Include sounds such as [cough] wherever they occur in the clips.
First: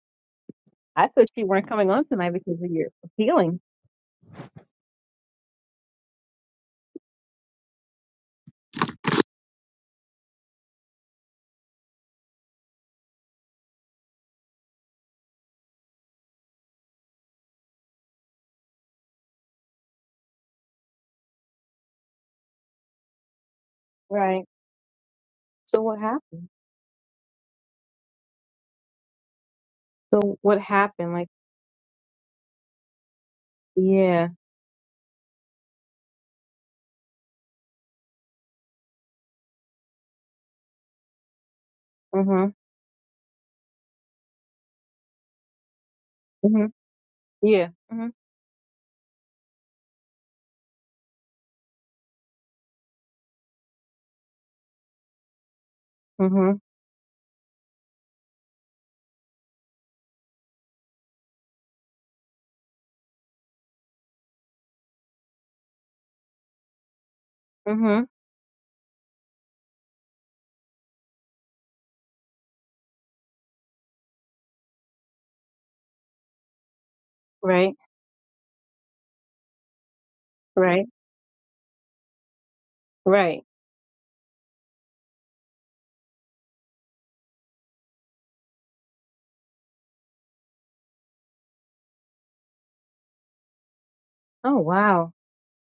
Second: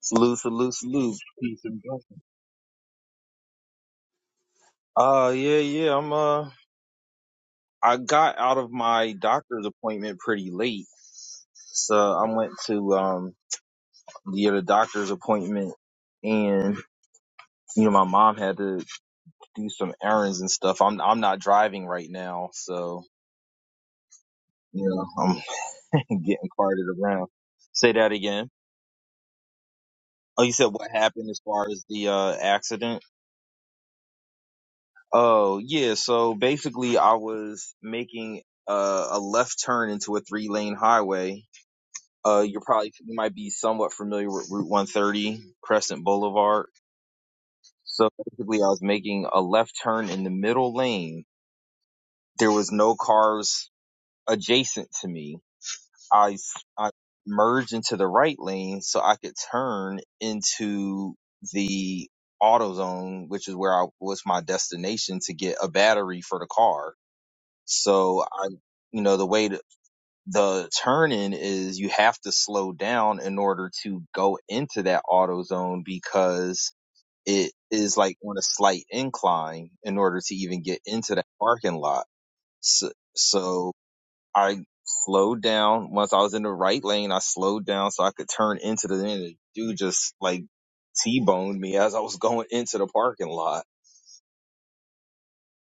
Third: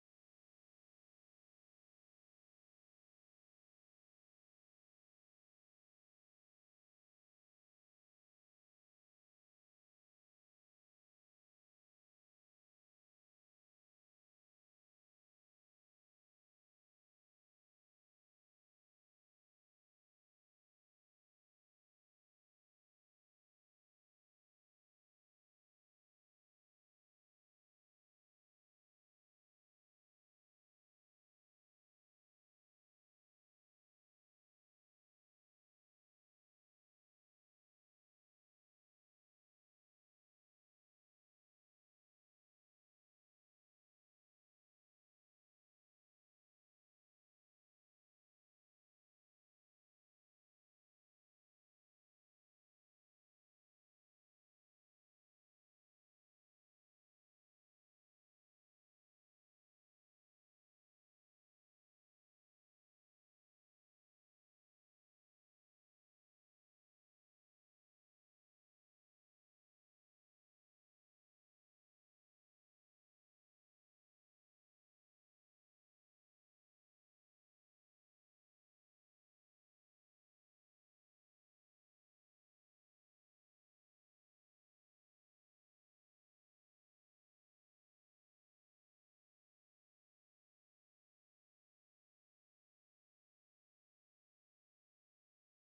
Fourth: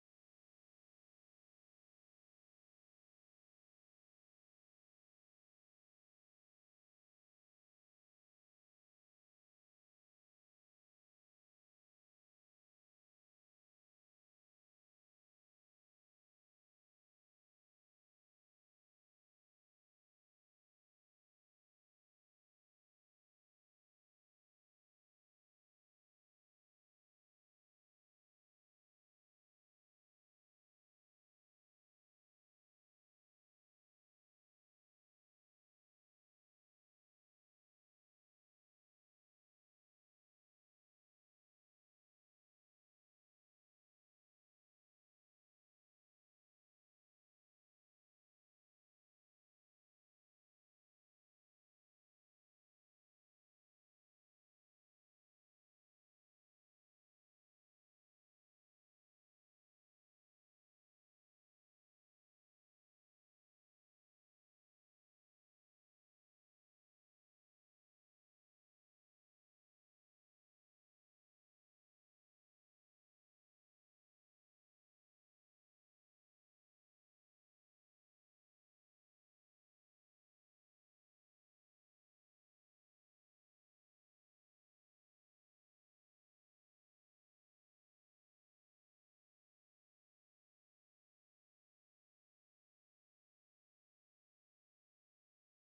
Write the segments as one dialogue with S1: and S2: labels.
S1: Salute, salute,
S2: I
S1: salute.
S2: thought you
S1: Peace
S2: weren't
S1: and
S2: coming on
S1: blessings.
S2: tonight because of your healing.
S1: Uh, yeah, yeah. I'm uh, I got out of my doctor's appointment pretty late, so I went to um the other doctor's appointment, and you know my mom had to do some errands and stuff. I'm I'm not driving right now, so
S2: Right.
S1: you know I'm
S2: So what
S1: [laughs]
S2: happened?
S1: getting carted around. Say that again.
S2: So
S1: Oh, you
S2: what
S1: said what
S2: happened? Like,
S1: happened as far as the uh accident?
S2: yeah.
S1: Oh, yeah. So basically, I was making uh, a left turn into a three lane highway. Uh,
S2: Mm-hmm.
S1: you're probably, you might be somewhat familiar with Route 130, Crescent
S2: Mm-hmm.
S1: Boulevard.
S2: Yeah.
S1: So
S2: Mm-hmm.
S1: basically, I was making a left turn in the middle lane. There was no cars adjacent to me. I I
S2: Mm-hmm.
S1: merged into the right lane so I could turn into the auto zone, which is where I was my destination to get a battery for the car
S2: Mm-hmm.
S1: So I, you know, the way to, the turning is you have to slow down in order to go into that auto zone because it
S2: Right.
S1: is like on a slight incline in order to even get
S2: Right.
S1: into that parking lot. So,
S2: Right.
S1: so I slowed down. Once I was in the right lane, I slowed down so I could turn into the, and the dude just like T-boned me as I was [laughs] going into the parking lot.
S2: Oh wow.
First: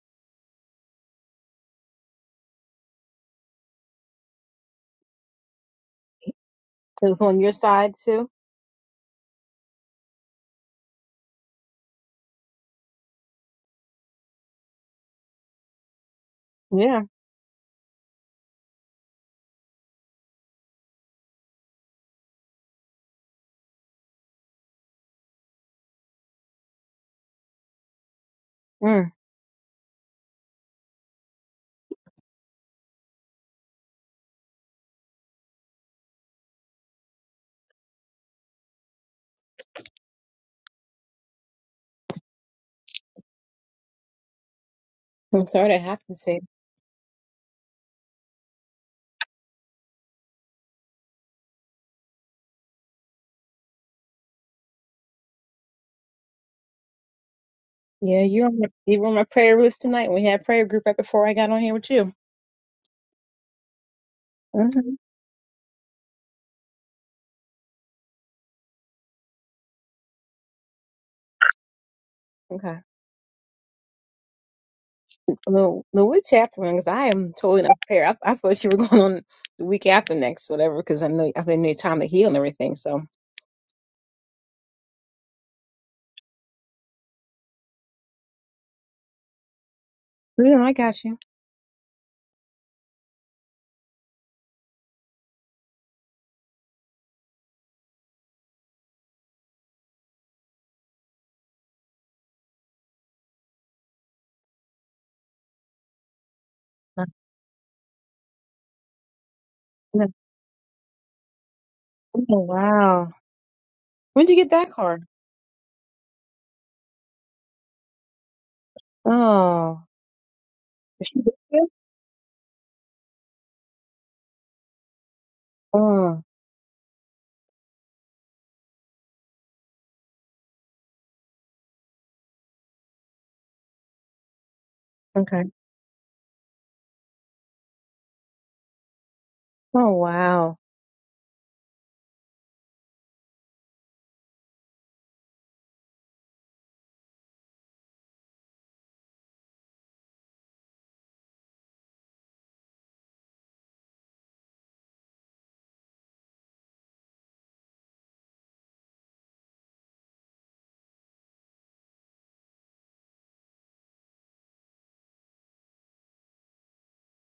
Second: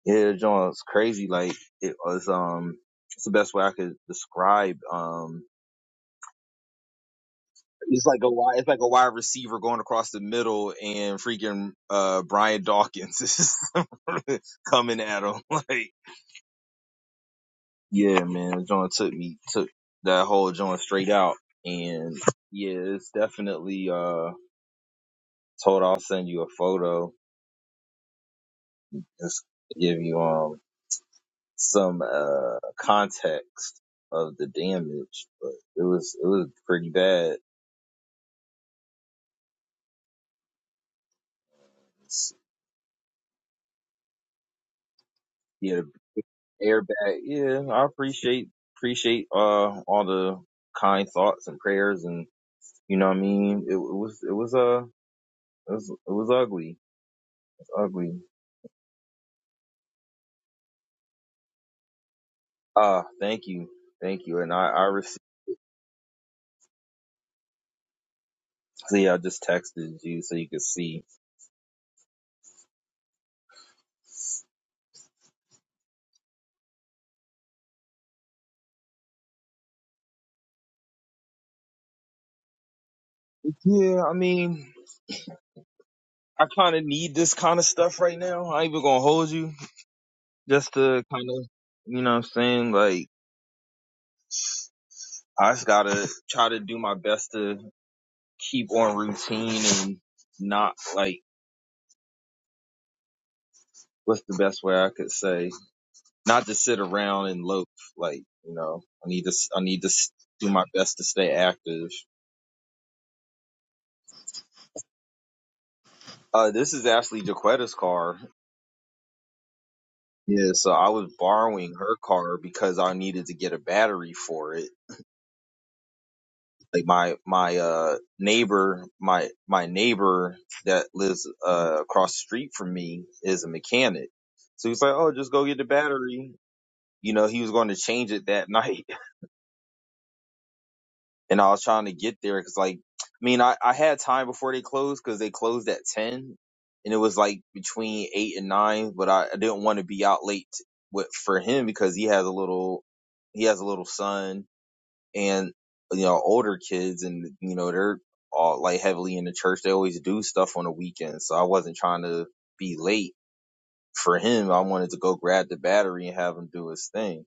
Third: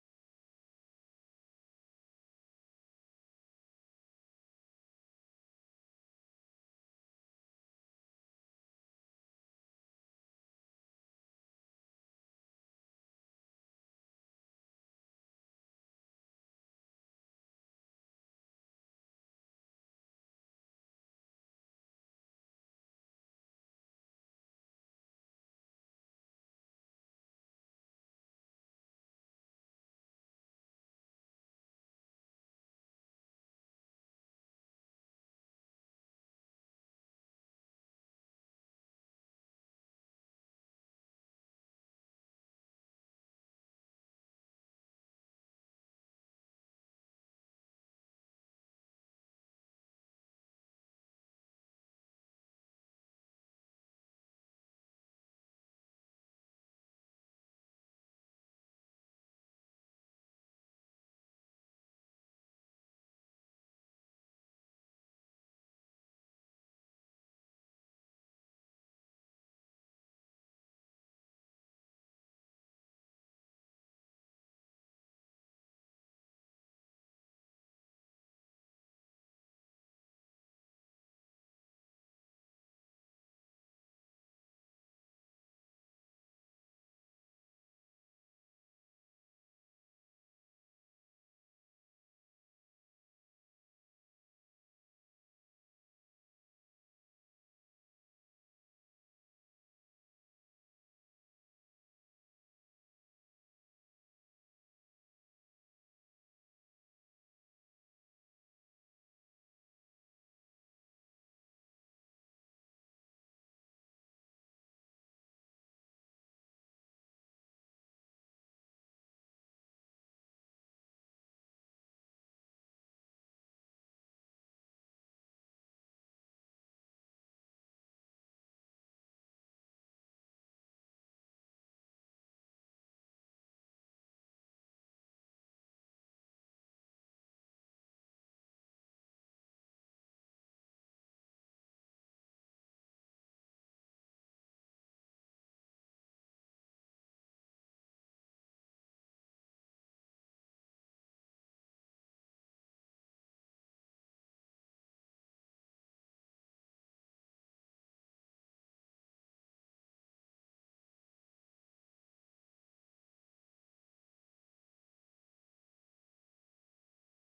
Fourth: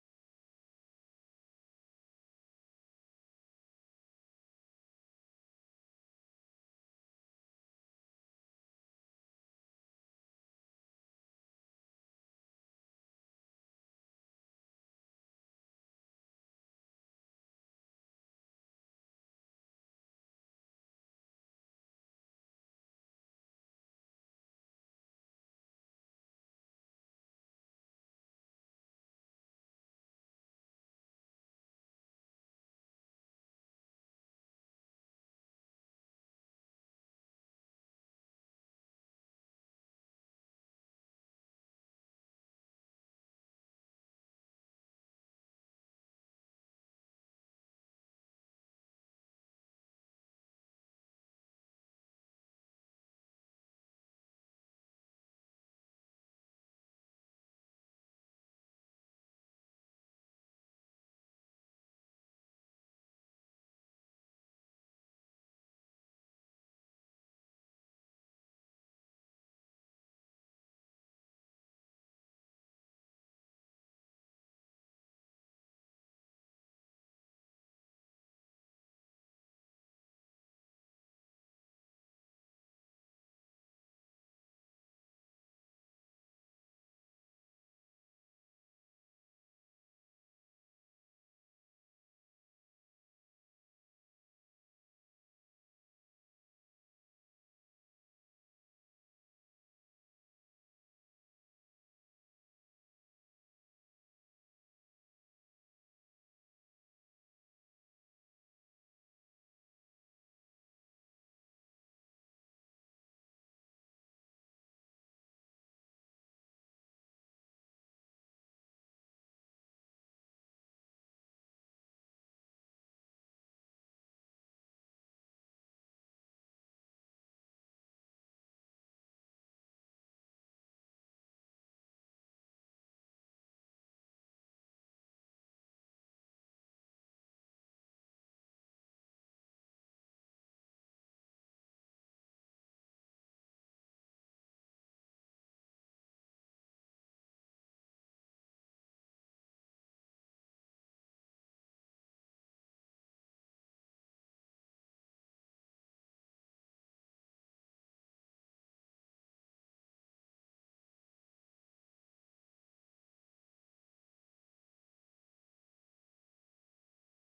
S1: Yeah, John, it's crazy. Like it was um it's the best way I could describe um
S2: So it's on your side
S1: it's like
S2: too?
S1: a wide it's like a wide receiver going across the middle and freaking uh Brian Dawkins is [laughs] coming at him. [laughs] Like
S2: Yeah.
S1: Yeah, man, John took me took that whole John straight out and yeah, it's definitely uh told I'll send you a photo.
S2: Mm.
S1: Just give you um. some uh context of the damage, but it was it was pretty bad. It's-
S2: I'm sorry
S1: He
S2: that
S1: had an
S2: happened to you.
S1: airbag. Yeah, I appreciate appreciate uh all the kind thoughts and prayers, and you know what I mean. It, it was it was uh it was it was ugly, it was ugly.
S2: Yeah, you're on my you're on my prayer list tonight. We had prayer group right before I got on here with you.
S1: Ah, thank you, thank you, and I
S2: hmm
S1: I received. See, I just texted you so you could see.
S2: Okay. The the what chapter one? Because I am totally not prepared. I, I thought you were [laughs] going on the week after next, whatever. Because I know I didn't know your time to heal and everything. So.
S1: Yeah, I mean. I kind of need this kind of stuff right now. I ain't even gonna hold you.
S2: No, I
S1: just to
S2: got you.
S1: kind of, you know what I'm saying? Like, I just gotta try to do my best to keep on routine and not like, what's the best way I could say? Not to sit around and loaf. Like, you know, I need to, s- I need to s- do my best to stay active.
S2: Oh, wow. When'd you get that car?
S1: Uh, this is actually Jaquetta's car.
S2: Oh.
S1: Yeah, so I was
S2: Yeah.
S1: borrowing her car because I needed to get a battery for it.
S2: Oh,
S1: like my my uh neighbor my my neighbor that lives uh across the street from me is a mechanic so he's like oh just
S2: okay.
S1: go get the battery you know he was going to change it that [laughs] night
S2: Oh, wow.
S1: and i was trying to get there because like i mean I, I had time before they closed because they closed at 10 and it was like between 8 and 9 but i, I didn't want to be out late with for him because he has a little he has a little son and you know older kids and you know they're all like heavily in the church they always do stuff on the weekends so i wasn't trying to be late for him i wanted to go grab the battery and have him do his thing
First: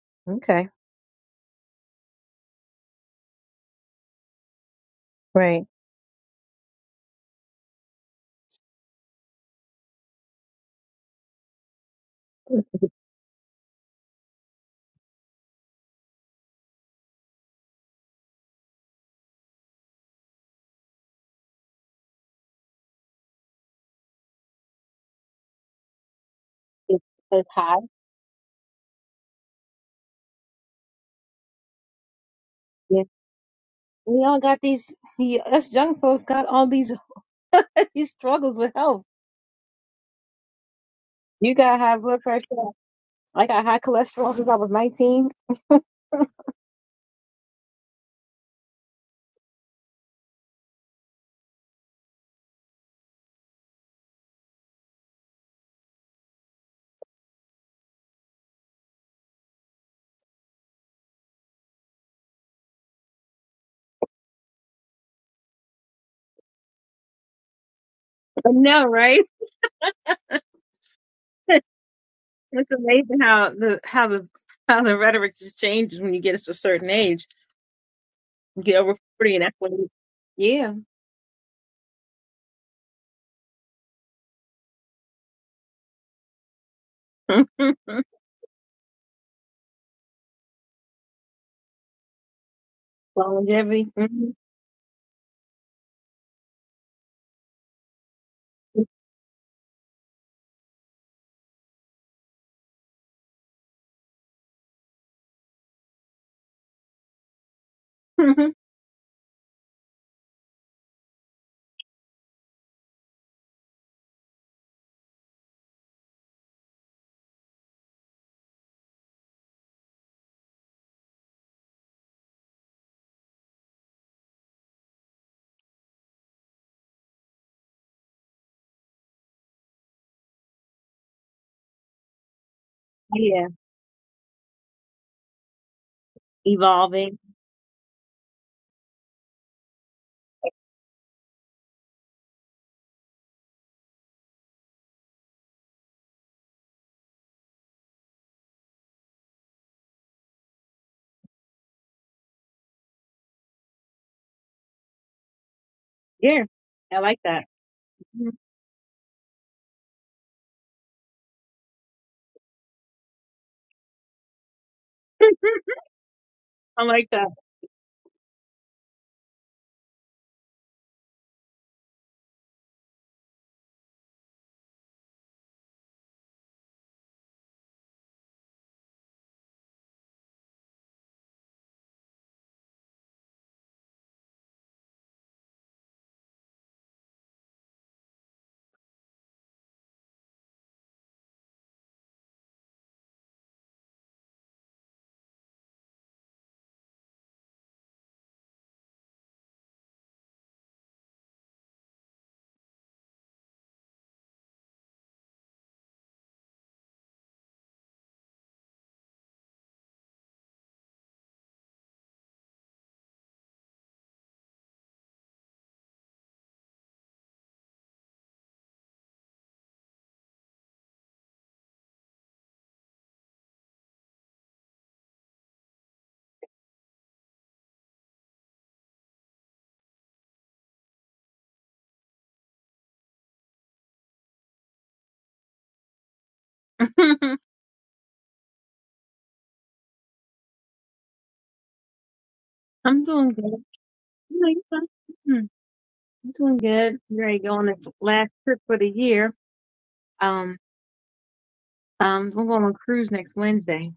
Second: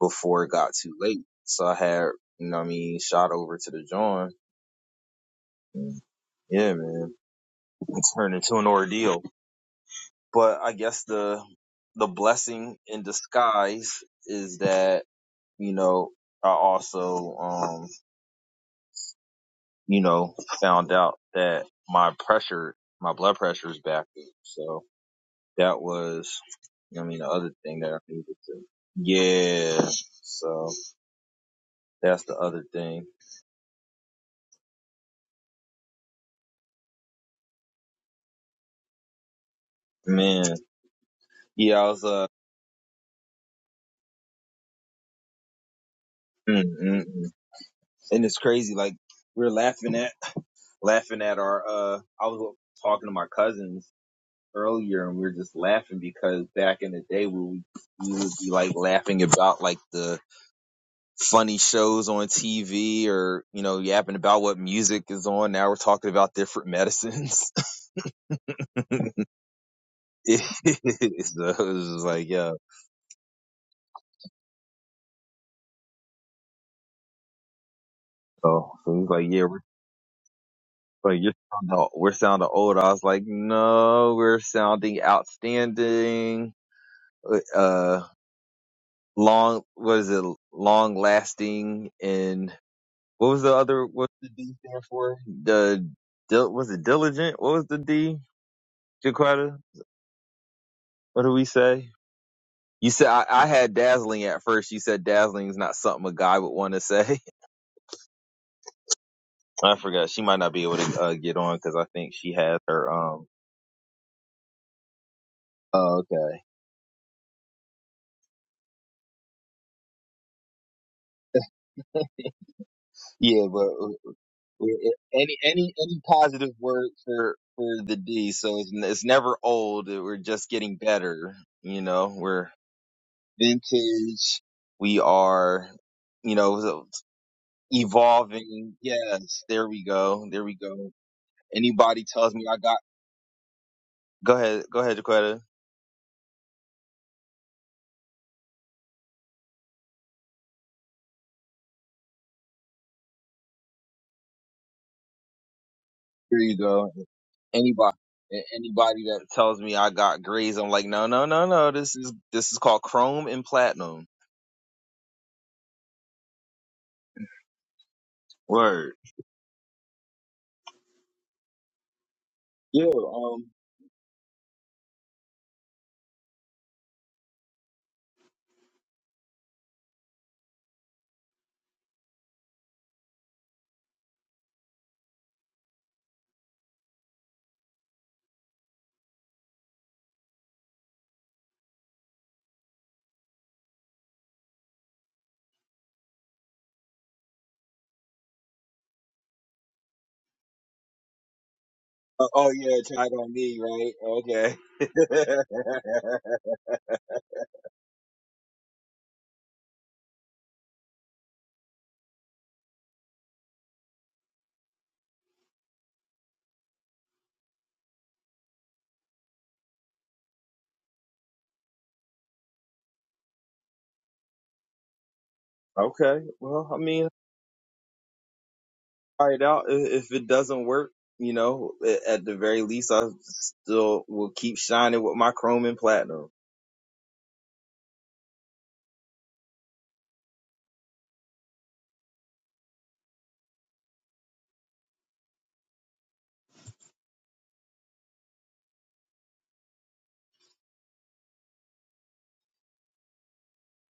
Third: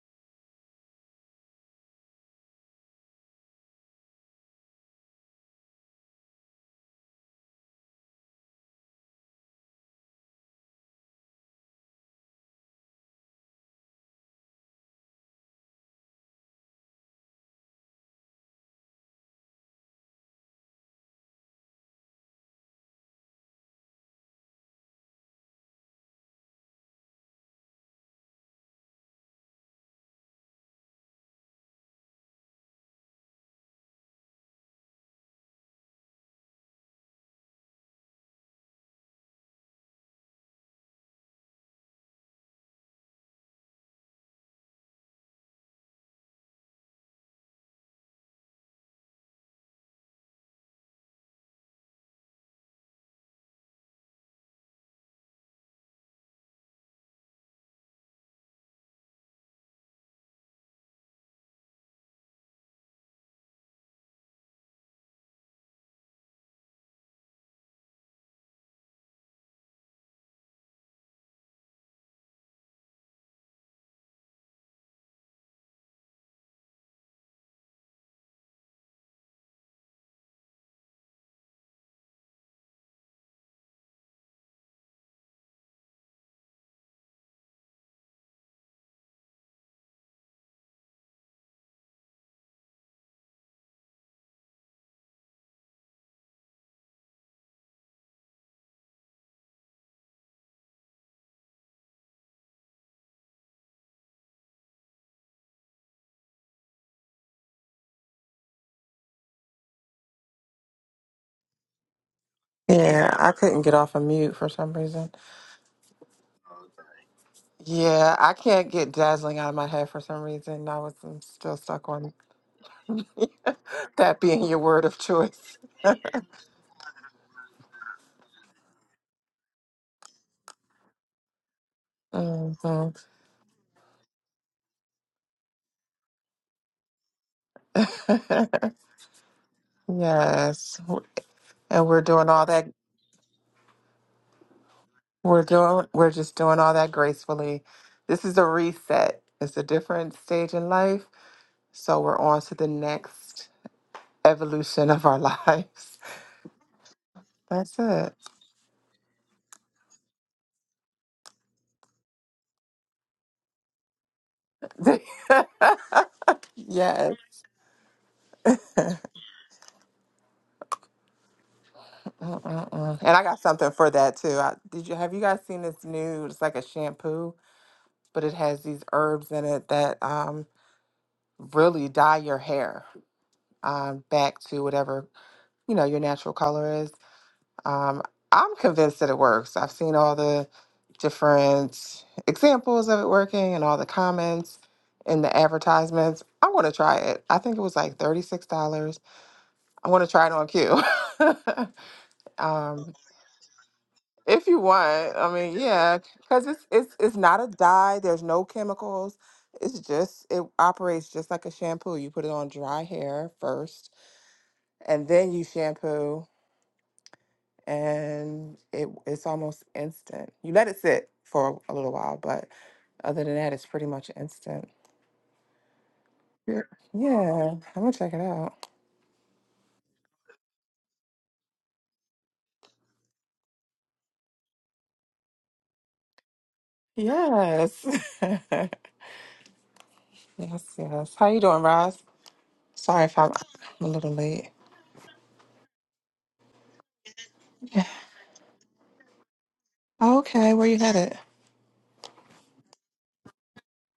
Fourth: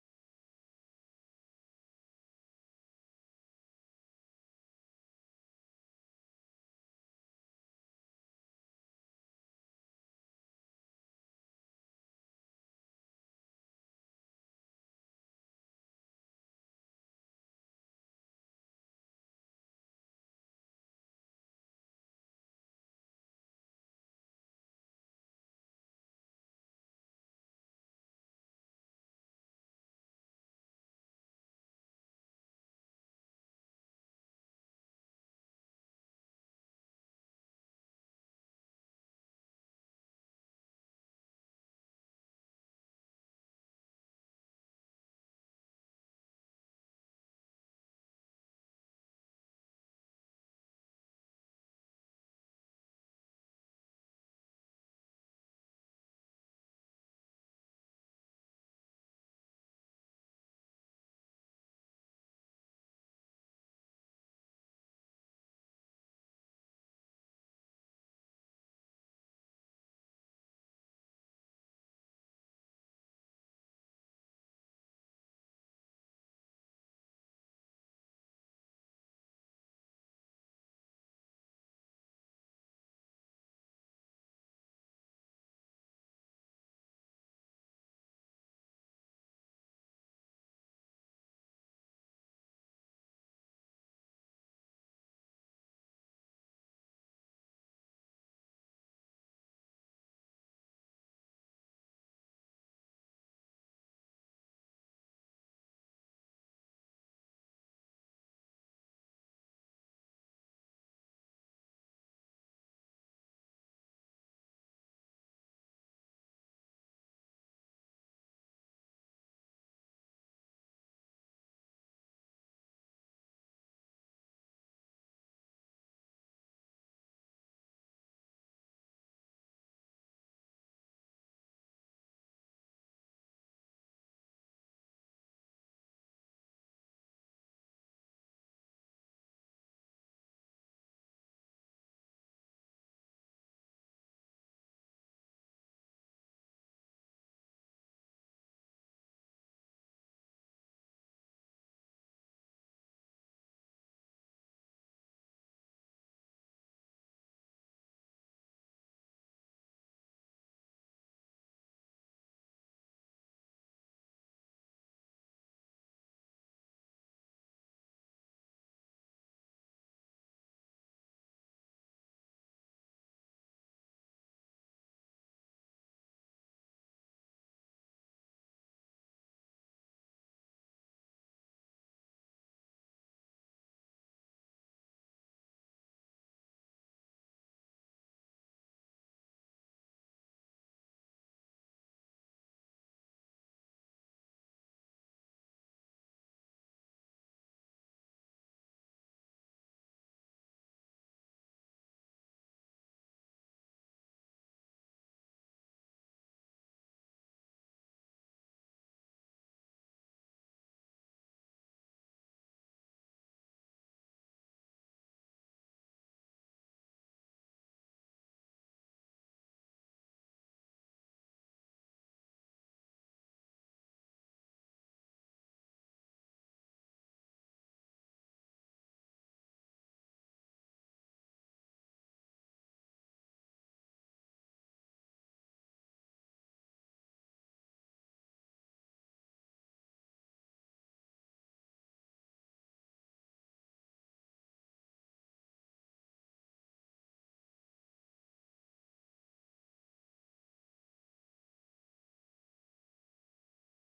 S1: before it
S2: Okay.
S1: got too late so i had you know what i mean shot over to the joint.
S2: Right.
S1: yeah man it turned into an ordeal but i guess the the blessing in disguise is that you know i also um, you know, found out that my pressure, my blood pressure is back. up. So that was, I
S2: It's,
S1: mean, the
S2: it's
S1: other
S2: high.
S1: thing that I needed to. Yeah. So that's the other
S2: Yeah.
S1: thing.
S2: We all got these, we, us young folks got all these, [laughs] these struggles with health.
S1: Man.
S2: You got
S1: Yeah, I
S2: high
S1: was,
S2: blood
S1: uh,
S2: pressure. I got high cholesterol since I was 19.
S1: mm, mm, mm. and it's crazy. Like we were laughing at, [laughs] laughing at our, uh, I was talking to my cousins earlier and we were just laughing because back in the day we would, we would be like laughing about like the, funny shows on TV or, you know, yapping about what music is on. Now we're talking about different medicines. [laughs]
S2: I know, right?
S1: it, it, so
S2: [laughs]
S1: it's just like, yeah.
S2: It's amazing how the how the how the rhetoric just changes when you get to a certain age. You
S1: So,
S2: get
S1: so
S2: over
S1: he's like,
S2: forty, and
S1: yeah,
S2: that's
S1: we're
S2: when you, yeah,
S1: like, you're sounding, we're sounding old. I was like, no, we're sounding outstanding.
S2: [laughs]
S1: Uh, long, what is it? Long lasting. And what was the other,
S2: longevity.
S1: what's the
S2: Mhm.
S1: D stand for? The, dil- was it diligent? What was the D? Jaquetta? What do we say? You said I, I had dazzling at first. You said dazzling is not something a guy would want to say.
S2: [laughs]
S1: [laughs] I forgot. She might not be able to uh, get on because I think she has her
S3: Yeah,
S1: um.
S3: I couldn't get off of mute for some reason.
S1: Oh, okay.
S3: Yeah, I can't get dazzling out of my head for some reason. I was I'm still stuck on [laughs]
S1: Yeah, but uh,
S3: that being your
S1: uh,
S3: word
S1: uh,
S3: of
S1: any
S3: choice.
S1: any any positive word for for the D. So it's, it's never old. We're just getting better. You know, we're
S3: Mhm.
S2: yeah,
S1: vintage. We are, you know, so
S2: evolving.
S3: [laughs]
S1: evolving. Yes, there we go. There we
S3: yes,
S1: go.
S3: and we're
S1: Anybody
S3: doing
S1: tells me
S3: all
S1: I
S3: that.
S1: got. Go ahead. Go ahead, Jaquetta.
S3: We're doing. We're just doing all that gracefully. This is a reset. It's a different stage in life, so we're on to the next evolution of our [laughs] lives.
S1: Here
S2: Yeah,
S1: you go.
S2: I like that.
S3: That's
S1: Anybody,
S3: it.
S2: Mhm.
S1: anybody that tells me I got grays, I'm like, no, no, no, no. This is this is called chrome and platinum.
S3: [laughs]
S2: I like
S3: yes.
S2: that.
S1: Word. Yeah.
S3: Uh-uh-uh. And I got
S1: Um.
S3: something for that too. I, did you have you guys seen this new? It's like a shampoo, but it has these herbs in it that um really dye your hair um back to whatever you know your natural color is. Um, I'm convinced that it works. I've seen all the different examples of it working and all the comments and the advertisements. I want to try it. I think it was like thirty six dollars. I want to try it on Q.
S1: uh,
S3: [laughs]
S1: oh yeah,
S3: um,
S1: tag on me, right?
S3: If
S1: Okay.
S3: you want,
S1: [laughs]
S3: I mean, yeah, because it's it's it's not a dye. There's no chemicals. It's just it operates just like a shampoo. You put it on dry hair first, and then you shampoo, and it it's almost instant. You let it sit for a little while, but other than that, it's pretty much instant.
S1: okay.
S3: Yeah,
S1: Well, I mean,
S3: yeah. I'm gonna check it out.
S1: try it out. I- If it doesn't work, you know, a- at the very least, I still will keep shining with my chrome and platinum.
S2: [laughs]
S3: Yes, [laughs] yes, yes. How you doing, Roz? Sorry
S2: I'm
S3: if I'm
S2: doing good.
S3: I'm a little
S2: You know,
S3: late.
S2: you know, hmm, I'm doing good. I'm ready to go on
S3: Yeah.
S2: this last trip for the year.
S3: Okay,
S2: Um,
S3: where you headed?
S2: um, we're going on a cruise next Wednesday.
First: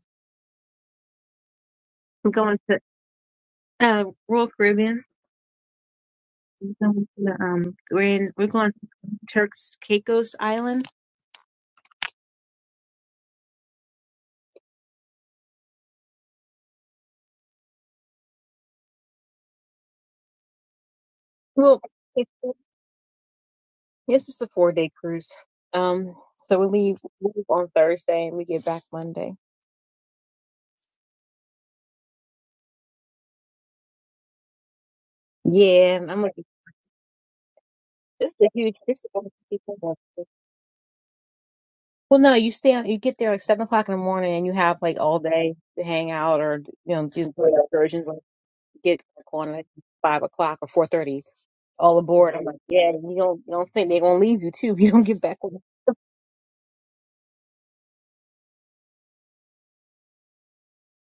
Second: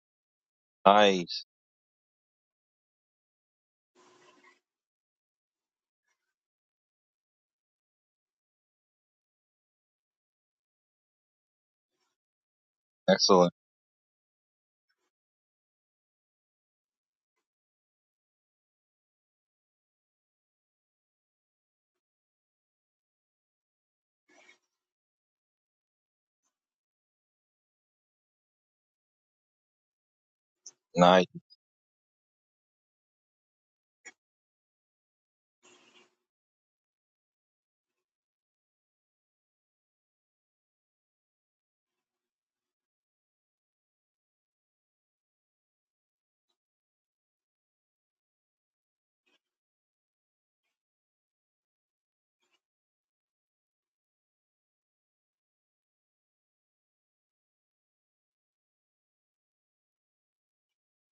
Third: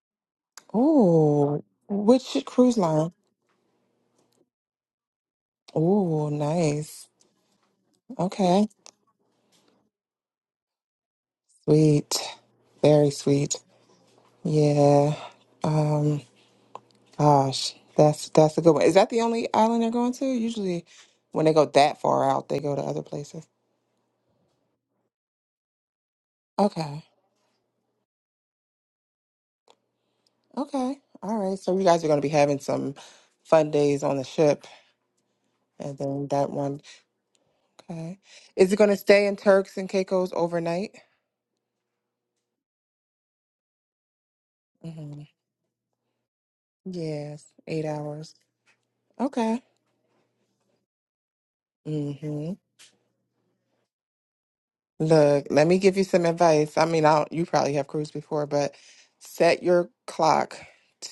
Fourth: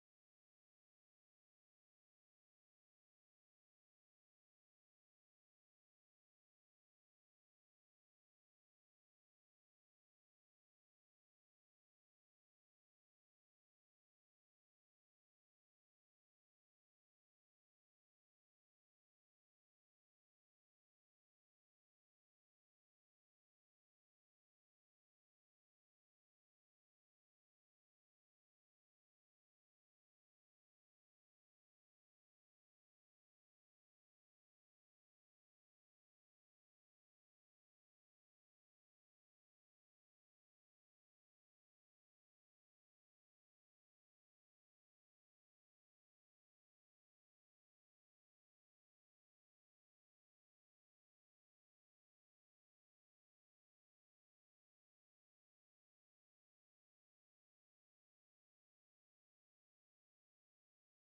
S1: Nice.
S3: Oh,
S2: We're
S3: which
S2: going
S3: cruise
S2: to
S3: line?
S2: uh, Royal Caribbean.
S3: Oh,
S2: We're going
S3: nice.
S2: to, um, we're in, we're
S3: Okay.
S2: going to Turks Caicos Island.
S3: Sweet. Very
S1: Excellent.
S3: sweet. Yeah. Um, gosh, that's that's a good one. Is that the only island they're going to? Usually when they go
S2: Well,
S3: that far
S2: it's,
S3: out, they go to other places.
S2: this is a four day cruise. Um, so we leave,
S3: Okay.
S2: we leave on Thursday and we get back Monday.
S3: Okay.
S1: Nice.
S3: All right. So you guys are going to be having some fun days on the ship and
S2: Yeah, and I'm
S3: then
S2: like,
S3: that one. Okay.
S2: this is a
S3: Is
S2: huge.
S3: it going to
S2: This is
S3: stay
S2: gonna
S3: in
S2: be so
S3: Turks and
S2: much.
S3: Caicos overnight?
S2: well, no, you stay. You get there like seven o'clock in the morning, and you have like all
S3: hmm
S2: day to hang out, or you know, do
S3: Yes,
S2: the
S3: eight
S2: excursions. Like
S3: hours.
S2: get back on
S3: Okay.
S2: like five o'clock or four thirty, all aboard.
S3: Mm-hmm.
S2: I'm like, yeah, you don't you don't think they're gonna leave you too if you don't get back
S3: Look,
S2: on.
S3: let me give you some advice. I mean, I don't, you probably have cruised before, but set your clock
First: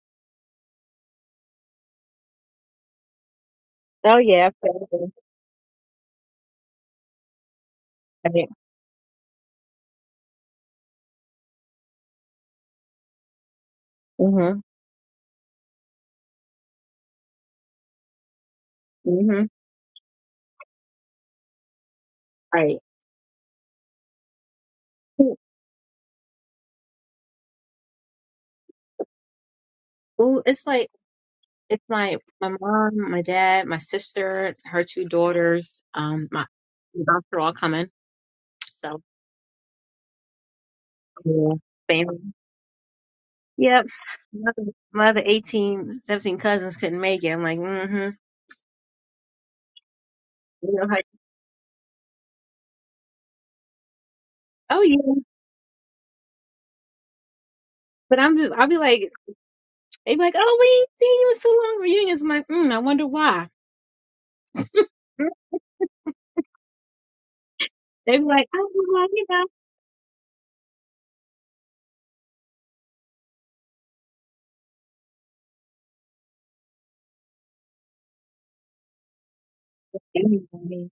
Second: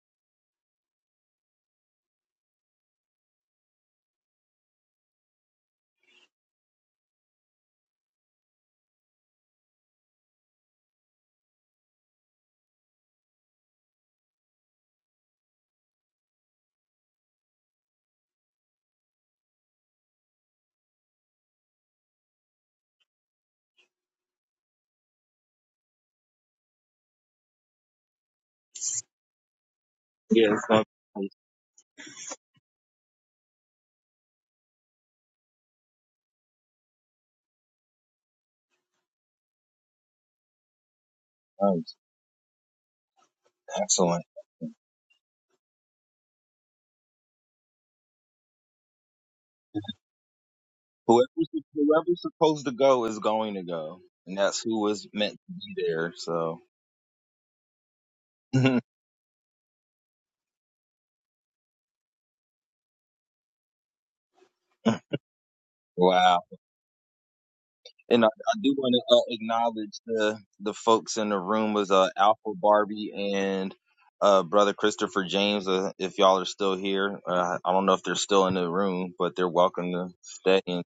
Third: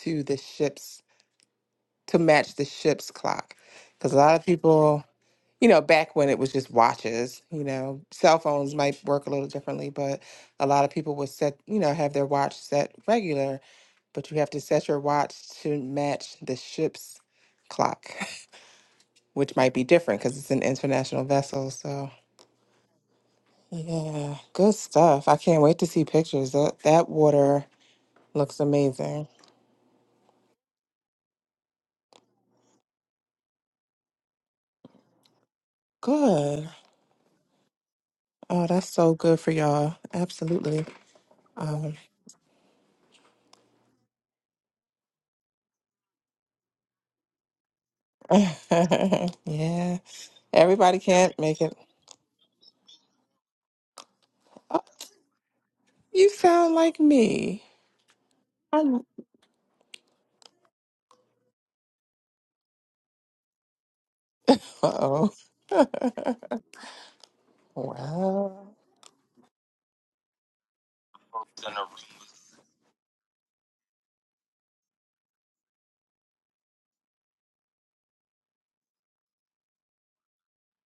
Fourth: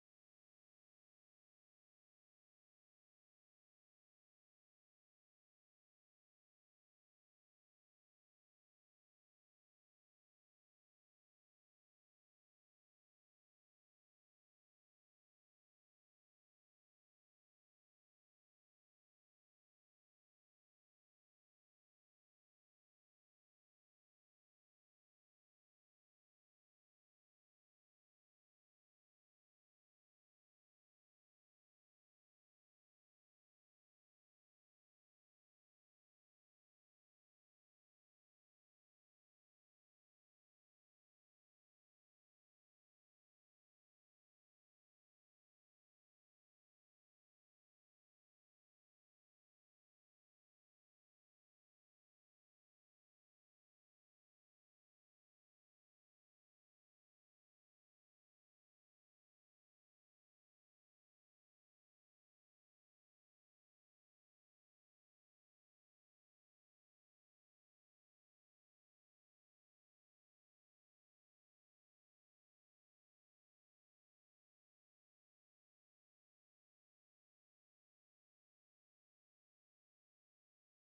S3: to the ship's to match the ship's clock. Because a
S2: Oh
S3: lot of
S2: yeah,
S3: people, you know, back when it was just watches, you know, cell phones might work a little differently, but a lot of people would set, you know, have their watch set regular, but you have to
S2: Mhm.
S3: set your watch to match the ship's clock, [laughs]
S2: Mhm.
S3: which might be different because it's an international vessel. So.
S2: Right.
S3: Yeah, good stuff. I
S2: Well,
S3: can't wait to see pictures. That that water looks amazing.
S2: well,
S1: Yeah. It's
S2: it's
S1: gonna
S2: like
S1: be nice.
S2: it's my my mom, my dad, my sister, her two daughters, um, my
S3: Good.
S2: my dogs are all coming.
S3: Oh, that's
S2: So
S3: so good for y'all. Absolutely.
S2: yeah.
S3: Um,
S1: Nice.
S2: family. Yep.
S1: Excellent.
S2: My other my other 18, seventeen cousins couldn't make it. I'm like, mm-hmm.
S3: [laughs] yeah.
S2: You know,
S3: Everybody
S2: like,
S3: can't
S1: Whoever's,
S3: make it.
S1: whoever's supposed to go is going to go, and that's who
S3: Oh,
S2: oh
S1: was
S2: yeah.
S1: meant to be there.
S3: you
S1: So,
S3: sound like me.
S2: But I'm just, I'll be
S1: [laughs]
S3: I'm.
S2: like, they be like, oh, we ain't seen you in so long. Reunions. I'm like, mm, I wonder why.
S3: Uh oh. [laughs]
S1: wow.
S2: They be
S1: And I,
S2: like,
S1: I
S3: wow.
S2: oh,
S1: do want to
S2: well,
S1: uh,
S2: you know.
S1: acknowledge the the folks in the room was uh, Alpha Barbie and uh, brother Christopher James. Uh, if y'all are still here, uh, I don't know if they're still in the room, but they're welcome to stay. And
S2: Anyway,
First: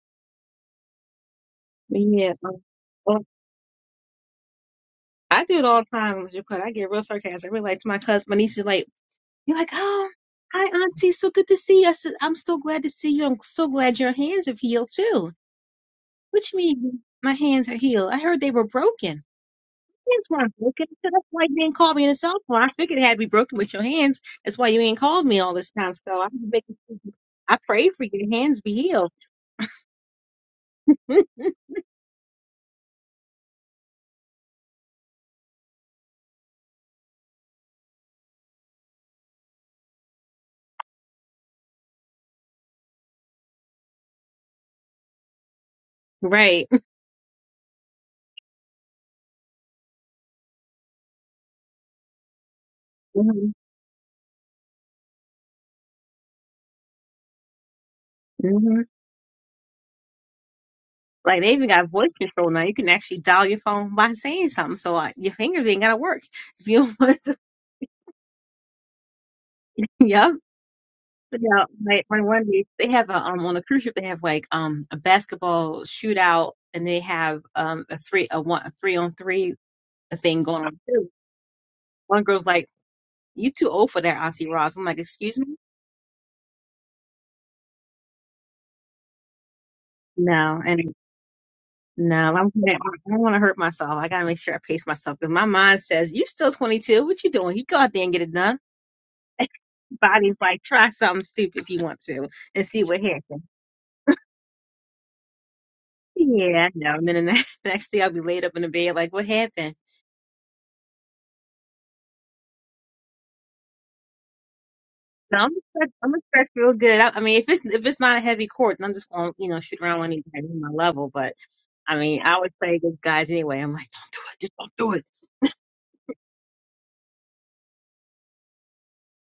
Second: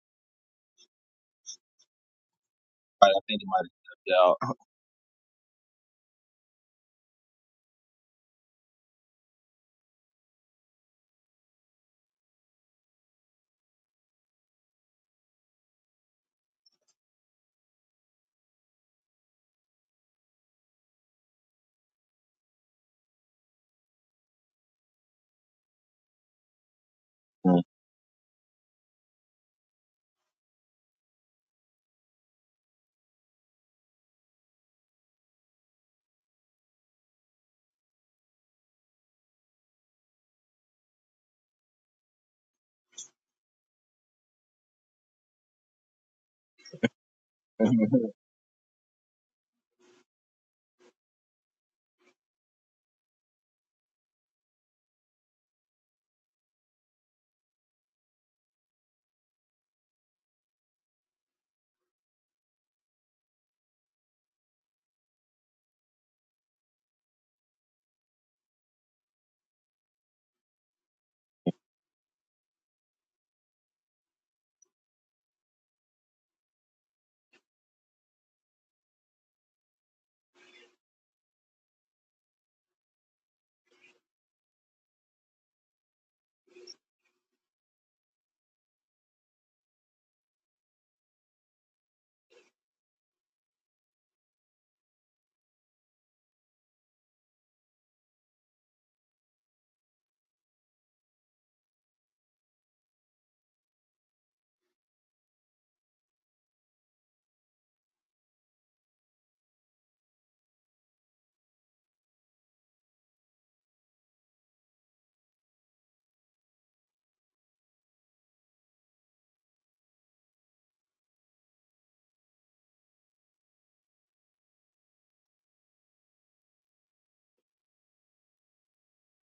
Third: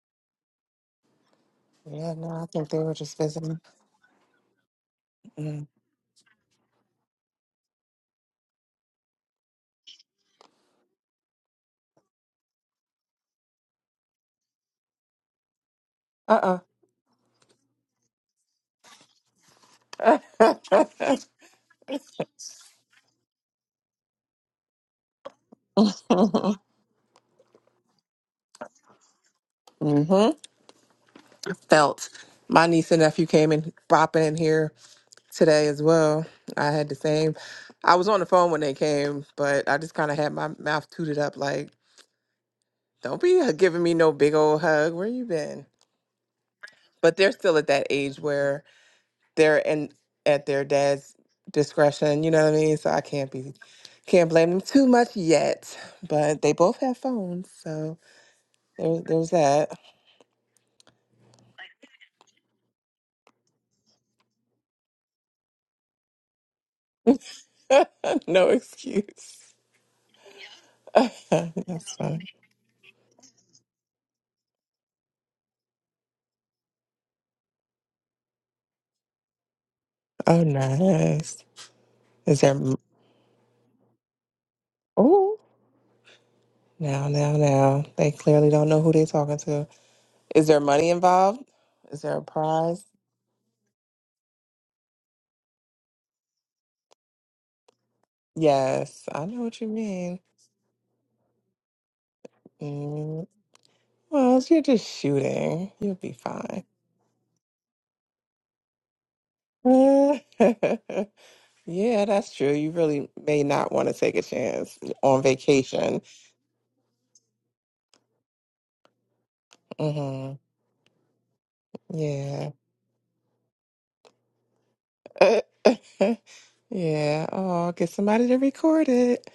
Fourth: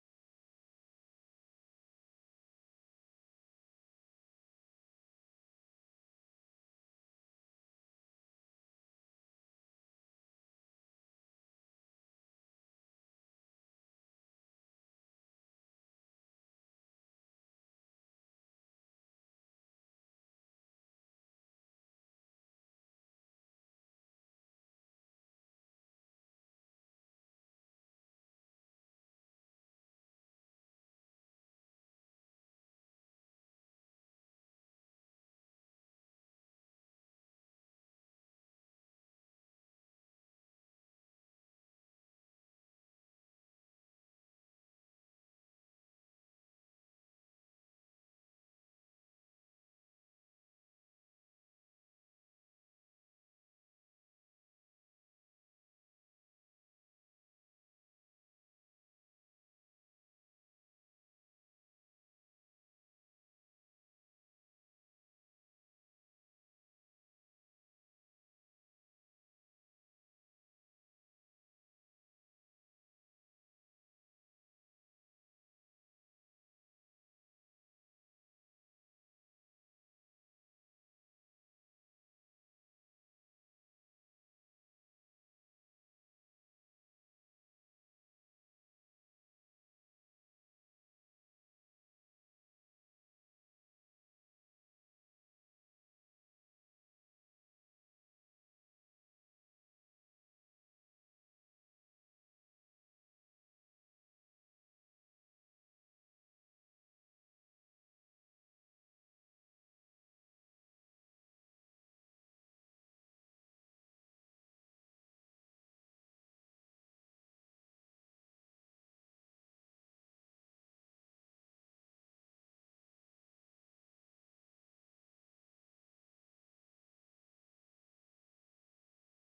S2: but
S3: Yeah. No,
S2: yeah.
S3: I
S2: um,
S3: think they were
S1: I
S3: just
S2: well,
S1: I think they
S3: visiting.
S1: might
S2: I do it
S3: Mm.
S2: all the time unless you cut. I get real sarcastic. I really like to my cousin, my niece is like, you're like, oh, hi auntie, so good to see you. I said, I'm so glad to see you. I'm so glad your hands have healed too. Which
S3: Uh
S2: means my hands are healed. I heard they were broken. Hands weren't
S3: uh
S2: broken.
S3: [laughs]
S2: So that's why you didn't call me on the cell phone. I figured it had to be broken with your hands. That's why you ain't called me all this time. So I'm making I
S1: have stepped out.
S2: pray for your hands be healed.
S3: hmm Felt. My niece and nephew came in bopping in here today as well. I had the same. I was on the phone when they came, but I just kind of had my mouth tooted up like, don't be h- giving me no big old hug. Where you been?
S2: Right.
S3: But they're still at
S1: [laughs]
S3: that age where they're in at their dad's discretion, you know what I mean? So I
S2: [laughs]
S3: can't be can't blame them too much yet. But they both have phones, so
S2: hmm
S3: there, there's that.
S2: Like they even got voice control now. You can actually dial your phone by saying something. So uh, your fingers ain't gotta work. If you don't want,
S3: [laughs] no excuse.
S2: [laughs] yep.
S3: [laughs]
S2: But Now,
S3: That's
S2: my my
S3: fun.
S2: one day they have a um on a cruise ship they have like um a basketball shootout and they have um a three a one a three on three
S3: Oh
S2: thing going on too.
S3: nice.
S2: One
S3: Is
S2: girl's
S3: there
S2: like, "You too old for that, Auntie Ross." I'm like,
S3: oh
S2: "Excuse me."
S3: Now, now, now. They clearly don't know who they're talking to. Is there
S2: No,
S3: money
S2: and
S3: involved? Is there
S2: no,
S3: a
S2: I'm I
S3: prize?
S2: don't want to hurt myself. I gotta make sure I pace myself because my mind says, "You still 22. What you doing? You go out there and get it done."
S3: Yes, I know
S2: [laughs]
S3: what you mean.
S2: Body's like, try something stupid if you want to and see what
S3: Mm,
S2: happens.
S3: well, you're just shooting. You'll be fine.
S2: Yeah, no. And then the next, [laughs] next day I'll be laid up in the bed like, what
S3: [laughs]
S2: happened?
S3: yeah, that's true. You really may not want to take a chance on
S2: So I'm gonna stretch,
S3: vacation.
S2: I'm gonna stretch real good. I, I mean, if it's if it's not a heavy court, then I'm just gonna you know shoot around when it's
S3: hmm
S2: at my level. But I mean, I
S3: Yeah.
S2: always play against guys anyway. I'm like, don't do it, just don't do it.
S3: [laughs] yeah. Oh, get somebody to record it.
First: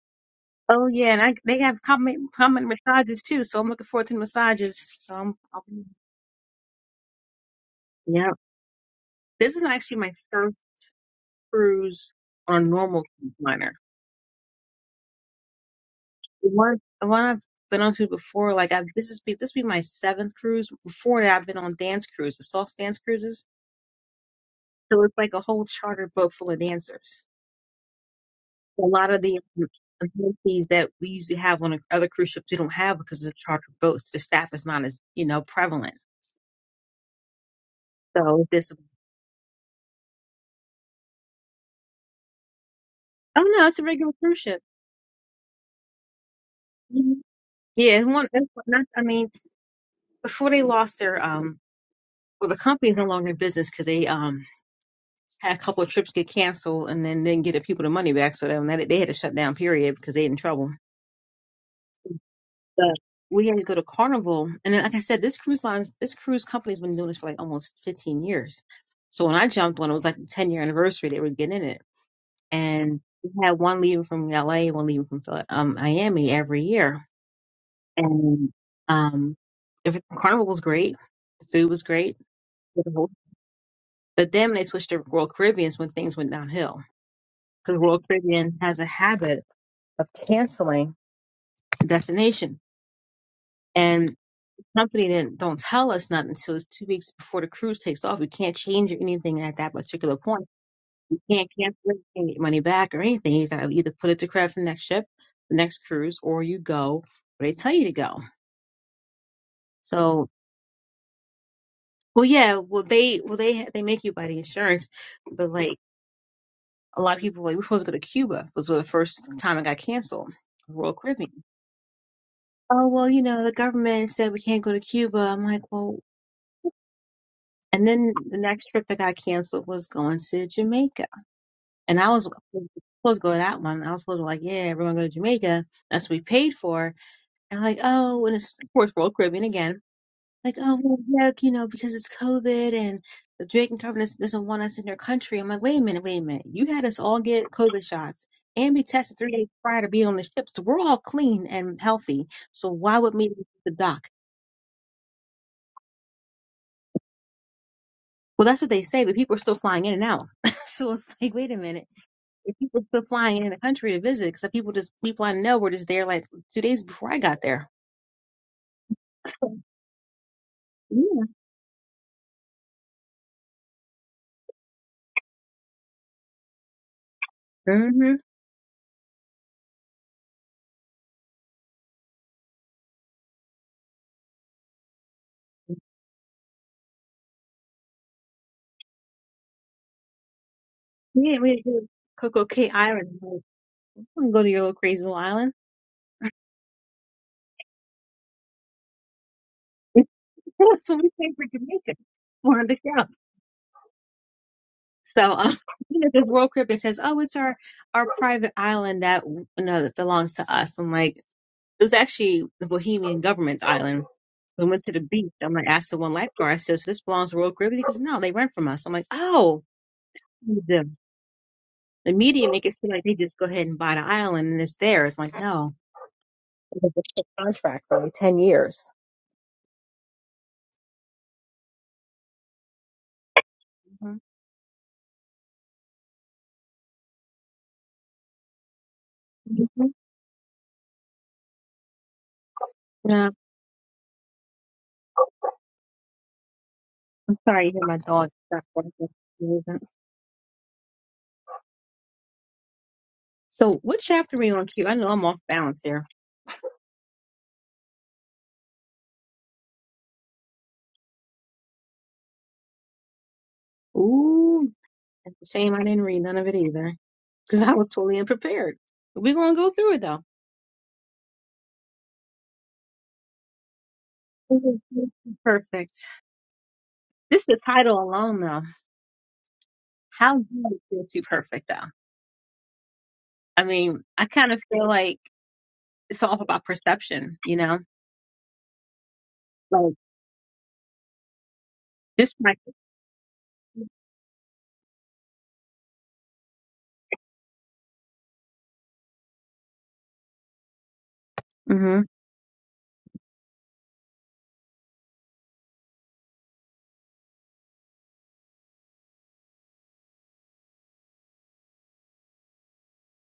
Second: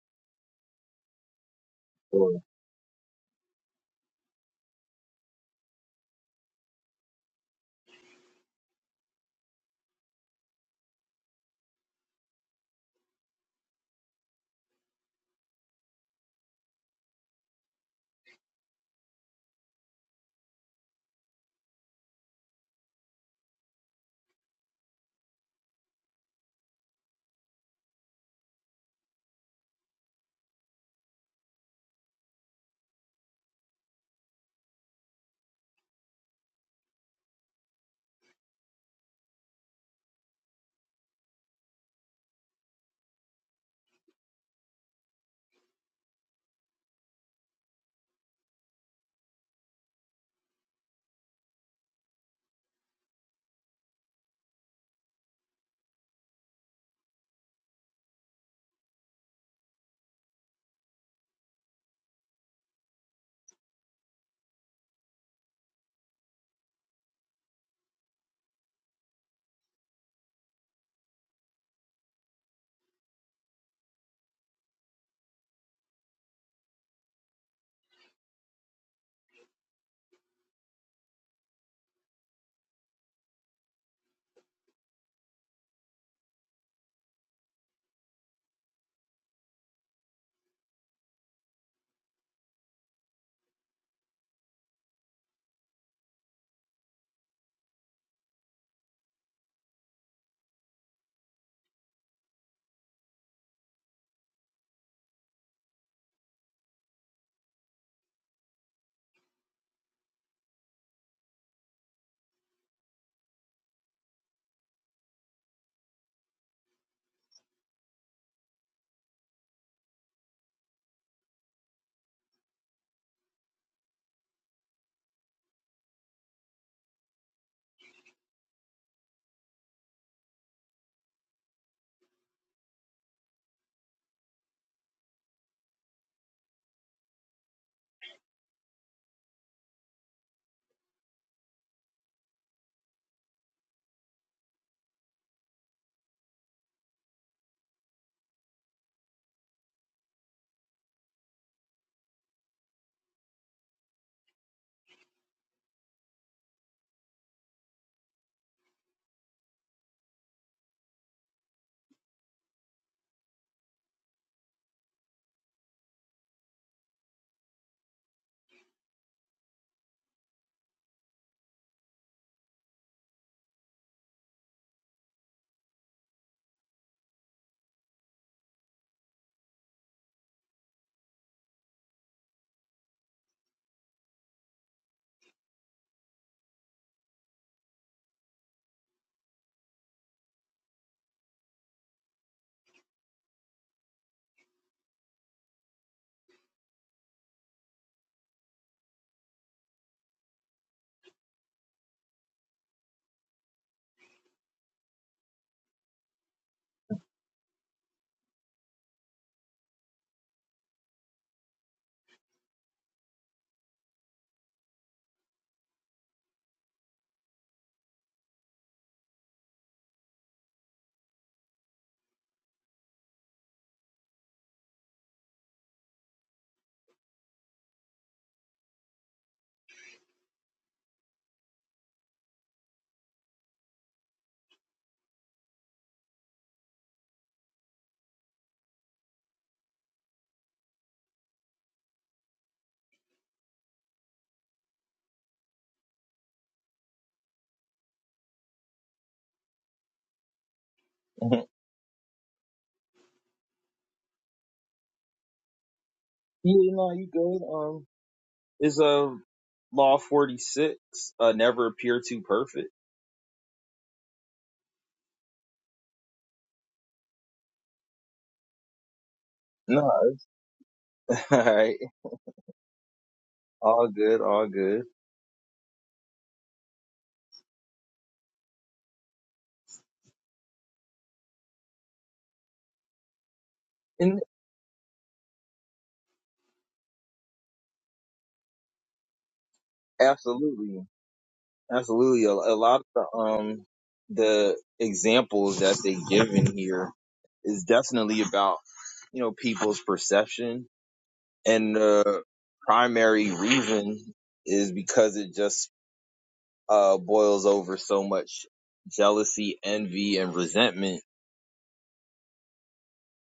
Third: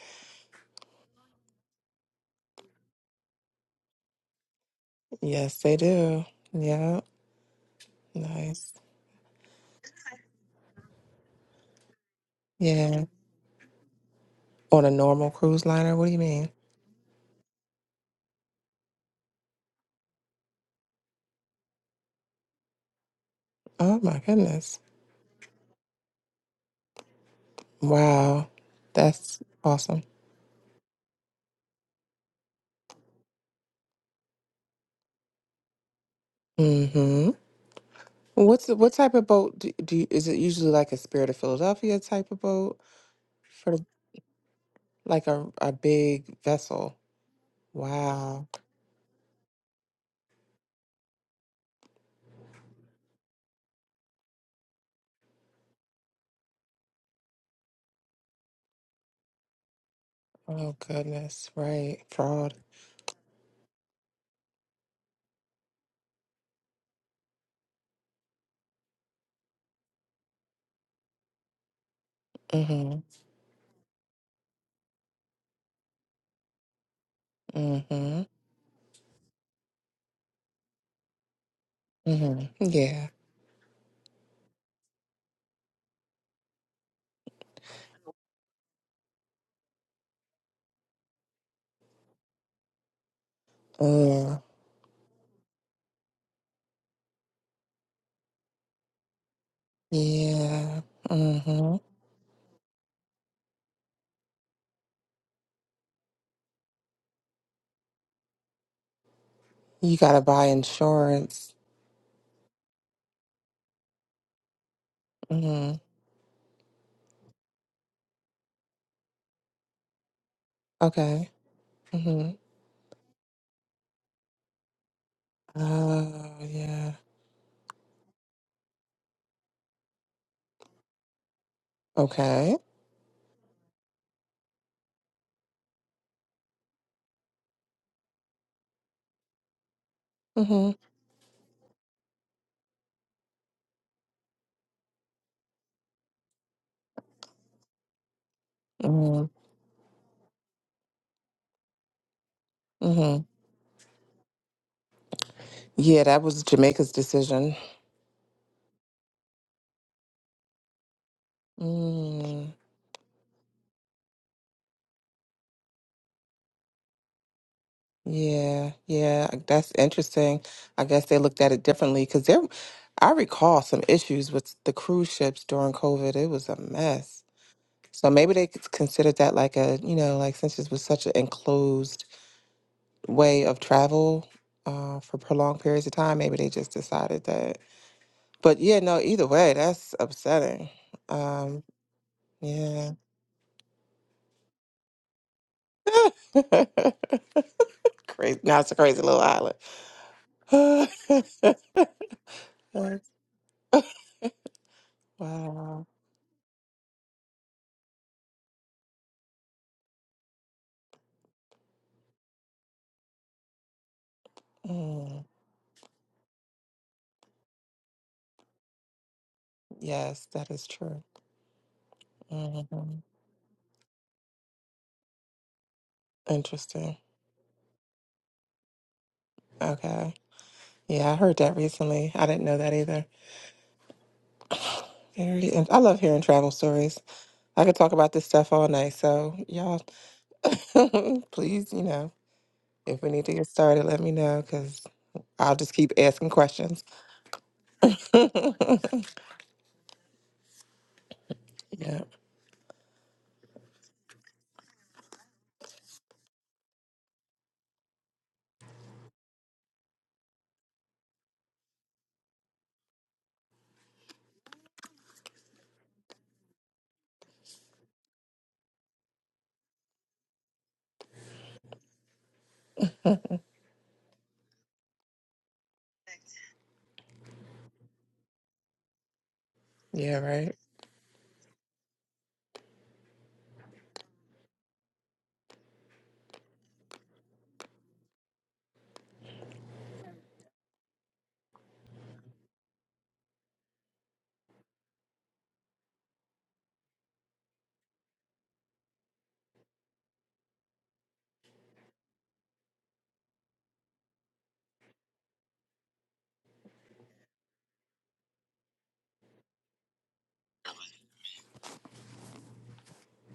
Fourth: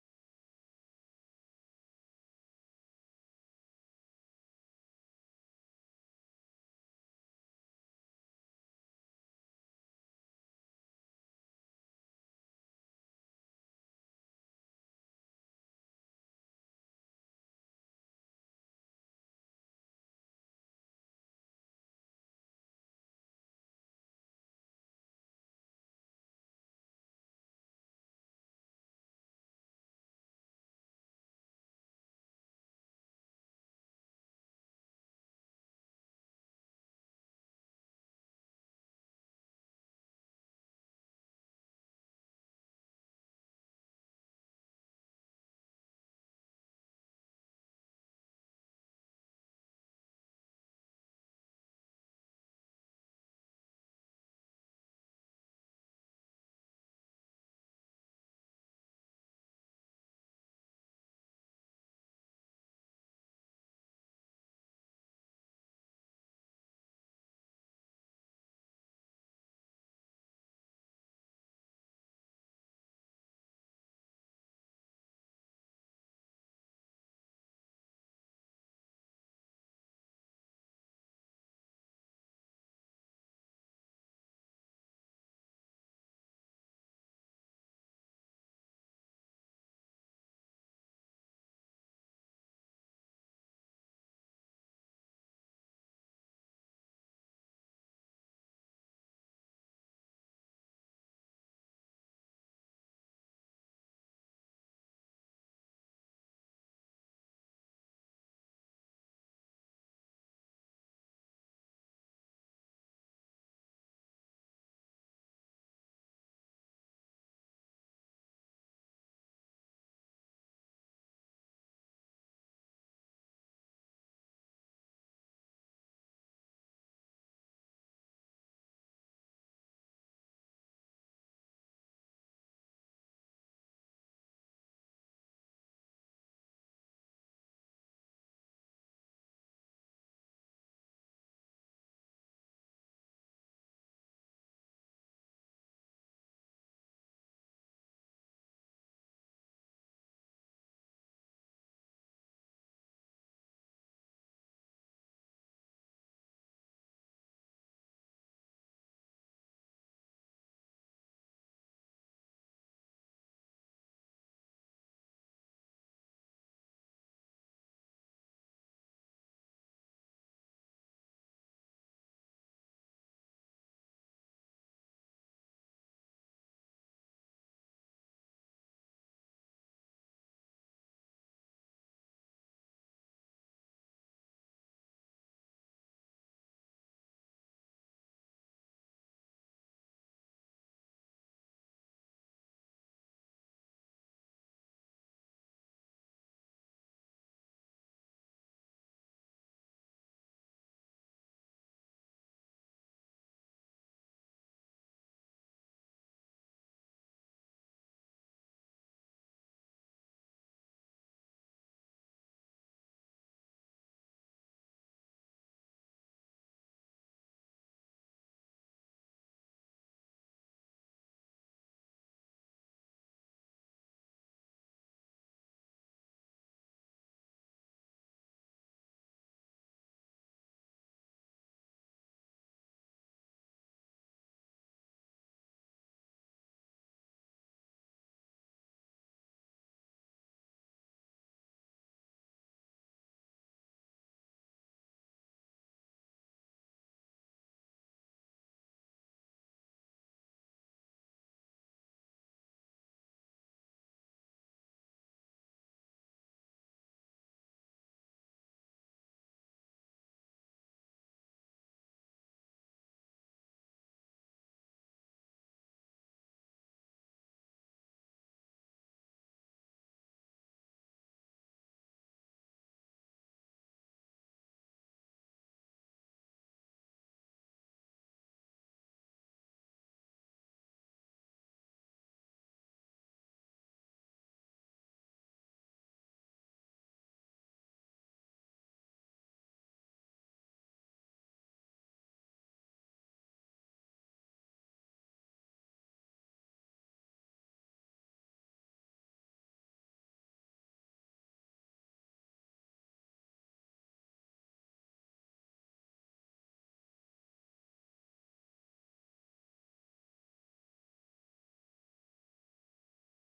S2: Oh yeah, and I, they have compliment,
S1: Or-
S2: compliment massages too, so I'm looking forward to the massages. So I'm,
S3: Yes,
S2: I'll
S3: they
S2: be,
S3: do. Yeah.
S2: yeah,
S3: Nice.
S2: this is actually my first cruise on a
S3: Yeah.
S2: normal cruise liner.
S3: On a normal cruise liner? What do you mean?
S2: one one I've been on to before, like I've this is be this be my seventh cruise. Before that, I've been on dance cruises, soft dance cruises.
S3: Oh my goodness.
S2: So it's like a whole charter boat full of dancers.
S3: Wow.
S2: A lot of the
S3: That's
S2: um,
S3: awesome.
S2: amenities that we usually have on other cruise ships, we don't have because it's charter boats, The staff is not as you know prevalent.
S3: Mm-hmm.
S2: So
S3: What's
S2: this,
S3: the, what type of boat do, do you, is it usually like a Spirit of Philadelphia type of boat
S2: oh no,
S3: for
S2: it's a
S3: the-
S2: regular cruise ship.
S3: like a, a big vessel?
S2: Mhm. Yeah, it's one.
S3: Wow.
S2: it's one- Not, I mean, before they lost their um, well, the company's no longer in business because they um had a couple of trips get canceled and then didn't get the people the money back. So then that they had to shut down period because they in trouble.
S3: Oh goodness. Right. Fraud.
S2: But we had to go to Carnival, and then, like I said, this cruise line, this cruise company's been doing this for like almost 15 years. So when I jumped, when it was like the 10 year anniversary, they were getting in it, and
S3: Mm-hmm.
S2: we had one leaving from LA, one leaving from Phil- um, Miami every year,
S3: Mm-hmm.
S2: and um, if Carnival was great, the food was great,
S3: Mm-hmm. Yeah.
S2: but then when they switched to Royal Caribbean when things went downhill because Royal Caribbean has a habit of canceling the destination. And the
S3: Oh.
S2: company didn't don't tell us nothing until it's two weeks before the cruise takes off. You can't change anything at that particular point.
S3: Yeah.
S2: You can't
S3: Mm-hmm.
S2: cancel it, you can't get money back or anything. You gotta either put it to credit for the next ship, the next cruise, or you go where they tell you to go.
S3: You gotta
S2: So
S3: buy insurance.
S2: well yeah, well they well they they make you buy the insurance, but
S3: Mm-hmm.
S2: like a lot of people like we're supposed to go to Cuba It was the first time it got canceled. Royal
S3: Okay.
S2: Caribbean.
S3: Mm-hmm.
S2: Oh well, you know, the government said we can't go to Cuba. I'm like, well,
S3: Oh yeah.
S2: And then the next trip that got canceled was going to Jamaica. And I was
S3: Okay.
S2: supposed to go to that one. I was supposed to like, yeah, everyone go to Jamaica. That's what we paid for. And like, oh, and it's [laughs] of course Royal Caribbean again. Like,
S3: Mm-hmm.
S2: oh, well, yeah, you know, because it's COVID and the Jamaican government doesn't want us in their country. I'm like, wait a minute, wait a minute. You had us all get COVID shots and be tested
S3: Mm-hmm.
S2: three days prior to be on the ship. So we're all clean and healthy. So why
S3: Mm-hmm.
S2: would me the dock?
S3: Yeah, that was Jamaica's decision.
S2: Well, that's what they say, but people are still flying in and out. [laughs] so it's like, wait a minute
S3: Mm,
S2: If people still flying in the country to visit, because people just people I know were just there like two days before I got there.
S3: yeah, yeah, that's interesting. I guess they
S2: Yeah.
S3: looked at it differently because there, I recall some issues with the cruise ships during COVID. It was a mess. So
S2: Mm-hmm.
S3: maybe they c- considered that like a, you know, like since this was such an enclosed way of travel uh, for prolonged periods of time, maybe they just decided that. But yeah, no, either way, that's upsetting.
S2: Yeah, we had
S3: Um,
S2: to go to Coco Cay
S3: yeah.
S2: Island. I'm like, I wanna go to your little crazy little island.
S3: [laughs] crazy. Now it's a crazy little island.
S2: [laughs] That's what
S3: [laughs]
S2: we came for Jamaica. We're on the show.
S3: That's
S2: So um, [laughs]
S3: wow.
S2: you know, the World Crib it says, "Oh, it's our our private island that you know that belongs to us." I'm like, it was actually the Bohemian government's island. We went to the
S3: Mm,
S2: beach. I'm like, asked the one lifeguard. I says, this belongs to World Caribbean?" He goes, "No, they rent from us." I'm like, "Oh."
S3: yes, that is true.
S2: The media
S3: hmm
S2: make it seem like they just go ahead and buy the island and it's theirs. Like, no. It was
S3: Interesting.
S2: a contract for only 10 years.
S3: Okay. Yeah, I heard that recently. I didn't know that either. Very. in- I love hearing travel stories. I could talk about this stuff all night. So y'all,
S2: Mhm.
S3: [laughs] please, you know, if we
S2: No,
S3: need to
S2: I'm
S3: get started, let me know because I'll just keep asking questions.
S2: sorry you hear my dog. stuff for some reason.
S1: [laughs] yeah,
S3: Yeah.
S2: So, what chapter are we on, Q? I know I'm off balance here.
S1: no, you good. Um, is a uh, Law Forty Six uh, never appear too perfect.
S2: Ooh, it's a shame I didn't read none of it either because I was totally unprepared. We're going to go
S1: No,
S2: through it though.
S1: [laughs] all right, all good, all
S2: Mhm.
S1: good,
S2: Perfect. This is the title alone though.
S3: Yeah.
S2: How
S3: Right.
S2: good is Feel too perfect though? I mean,
S1: and
S2: I kind of feel like it's all about perception, you know? Like
S1: absolutely, absolutely. A,
S2: this
S1: a
S2: practice.
S1: lot of the um the examples that they give in here is definitely about you know people's perception, and
S2: Mm-hmm.
S1: the primary reason is because it just uh boils over so much jealousy, envy, and resentment,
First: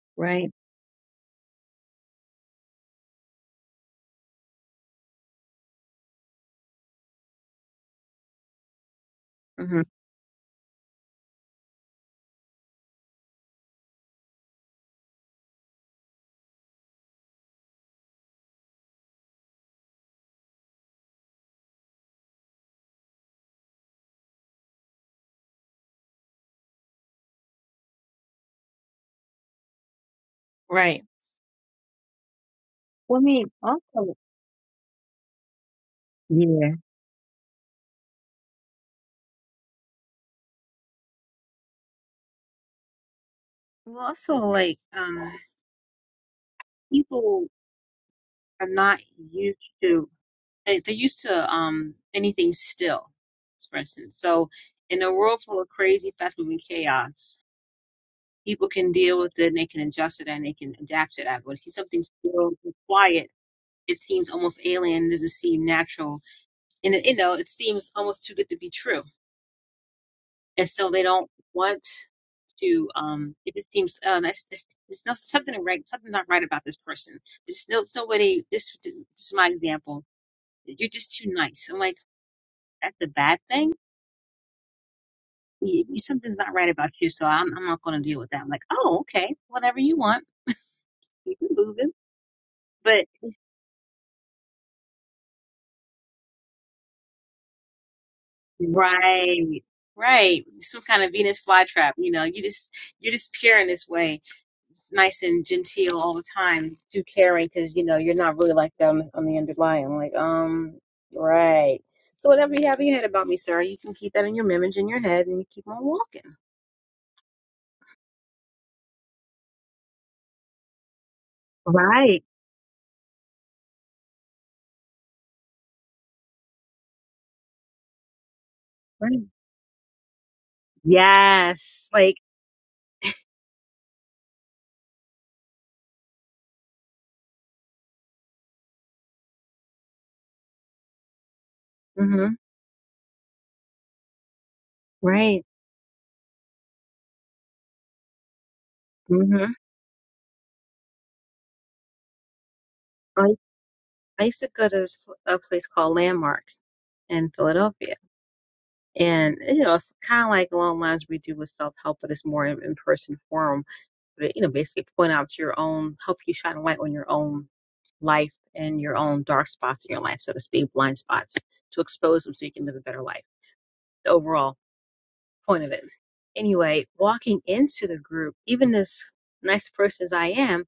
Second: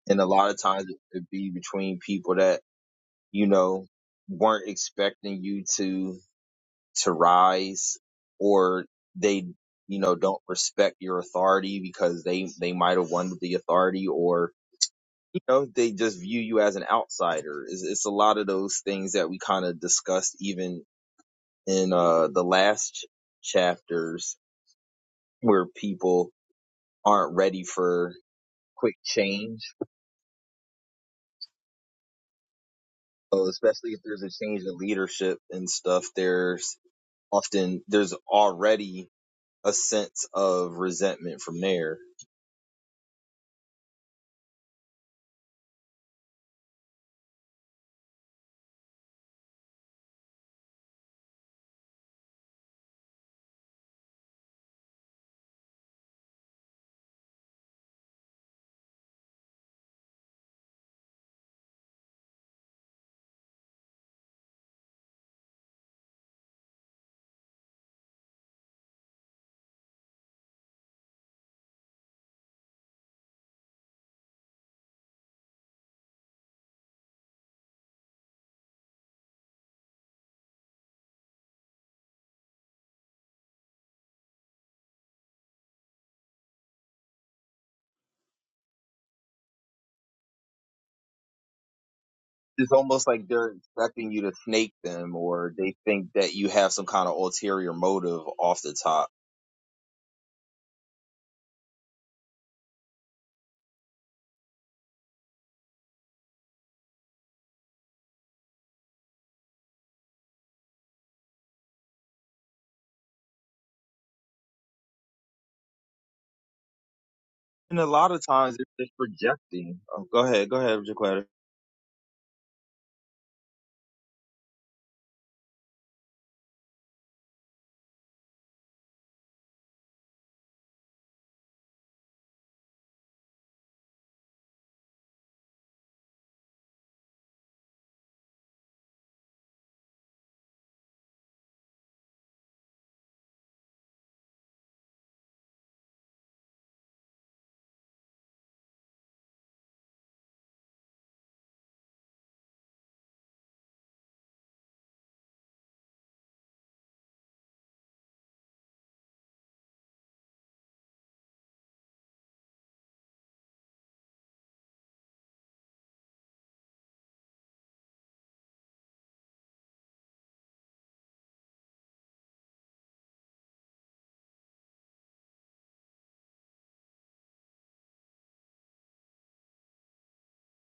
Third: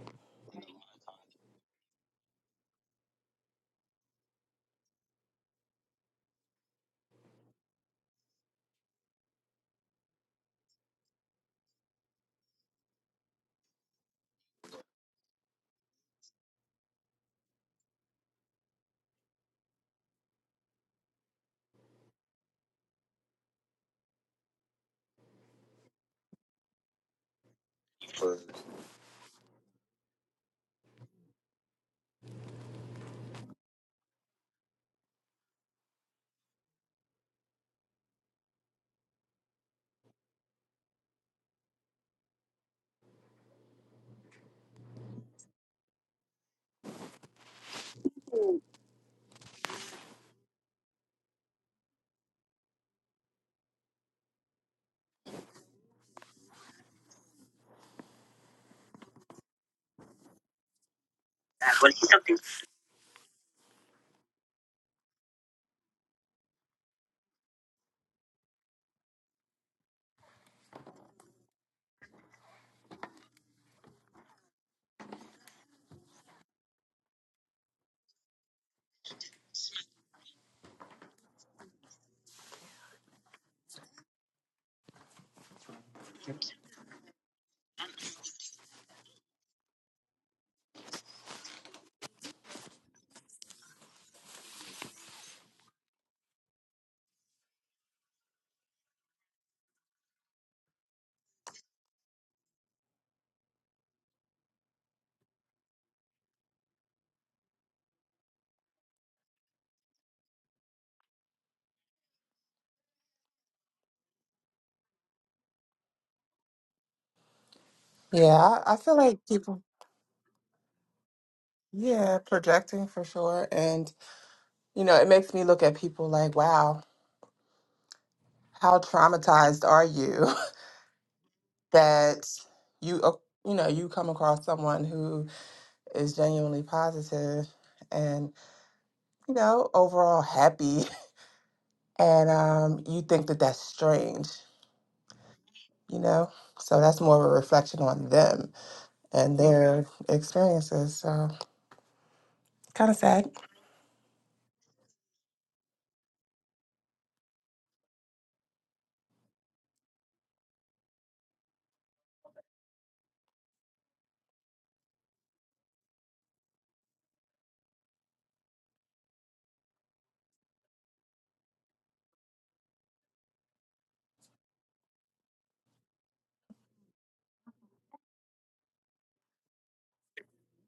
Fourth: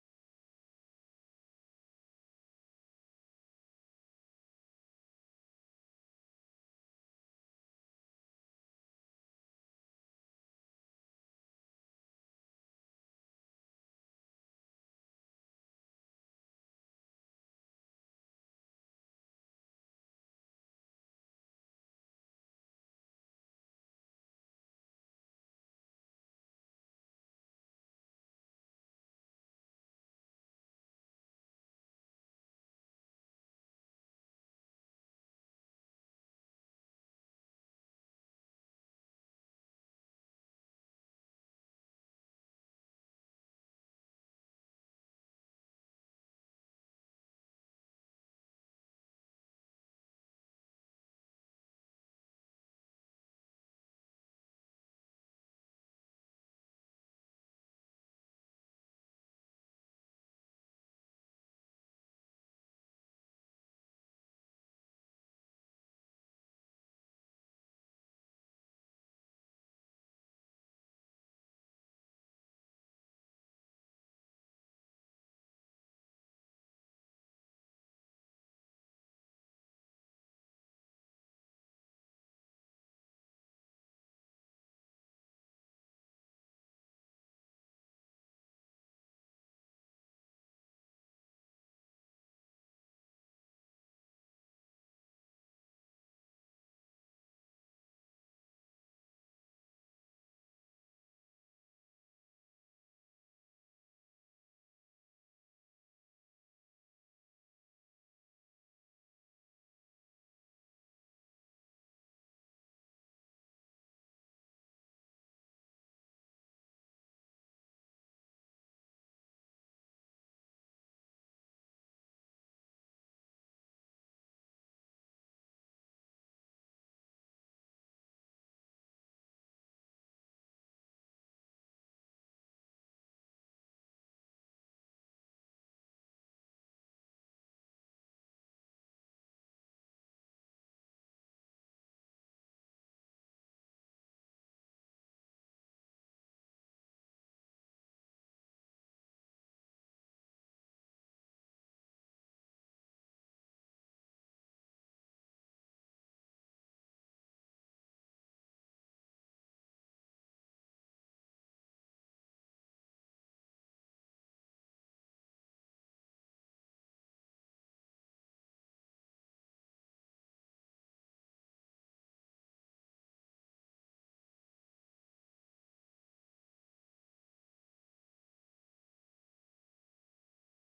S1: and a lot
S2: Right.
S1: of times it could be between people that you know weren't expecting you to to rise or they,
S2: Mm-hmm.
S1: you know, don't respect your authority because they, they might have won with the authority or, you know, they just view you as an outsider. It's, it's a lot of those things that we kind of discussed even in, uh, the last ch- chapters where people aren't ready for quick change.
S2: Right. Well, I
S1: So
S2: mean,
S1: especially if
S2: also,
S1: there's a change in leadership and stuff,
S2: yeah.
S1: there's often, there's already a sense of resentment from there
S2: Well, also, like, um, people are not used to, they, they're used to, um, anything still, for instance. So, in a world full of crazy, fast moving chaos, people can deal with it and they can adjust it, and they can adapt to that. But if you see something still and quiet, it seems almost alien, it doesn't seem natural. And, it- you know, it seems almost too good to be true and so they don't want to. Um, it just seems uh, that's this. There's no something right. Something not right about this person. There's no nobody. This, this is my example. You're just too nice. I'm like that's a bad thing. You, you- something's not right about you. So I'm I'm not going to deal with that. I'm like oh okay, whatever you want, you can move it.
S1: it's almost
S2: But
S1: like they're expecting you to snake them or they think that you have some kind of ulterior motive off the top.
S2: right, right, some kind of Venus flytrap. You know, you just you're just pure in this way nice and genteel all the time, too caring because you know you're not really like that on, the underlying. I'm like, um, right. So whatever you have in your head about me, sir, you can keep that in your image in your head, and you keep on walking.
S1: And a lot of
S3: Yeah.
S1: times it's
S3: I, I
S1: just
S3: feel like people.
S1: projecting. Oh, go ahead, go ahead, Jaquetta.
S3: Yeah,
S2: Right.
S3: projecting for sure, and you know, it makes me look at people like, wow, how
S2: Right.
S3: traumatized are you? [laughs]
S2: Yes. Like,
S3: that you uh, you know you come across someone who is genuinely positive and you know overall happy [laughs]
S2: hmm
S3: and um, you think that that's strange
S2: right.
S3: you know so that's more of a reflection on them and
S2: hmm
S3: their experiences so kind of sad
S2: I, I used to go to this, pl- a place called Landmark in Philadelphia. And, you know, it's kind of like along the lines we do with self help, but it's more in, in person form. you know, basically point out your own, help you shine a light on your own life and your own dark spots in your life, so to speak, blind spots, to expose them so you can live a better life. The overall point of it. Anyway, walking into the group, even as nice person as I am,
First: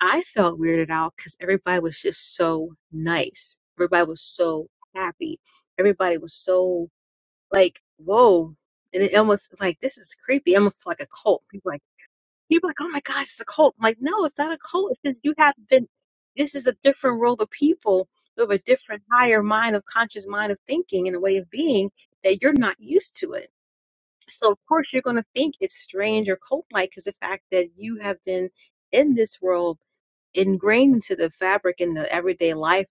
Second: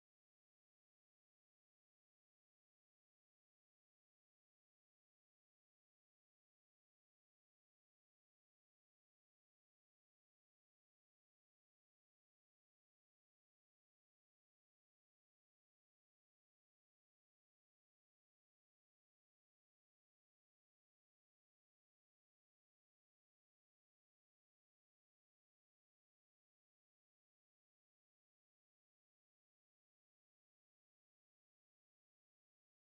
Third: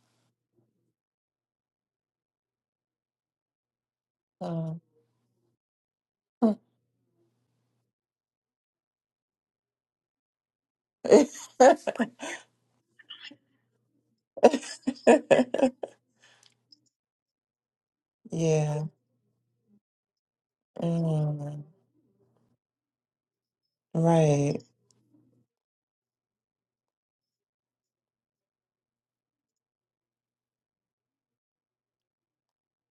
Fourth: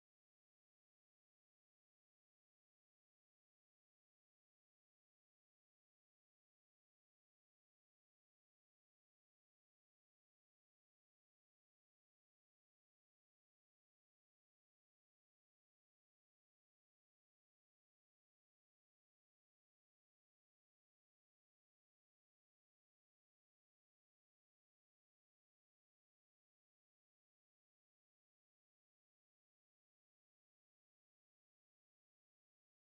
S2: I felt weirded out because everybody was just so nice. Everybody was so
S3: Mm.
S2: happy. Everybody was
S3: [laughs]
S2: so like, whoa. And it almost like this is creepy. Almost like a cult. People like People are like, oh my gosh, it's a cult. I'm like, no, it's not a cult. It's just you have been, this is a different world of people who have a
S3: yeah
S2: different, higher mind of conscious mind of thinking and a way of
S3: Mm.
S2: being that you're not used to it. So,
S3: right
S2: of course, you're going to think it's strange or cult like because the fact that you have been in this world ingrained into the fabric and the everyday life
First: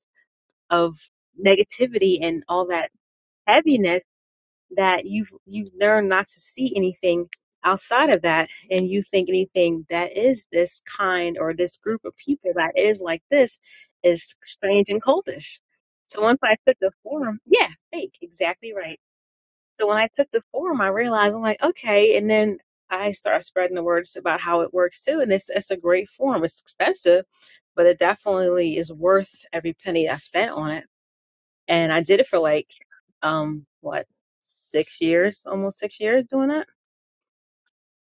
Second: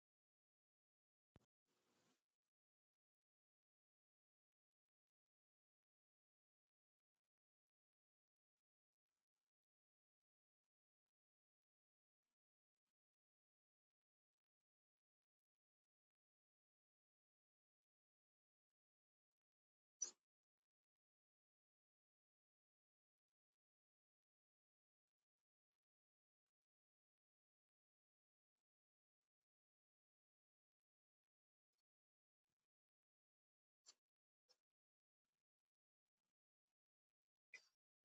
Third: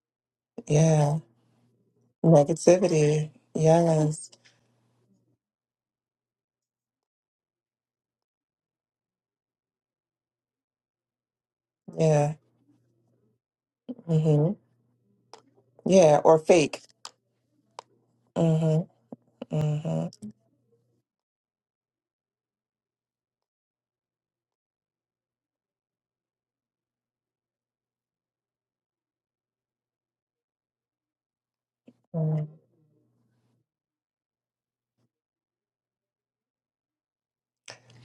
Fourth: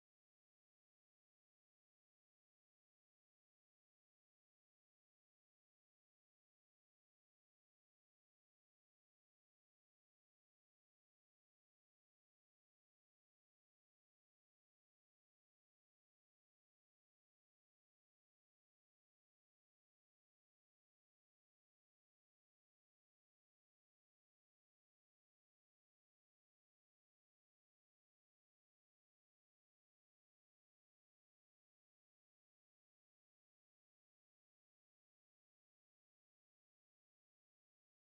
S2: of
S3: yeah
S2: negativity and all that
S3: negativity
S2: heaviness
S3: yes
S2: that you've you've learned not to see anything outside of that and you think anything that is this kind or this group of
S3: yeah
S2: people that is like this is
S3: hmm
S2: strange and coldish.
S3: yeah
S2: so
S3: or
S2: once i took
S3: fake
S2: the forum yeah fake exactly
S3: Mm-hmm.
S2: right so when i
S3: Mhm.
S2: took the forum i realized i'm like okay and then i start spreading the words about how it works too and it's it's a great forum it's expensive but it definitely is worth every penny i spent on it and i did it for
S3: Mhm.
S2: like um what six years almost six years doing that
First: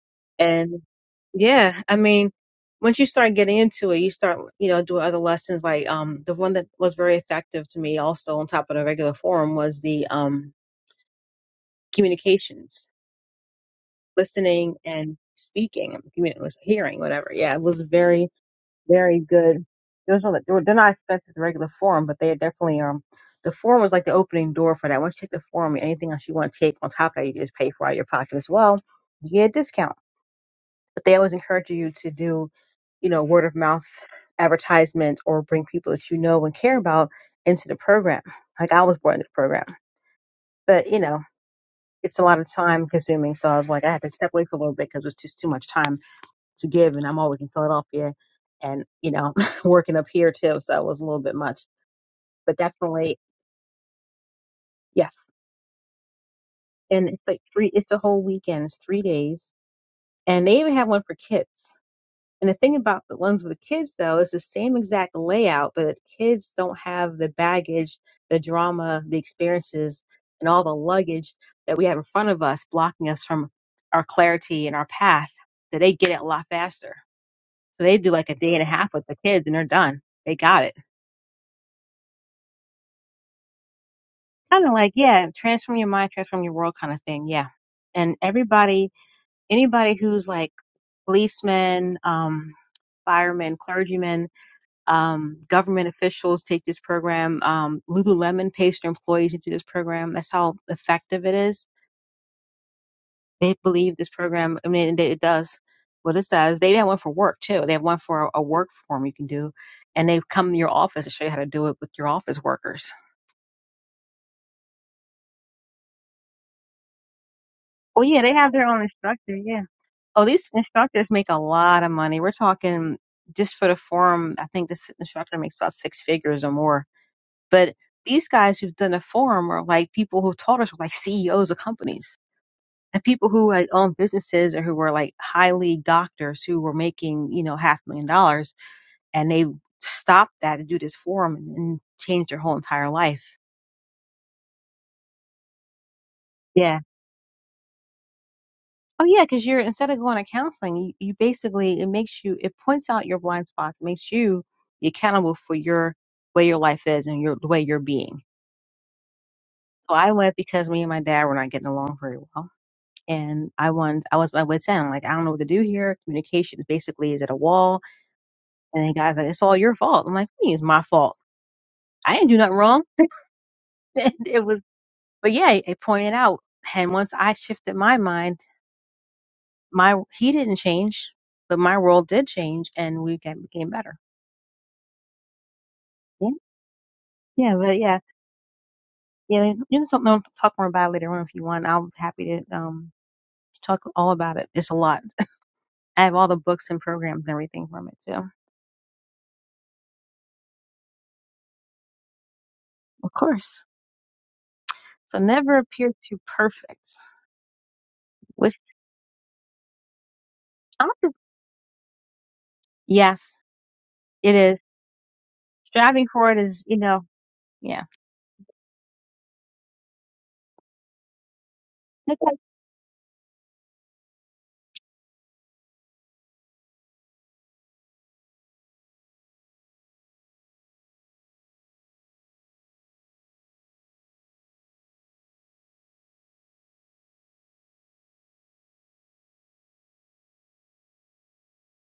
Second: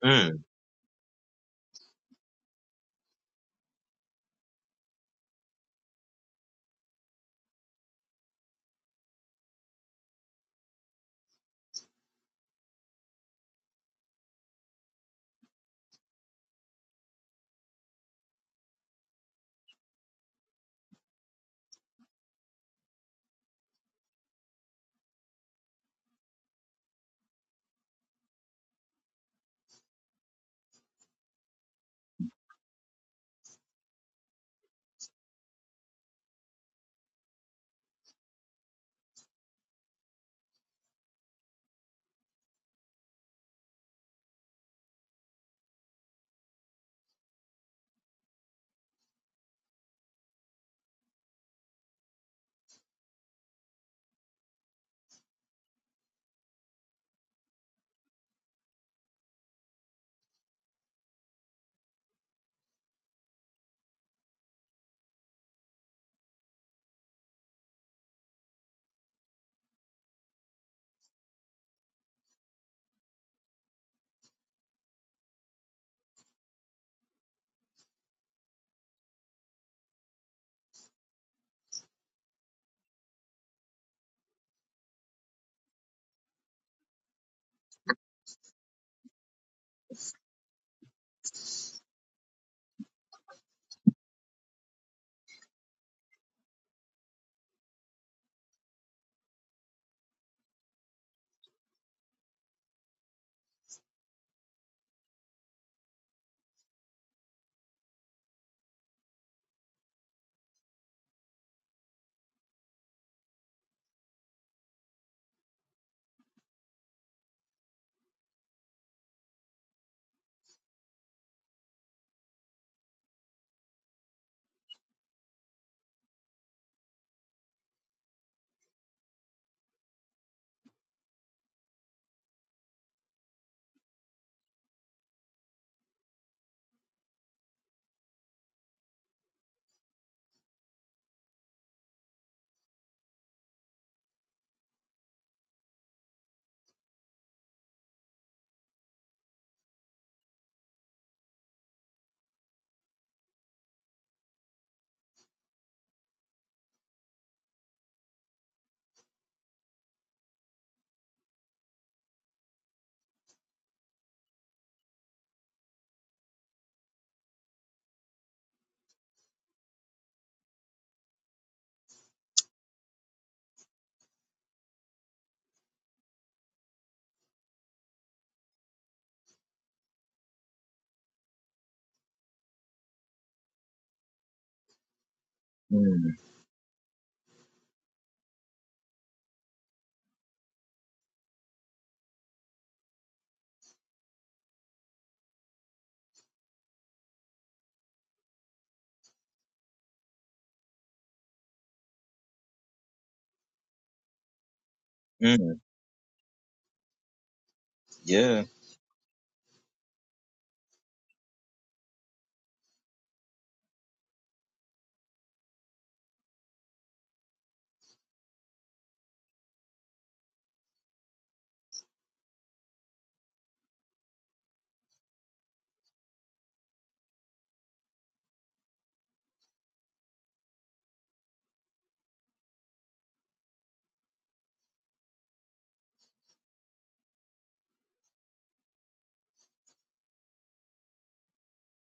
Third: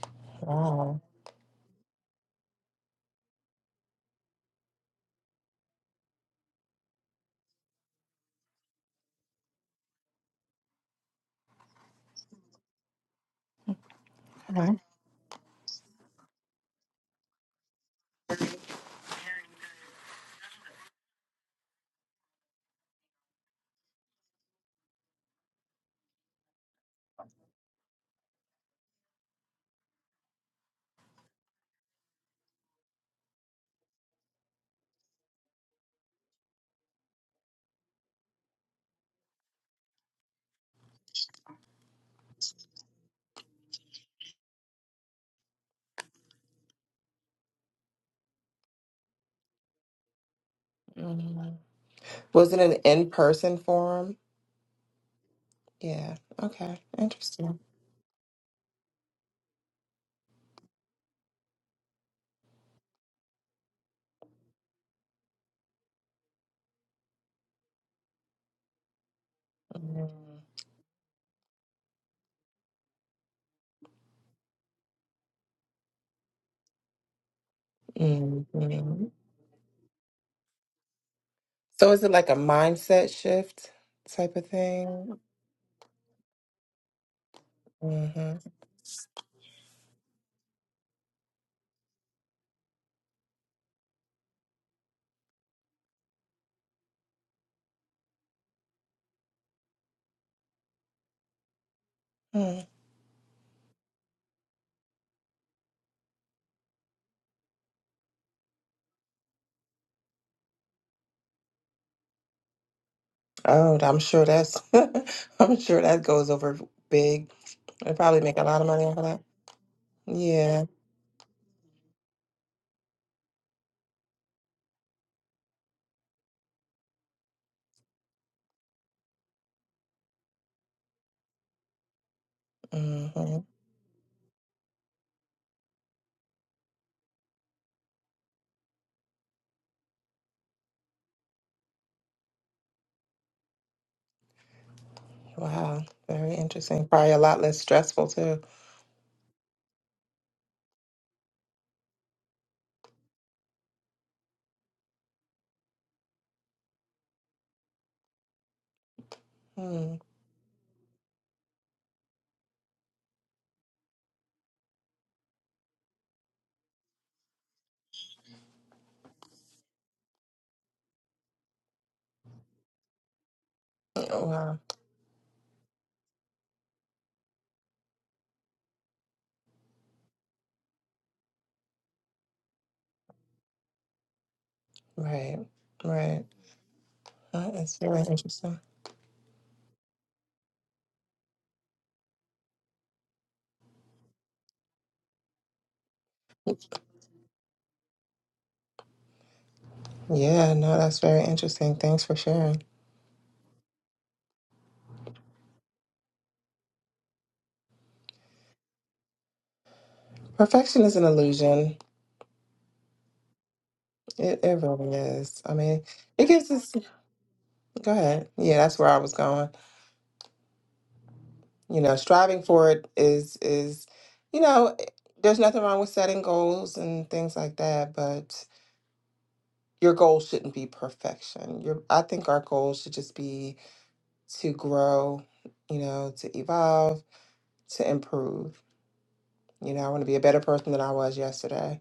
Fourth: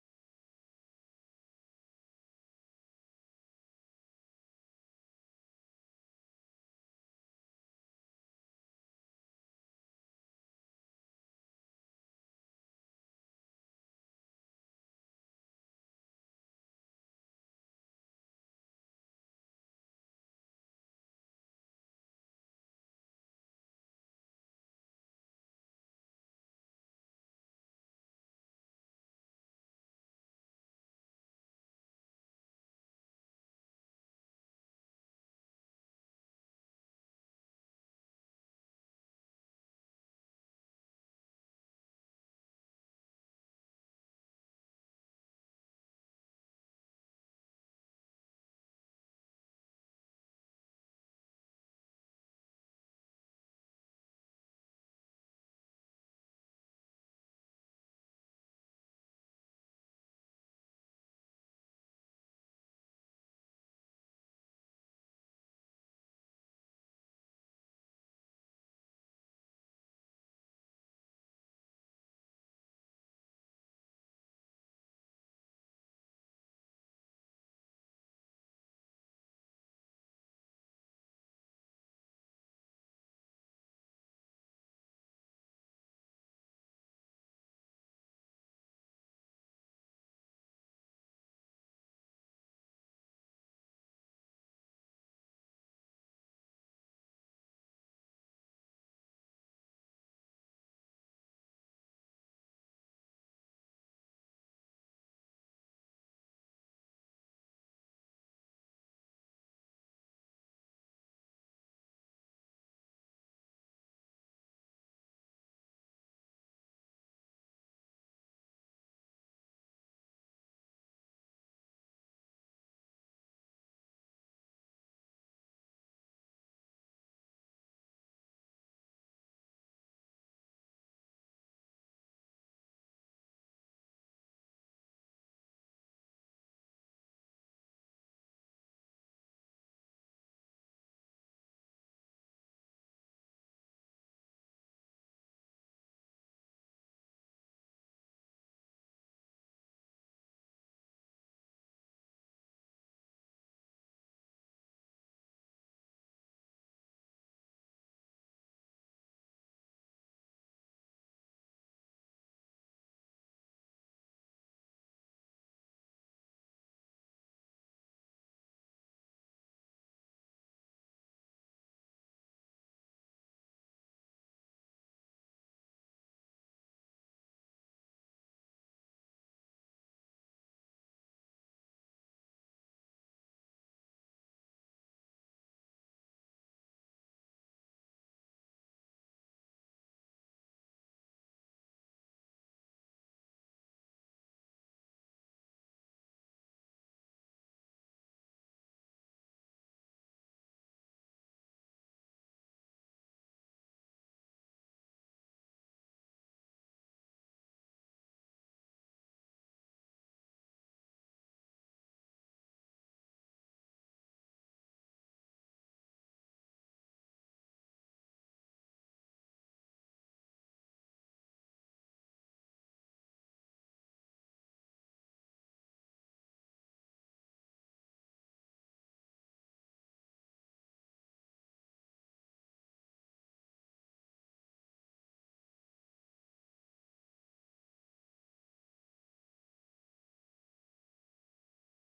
S1: Mm,
S2: and
S3: Wow.
S2: yeah i mean once you start getting into it you start you know doing other lessons like um the one that was very effective to me also on top of the regular forum was the um communications listening
S3: Okay.
S2: and speaking commu- hearing whatever yeah it was very very good. Those were, like- they were- they're not expected the regular forum, but they are definitely um the forum was like the opening door for that. Once you take the forum, anything else you want to take on top of that, you just pay for out of your pocket as well. You get a discount. But they always encourage you to do, you know, word of mouth advertisements or bring people that you know and care about into the program. Like I was brought into the program, but you know, it's a lot of time consuming. So I was like, I had to step away for a little bit because it was just too much time to give and I'm always in Philadelphia and you know [laughs] working up here too so it was a little bit
S3: Mhm.
S2: much
S3: Was
S2: but
S3: it an in
S2: definitely
S3: person forum?
S2: yes
S3: Yeah. Okay.
S2: and it's like
S3: Interesting.
S2: three it's a whole weekend it's three days and they even have one for kids and the thing about the ones with the kids though is the same exact layout but kids don't have the baggage the drama the experiences
S3: Mhm.
S2: and all the luggage that we have in front of us blocking us from our clarity and our path that they get it a lot faster so they do like a day and a half
S3: hmm
S2: with the kids and they're done they got it
S3: So is it like a mindset shift type of
S2: kind of like
S3: thing?
S2: yeah transform your mind transform your world kind of thing yeah and
S3: Mm-hmm.
S2: everybody anybody who's like policemen um firemen clergymen um government officials take this program um lululemon pays their employees into this program that's how effective it is
S3: hmm Mm.
S2: they believe this program i mean it does what it says they have one for work too they have one for a, a work form you can do and they come to your office to show you how to do it with your office workers
S3: Oh, I'm sure that's. [laughs] I'm sure that goes over big. They
S2: well
S3: probably
S2: yeah they
S3: make a
S2: have
S3: lot of
S2: their own
S3: money off of that.
S2: instructor yeah. Oh, these
S3: Yeah.
S2: instructors make a lot of money. We're talking just for the forum. I think this instructor makes about six figures or more. But these guys who've done a forum are like people who taught us were like CEOs of companies and people
S3: hmm
S2: who like own businesses or who were like highly doctors who were making, you know, half a million dollars and they stopped that to do this forum and, and changed their whole entire life.
S3: Wow. Very
S2: Yeah.
S3: interesting. Probably a lot less stressful too.
S2: Oh yeah, because you're instead of going to counseling, you, you basically it makes you it points out your blind spots, makes you accountable for your way your life is and your the way you're being. So
S3: Mm.
S2: I went because me and my dad were not getting along very well, and I wanted I was I went to him like I don't know what to do here. Communication basically is at a wall, and the guy's like it's all your fault. I'm like "What do you mean it's my fault. I didn't do nothing wrong. [laughs] And it
S3: Wow.
S2: was, but yeah, it pointed out, and once I shifted my mind, my he didn't change, but my world did change, and we got, became better.
S3: Right.
S1: mm,
S3: Right.
S2: Yeah,
S3: That
S2: yeah,
S3: is
S2: but yeah,
S3: very interesting.
S2: yeah. You can talk, no, talk more about it later on if you want. I'm happy to um talk all about it. It's a lot. I have all the books and programs and everything from it too,
S3: Yeah, no, that's very interesting. Thanks for sharing.
S2: of course. So never
S1: mm,
S2: appear too perfect.
S1: yeah.
S2: Which
S3: Perfection
S2: I'm
S3: is an
S2: just-
S3: illusion.
S2: yes, it
S3: It,
S2: is.
S3: it really is. I mean,
S2: Striving
S3: it
S2: for it
S3: gives
S2: is,
S3: us.
S2: you know, yeah.
S3: Go ahead. Yeah, that's where I was going. You know,
S2: Okay.
S3: striving for it is is, you know, there's nothing wrong with setting goals and things like that, but your goal shouldn't be perfection. Your, I think our goal should just be to grow, you know, to evolve, to improve. You know, I want to be a better person than I was yesterday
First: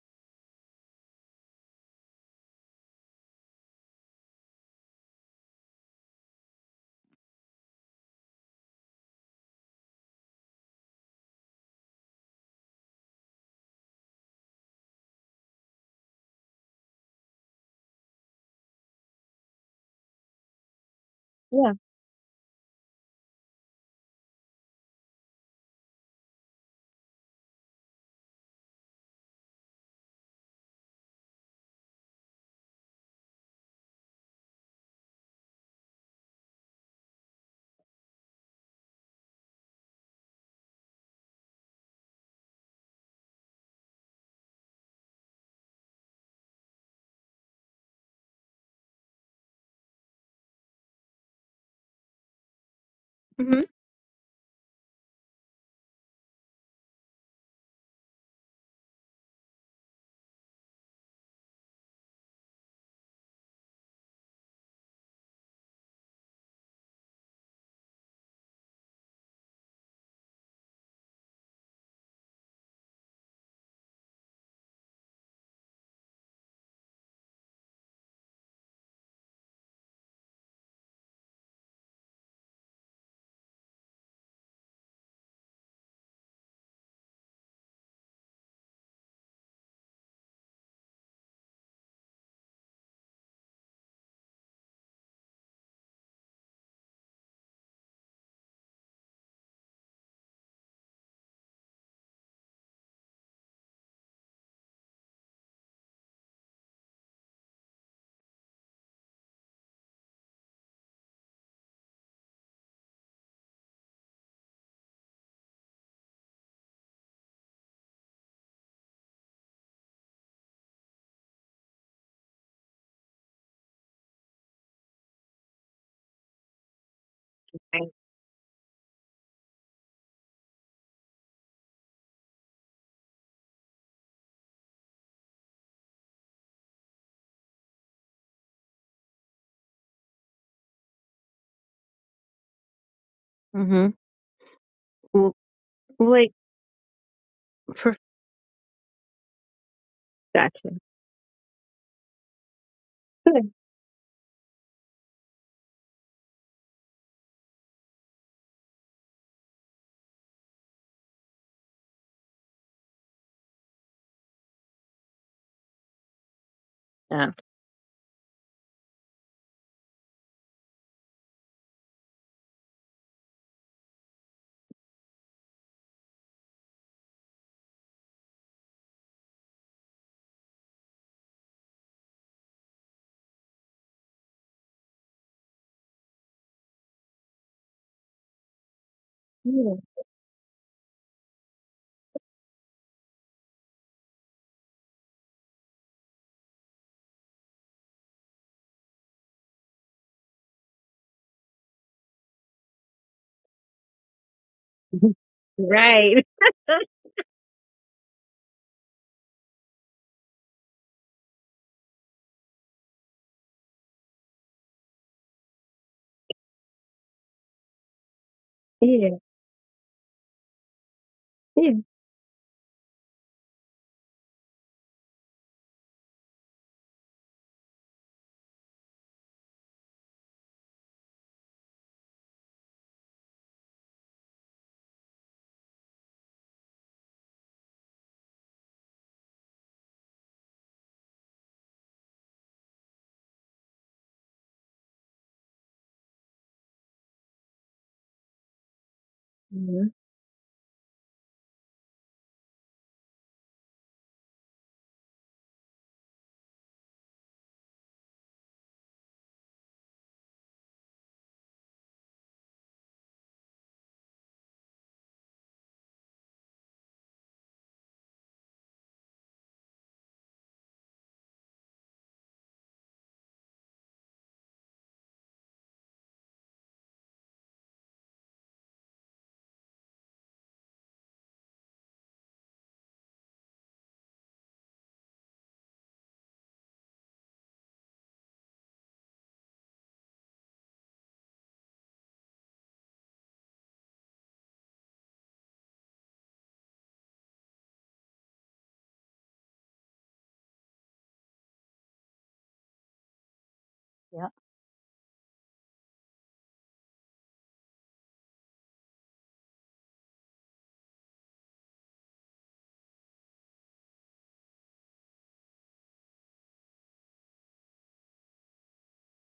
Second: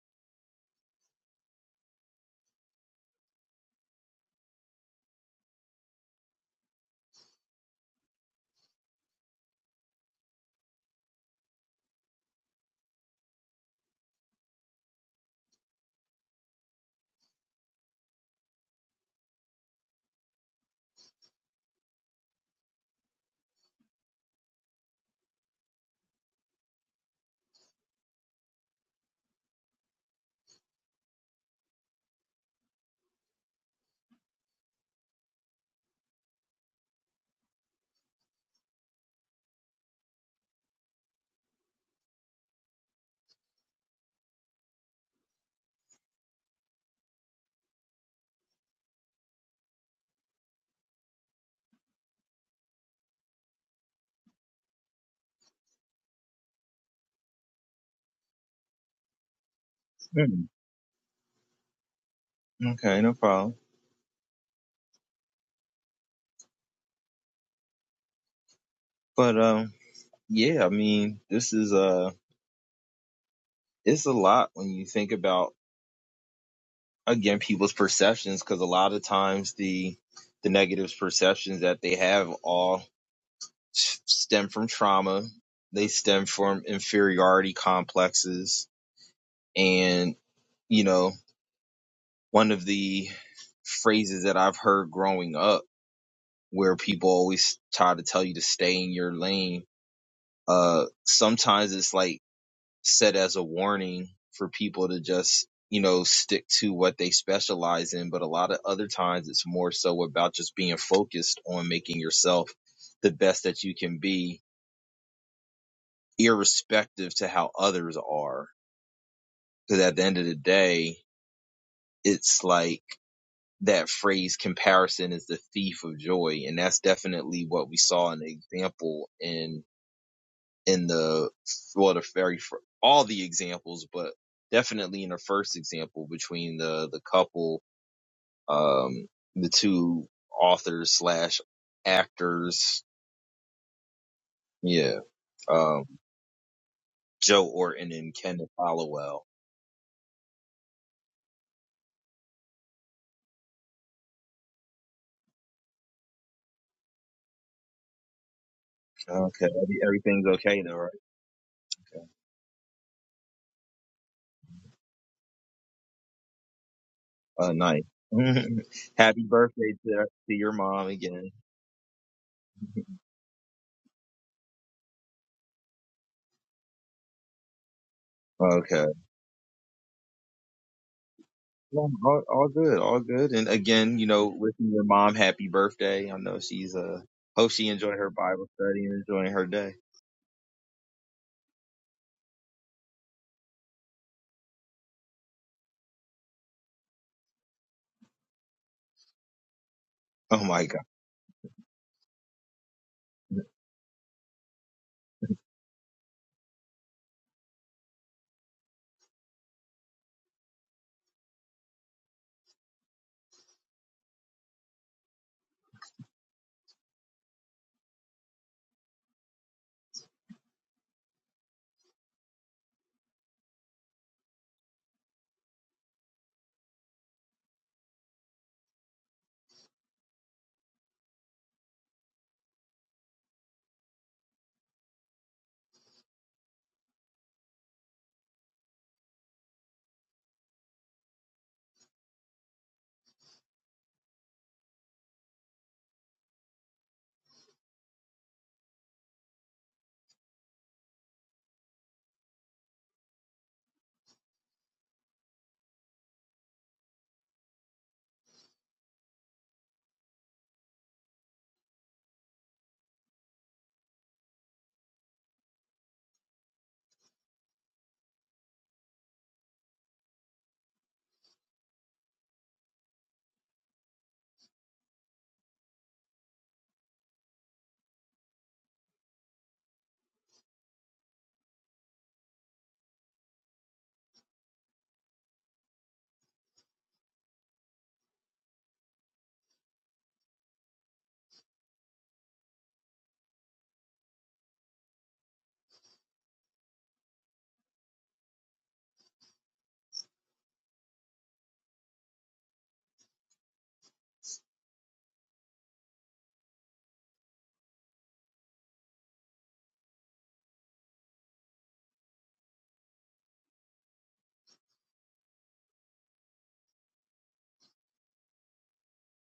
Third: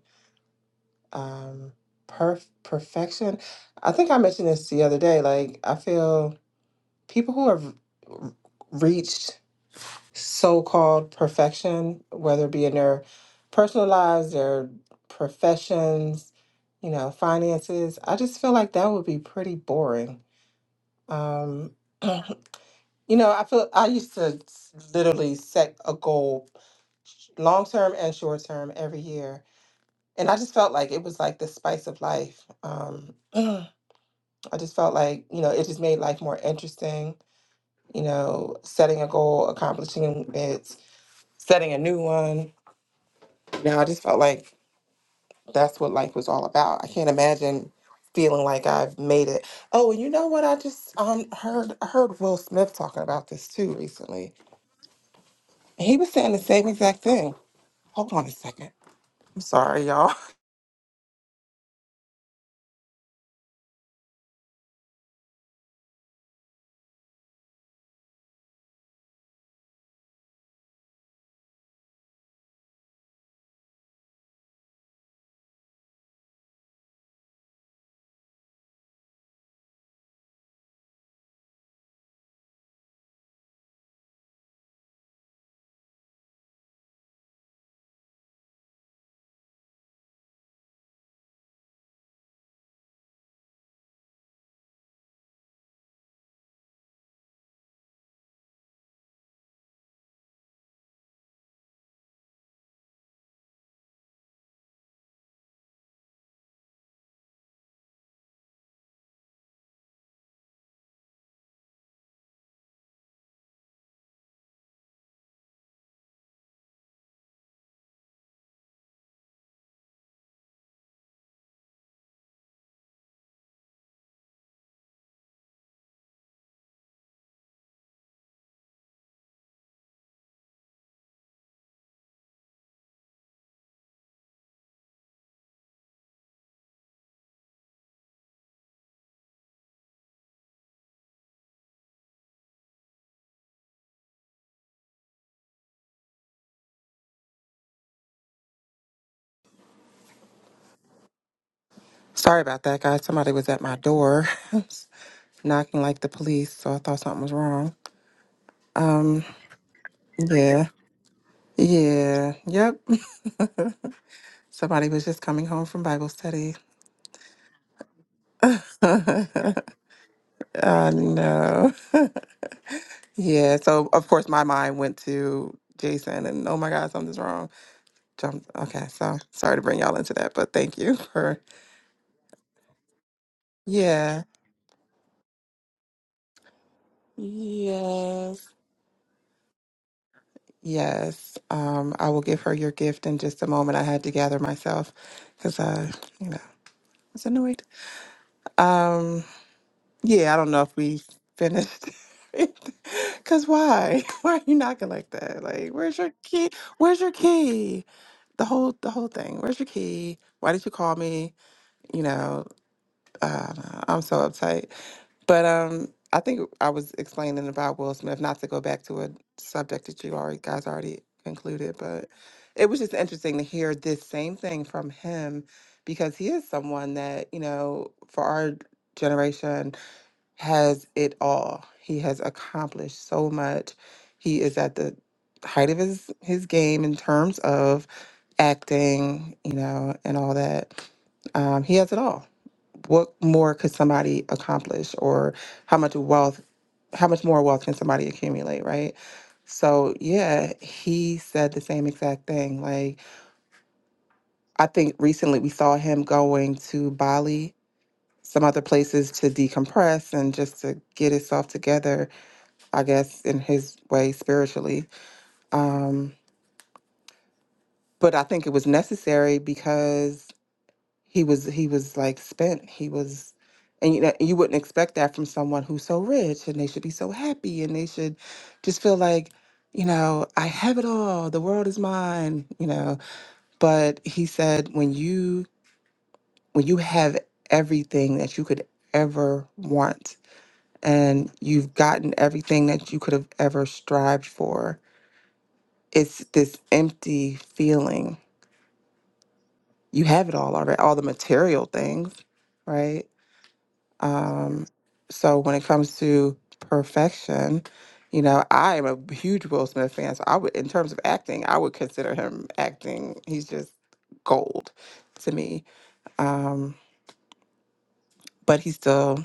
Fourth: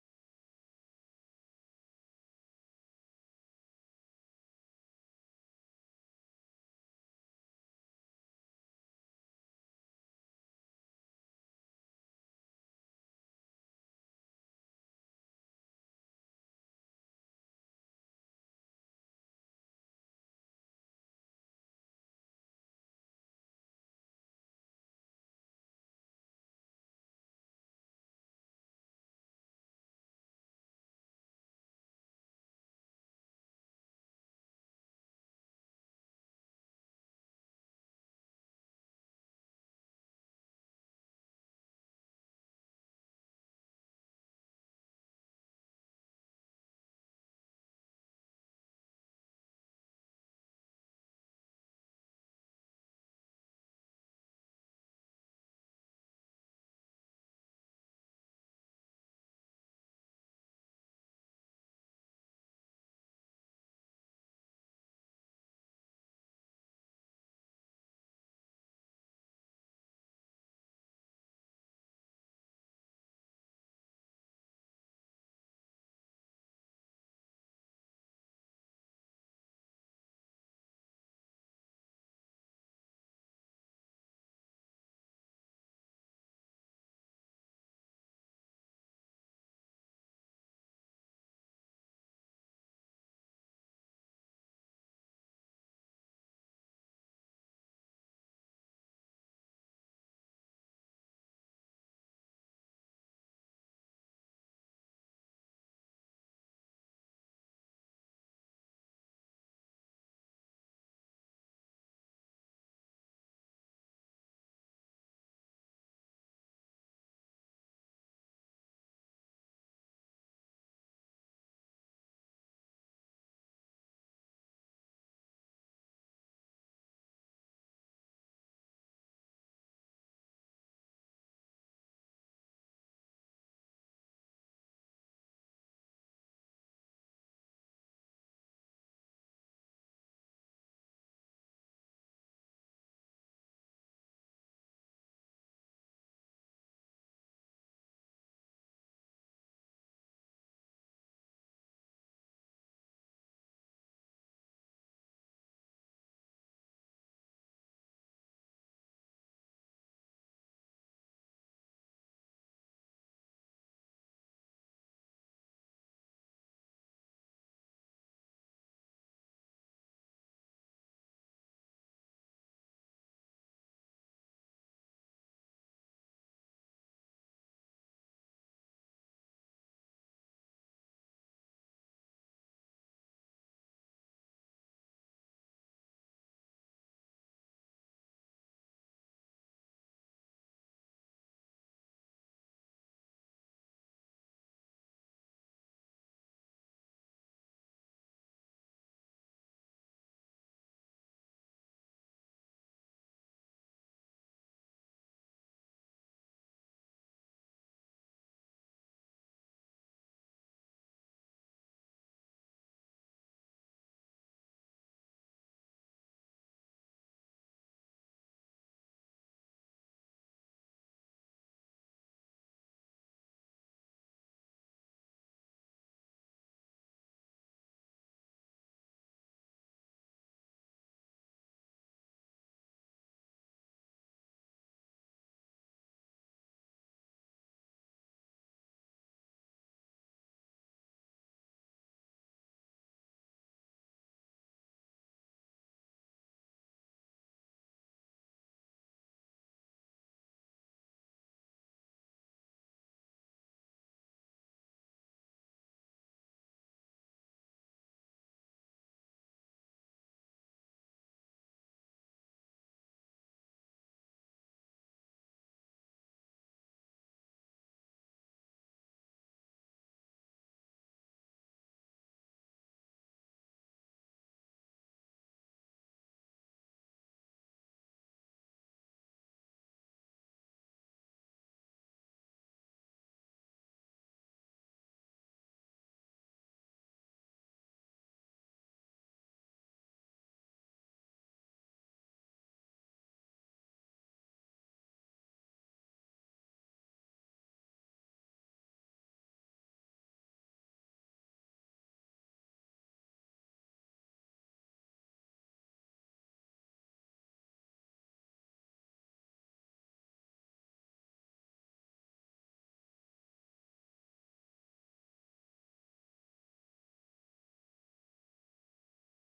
S3: um perf perfection. I think I mentioned this the other day. Like I feel people who have r- reached so-called perfection, whether it be in their personal lives, their professions, you know, finances, I just feel like that would be pretty boring. Um,
S2: Yeah.
S3: [clears throat] you know, I feel I used to s- literally set a goal, long term and short term, every year and I just felt like it was like the spice of life. Um, [clears throat] I just felt like you know it just made life more interesting. You know, setting a goal, accomplishing it, setting a new one. You know, I just felt like that's what life was all about. I can't imagine feeling like I've made it. Oh, and you know what? I just um heard I heard Will Smith talking about this
S2: Mhm.
S3: too recently. And he was saying the same exact thing. Hold on a second. I'm sorry, y'all.
S1: Mm, okay, no problem. But um, yeah, I mean, this is uh, it's a lot when you think about again people's perceptions because a lot of times the the negative perceptions that they have all. stem from trauma. They stem from inferiority complexes. And, you know, one of the phrases that I've heard growing up where people always try to tell you to stay in your lane, uh, sometimes it's like set as a warning for people to just, you know, stick to what they specialize in. But a lot of other times it's more so about just being focused on making yourself the best that you can be irrespective to how others are. Because at the end of the day, it's like that phrase comparison is the thief of joy. And that's definitely what we saw in the example in, in the, well, the very, fir- all the examples, but definitely in the first example between the, the couple, um, the two authors slash actors.
S2: Mm-hmm.
S1: Yeah.
S2: L-
S1: Um,
S2: like
S1: Joe Orton and Kenneth Hollowell.
S2: perfection.
S3: [laughs] Sorry about that, guys. Somebody was
S2: Good.
S3: at my door. [laughs] knocking like the police, so I thought something was wrong. Um,
S1: Okay. Everything's okay
S3: yeah,
S1: though, right?
S3: yeah, yep. Somebody was just coming home from Bible study.
S2: Yeah.
S1: Oh, nice. [laughs]
S3: [laughs]
S1: Happy
S3: I
S1: birthday to, to your mom again.
S3: know. [laughs] yeah. So of course my mind went to Jason, and oh my God, something's wrong. Jumped.
S1: Okay.
S3: Okay, so sorry to bring y'all into that, but thank you [laughs] for
S1: Well, all, all good, all good. And again, you
S3: yeah.
S1: know, wishing your mom happy birthday. I know she's uh hope she enjoyed her
S3: Yes,
S1: Bible study and enjoying her day.
S2: Yeah.
S3: yes. Um, I will give her your gift in just a moment. I had to gather myself because, uh, you know, it's annoyed. Um, Yeah, I
S1: Oh
S3: don't know
S1: my
S3: if we finished. [laughs]
S1: God.
S3: Cause why? [laughs] Why are you knocking
S2: [laughs]
S3: like
S2: Mhm.
S3: that? Like, where's your
S2: Right.
S3: key? Where's your key? The whole the whole thing. Where's your key? Why did you call me? You know, uh, I'm so uptight. But um, I think I was explaining about Will Smith, not to go back to a
S2: Yeah.
S3: subject that you already guys already
S2: Yeah.
S3: concluded, but it was just interesting to hear this same thing from him because he is someone that, you know, for our generation has it all. He has accomplished so much. He is at the height of his his game in terms of acting, you know, and all that. Um, he has it all. What more could somebody accomplish, or how much wealth, how much more wealth can somebody accumulate, right?
S2: Mm-hmm.
S3: So yeah, he said the same exact thing. Like I think recently we saw him going to Bali, some other places to decompress and just to get himself together I guess, in his way spiritually. Um, but I think it was necessary because he was he was like spent. He was, and you know, you wouldn't expect that from someone who's so rich and they should be so happy and they should just feel like, you know, I have it all. The world is mine. You know. But he said when you when you have everything that you could ever want and you've gotten everything that you could have ever strived for it's this empty feeling. You have it all already, all the material things, right?
S2: Yeah.
S3: Um, so when it comes to perfection, you know, I am a huge Will Smith fan. So I would, in terms of acting, I would consider him acting. He's just gold to me. Um, but he's still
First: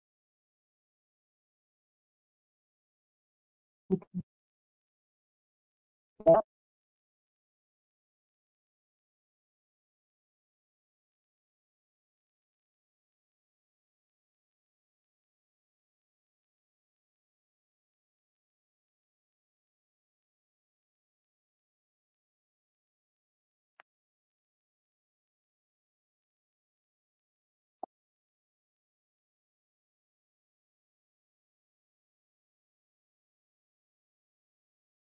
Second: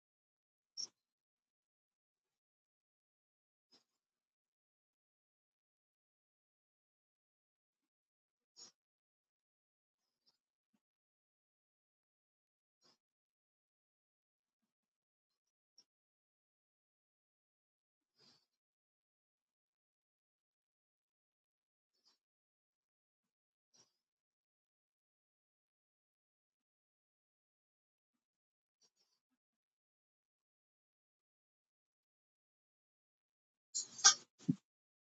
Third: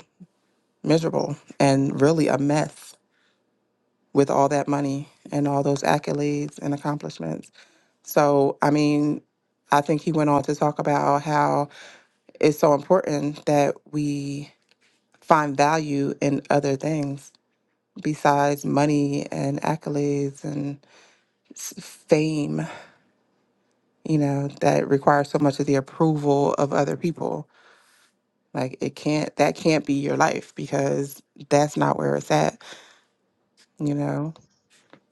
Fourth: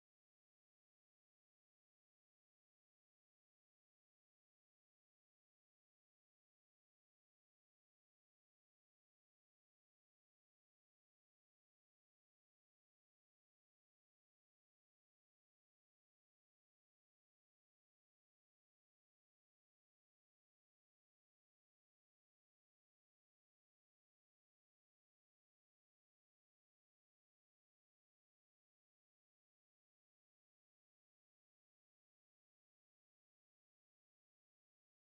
S3: miserable and really a mess with all that money and all those accolades and accomplishments. So, I mean, I think he went on to talk about how it's so important that we find value in other things besides money and accolades and s- fame, you know, that requires so much of the approval of other people. Like it can't that can't be your life because that's not where it's at, you know.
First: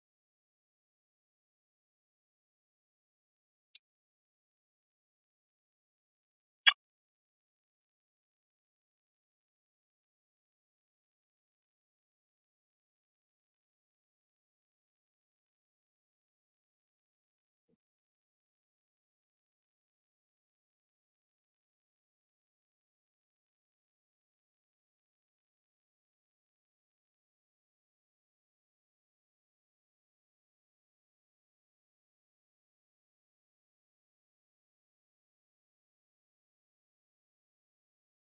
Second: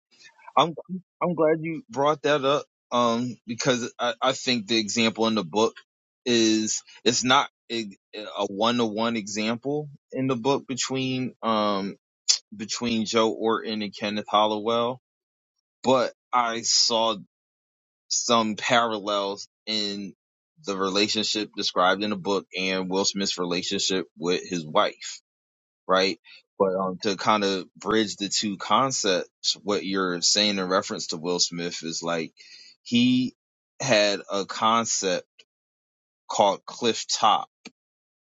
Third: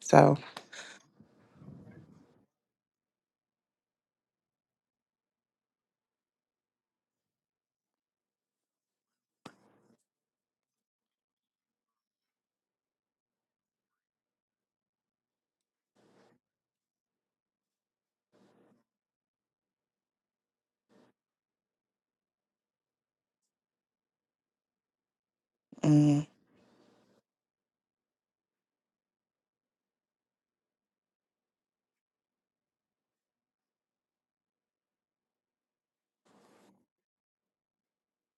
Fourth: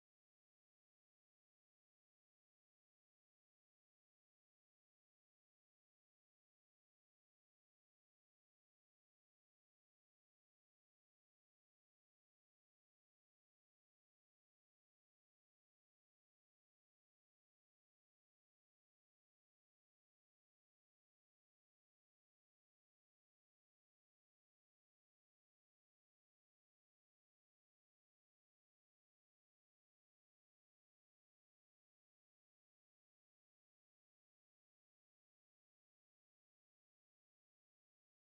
S3: So,
S1: I'm I'm glad you brought that up. Um, because I, I think the example in the book is it's not a one to one example in the book between um between Joe Orton and Kenneth Hollowell but I saw some parallels in the relationship described in the book and Will Smith's relationship with his wife, right?
S3: mm,
S1: But um, to kind of bridge the two concepts, what you're saying in reference to Will Smith is like he had a concept called cliff top,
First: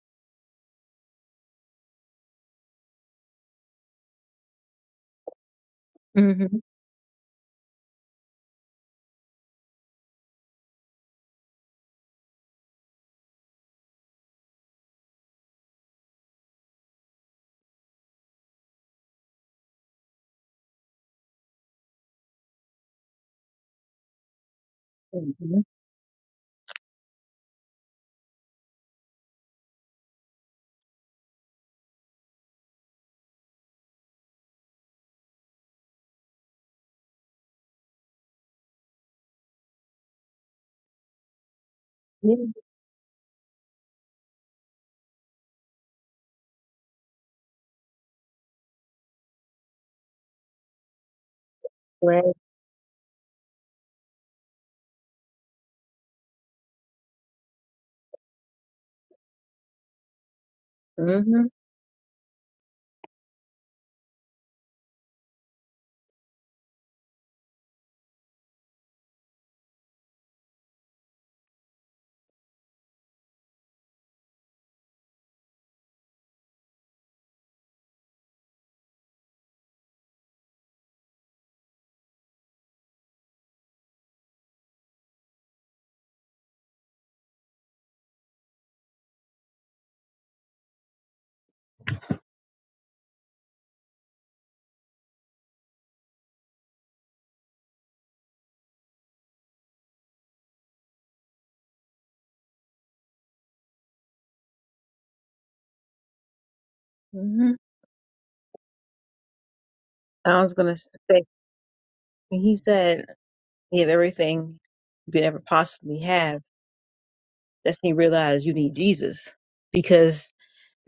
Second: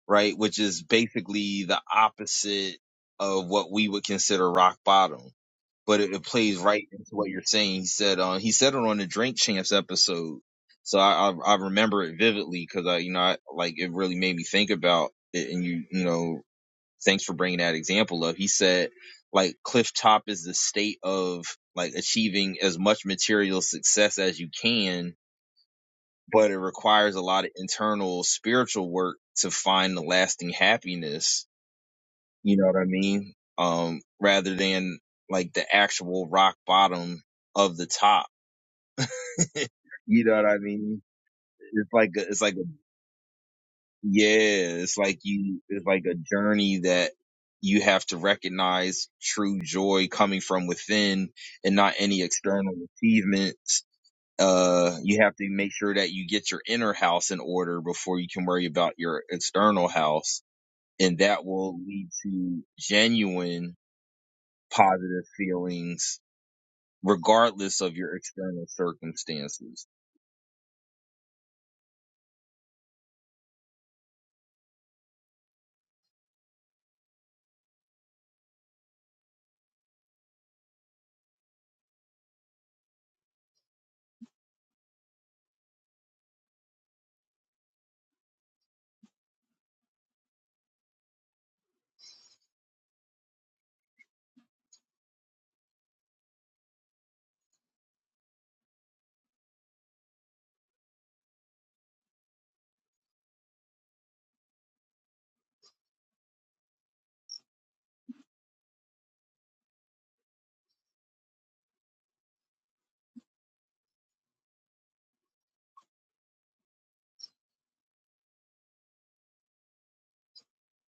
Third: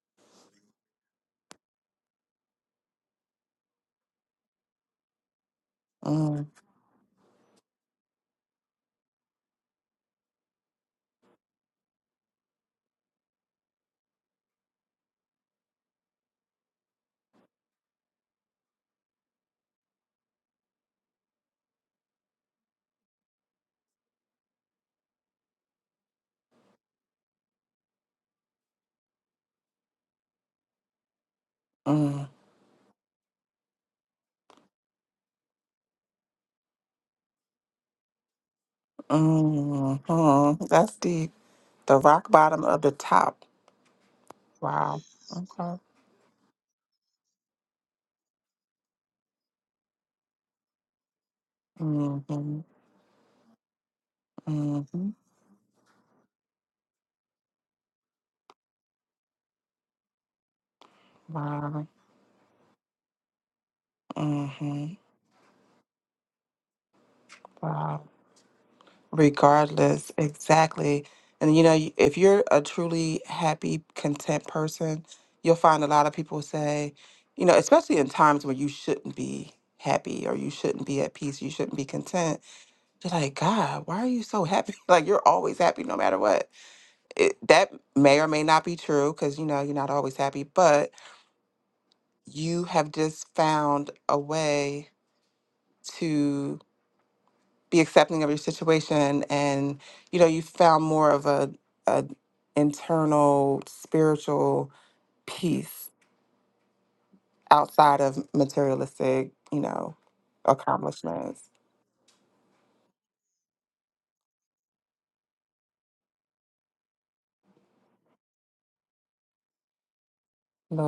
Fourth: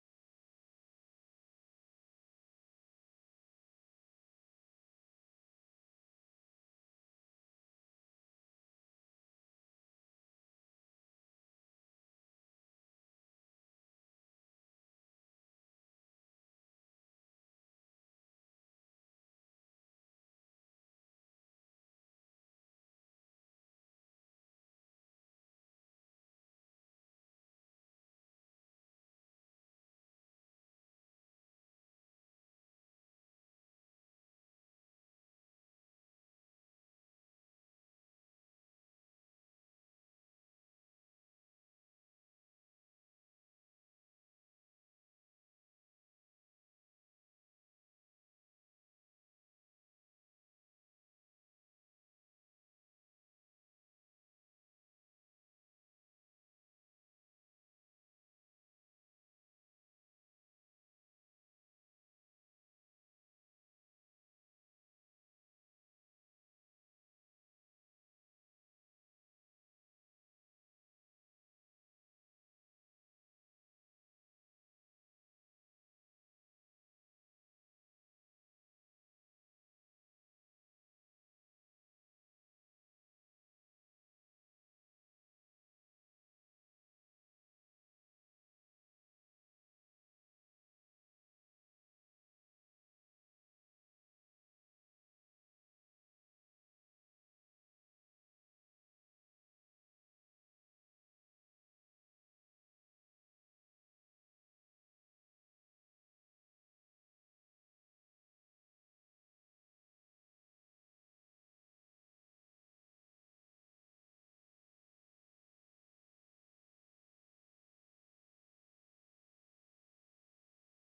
S1: right? Which is basically the opposite of what we would consider rock bottom but it, it
S3: mm,
S1: plays
S2: Mm-hmm.
S1: right into what you're saying. He said, uh, he said it on the Drink Champs episode. So I, I, I remember it vividly because I, you know, I, like it really made me think about it. And you, you know, thanks for bringing that example up. He said, like, cliff top is the state of like achieving as much material success as you can,
S2: Mm-hmm.
S1: but it requires a lot of internal spiritual work to find the lasting happiness
S3: mm,
S1: you know what I mean? Um, rather than like the actual rock bottom of the top. [laughs]
S3: mm,
S1: You know what I
S3: mm. that's
S1: mean?
S3: deep.
S1: It's
S3: The
S1: like a,
S3: rock
S1: it's
S2: Yeah.
S1: like a
S3: bottom of the top.
S1: yeah, it's
S3: Wow.
S1: like you
S3: Okay.
S1: it's like a journey that you have to recognize true joy coming from within and not
S3: hmm
S1: any external achievements. Uh,
S3: hmm
S1: you have to make sure that you get your inner house in order before you can worry about your external house. And
S2: Right.
S1: that
S3: Wow.
S1: will lead to genuine
S3: hmm
S1: positive feelings regardless of
S3: Wow.
S1: your external circumstances.
S3: Regardless, exactly. And you know, y- if you're a truly happy, content person, you'll find a lot of people say, you know, especially in times when you shouldn't be happy or you shouldn't be at peace, you shouldn't be content. You're like, God, why are you so happy? [laughs] Like you're always happy no matter what. It, that may or may not be true because you know you're not always happy, but you have just found a way be accepting of your situation and you know you found more of a, a internal spiritual peace
S2: hmm
S3: outside of materialistic you know
S2: I was gonna say
S3: accomplishments
S2: when he said you have everything you could ever possibly have. That's when you realize you need Jesus because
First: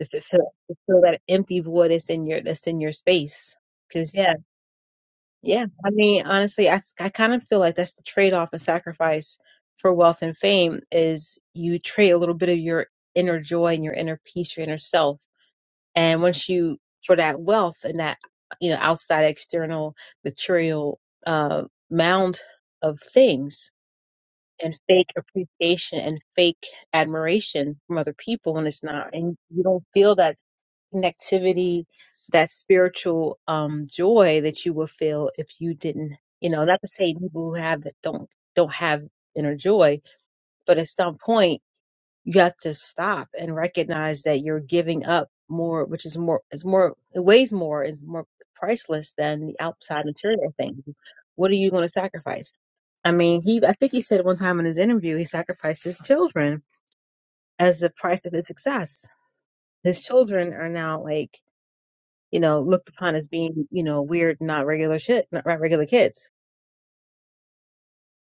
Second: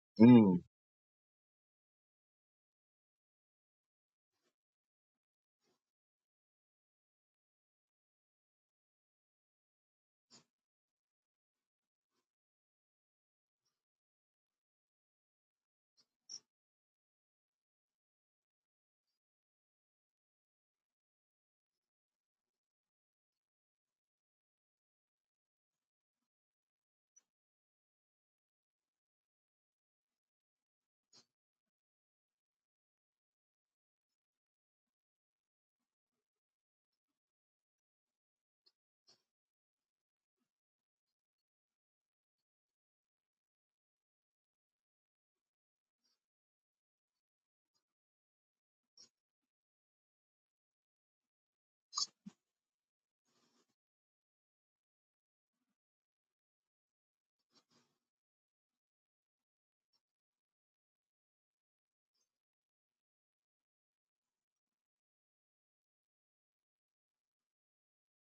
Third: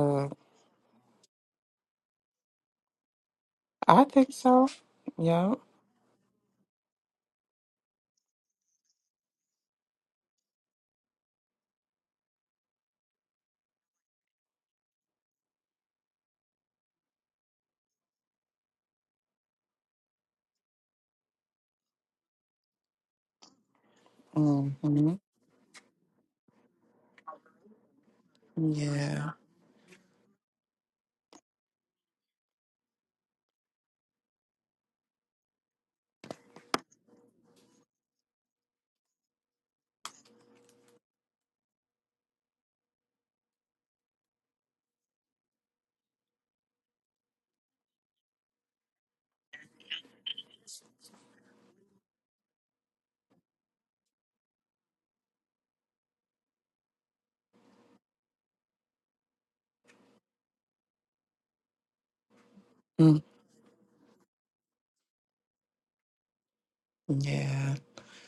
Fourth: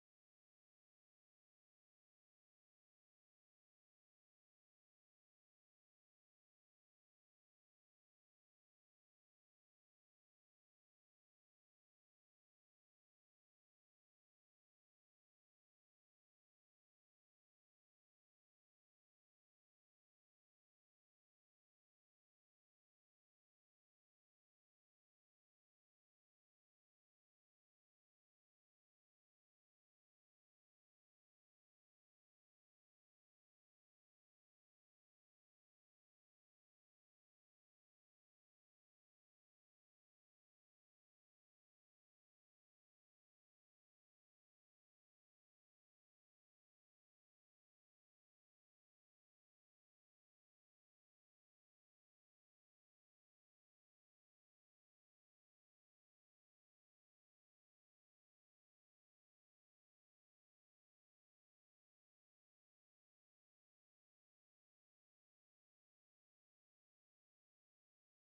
S2: to fulfill,
S1: Mm.
S2: to fill that empty void that's in your that's in your space.
S3: i
S2: Because
S3: think
S2: yeah,
S3: so yeah
S2: yeah. I mean, honestly, I I kind of feel like that's the trade off and sacrifice for wealth and fame is you trade a little bit of your inner joy and your inner peace, your inner self And once you, for that wealth and that, you know, outside external material uh, mound of things
S3: hmm
S2: and fake appreciation and fake admiration from other people when it's not,
S3: yeah
S2: and you don't feel that connectivity, that spiritual um, joy that you will feel if you didn't, you know, not to say people who have it don't, don't have inner joy, but at some point, you have to stop and recognize that you're giving up more, which is more, it's more, it weighs more, is more priceless than the outside material thing. What are you going to sacrifice? I mean, he, I think he said one time in his interview, he sacrificed his children as the price of his success. His children are now like, you know, looked upon
S3: Mm.
S2: as being, you know, weird, not regular shit, not regular kids
S3: yeah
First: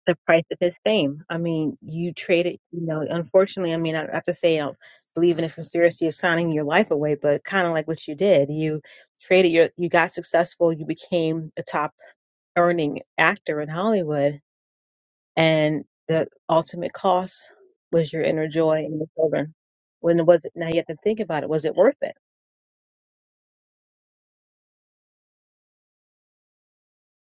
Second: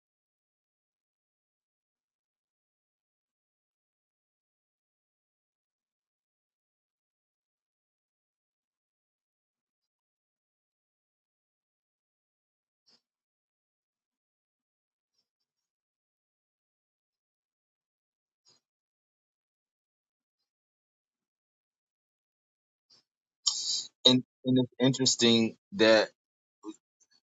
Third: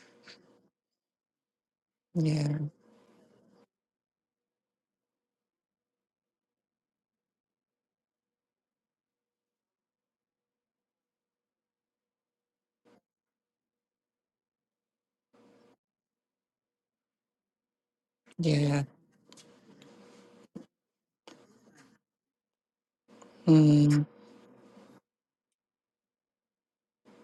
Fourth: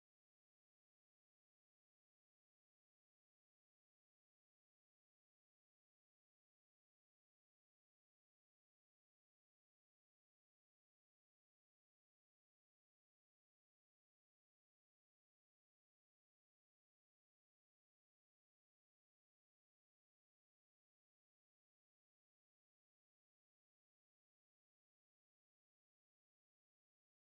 S2: the price of his fame. I mean, you traded,
S3: yeah
S2: you know, unfortunately, I mean, I have to say, I don't believe in a conspiracy of signing your life away, but kind of like what you did. You traded your, you got successful, you became a top earning actor in Hollywood, and the ultimate cost was your inner joy
S3: yeah
S2: and your children. When it was, now you have to think about it. Was it worth it?
S3: mm.
S1: And and it's interesting that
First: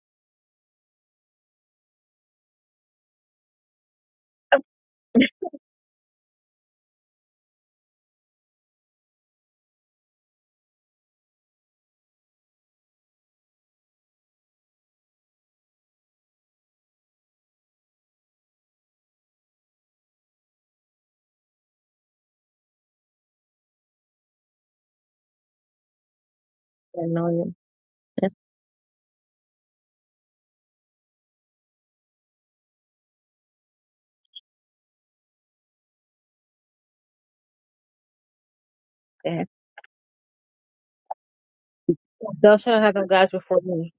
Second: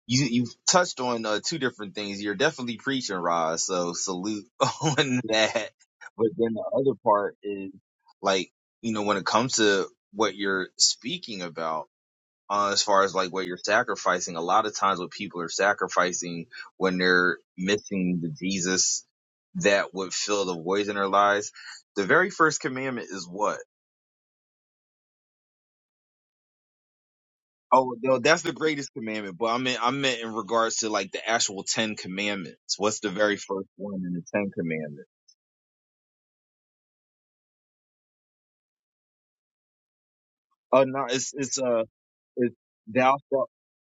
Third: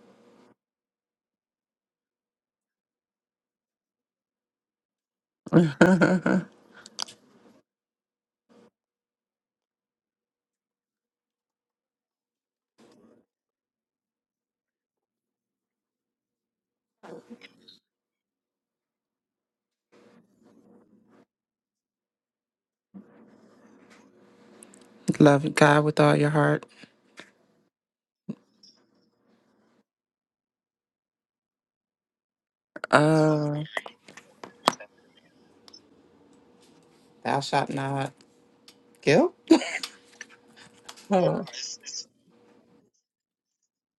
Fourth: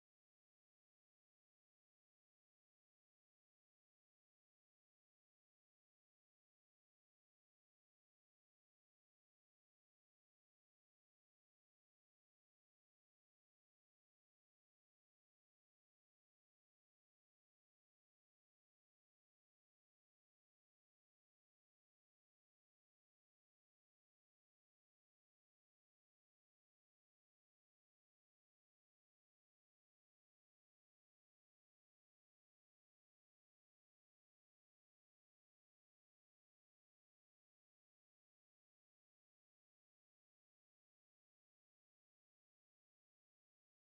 S1: you you've touched on uh, two different things. You're definitely preaching, Roz. So salute [laughs] on that. But
S3: [laughs]
S1: then the other part is like you know when it comes to what you're speaking about. Uh, as far as like what you're sacrificing, a lot of times what people are sacrificing when they're missing the Jesus that would fill the voids in their lives. The very first commandment is what?
S3: love god with all your heart
S2: And all you,
S1: Oh, no,
S2: yeah.
S1: that's the greatest commandment. But I meant I meant in regards to like the actual Ten Commandments. What's the very
S3: uh
S1: first one in the Ten Commandments?
S3: thou shalt not guilt
S2: yeah.
S1: Oh no,
S3: [laughs]
S1: it's
S3: Uh,
S1: it's uh it's
S2: Those who have them
S1: thou
S2: guys
S1: shalt.
S2: before me.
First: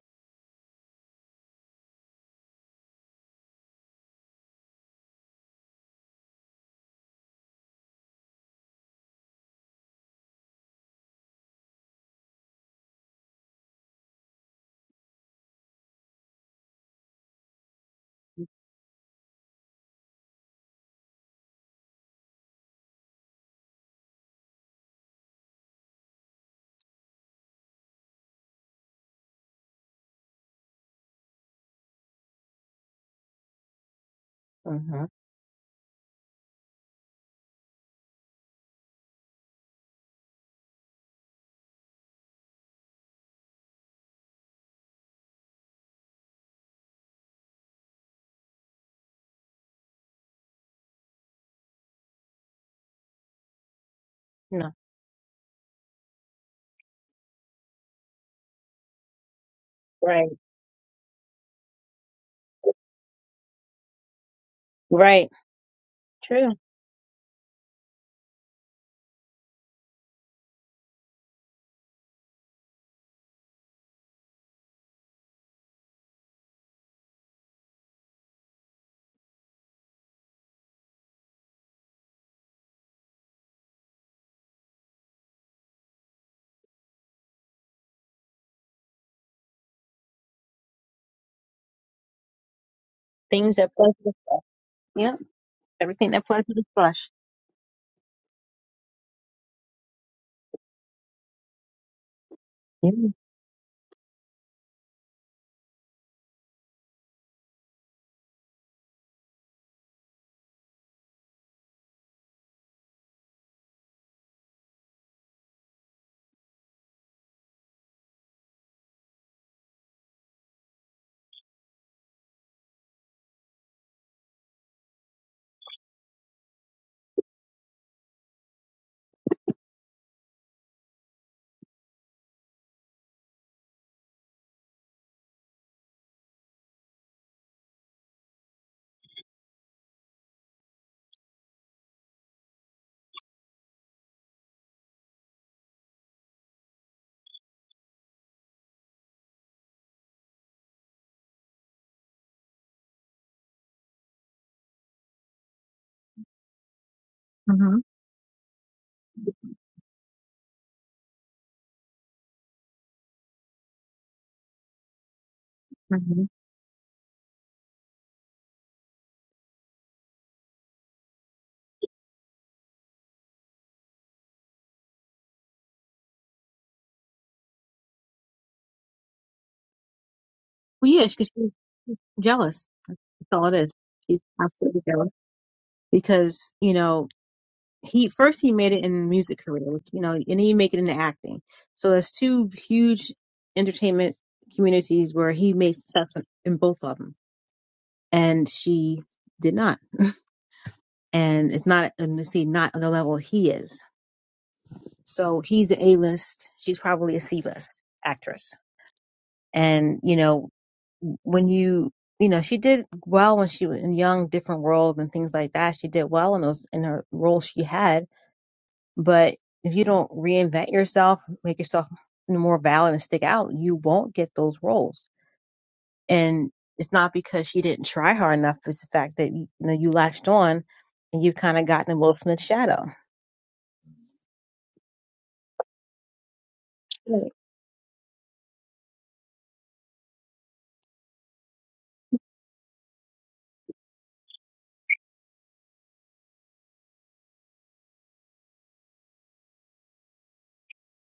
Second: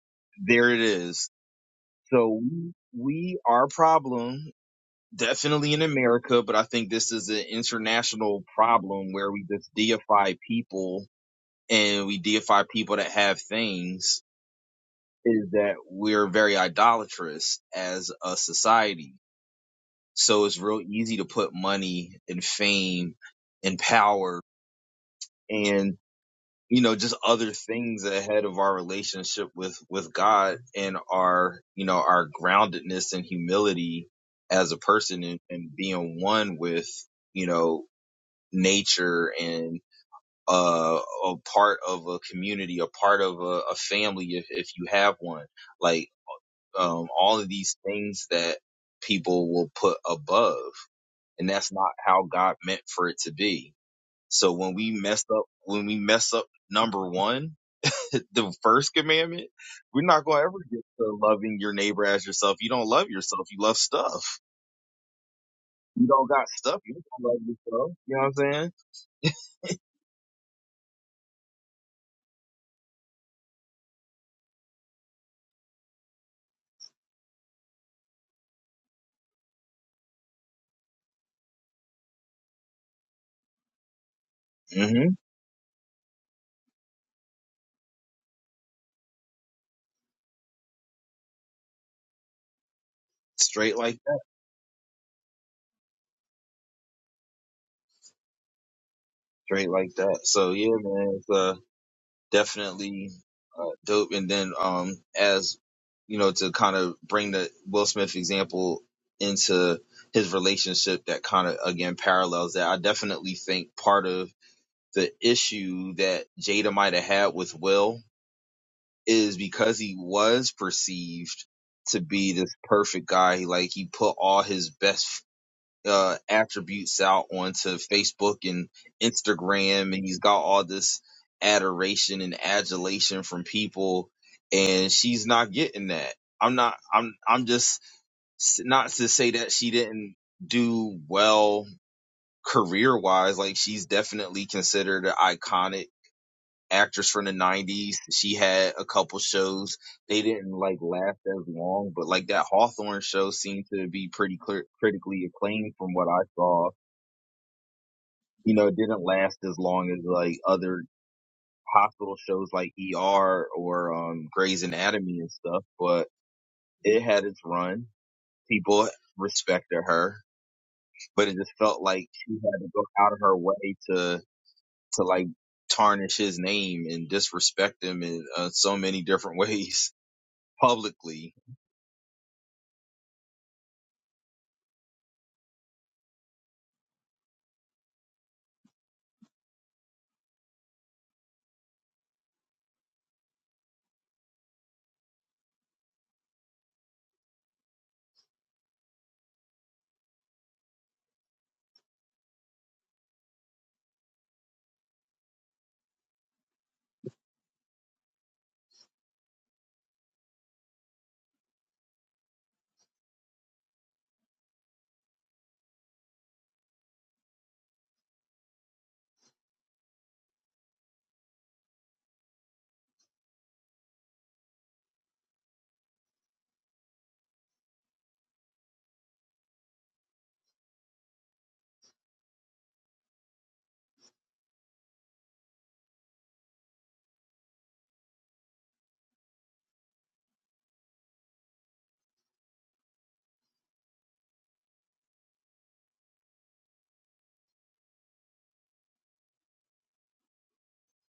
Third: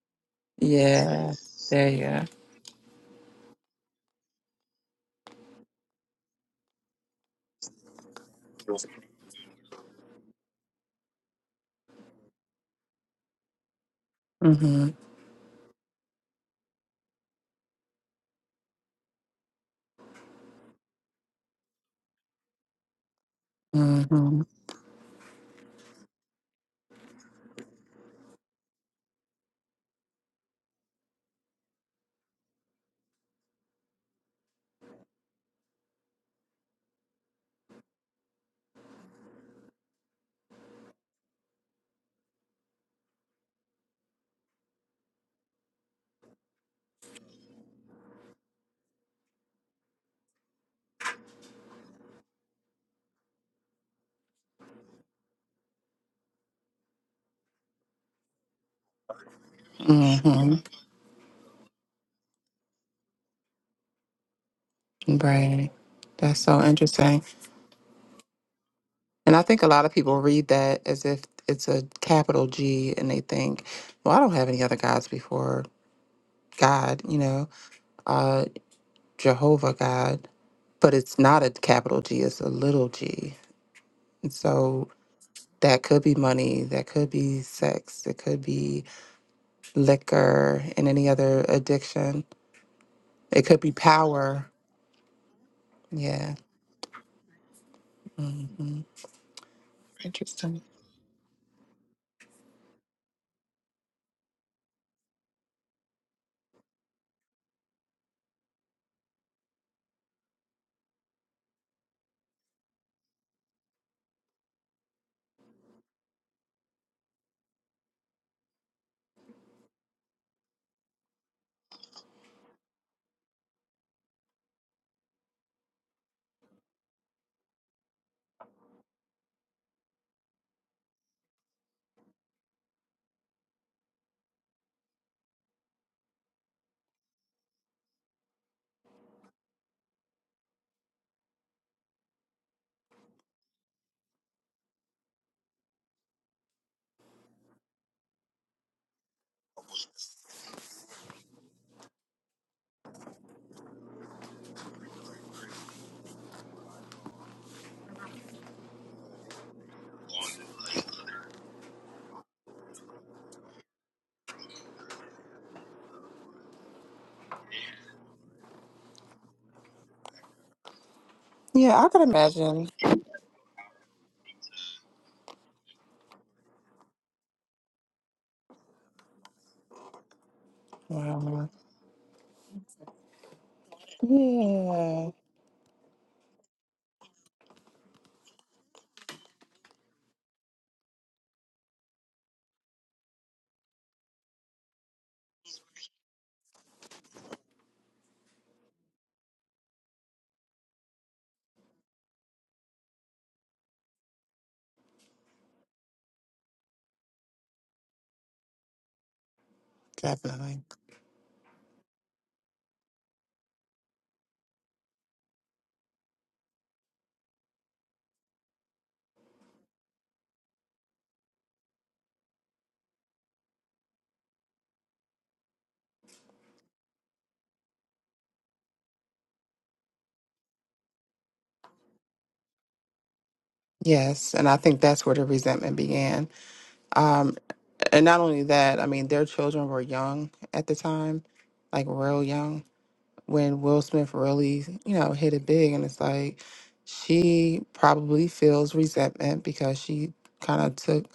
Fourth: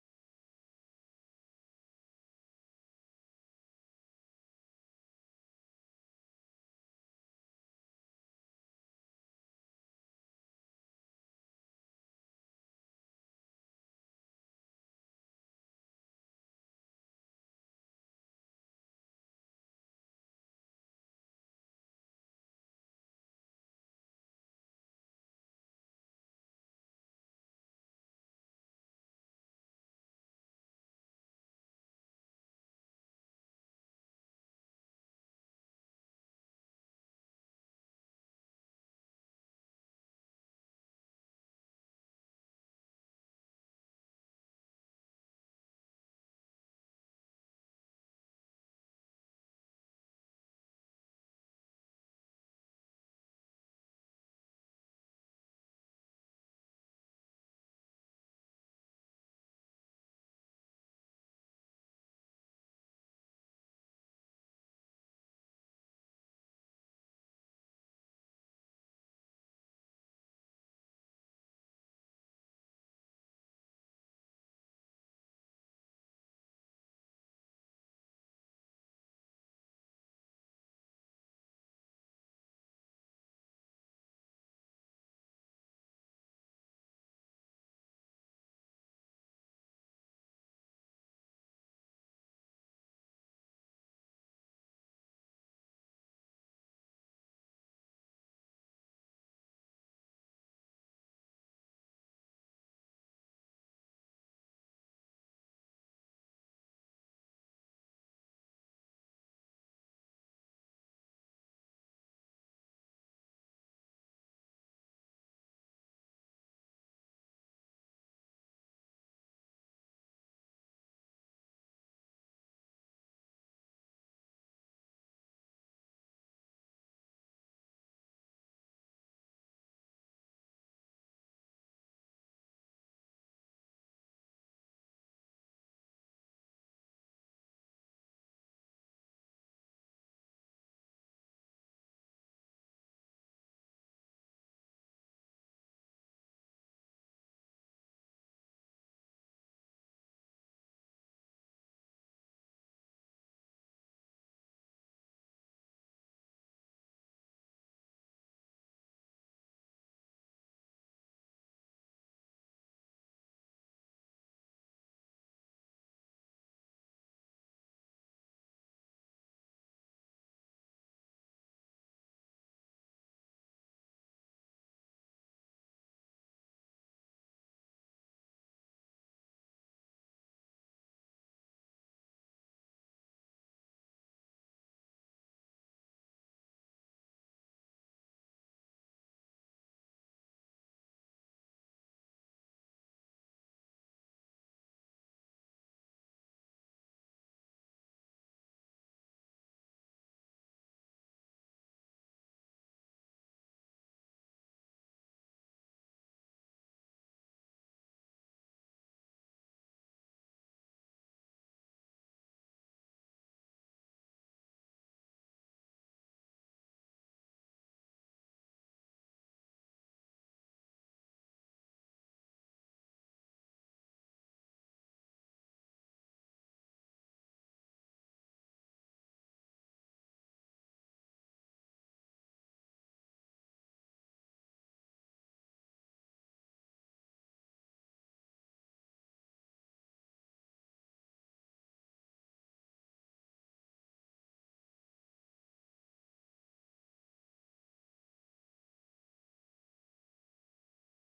S1: There it is.
S3: yeah there
S1: So we we our problem definitely in America, but I think this is an international problem where we just deify people and we deify people that have things.
S3: you go
S1: Is that we're very idolatrous as a society So it's real easy to put money and fame and power
S3: Mm-hmm.
S1: and, you know, just other things ahead of our relationship with, with God and our, you know, our groundedness and humility as a
S2: hmm
S1: person and, and being one with, you know, nature and, uh, a part of a community, a part of a, a family if, if you have one. Like, um, all of these things that people will put above and that's not how God meant for it to be. So
S2: No.
S1: when we mess up, when we mess up number one, [laughs] the first commandment, we're not
S2: Right.
S1: going to ever
S3: Mm-hmm.
S1: get to loving your neighbor as yourself. You don't love yourself. You love stuff.
S2: Right.
S3: Right.
S1: You don't
S3: That's
S1: got
S2: True.
S3: so
S1: stuff. You
S3: interesting.
S1: don't love yourself. You know what I'm saying?
S3: And I think a lot of people read that as if it's a capital G and they think, well, I don't have any other gods before God, you know, uh, Jehovah God. But it's not a capital G, it's a little g. And so
S1: hmm
S3: that could be money, that could be sex, it could be liquor and any other addiction, it
S2: Things
S3: could
S2: that,
S3: be
S1: Straight like that.
S3: power.
S2: yeah. Everything that
S3: Yeah.
S2: fled to flushed.
S1: Straight like that. So
S3: Interesting.
S1: yeah, man. It's, uh,
S2: Yeah.
S1: definitely uh, dope. And then, um, as you know, to kind of bring the Will Smith example into his relationship, that kind of again parallels that. I definitely think part of the issue that Jada might have had with Will is because he was perceived to be this perfect guy. He, Like he put all his best uh, attributes out onto Facebook and Instagram, and he's got all this adoration and adulation from people, and she's not getting that. I'm not. I'm. I'm just s- not to say that she didn't do well career wise. Like she's definitely considered an iconic actress from the 90s she had a couple shows they didn't like last as long but like that hawthorne show seemed to be pretty clear critically acclaimed from what i saw
S2: hmm
S1: you know, it didn't last as long as like other hospital shows like ER or um Grey's Anatomy and stuff, but
S2: hmm
S1: it had its run. People respected her, but it just felt
S3: Yeah, I could
S1: like she had
S3: imagine.
S1: to go out of her way to to like tarnish his name and disrespect him in uh, so many different [laughs] ways
S2: Well, yeah, because
S1: publicly
S3: Wow.
S2: she's she's jealous. That's all it is. She's absolutely
S3: Yeah,
S2: jealous because you know he first he made it in the music career, which, you know, and then he make it into acting. So that's two huge entertainment communities where he made success in in both of them, and she did not. And it's not, and you see, not on the level he is. So he's an A list. She's probably a C list actress. And you know.
S3: definitely.
S2: when you you know she did well when she was in young different world and things like that she did well in those in her roles she had but if you don't reinvent yourself make yourself more valid and stick out you won't get those roles and it's not because she didn't try hard enough it's the fact that you know you latched on and you've kind of gotten in will smith's shadow
S3: Yes, and I think that's where the resentment began. Um, and not only that, I mean, their children were young at the time, like real young, when Will Smith really, you know, hit it big. And it's like she probably feels resentment because she kind of took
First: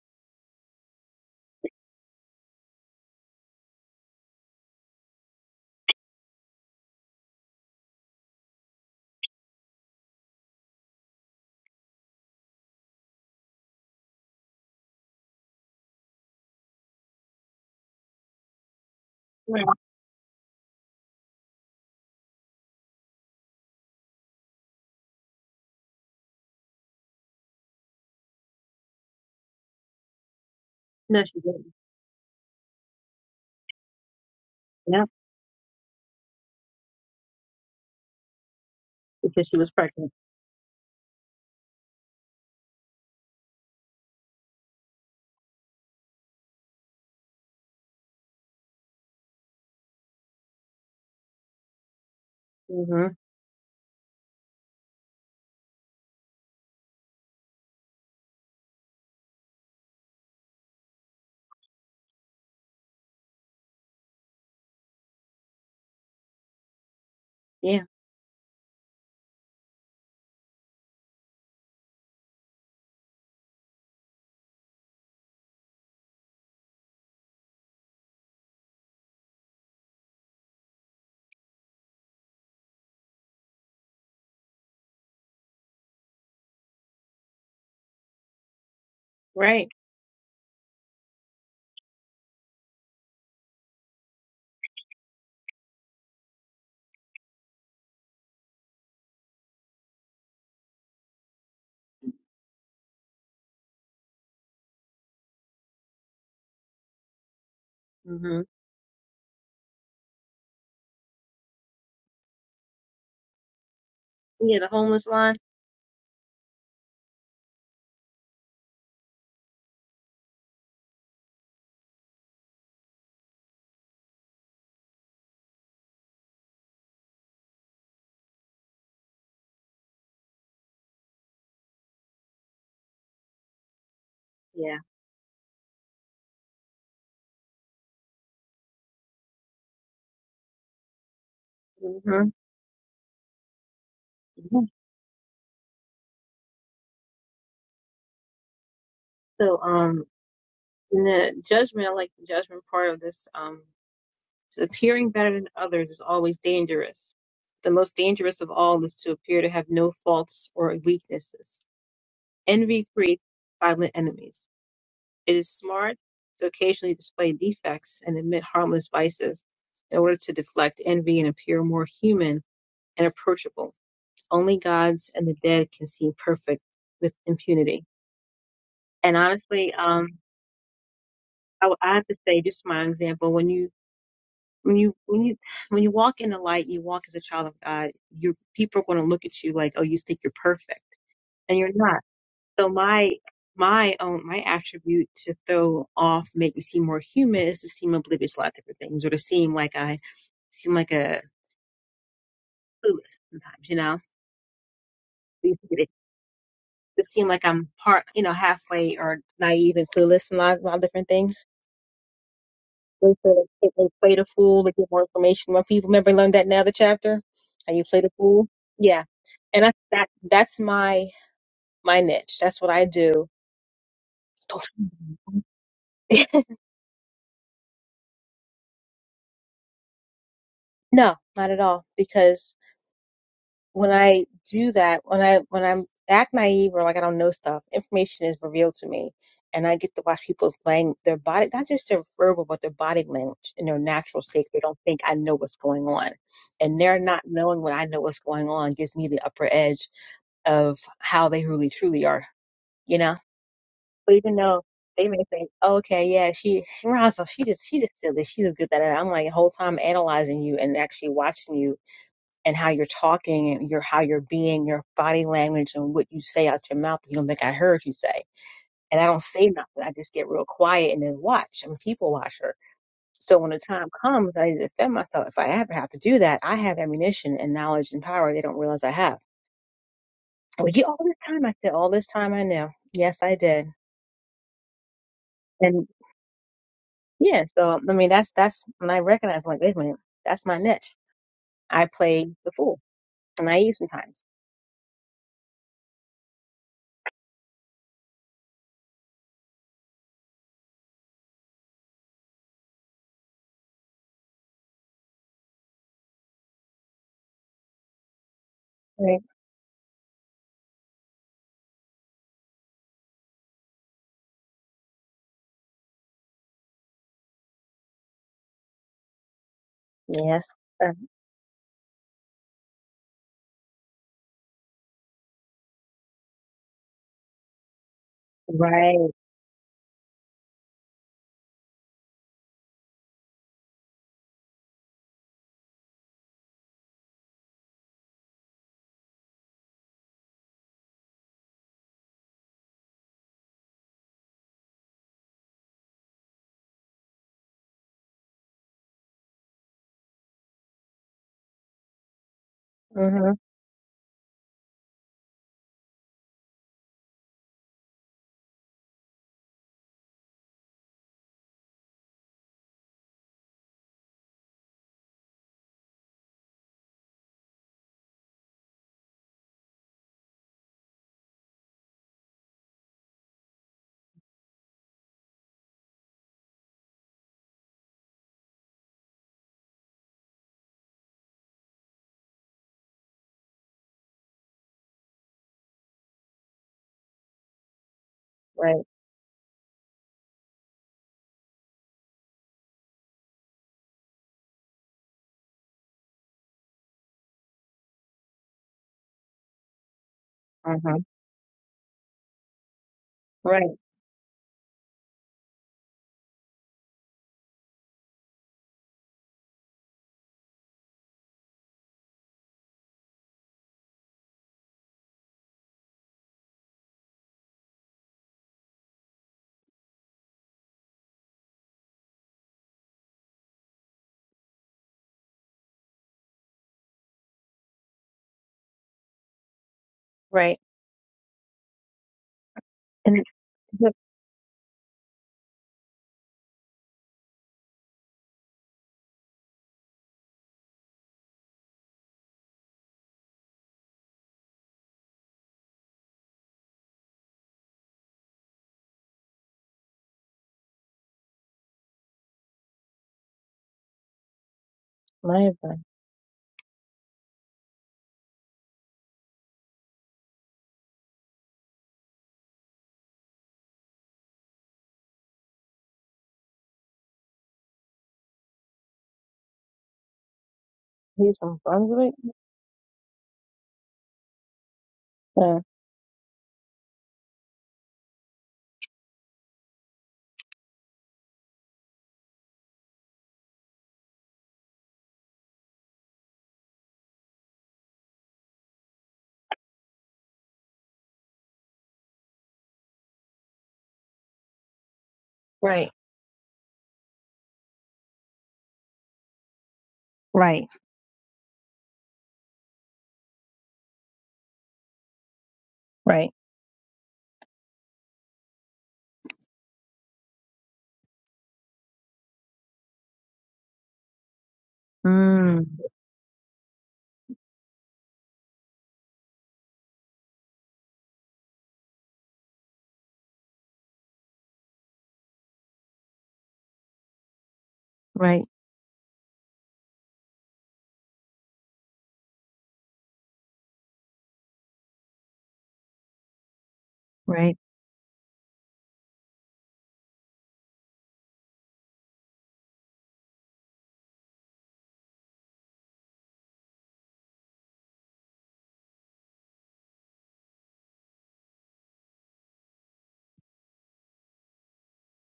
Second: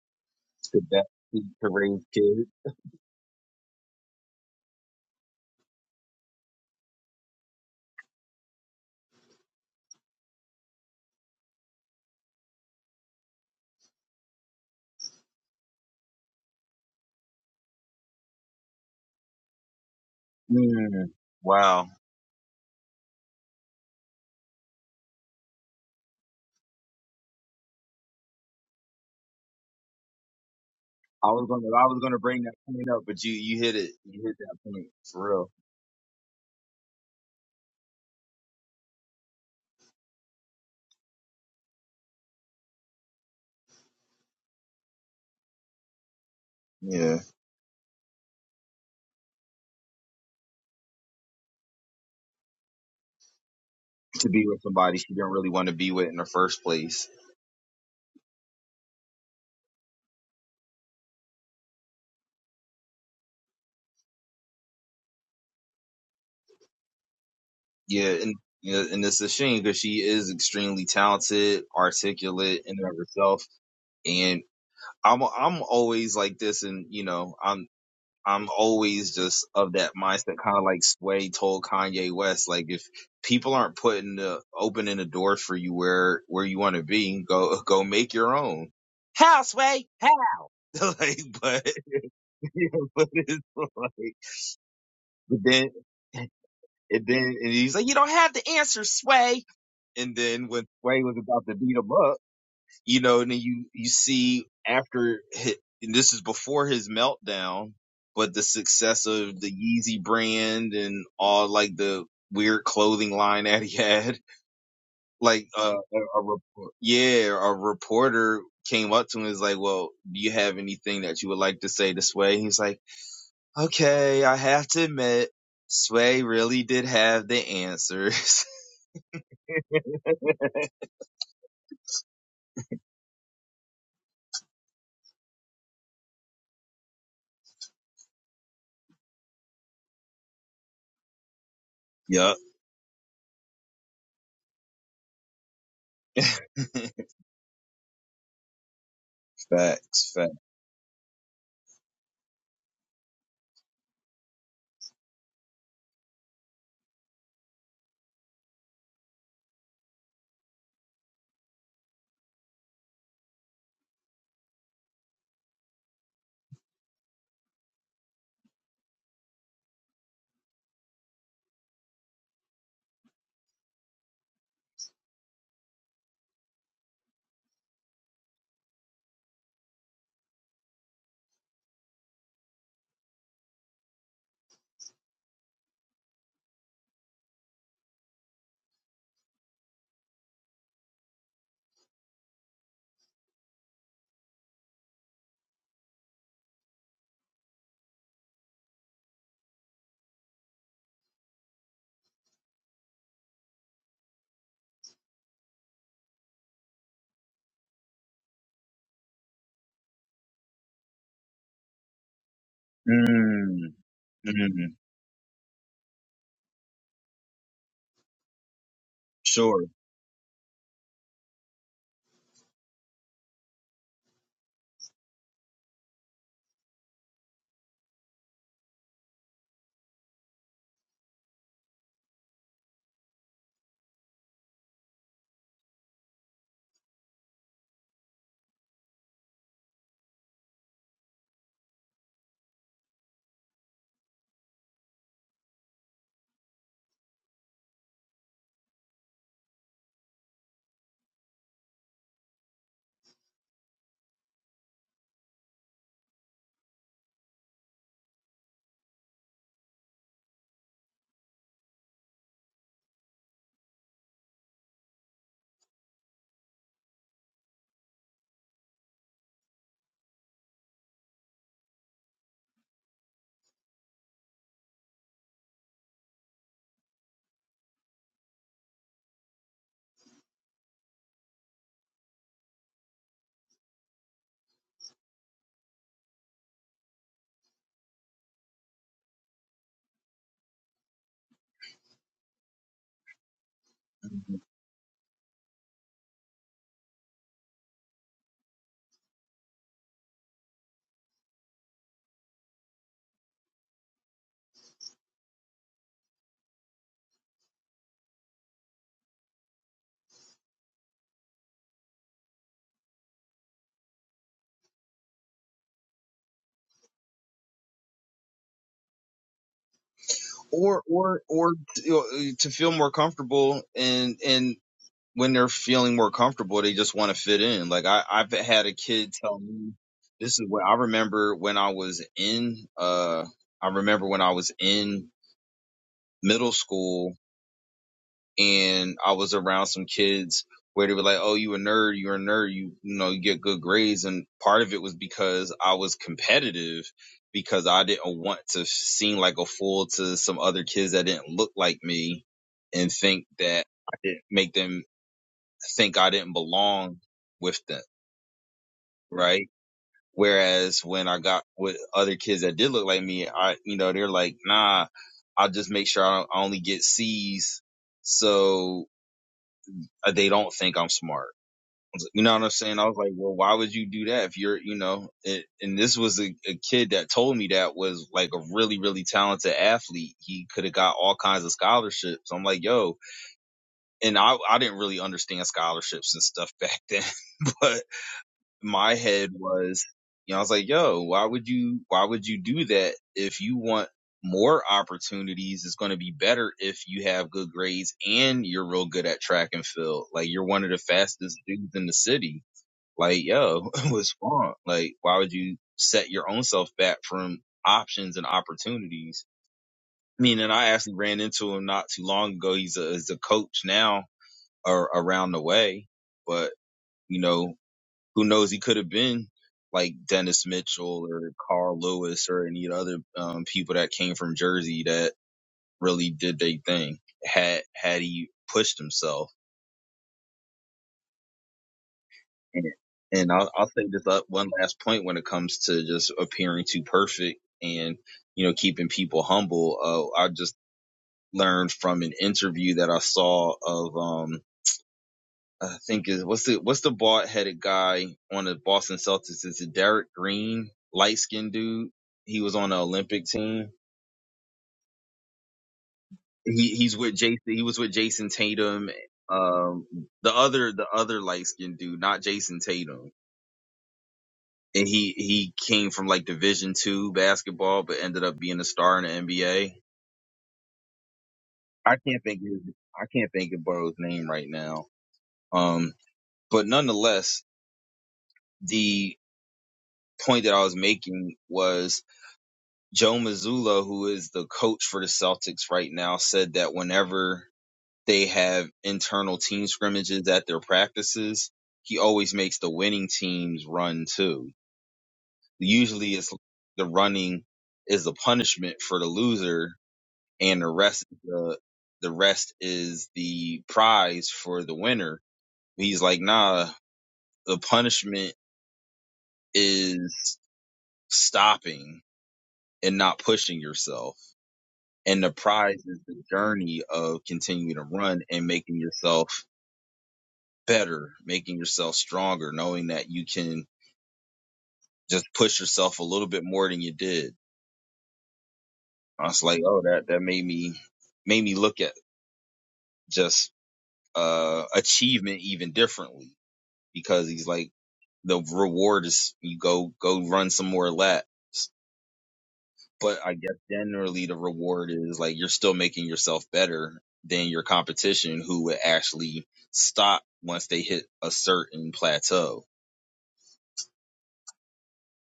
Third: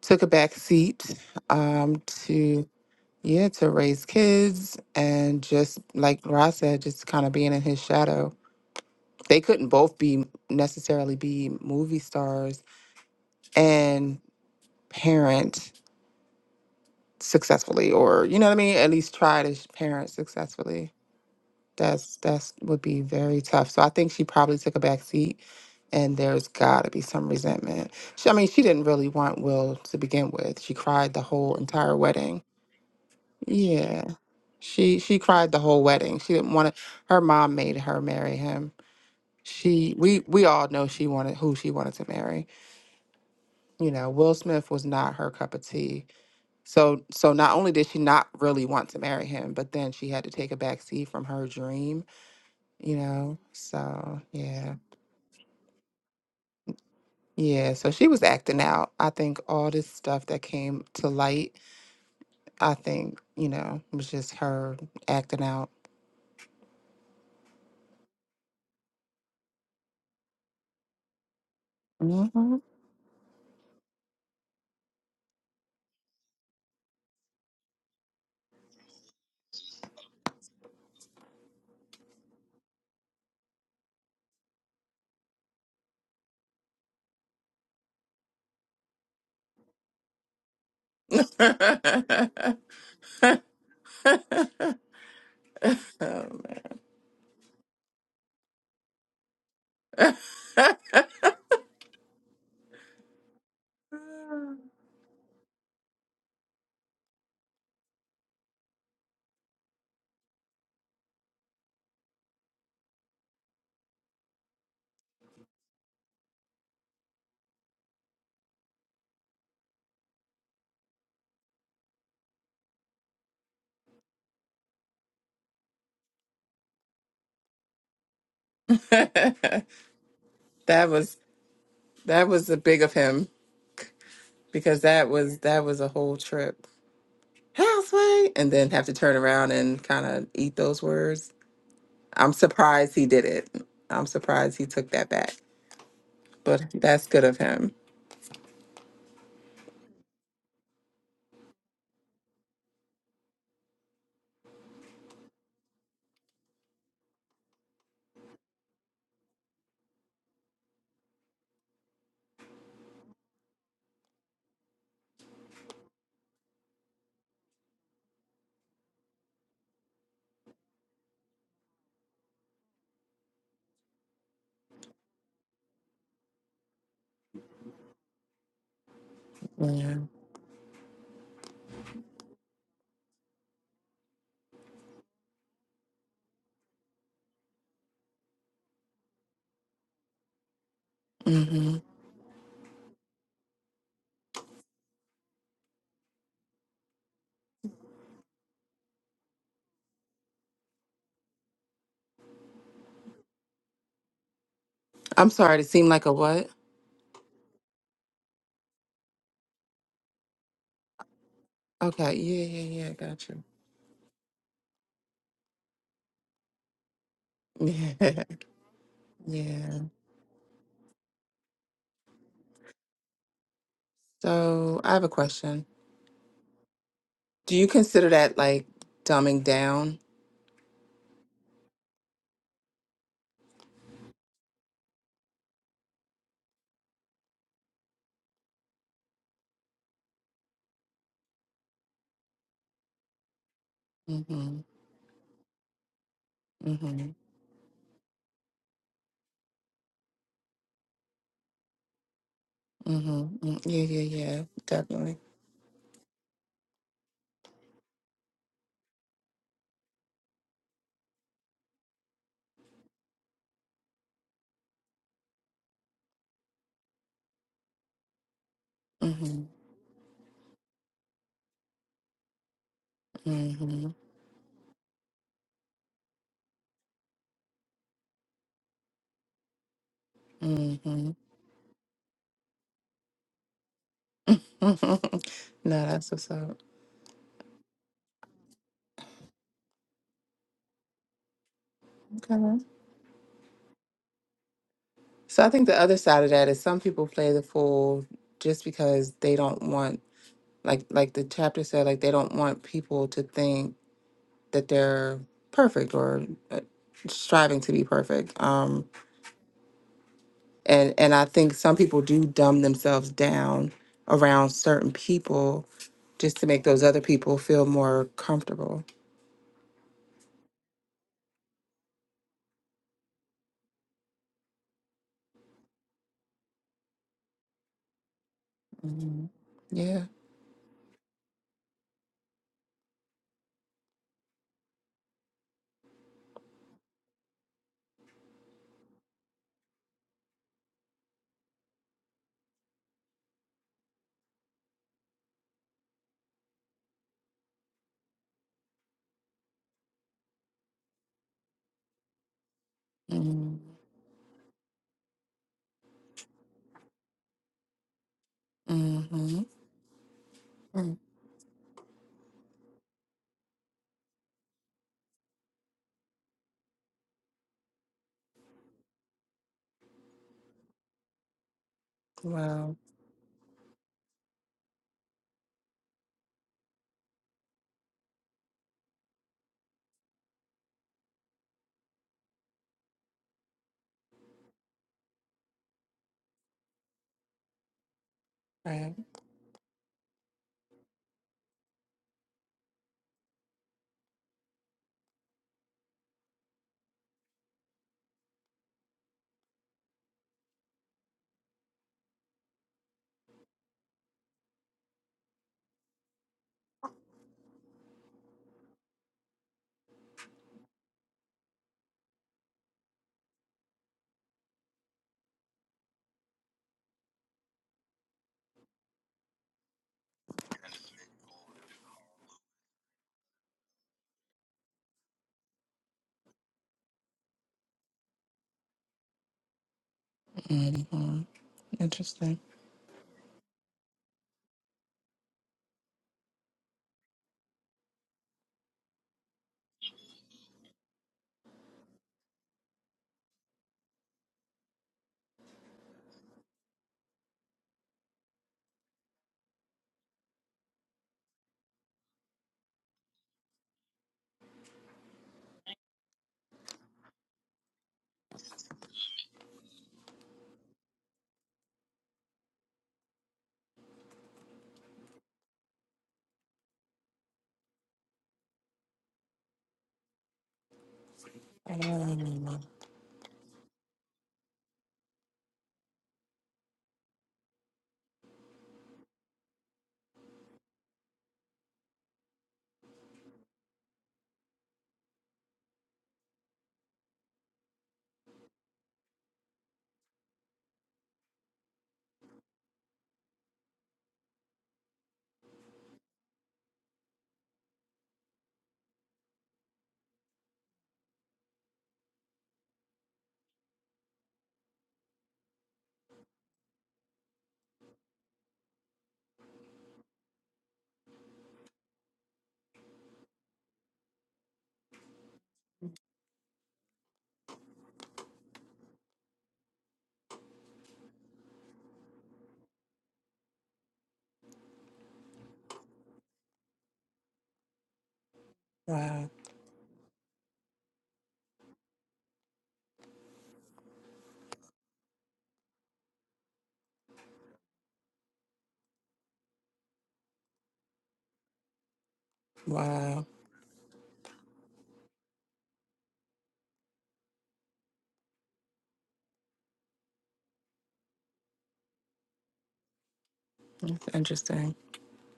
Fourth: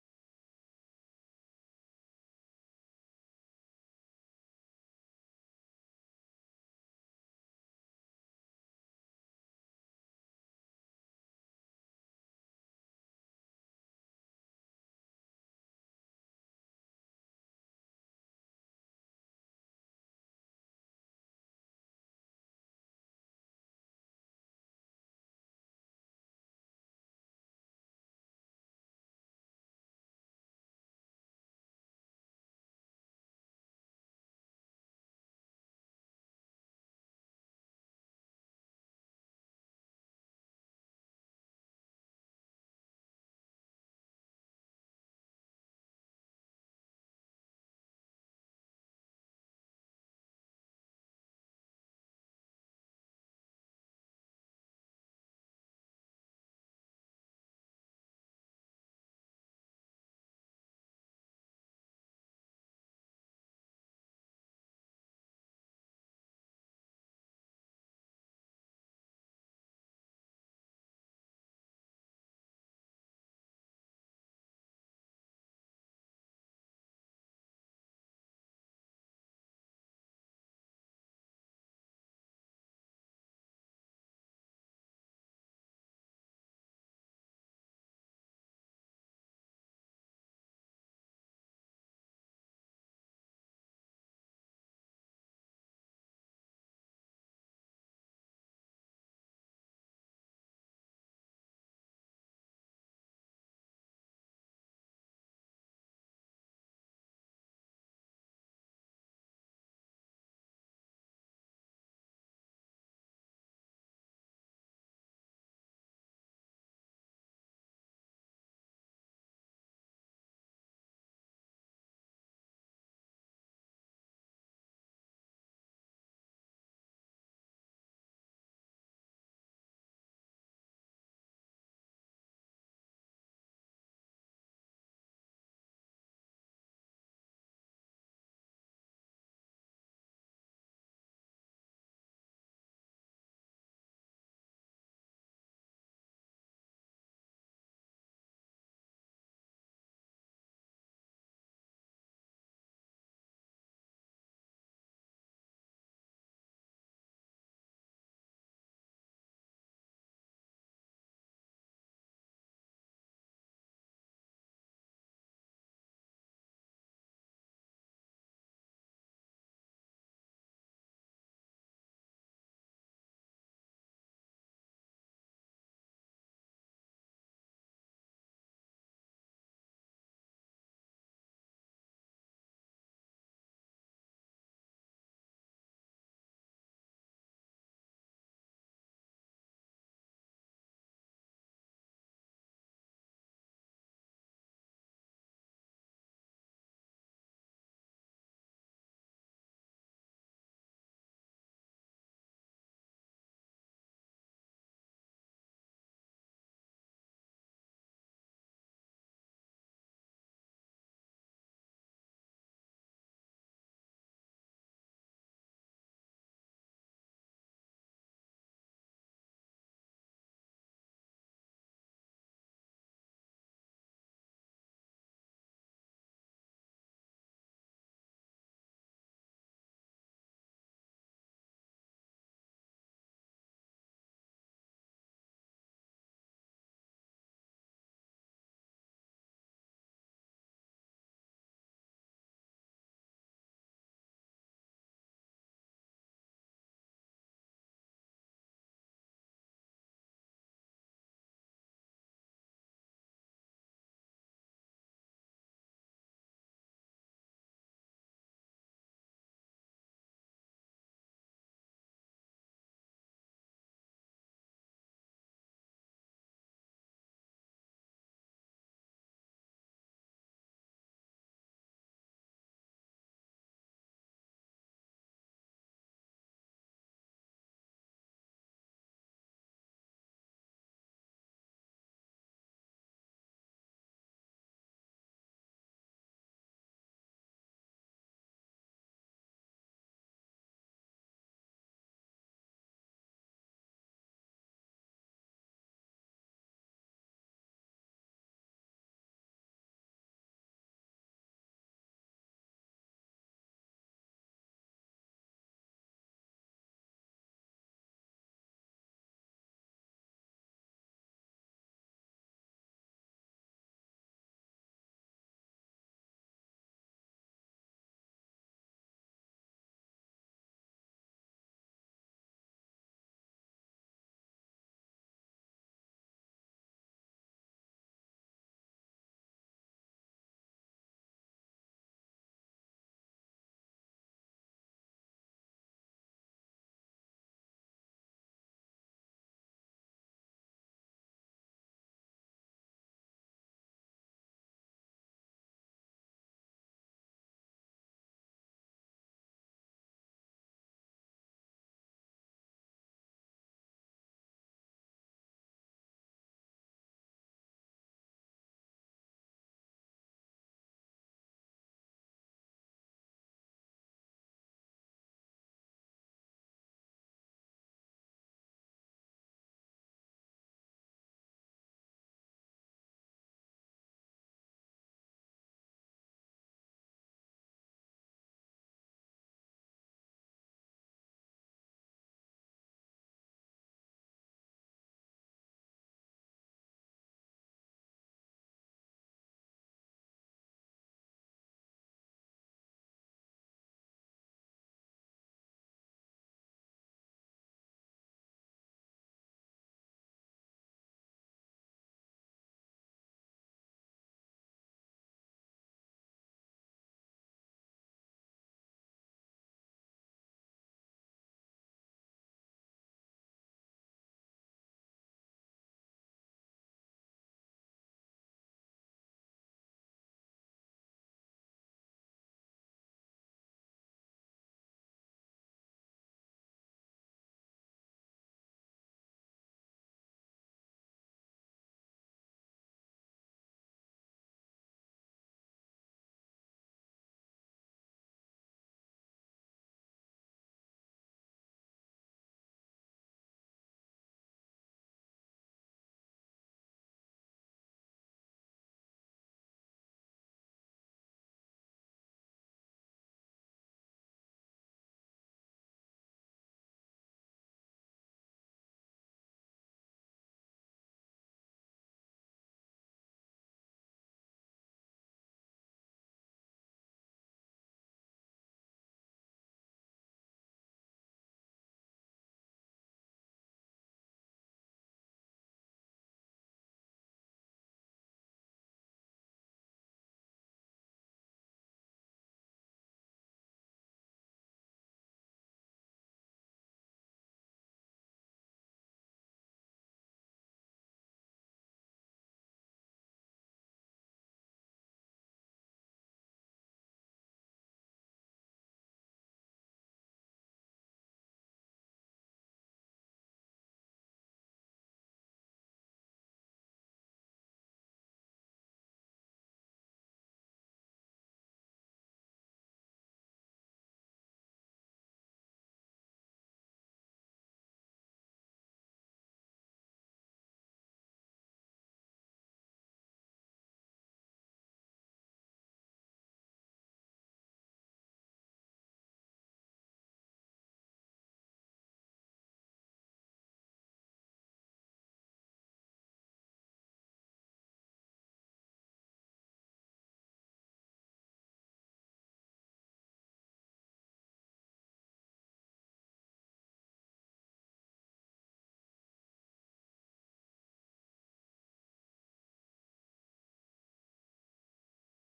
S3: took a back
S1: to that
S3: seat
S1: to
S3: um,
S1: raise kids.
S3: to yeah to raise kids and just like Ross said, just kind of being in his shadow they couldn't both be necessarily be movie stars and parent successfully or you know what I mean at least try to sh- parent successfully
S1: Mm, wow.
S3: that's that's would be very tough so I think she probably took a back seat and there's got to be some resentment she, I mean she didn't really want Will to begin with she cried the
S2: No,
S1: I
S2: she
S1: was
S3: whole
S1: gonna
S2: didn't.
S1: I
S3: entire
S1: was gonna bring
S3: wedding
S1: that point up, but you you hit it
S3: yeah
S1: you hit that point
S3: she
S2: Yeah,
S3: she
S1: for real.
S3: cried the whole wedding she didn't want to her mom made her marry him
S2: because she was
S3: she
S2: pregnant.
S3: we we all know she wanted who she wanted to marry you know, Will Smith was not her cup of tea. So
S1: Yeah.
S3: so not only did she not really want to marry him, but then she had to take a back seat from her dream, you
S2: hmm
S3: know. So
S1: to be with
S3: yeah.
S1: somebody she didn't really want to be with in the first place.
S3: Yeah. So she was acting out. I think all this stuff that came to light, I think, you know, was just her acting out.
S2: yeah
S1: Yeah, and yeah, and it's a shame because she is extremely talented,
S3: hmm
S1: articulate in and of herself. And I'm I'm always like this, and you know I'm. I'm always just of that mindset, kind of like Sway told Kanye West, like if people aren't putting the opening the doors for you where where you want to be, go go make your own. How
S2: right
S1: Sway? How? [laughs] like,
S3: [laughs]
S1: but,
S3: that
S1: [laughs] but it's like, but then And then and he's like, you don't have the answer, Sway. And then when Sway was about to beat him up, you know, and then you you see after hi and this is before his meltdown, but
S2: hmm
S1: the success of the Yeezy brand and all like the weird clothing line [laughs] that he had,
S2: yeah the homeless line
S1: like uh, a, a yeah, a reporter came up to him and was like, well, do you have anything that you would like to say to Sway? He's like, okay, I have to admit. Sway really did have the answers. [laughs]
S3: was that was the big of him
S2: yeah
S3: because that was that was a whole trip. houseway and then have to turn around and kind of eat those words.
S2: hmm
S3: I'm
S1: Yup.
S3: surprised he did it. I'm surprised
S2: hmm
S3: he took that back,
S1: [laughs]
S3: but
S1: facts.
S3: that's good of him.
S2: So, um,
S1: Facts.
S2: And the judgment, I like the judgment part of this. Um, appearing better than others is always dangerous. The most dangerous of all is to appear to have no faults or weaknesses. Envy creates violent enemies. It is smart to occasionally display defects and admit harmless vices in order to deflect envy and appear more human and approachable. Only gods and the dead can seem perfect with impunity. And honestly,
S3: Yeah.
S2: um, I, I have to say, just my example, when you when you when you when you walk in the light, you walk as a child of God. Your people are going to look at you like, oh, you think you're perfect, and you're
S3: hmm
S2: not. So my my own my attribute to throw off, make me seem more human, is to seem oblivious to a lot of different things, or to seem like I seem like a clueless sometimes, you know.
S3: I'm sorry to seem
S2: To
S3: like a what?
S2: seem like I'm part, you know, halfway or naive and clueless in a lot, a lot of different things
S3: Okay. Yeah, yeah, yeah.
S2: We
S3: Got
S2: feel
S3: you.
S2: like
S1: Mm,
S2: they play the fool to
S1: mm,
S2: get more information from people. Remember, learned that in the other chapter. How you
S3: [laughs]
S2: play the fool? Yeah,
S3: Yeah.
S1: sure.
S2: and that's
S3: yeah.
S2: that. That's my my niche. That's what I do. [laughs]
S3: So I have a question. Do you consider that like dumbing down?
S2: no, not at all. Because when I do that, when I when I'm act naive or like I don't know stuff, information is revealed to me, and I get to watch people's lang their body, not just their verbal, but their body language in their natural state.
S3: Mm-hmm.
S2: They don't think I know what's going on, and their
S3: Mm-hmm.
S2: not knowing what I know what's going on gives me the upper edge of how they really truly are, you know?
S3: Mm-hmm. Mm, Yeah,
S2: But
S3: yeah,
S2: even
S3: yeah.
S2: though they
S3: Definitely.
S2: may think, okay, yeah, she, she Ronzo, she just, she just did this, she just good that. And I'm like, the whole time analyzing you and actually watching you and how you're talking and your, how you're being, your body language and what you say out your mouth. that You don't think I heard you say. And I don't
S3: Mm-hmm.
S2: say nothing. I just get real quiet and then watch. I'm a people watcher. So when the
S3: Mm-hmm.
S2: time comes, I need to defend myself. If I ever have to do that, I have ammunition and knowledge and power they don't realize I have Well, you all
S3: Mm-hmm.
S2: this time I said all this time I knew. Yes, I did.
S3: [laughs] no,
S2: And
S3: that's what's up.
S2: yeah, so I mean that's that's when I recognized. like, wait a minute, that's my niche. I play the
S3: Okay.
S2: fool. And I naive sometimes.
S1: Mhm.
S3: So I think the other side of that is some people play the fool just because they don't want like like the chapter said like they don't want people to think that they're perfect or uh, striving to be perfect. Um
S2: Right.
S3: and and I think some people do dumb themselves down around certain people just to make those other people feel more comfortable.
S2: Yes.
S1: Or
S2: Uh,
S1: or or you know, to feel more comfortable and and when they're feeling more comfortable, they just want to fit in. Like I I've had a
S2: right.
S1: kid
S3: Mhm.
S1: tell me
S3: Yeah.
S1: this is what I remember when I was in uh I remember when I was in middle school and I was around some kids where they were like, "Oh, you a nerd? You're a nerd. You you know you get good grades." And part of it was because I was competitive because I didn't want to seem like a fool to some other kids that didn't look like me and think
S2: Mm-hmm.
S3: Mm-hmm.
S1: that I didn't make them think I didn't belong with them,
S3: Mm-hmm.
S1: right? Whereas when I got with other kids that did look like me, I, you know, they're like, nah, I'll just make sure I, don't, I only get C's. So uh, they don't think I'm smart. You know what I'm
S3: Wow.
S1: saying? I was like, well, why would you do that if you're, you know, it, and this was a, a kid that told me that was like a really, really talented athlete. He could have got all kinds of scholarships. I'm like, yo, and I, I didn't really understand scholarships and stuff [laughs] back then, but
S2: Right.
S3: Right.
S1: my head was, you know, I was like, yo, why would you, why would you do that if you want more opportunities? It's going to be better if you have good grades and you're real good at track and field. Like you're one of the
S2: Mm-hmm.
S1: fastest dudes in the city. Like, yo,
S2: Right.
S1: [laughs] what's wrong? Like, why would you set your own self back from options and opportunities? I mean, and I actually ran into him not too long ago. He's a, he's a coach now or around the way, but you know, who knows he could have been like Dennis Mitchell or Carl Lewis or any other um, people that came from Jersey that really did their thing had had he pushed himself.
S2: Right.
S3: hmm Interesting.
S1: And,
S2: And it's
S1: and I'll, I'll say
S2: look,
S1: this up one last point when it comes to just appearing too perfect and you know keeping people humble. Uh, I just learned from an interview that I saw of um, I think is what's the what's the bald headed guy on the Boston Celtics? Is it Derek Green, light skinned dude? He was on the Olympic team.
S2: my husband,
S1: He he's with Jason. He was with Jason Tatum. Um, the other the other light skinned dude, not Jason Tatum. And he he came from like Division two basketball, but ended up being a star in the NBA.
S2: he's from
S1: I
S2: Brunswick.
S1: can't think
S3: Mm,
S1: of his, I can't think of Burrow's name right now.
S2: Uh,
S1: Um, but nonetheless, the point that I was making was Joe Mazzulla, who is the coach for the Celtics right now, said that whenever they have internal team scrimmages at their practices, he always makes the winning teams run too.
S2: right.
S1: Usually it's the running is the punishment for the loser and
S2: Right.
S1: the rest the the rest is the prize for the winner. He's like,
S2: Right.
S1: nah, the punishment is stopping and not pushing yourself. And the
S2: Mm.
S1: prize is the journey of continuing to run and making yourself better, making yourself stronger, knowing that you can just push yourself a little bit more than you did.
S2: Right.
S1: I
S3: Wow.
S1: was like, oh, that, that made me, made me look at just, uh, achievement even differently because he's
S2: Right.
S1: like, the reward is you go, go run some more laps But
S3: Wow.
S1: I guess generally the reward is like you're still making yourself better than your competition who would actually stop once they hit a certain plateau.
S3: That's interesting.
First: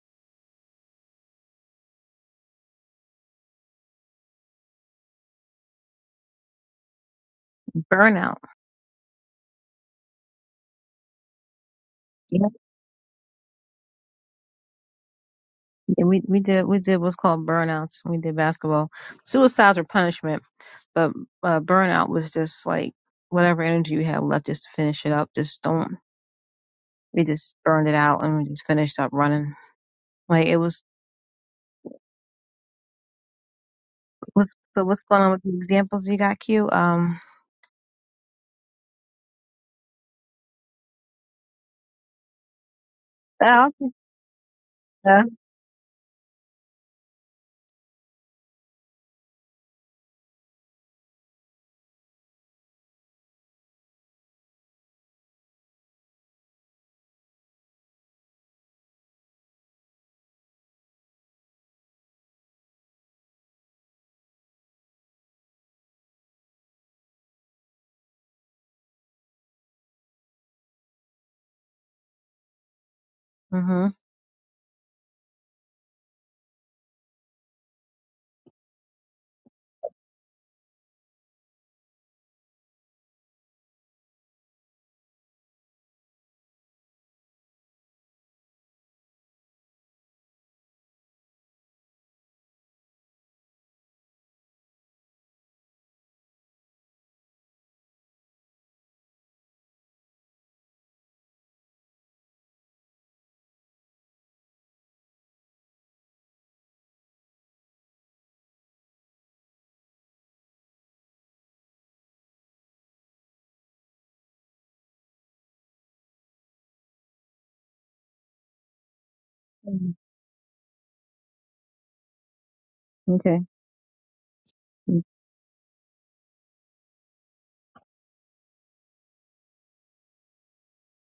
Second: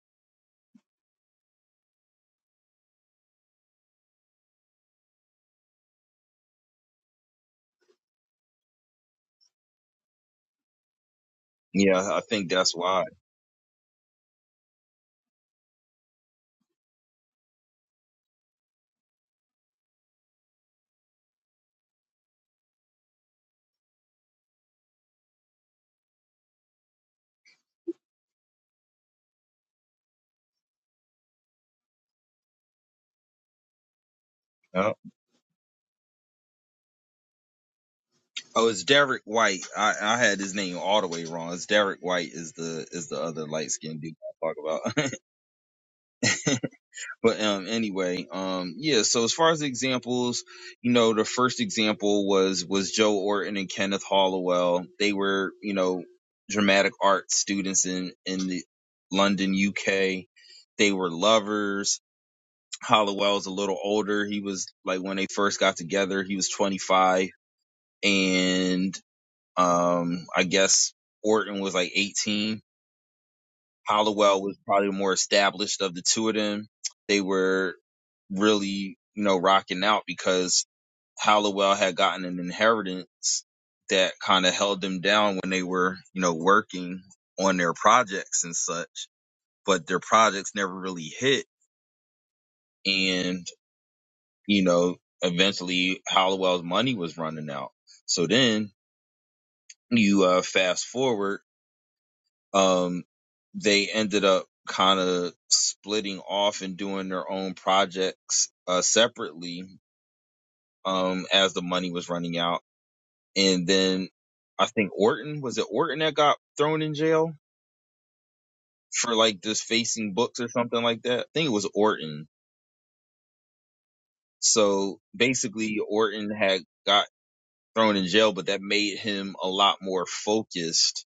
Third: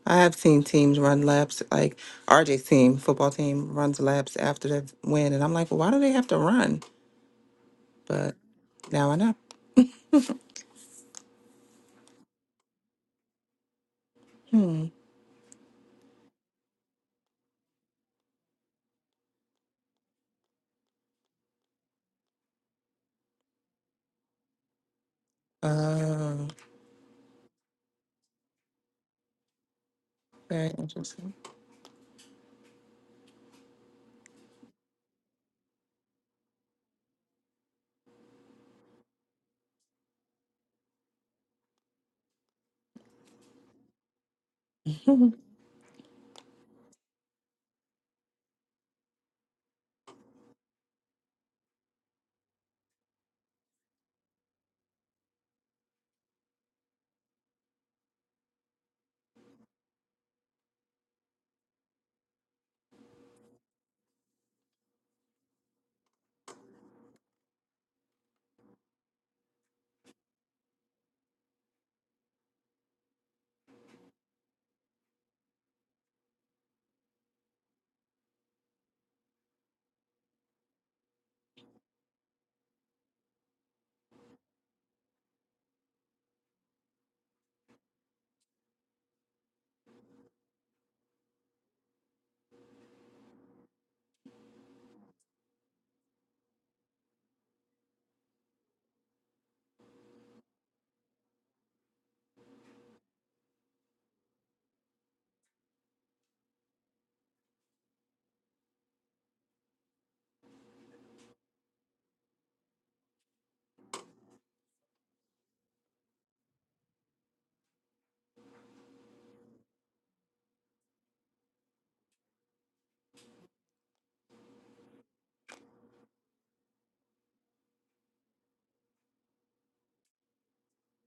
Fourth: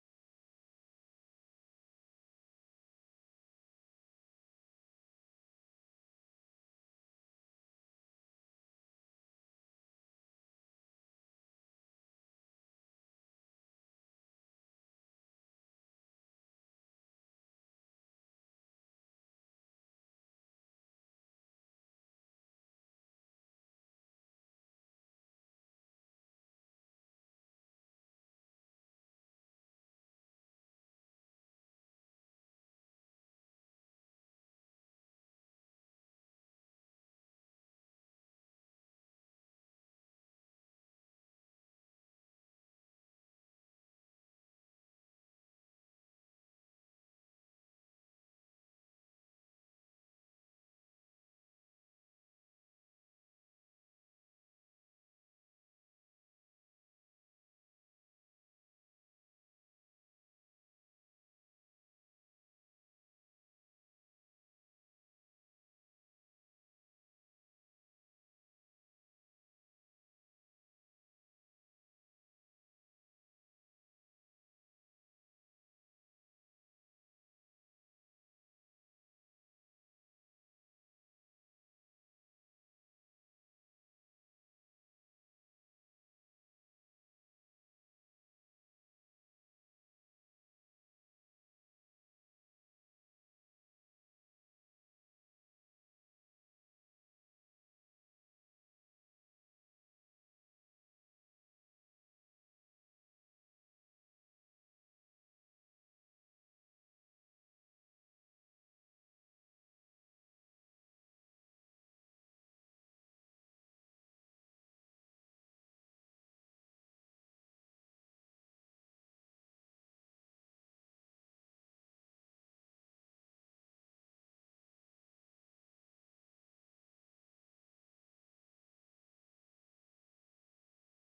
S3: I have seen teams run laps, like RJ's team, football team, runs laps after they win. And I'm like, well, why do they have to run? But
S2: Burnout.
S3: now I know.
S1: Yeah, I
S2: Yeah.
S1: think that's why.
S3: Hmm.
S2: We we did we did what's called burnouts. We did basketball. Suicides were punishment But uh, burnout was just like whatever energy you had left just to finish it up. Just don't.
S3: Oh,
S2: We just burned it out and we just finished up running. Like it
S3: very
S2: was.
S3: interesting. [laughs]
S2: What's, so
S1: Yep.
S2: what's going on with the examples you got, Q? Um.
S1: Oh, it's Derek White. I, I had his name all the way wrong. It's Derek White is the is the other light skinned dude I talk about.
S2: Yeah.
S3: Mhm.
S1: [laughs] But um, anyway, um, yeah. So as far as examples, you know, the first example was was Joe Orton and Kenneth Halliwell. They were, you know, dramatic art students in in the London, UK. They were lovers. Halliwell's a little older. He was like when they first got together, he was 25, and um, I guess Orton was like 18
S2: Mhm.
S1: Hollowell was probably more established of the two of them. They were really, you know, rocking out because Hollowell had gotten an inheritance that kind of held them down when they were, you know, working on their projects and such, but their projects never really hit. And, you know, eventually Hollowell's money was running out. So then you uh, fast forward um, they ended up kind of splitting off and doing their own projects uh, separately um, as the money was running out. And then I think Orton was it Orton that got thrown in jail for like just
S2: Mm,
S1: facing books or something like that. I think it was Orton.
S2: Okay.
S1: So
S2: Mm,
S1: basically, Orton had got thrown in jail, but that made him a lot more focused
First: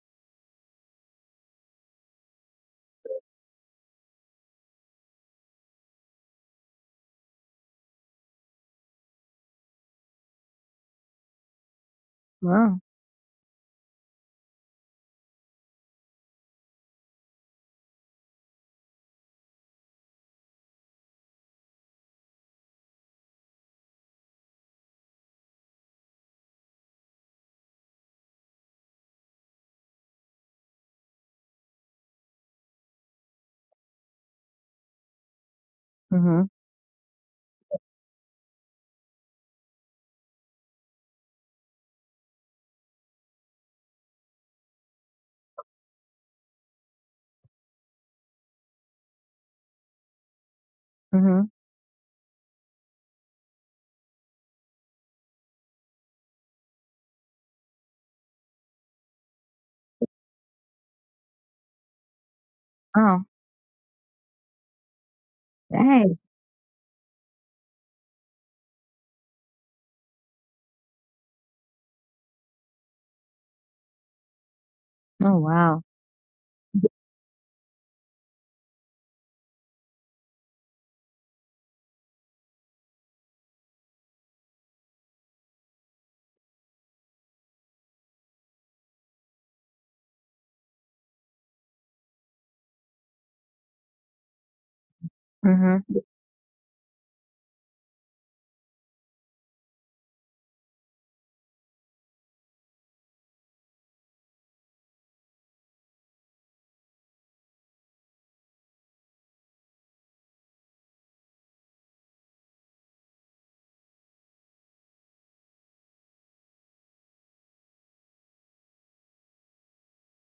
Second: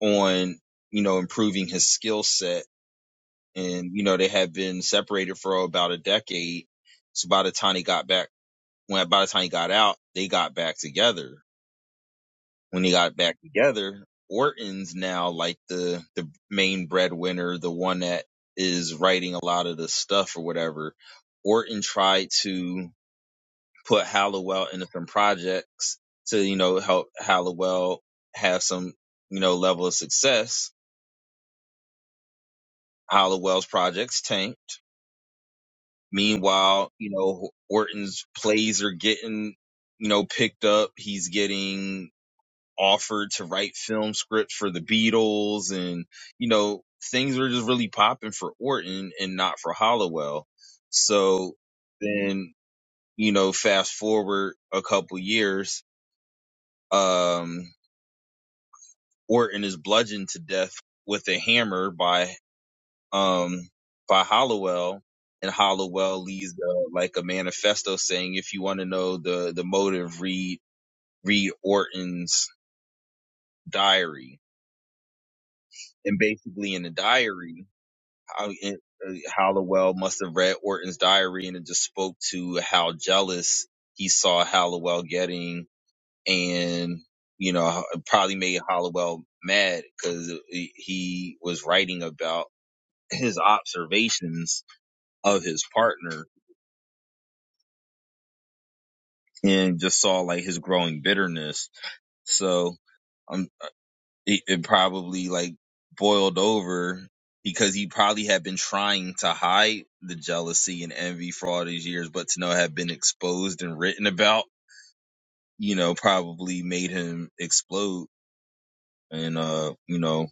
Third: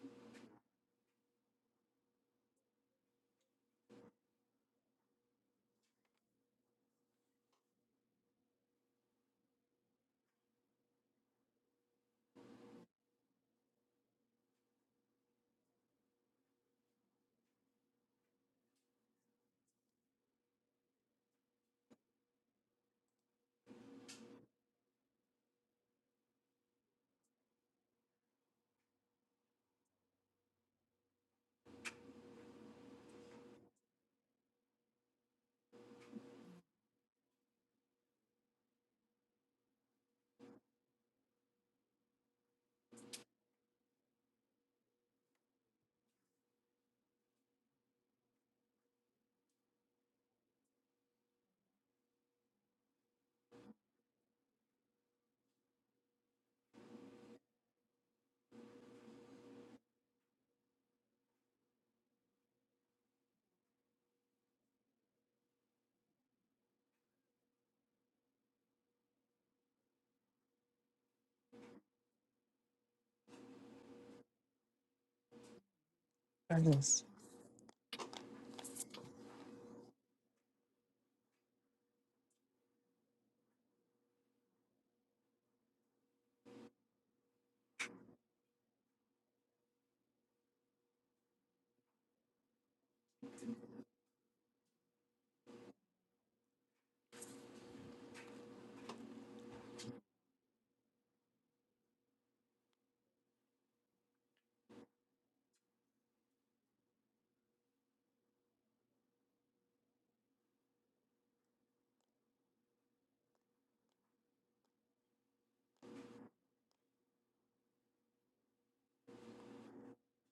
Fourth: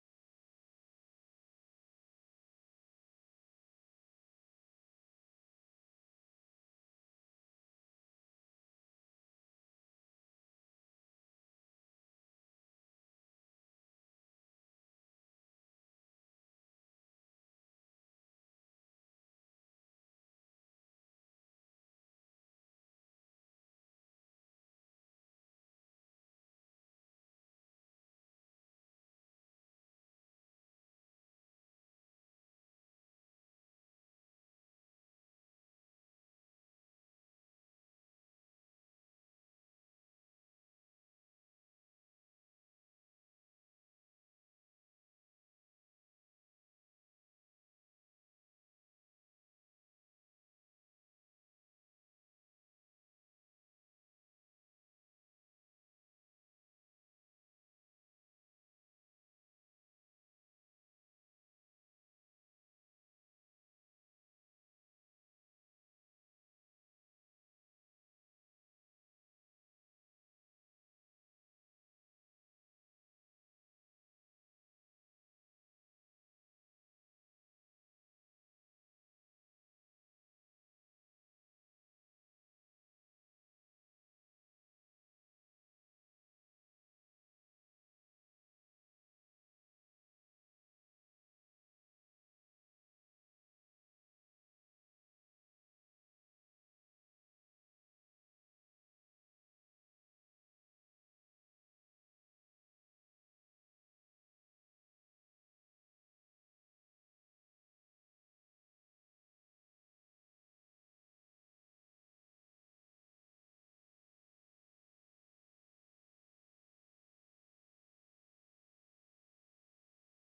S1: on you know improving his skill set and you know they had been separated for about a decade. So by the time he got back, when by the time he got out, they got back together.
S2: Wow.
S1: When he got back together, Orton's now like the the main breadwinner, the one that is writing a lot of the stuff or whatever. Orton tried to put Halliwell into some projects to you know help Halliwell have some you know level of success. Halliwell's projects tanked
S2: Mhm.
S1: Meanwhile, you know, Orton's plays are getting, you know, picked up. He's getting offered to write film scripts for the Beatles and, you know, things were just really popping for Orton and not for Hollowell.
S2: Mhm.
S1: So then, you know, fast forward a couple years, um, Orton is bludgeoned to death with a hammer by
S2: Oh.
S1: um, by Hollowell, and
S2: Hey.
S1: Hollowell leaves uh, like a manifesto saying, if you want to know the the motive, read read Orton's diary.
S2: Oh wow.
S1: And basically, in the
S3: Goodness.
S1: diary, how, in, uh, Hollowell must have read Orton's diary, and it just spoke to how jealous he saw Hollowell getting, and you know, it probably made Hollowell mad because he he was writing about his observations of his
S2: Mhm.
S1: partner and just saw like his growing bitterness. So um, it, it probably like boiled over because he probably had been trying to hide the jealousy and envy for all these years, but to know it had been exposed and written about, you know, probably made him explode and uh, you know,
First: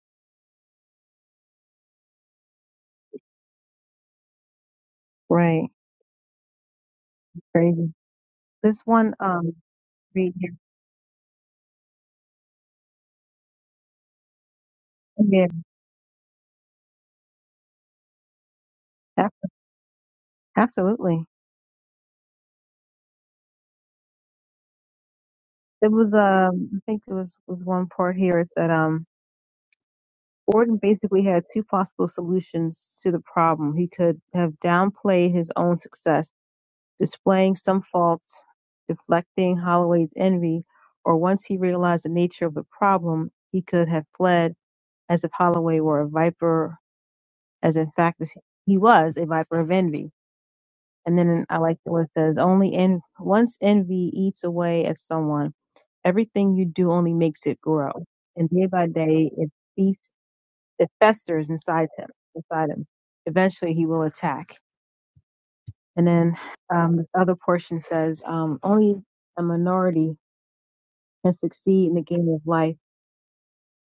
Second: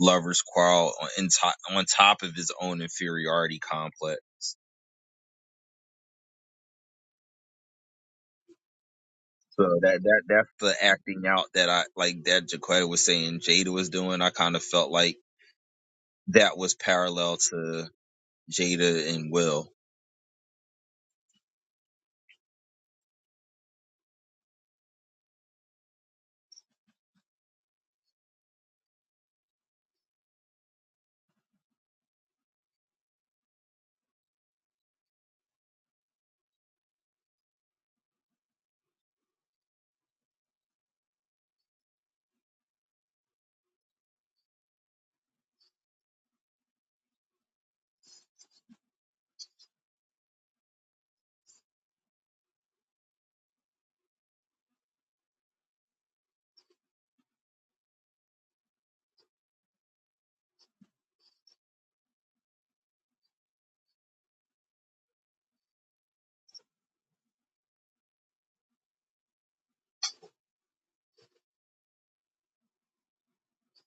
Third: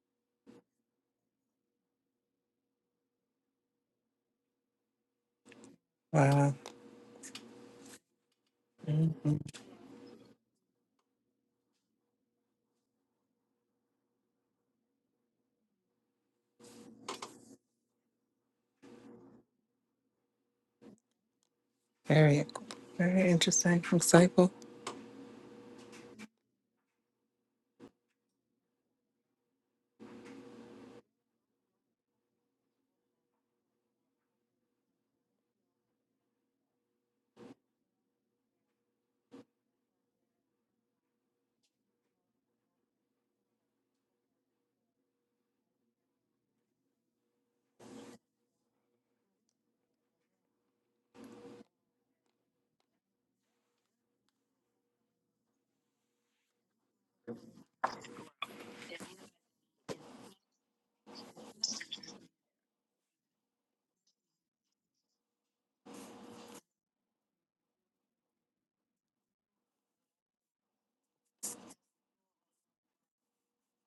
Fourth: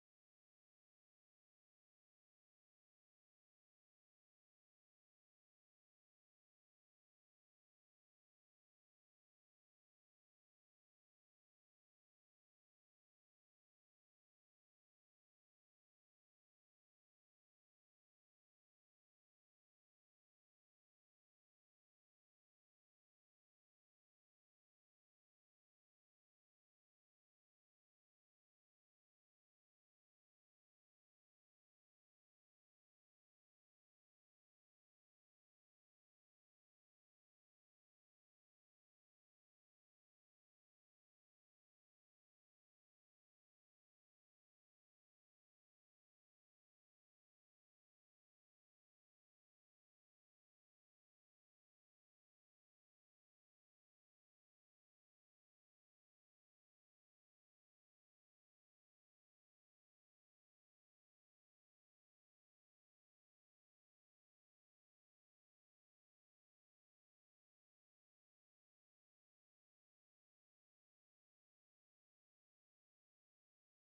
S1: lovers quarrel on in to- on top of his own inferiority complex.
S2: Right.
S3: Wow.
S2: Crazy. This
S3: hmm
S2: one. Um.
S1: So that that
S2: Read
S1: that's
S2: here.
S1: the acting out that I like that Jaquetta was saying Jada was doing. I kind of felt like
S2: Yeah.
S1: that was parallel to Jada
S2: ab-
S1: and Will.
S2: Absolutely.
S3: Very, very interesting. Insightful.
S2: It was. Um. I think there was was one part here that um Orton basically had two possible solutions to the problem. He could have downplayed his own success, displaying some faults, deflecting Holloway's envy, or once he realized the nature of the problem, he could have fled as if Holloway were a viper, as in fact if he was a viper of envy. And then I like the way it says, only en- once envy eats away at someone, everything you do only makes it grow. And day by day, it feasts it festers inside him, inside him. Eventually, he will attack. And then um, the other portion says, um, only a minority can succeed in the game of life,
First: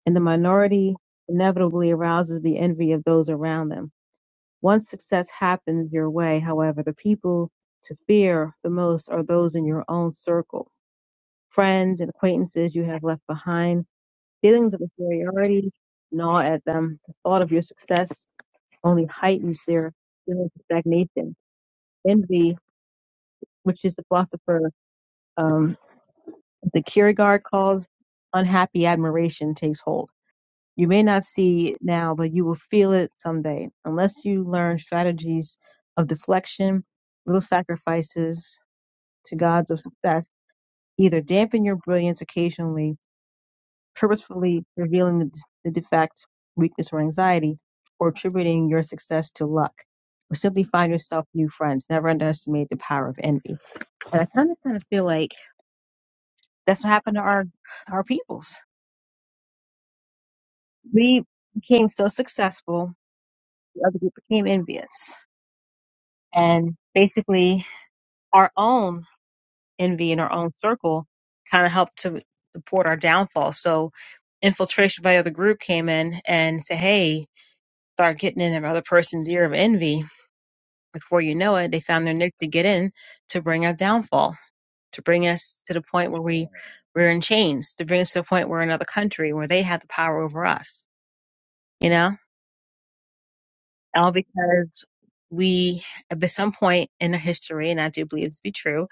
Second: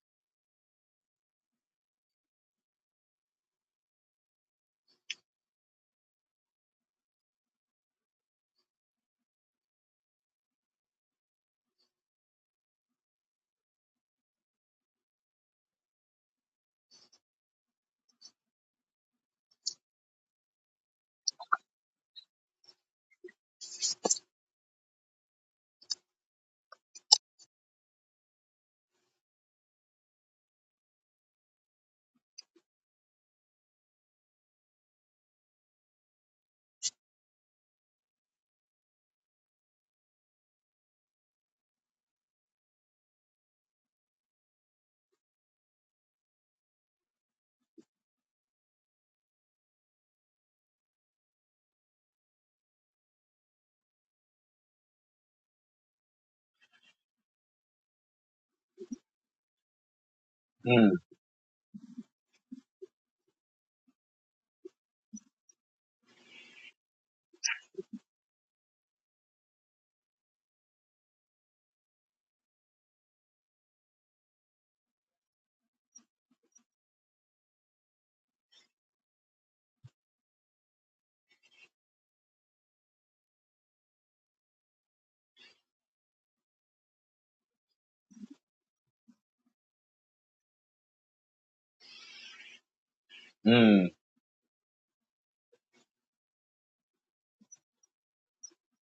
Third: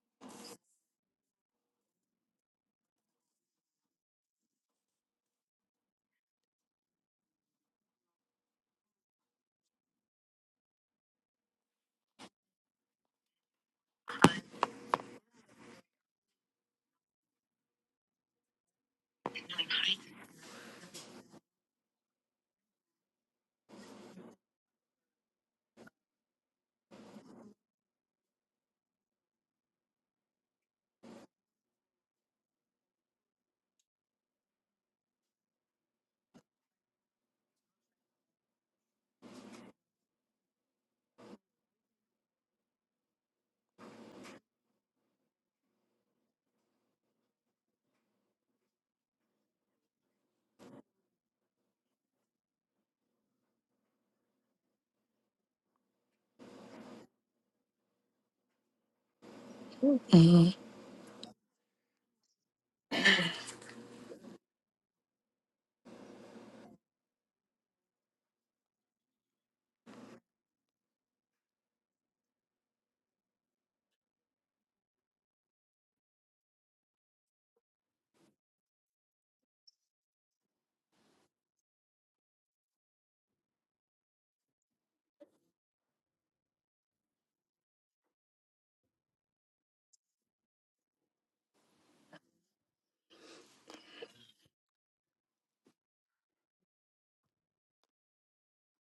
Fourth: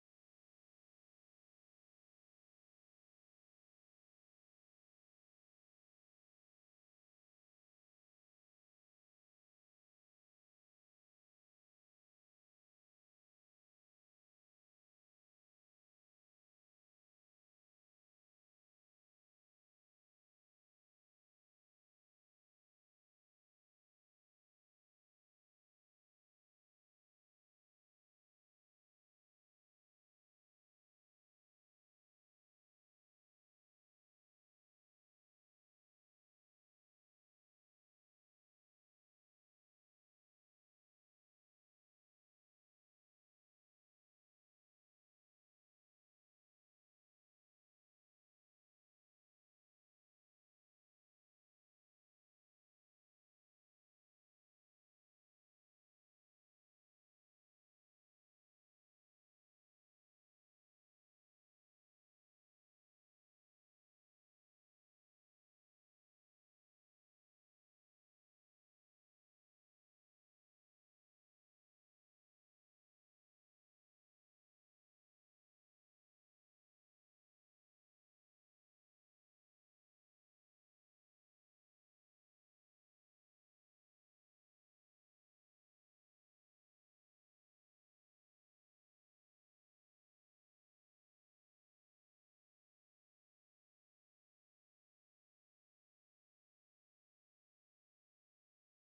S2: and the minority inevitably arouses the envy of those around them. Once success happens your way, however, the people to fear the most are those in your own circle, friends and acquaintances you have left behind. Feelings of inferiority gnaw at them. The thought of your success only heightens their feeling of stagnation. Envy, which is the philosopher um, the Kierkegaard calls unhappy admiration, takes hold. You may not see it now, but you will feel it someday unless you learn strategies of deflection, little sacrifices to God's of success. Either dampen your brilliance occasionally purposefully revealing the, the defect, weakness, or anxiety, or attributing your success to luck, or simply find yourself new friends. Never underestimate the power of envy. And I kind of kind of feel like that's what happened to our our peoples.
S3: Mm-hmm.
S1: Mm,
S2: We became so successful, the other group became envious, and basically our own envy in our own circle kind of helped to support our downfall. So infiltration by the other group came in and said, "Hey." start getting in another person's ear of envy. Before you know it, they found their nook to get in to bring our downfall, to bring us to the point where we we're in chains, to bring us to the point where we're in another country where they have the power over us. You know,
S1: mm,
S2: all because we, at some point in our history, and I do believe this to be true,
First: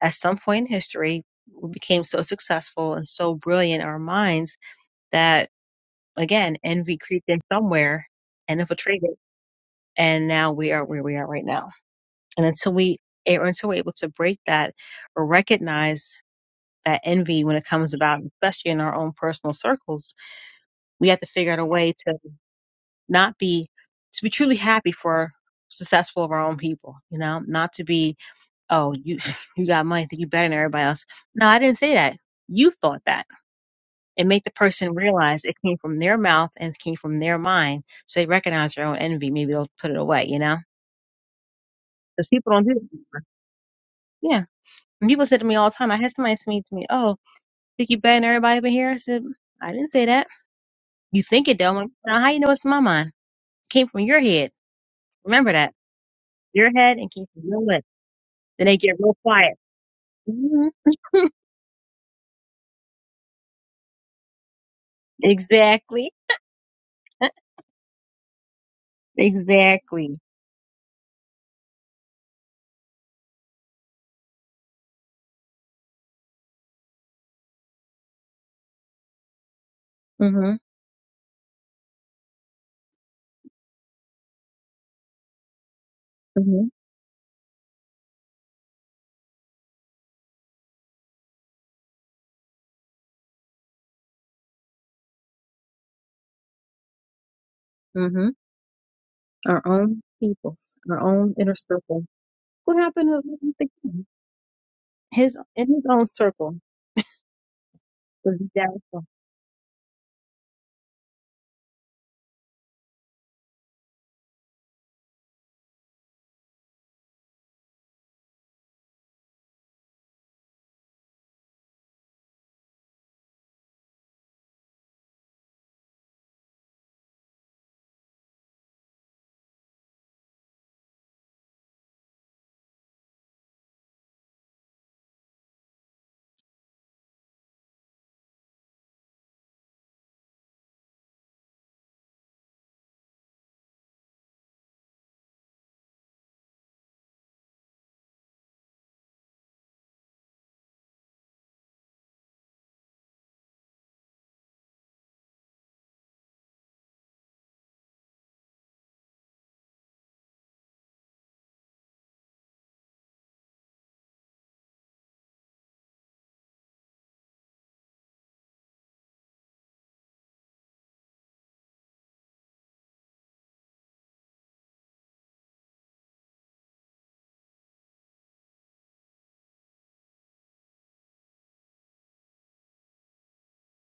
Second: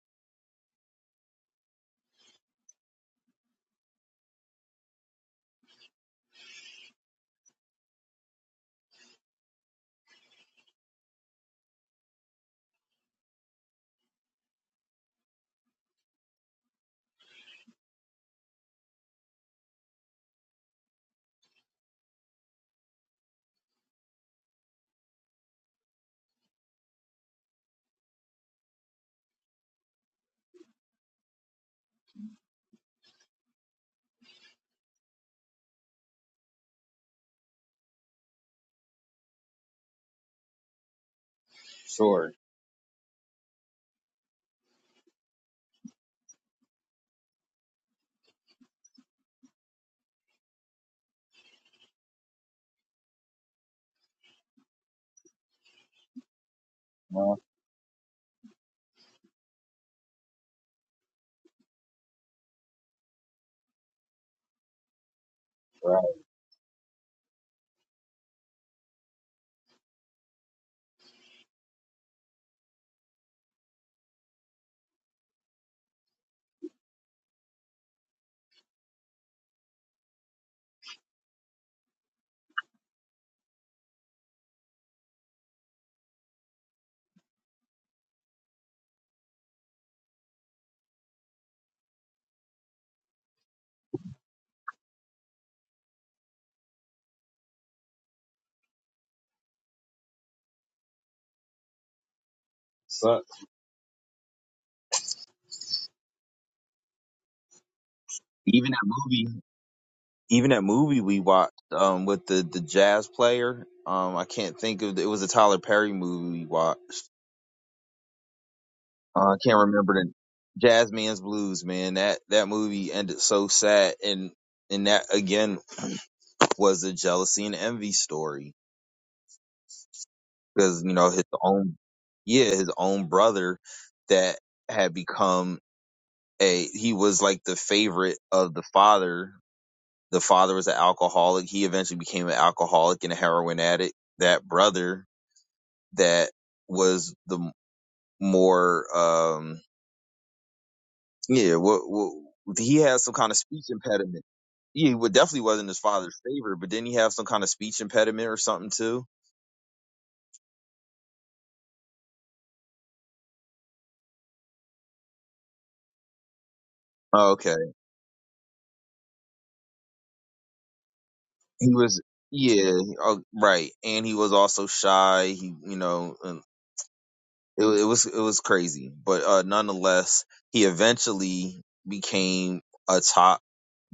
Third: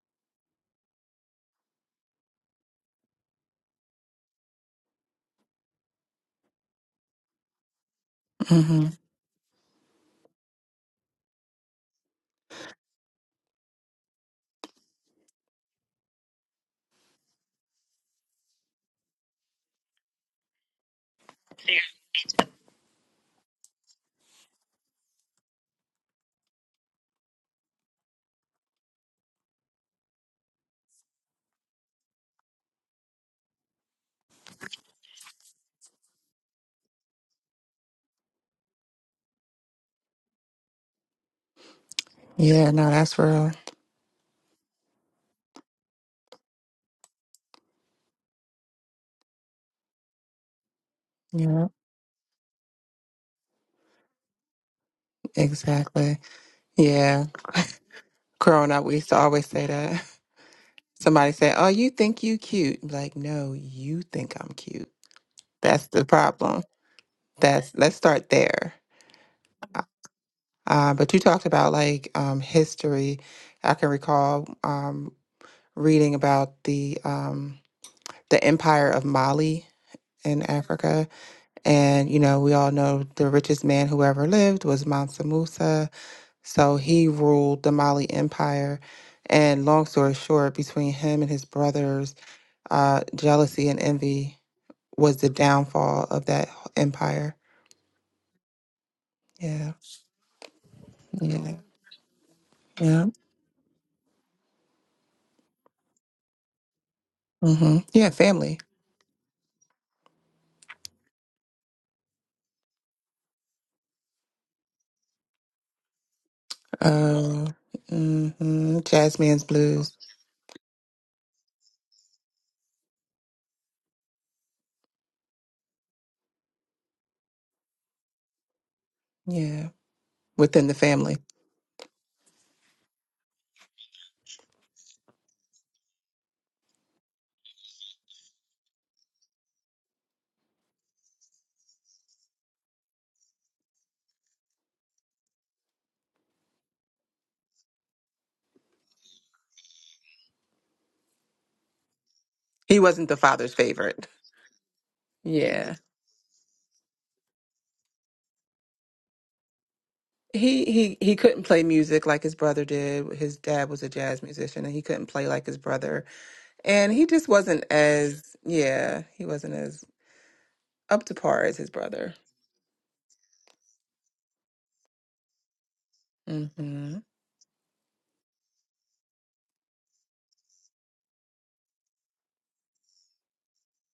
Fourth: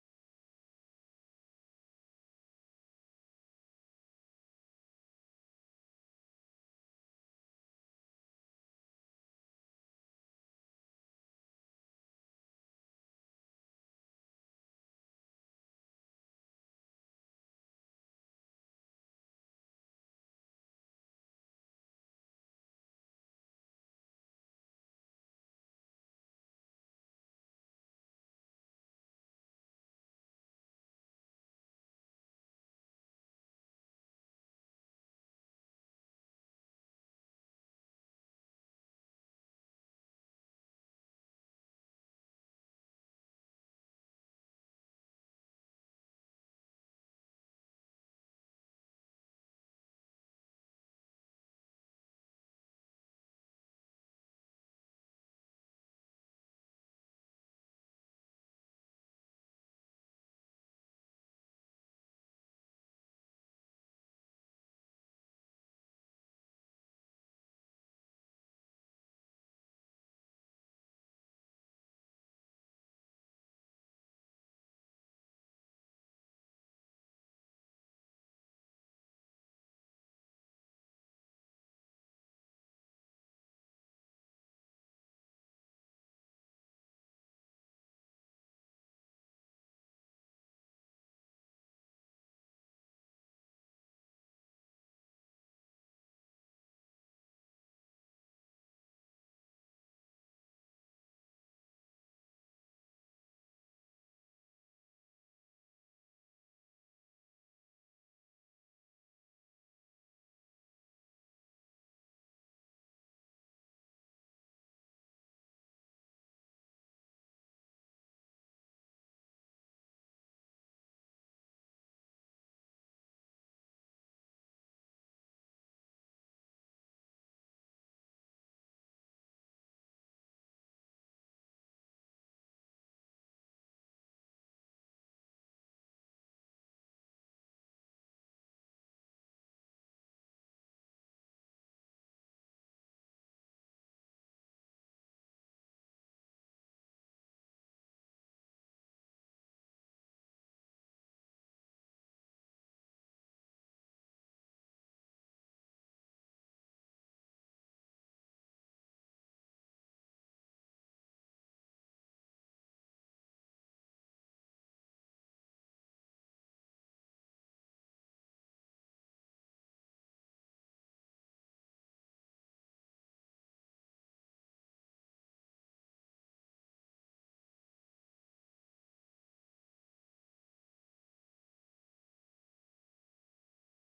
S2: at some point in history, we became so successful and so brilliant in our minds that again envy creeped in somewhere and
S3: Mm-hmm.
S2: infiltrated, and now we are where we are right now And until we or until we're able to break that or recognize that envy when it comes about, especially in our own personal circles, we have to figure out a way to not be to be truly happy for successful of our own people, you know, not to be, oh, you [laughs] you got money, think you better than everybody else. No, I didn't say that. You thought that. And make the person realize it came from their mouth and it came from their mind. So they recognize their own envy. Maybe they'll put it away, you know? Because
S1: sure.
S2: people don't
S3: Yeah,
S2: do
S3: no,
S2: it.
S3: that's real.
S2: Yeah. And people say to me all the time, I had somebody say to me, oh, Think you better than everybody up in here? I said, I didn't say that. You think it
S3: Yeah,
S2: though. I'm like, now how you know it's my mind? It came from your head. Remember that.
S3: exactly.
S2: Your head and
S3: Yeah.
S2: came
S1: Well,
S2: from your lips. Then
S3: Growing
S2: they
S3: up,
S2: get
S3: we used
S2: real
S3: to always
S2: quiet.
S3: say that.
S2: hmm [laughs]
S3: Somebody say, "Oh, you think you cute?" I'm like, no, you think I'm cute. That's
S1: right.
S3: the
S2: exactly.
S3: problem. That's let's start there. Uh,
S2: Exactly.
S3: uh, but you talked about like um, history. I can recall um, reading about the um, the Empire of Mali in
S2: hmm
S3: Africa, and you know we all know the richest man who ever lived was Mansa Musa.
S2: hmm
S3: So he ruled the Mali Empire. And long story short, between him and his brothers, uh, jealousy and envy was the downfall of that empire.
S2: hmm Our
S3: Yeah,
S2: own people, our own inner
S3: yeah,
S2: circle. What
S3: yeah.
S2: happened to
S1: Sucks.
S2: Martin Luther King? His in his own circle
S3: hmm Yeah,
S2: was
S3: family.
S1: Even that
S2: doubtful.
S1: movie, even that movie we watched um, with the the jazz player. Um, I can't think of it was a Tyler Perry movie we watched.
S3: Uh, hmm
S1: Uh, I
S3: Jasmine's
S1: can't remember
S3: blues.
S1: the Jazz Man's Blues. Man, that that movie ended so sad, and and that again was a jealousy and envy story
S3: Yeah, within the
S1: because you know
S3: family.
S1: his own yeah his own brother that had become a he was like the favorite of the father. The father was an alcoholic. He eventually became an alcoholic and a heroin addict. That brother that was the more um yeah, what, what, he
S3: He
S1: had
S3: wasn't
S1: some
S3: the
S1: kind of
S3: father's
S1: speech
S3: favorite.
S1: impediment. Yeah, He wa- definitely wasn't
S3: Yeah.
S1: his father's favorite, but didn't he have some kind of speech impediment or something too?
S3: He, he he couldn't play music like his brother did. His dad was a jazz musician and he couldn't play like his brother. And he just
S1: Oh, okay,
S3: wasn't as yeah, he wasn't as up to par as
S1: he
S3: his
S1: was
S3: brother.
S1: yeah, oh, right, and he was also shy. He you know and
S3: Mhm.
S1: it, wa- it was it was crazy, but uh, nonetheless, he eventually became a top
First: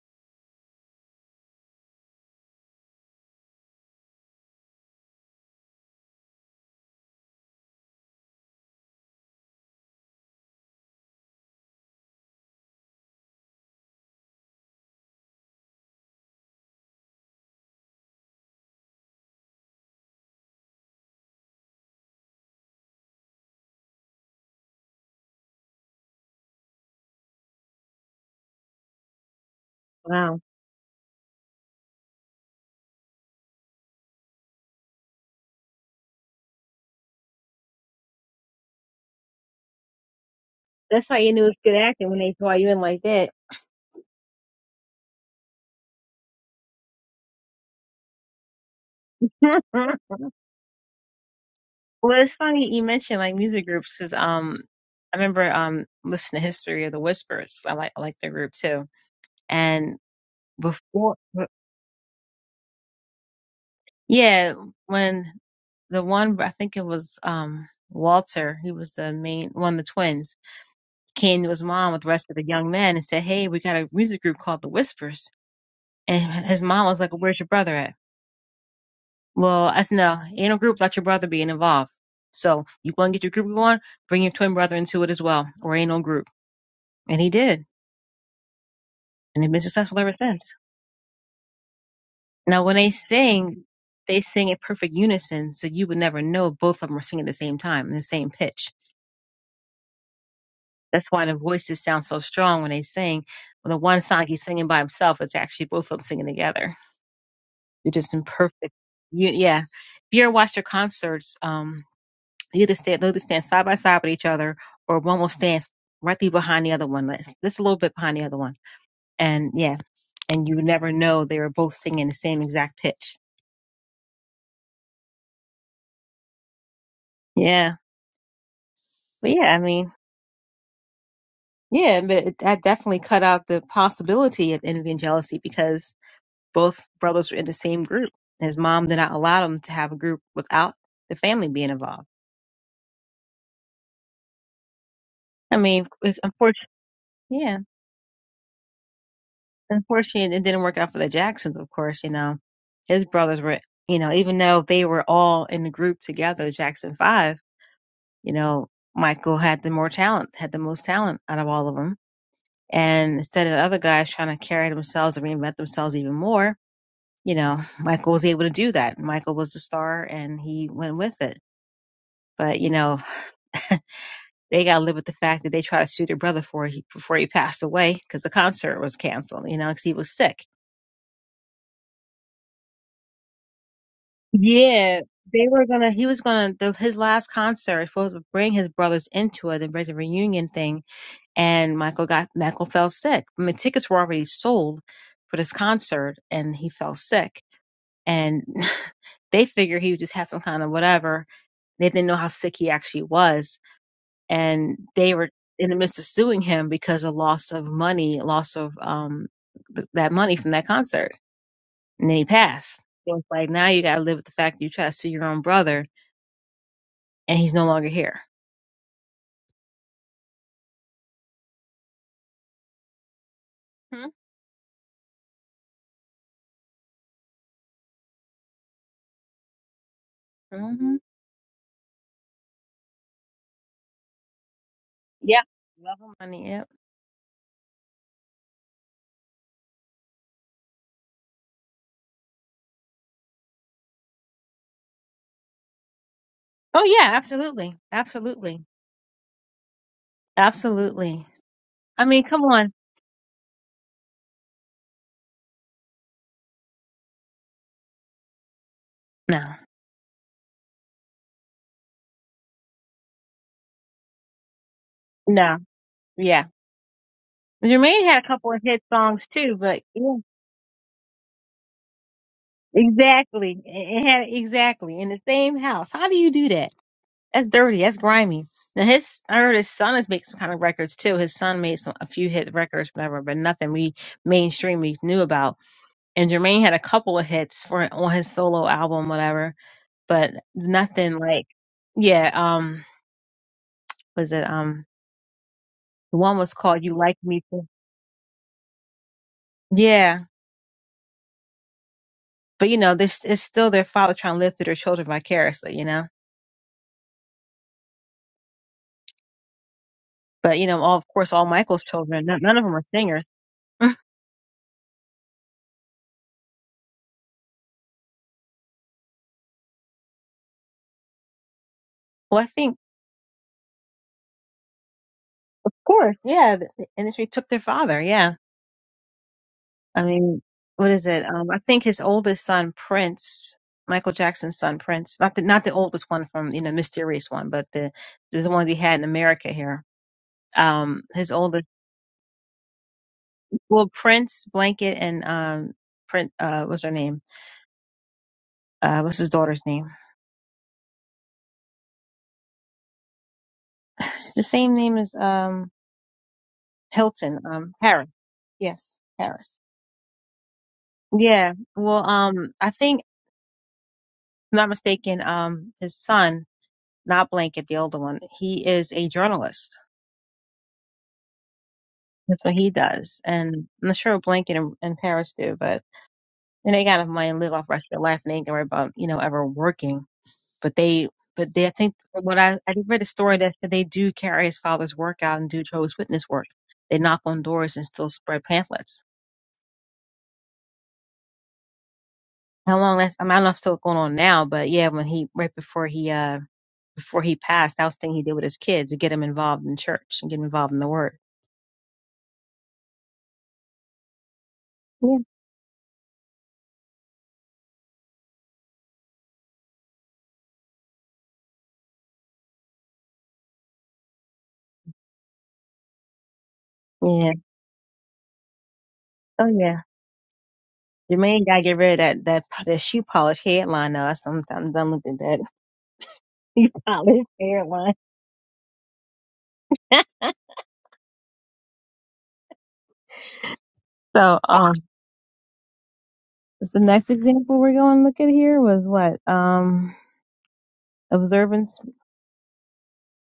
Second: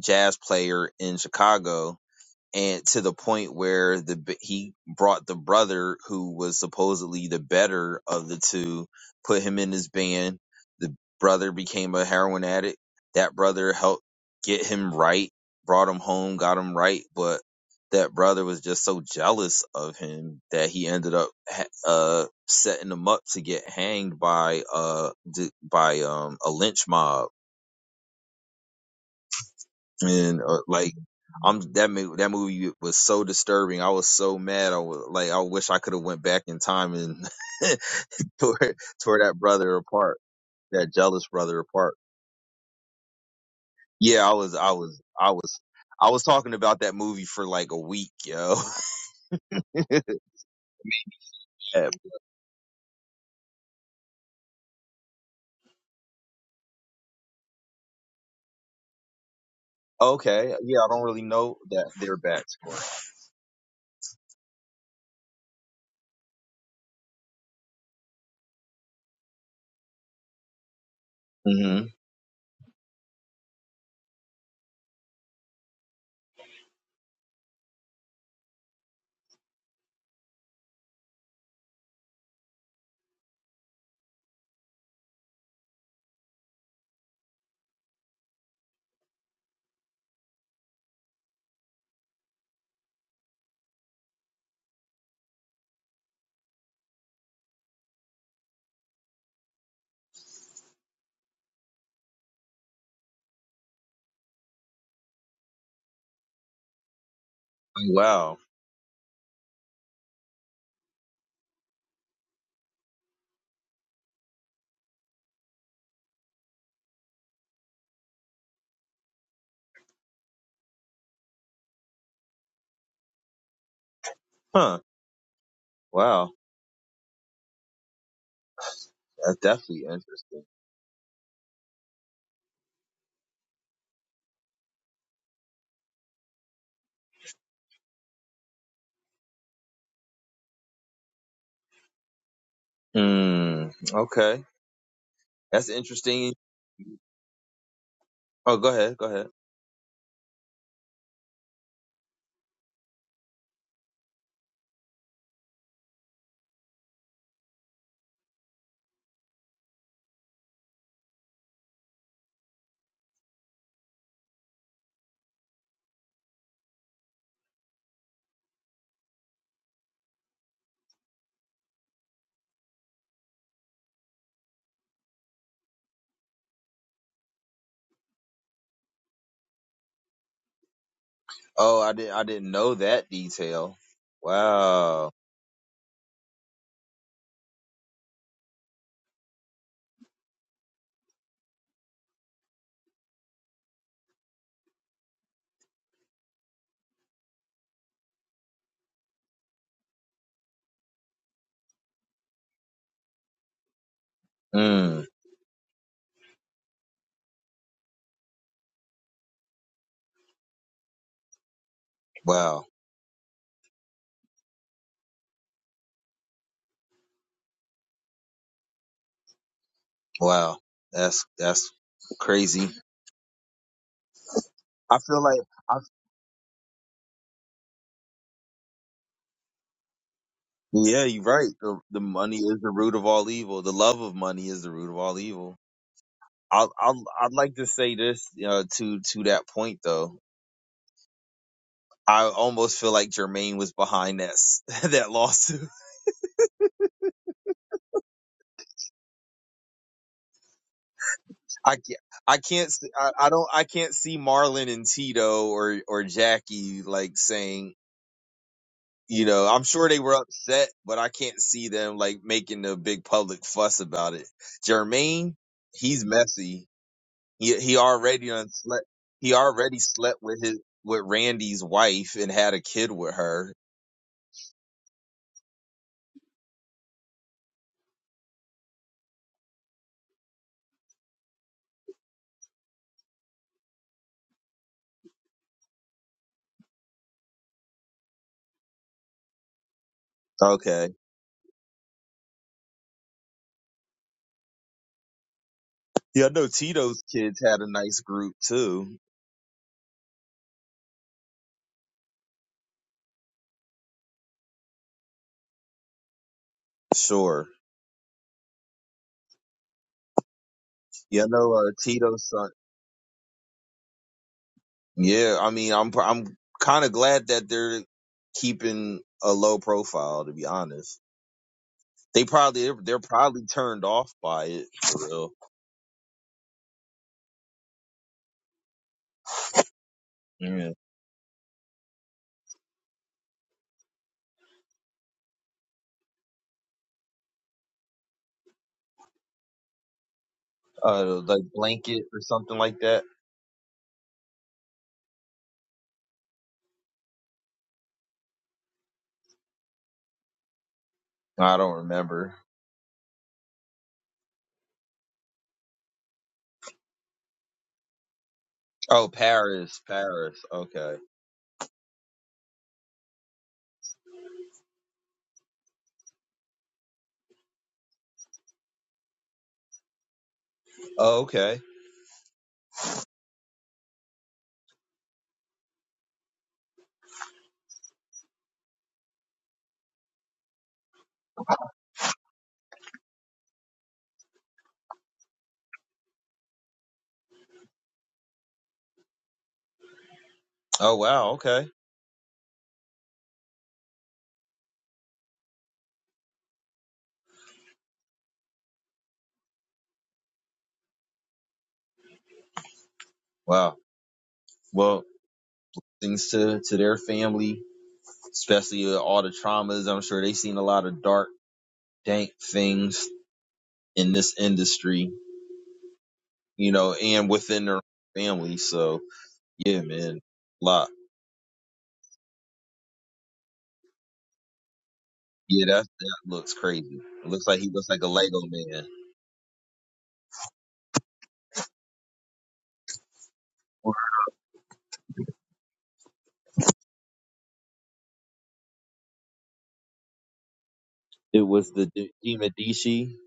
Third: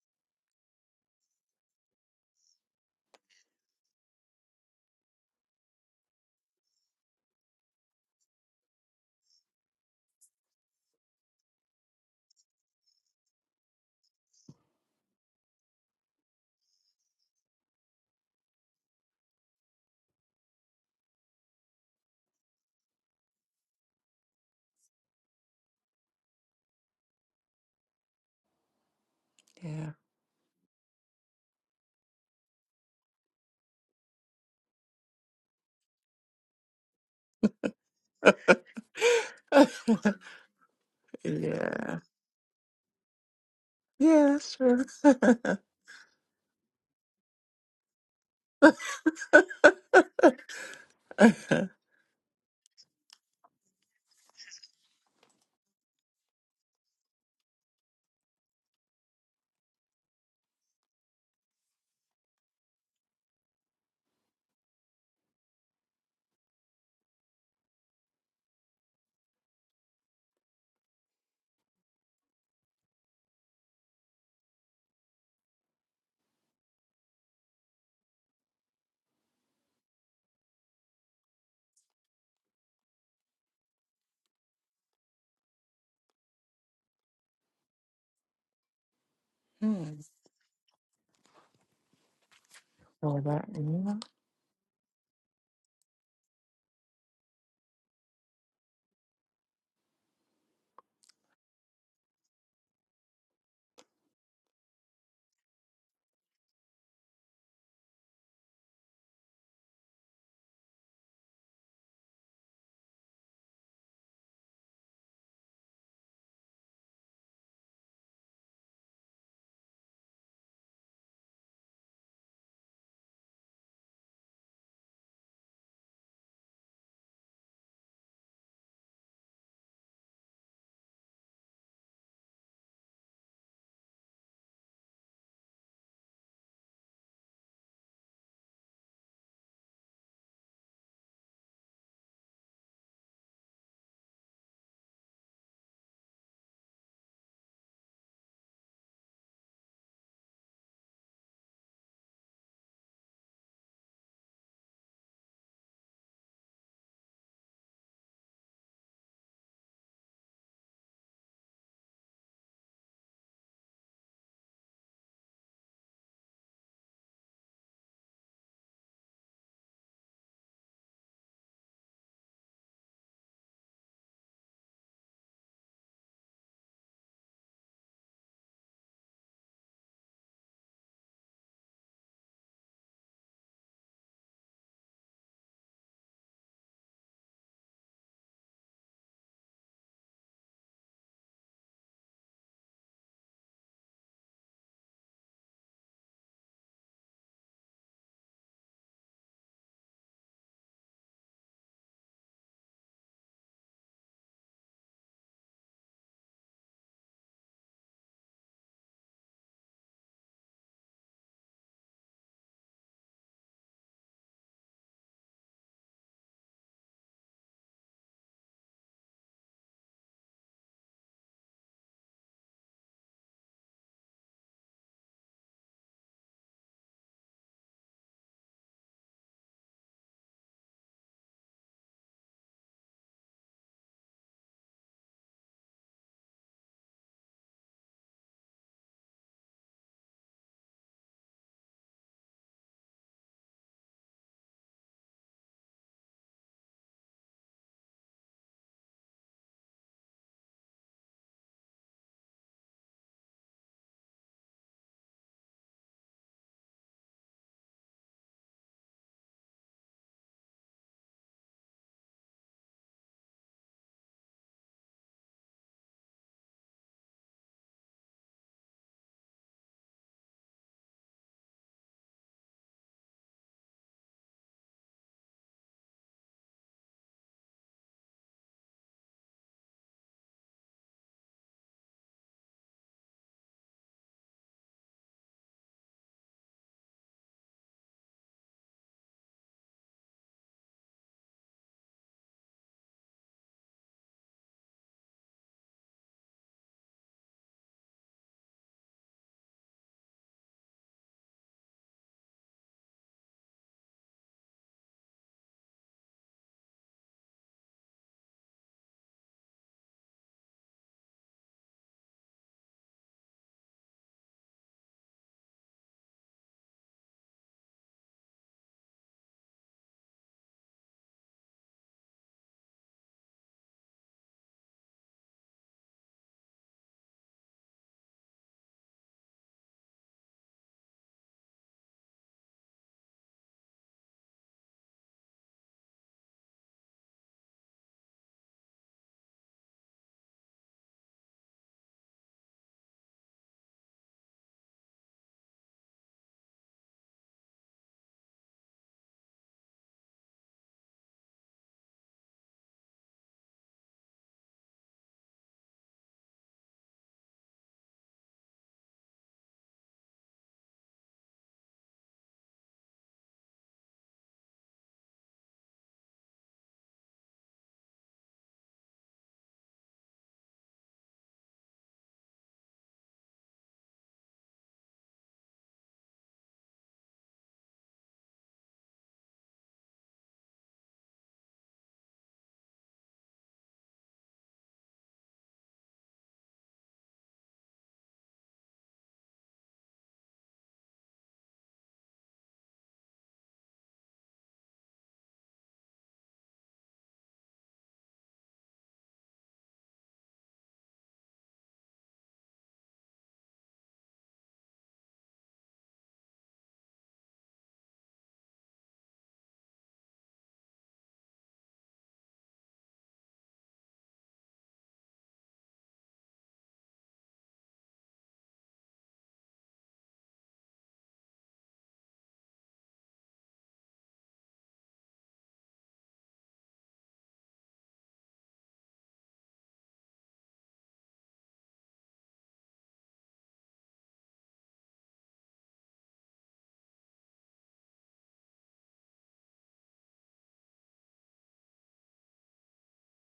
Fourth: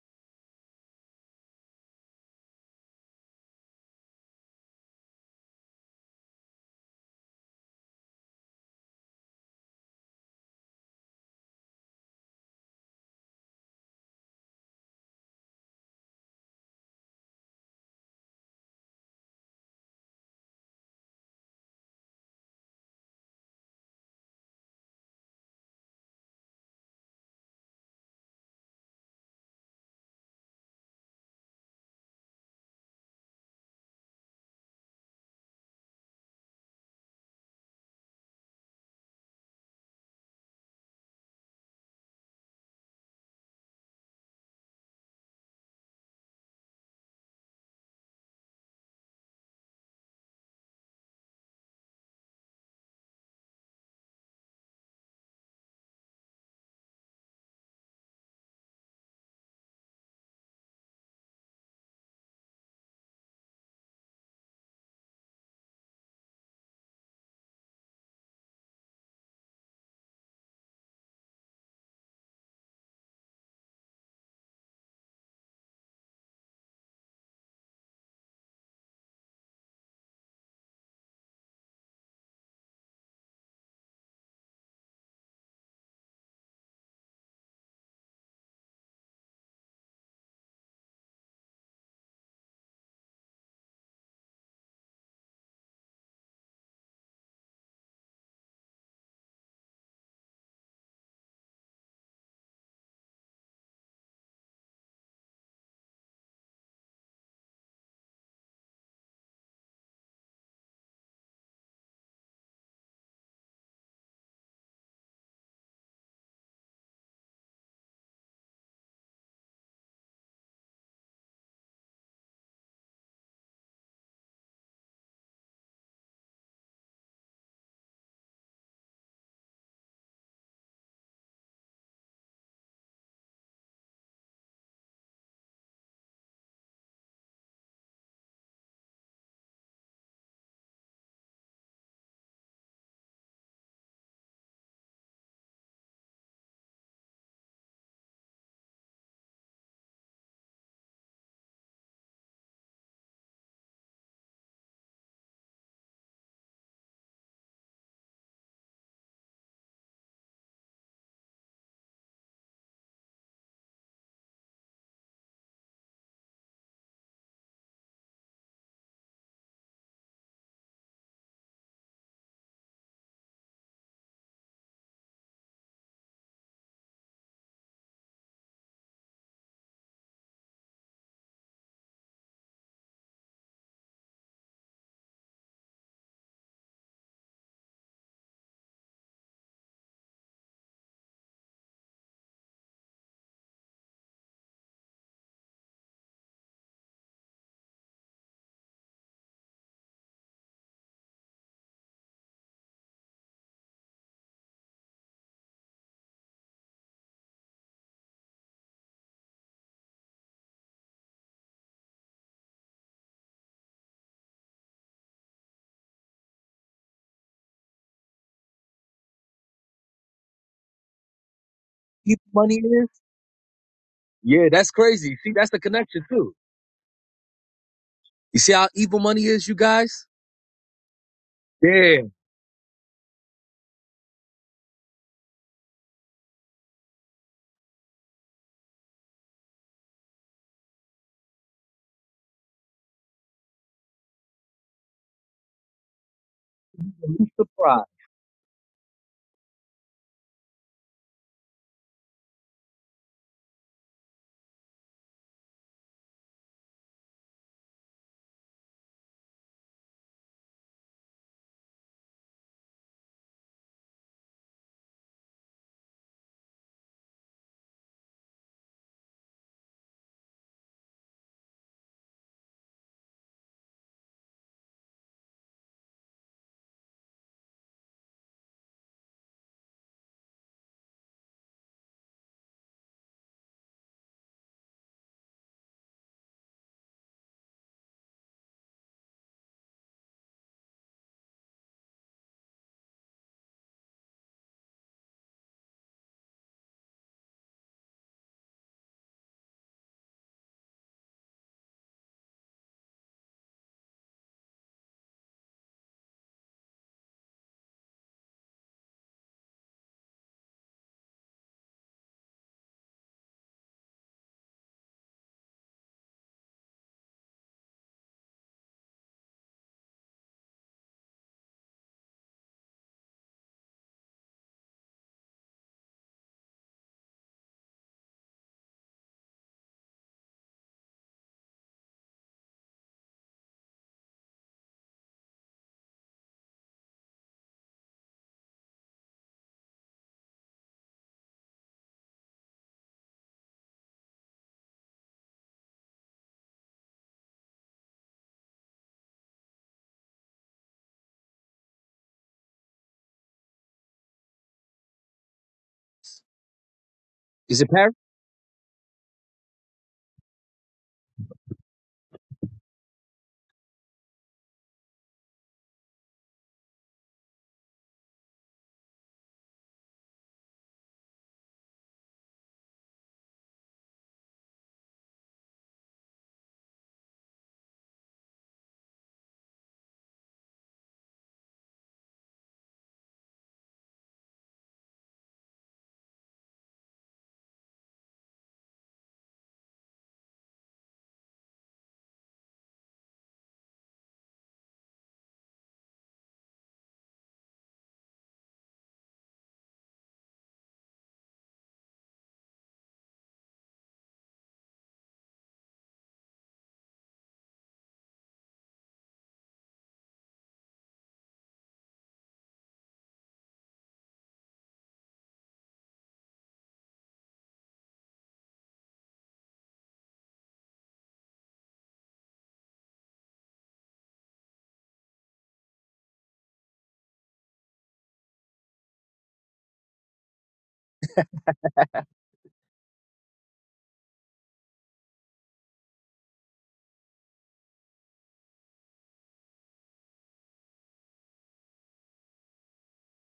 S1: jazz player in Chicago and to the point where the he brought the brother who was supposedly the better of the two, put him in his band. The brother became a heroin addict. That brother helped get him right, brought him home, got him right, but that brother was just so jealous of him that he ended up ha- uh setting him up to get hanged by uh d- by um a lynch mob
S3: Yeah.
S2: Wow.
S1: and uh, like I'm that mo- that movie was so disturbing. I was so mad. I was like, I wish I could have went back in time and [laughs] tore tore that
S3: [laughs]
S1: brother apart, that
S2: That's how
S1: jealous
S2: you knew it's
S1: brother
S2: good
S1: apart.
S3: yeah.
S2: acting when they draw you in like that.
S1: Yeah, I
S3: Yeah,
S1: was, I
S3: sure.
S1: was, I
S3: [laughs]
S1: was, I was talking about that movie for like a week, yo.
S2: [laughs]
S1: [laughs]
S3: [laughs]
S1: Yeah.
S2: Well, it's funny you mentioned like music groups because um, I remember um listening to History of the Whispers. I like I like their group too. And
S1: okay, yeah, I don't
S2: before,
S1: really know that they're back score.
S2: yeah, when the one I think it was um Walter, he was the main one of the twins, came to his
S1: hmm
S2: mom with the rest of the young men and said, "Hey, we got a music group called the Whispers." And his mom was like, "Well, "Where's your brother at?" Well, I said, "No, ain't no group without your brother being involved." So you want to get your group going, bring your twin brother into it as well, or ain't no group. And he did. and they've been successful
S3: Hmm.
S2: ever since. Now, when they
S3: So that-
S2: sing,
S3: yeah.
S2: they sing in perfect unison, so you would never know both of them are singing at the same time in the same pitch. That's why the voices sound so strong when they sing. When the one song he's singing by himself, it's actually both of them singing together. They're just in
S1: Wow,
S2: perfect. You, yeah. If you ever watch their concerts, um, they either stand, they either stand side by side with each other, or one will stand right there behind the other one, like, just a little bit behind the other one. And yeah, and you would never know they were both singing the same exact pitch.
S1: huh? Wow,
S2: Yeah. But
S1: that's
S2: yeah, I
S1: definitely
S2: mean,
S1: interesting.
S2: Yeah, but it, that definitely cut out the possibility of envy and jealousy because both brothers were in the same group. And his mom did not allow them to have a group without the family being involved.
S1: Hmm. Okay,
S2: I
S1: that's
S2: mean,
S1: interesting.
S2: unfortunately, yeah,
S1: Oh, go ahead, go ahead.
S2: unfortunately, it didn't work out for the Jacksons, of course, you know. His brothers were, you know, even though they were all in the group together, the Jackson 5, you know, Michael had the more talent, had the most talent out of all of them. And instead of the other guys trying to carry themselves and reinvent themselves even more, you know, Michael was able to do that. Michael was the star and he went with it. But, you know, they got to live with the fact that they tried to sue their brother before he, before he passed away because the concert was canceled, you know, because he was sick.
S1: Oh, I didn't. I didn't know that detail.
S2: Yeah.
S1: Wow.
S2: They were going to, he was going to, his last concert was supposed to bring his brothers into it and bring the reunion thing. And Michael got, Michael fell sick. I mean, tickets were already sold for this concert and he fell sick. And [laughs] they figure he would just have some kind of whatever They didn't know how sick he actually was. And
S1: Mm.
S2: they were in the midst of suing him because of loss of money, loss of um, th- that money from that concert. And then he
S1: Wow.
S2: passed. So it's like now you got to live with the fact that you try to sue your own brother and he's no longer here.
S1: Wow. That's that's
S4: evil money
S1: crazy.
S4: is? Yeah, that's
S1: I
S4: crazy.
S1: feel
S4: See,
S1: like.
S4: that's the
S1: I,
S4: connection too. You see how evil money is, you guys?
S2: Mm-hmm.
S1: yeah, you're right. The, the
S4: Yeah.
S1: money is the root of all evil. The love of money is the root of all
S2: Yep.
S1: evil.
S2: Love of money. Yep.
S1: I'll, I'll, I'd like to say this uh, to to that point though. I almost feel like Jermaine was behind that s- [laughs] that lawsuit.
S2: Oh, yeah.
S4: I'm
S2: Absolutely.
S4: surprised.
S2: Absolutely. Absolutely.
S1: I can't,
S2: I mean,
S1: I
S2: come
S1: can't,
S2: on.
S1: s- I, I don't, I can't see Marlon and Tito or or Jackie like saying. You
S2: No.
S1: know, I'm sure they were upset, but I can't see them like making a big public fuss about it. Jermaine,
S2: No.
S1: he's
S2: Yeah.
S1: messy. He he
S2: Jermaine had a
S1: already done
S2: couple of hit
S1: slept.
S2: songs
S1: He
S2: too,
S1: already
S2: but yeah.
S1: slept with his with Randy's wife and had a kid with her.
S2: Exactly. It had exactly in the same house. How do you do that? That's dirty. That's grimy. Now his, I heard his son has made some kind of records too. His son made some a few hit records, whatever, but nothing we mainstream we knew about. And Jermaine had a couple of hits for on his solo album, whatever, but
S1: Okay.
S2: nothing like, yeah. Um, was it um the
S1: Yeah, I
S2: one
S1: know
S2: was called "You
S1: Tito's
S2: Like
S1: kids
S2: Me"?
S1: had
S2: Too."
S1: a nice group too.
S2: Yeah, but you know, this it's still their father trying to live through their children vicariously, you know.
S1: Sure.
S2: But you know, all of
S1: Yeah, I
S2: course, all
S1: know uh,
S2: Michael's children,
S1: Tito's
S2: none
S1: son.
S2: none of them are singers [laughs]
S1: Yeah, I mean, I'm I'm kind of glad that they're keeping a low profile, to be honest. They
S2: Well, I
S1: probably they're,
S2: think,
S1: they're probably turned off by it for real.
S2: of course, yeah, the, the industry took their father. Yeah. I mean,
S1: Yeah.
S2: what is it? Um, I think his oldest son, Prince, Michael Jackson's son, Prince, not the, not the oldest one from, you know, mysterious one, but the, there's one he had in America here. Um,
S1: Uh,
S2: his
S1: like
S2: oldest,
S1: blanket or something like that.
S2: well, Prince Blanket and, um, Prince, uh, what's her name? Uh, what's his daughter's name?
S1: I don't remember.
S2: [sighs] The same name as, um, Hilton,
S4: Is it
S2: um,
S4: Paris?
S2: Harris. Yes,
S1: Oh,
S2: Harris.
S1: Paris, Paris. Okay.
S2: Yeah. Well, um, I think, if I'm not mistaken, um, his son, not Blanket, the older one. He is a journalist.
S1: Oh, okay.
S2: That's what he does. And I'm not sure Blanket and, and Paris do, but and they got enough money to live off the rest of their life and they ain't gonna worry about, you know, ever working. But they but they I think from what I I read a story that said they do carry his father's work out and do Jehovah's Witness work. They knock on doors and still spread pamphlets.
S1: Oh, wow. Okay.
S2: How long that's I mean, I don't know if it's still going on now, but yeah, when he right before he uh before he passed, that was the thing he did with his kids to get him involved in church and get him involved in the word.
S1: Wow. Well,
S2: Yeah.
S1: things to to their family, especially with all the traumas. I'm sure they seen a lot of dark, dank things in this industry, you know, and
S2: Yeah.
S1: within their family. So
S2: Oh yeah.
S1: yeah, man, a lot.
S2: Jermaine gotta get rid of that that that shoe polish headline. Though. I sometimes done looked at that
S1: Yeah, that that looks
S2: [laughs] shoe
S1: crazy.
S2: polish
S1: It looks like he looks
S2: headline.
S1: like a Lego man.
S2: [laughs] so um, so the next example we're going to look at here was what um
S1: It was
S2: observance
S1: the De, De Medici.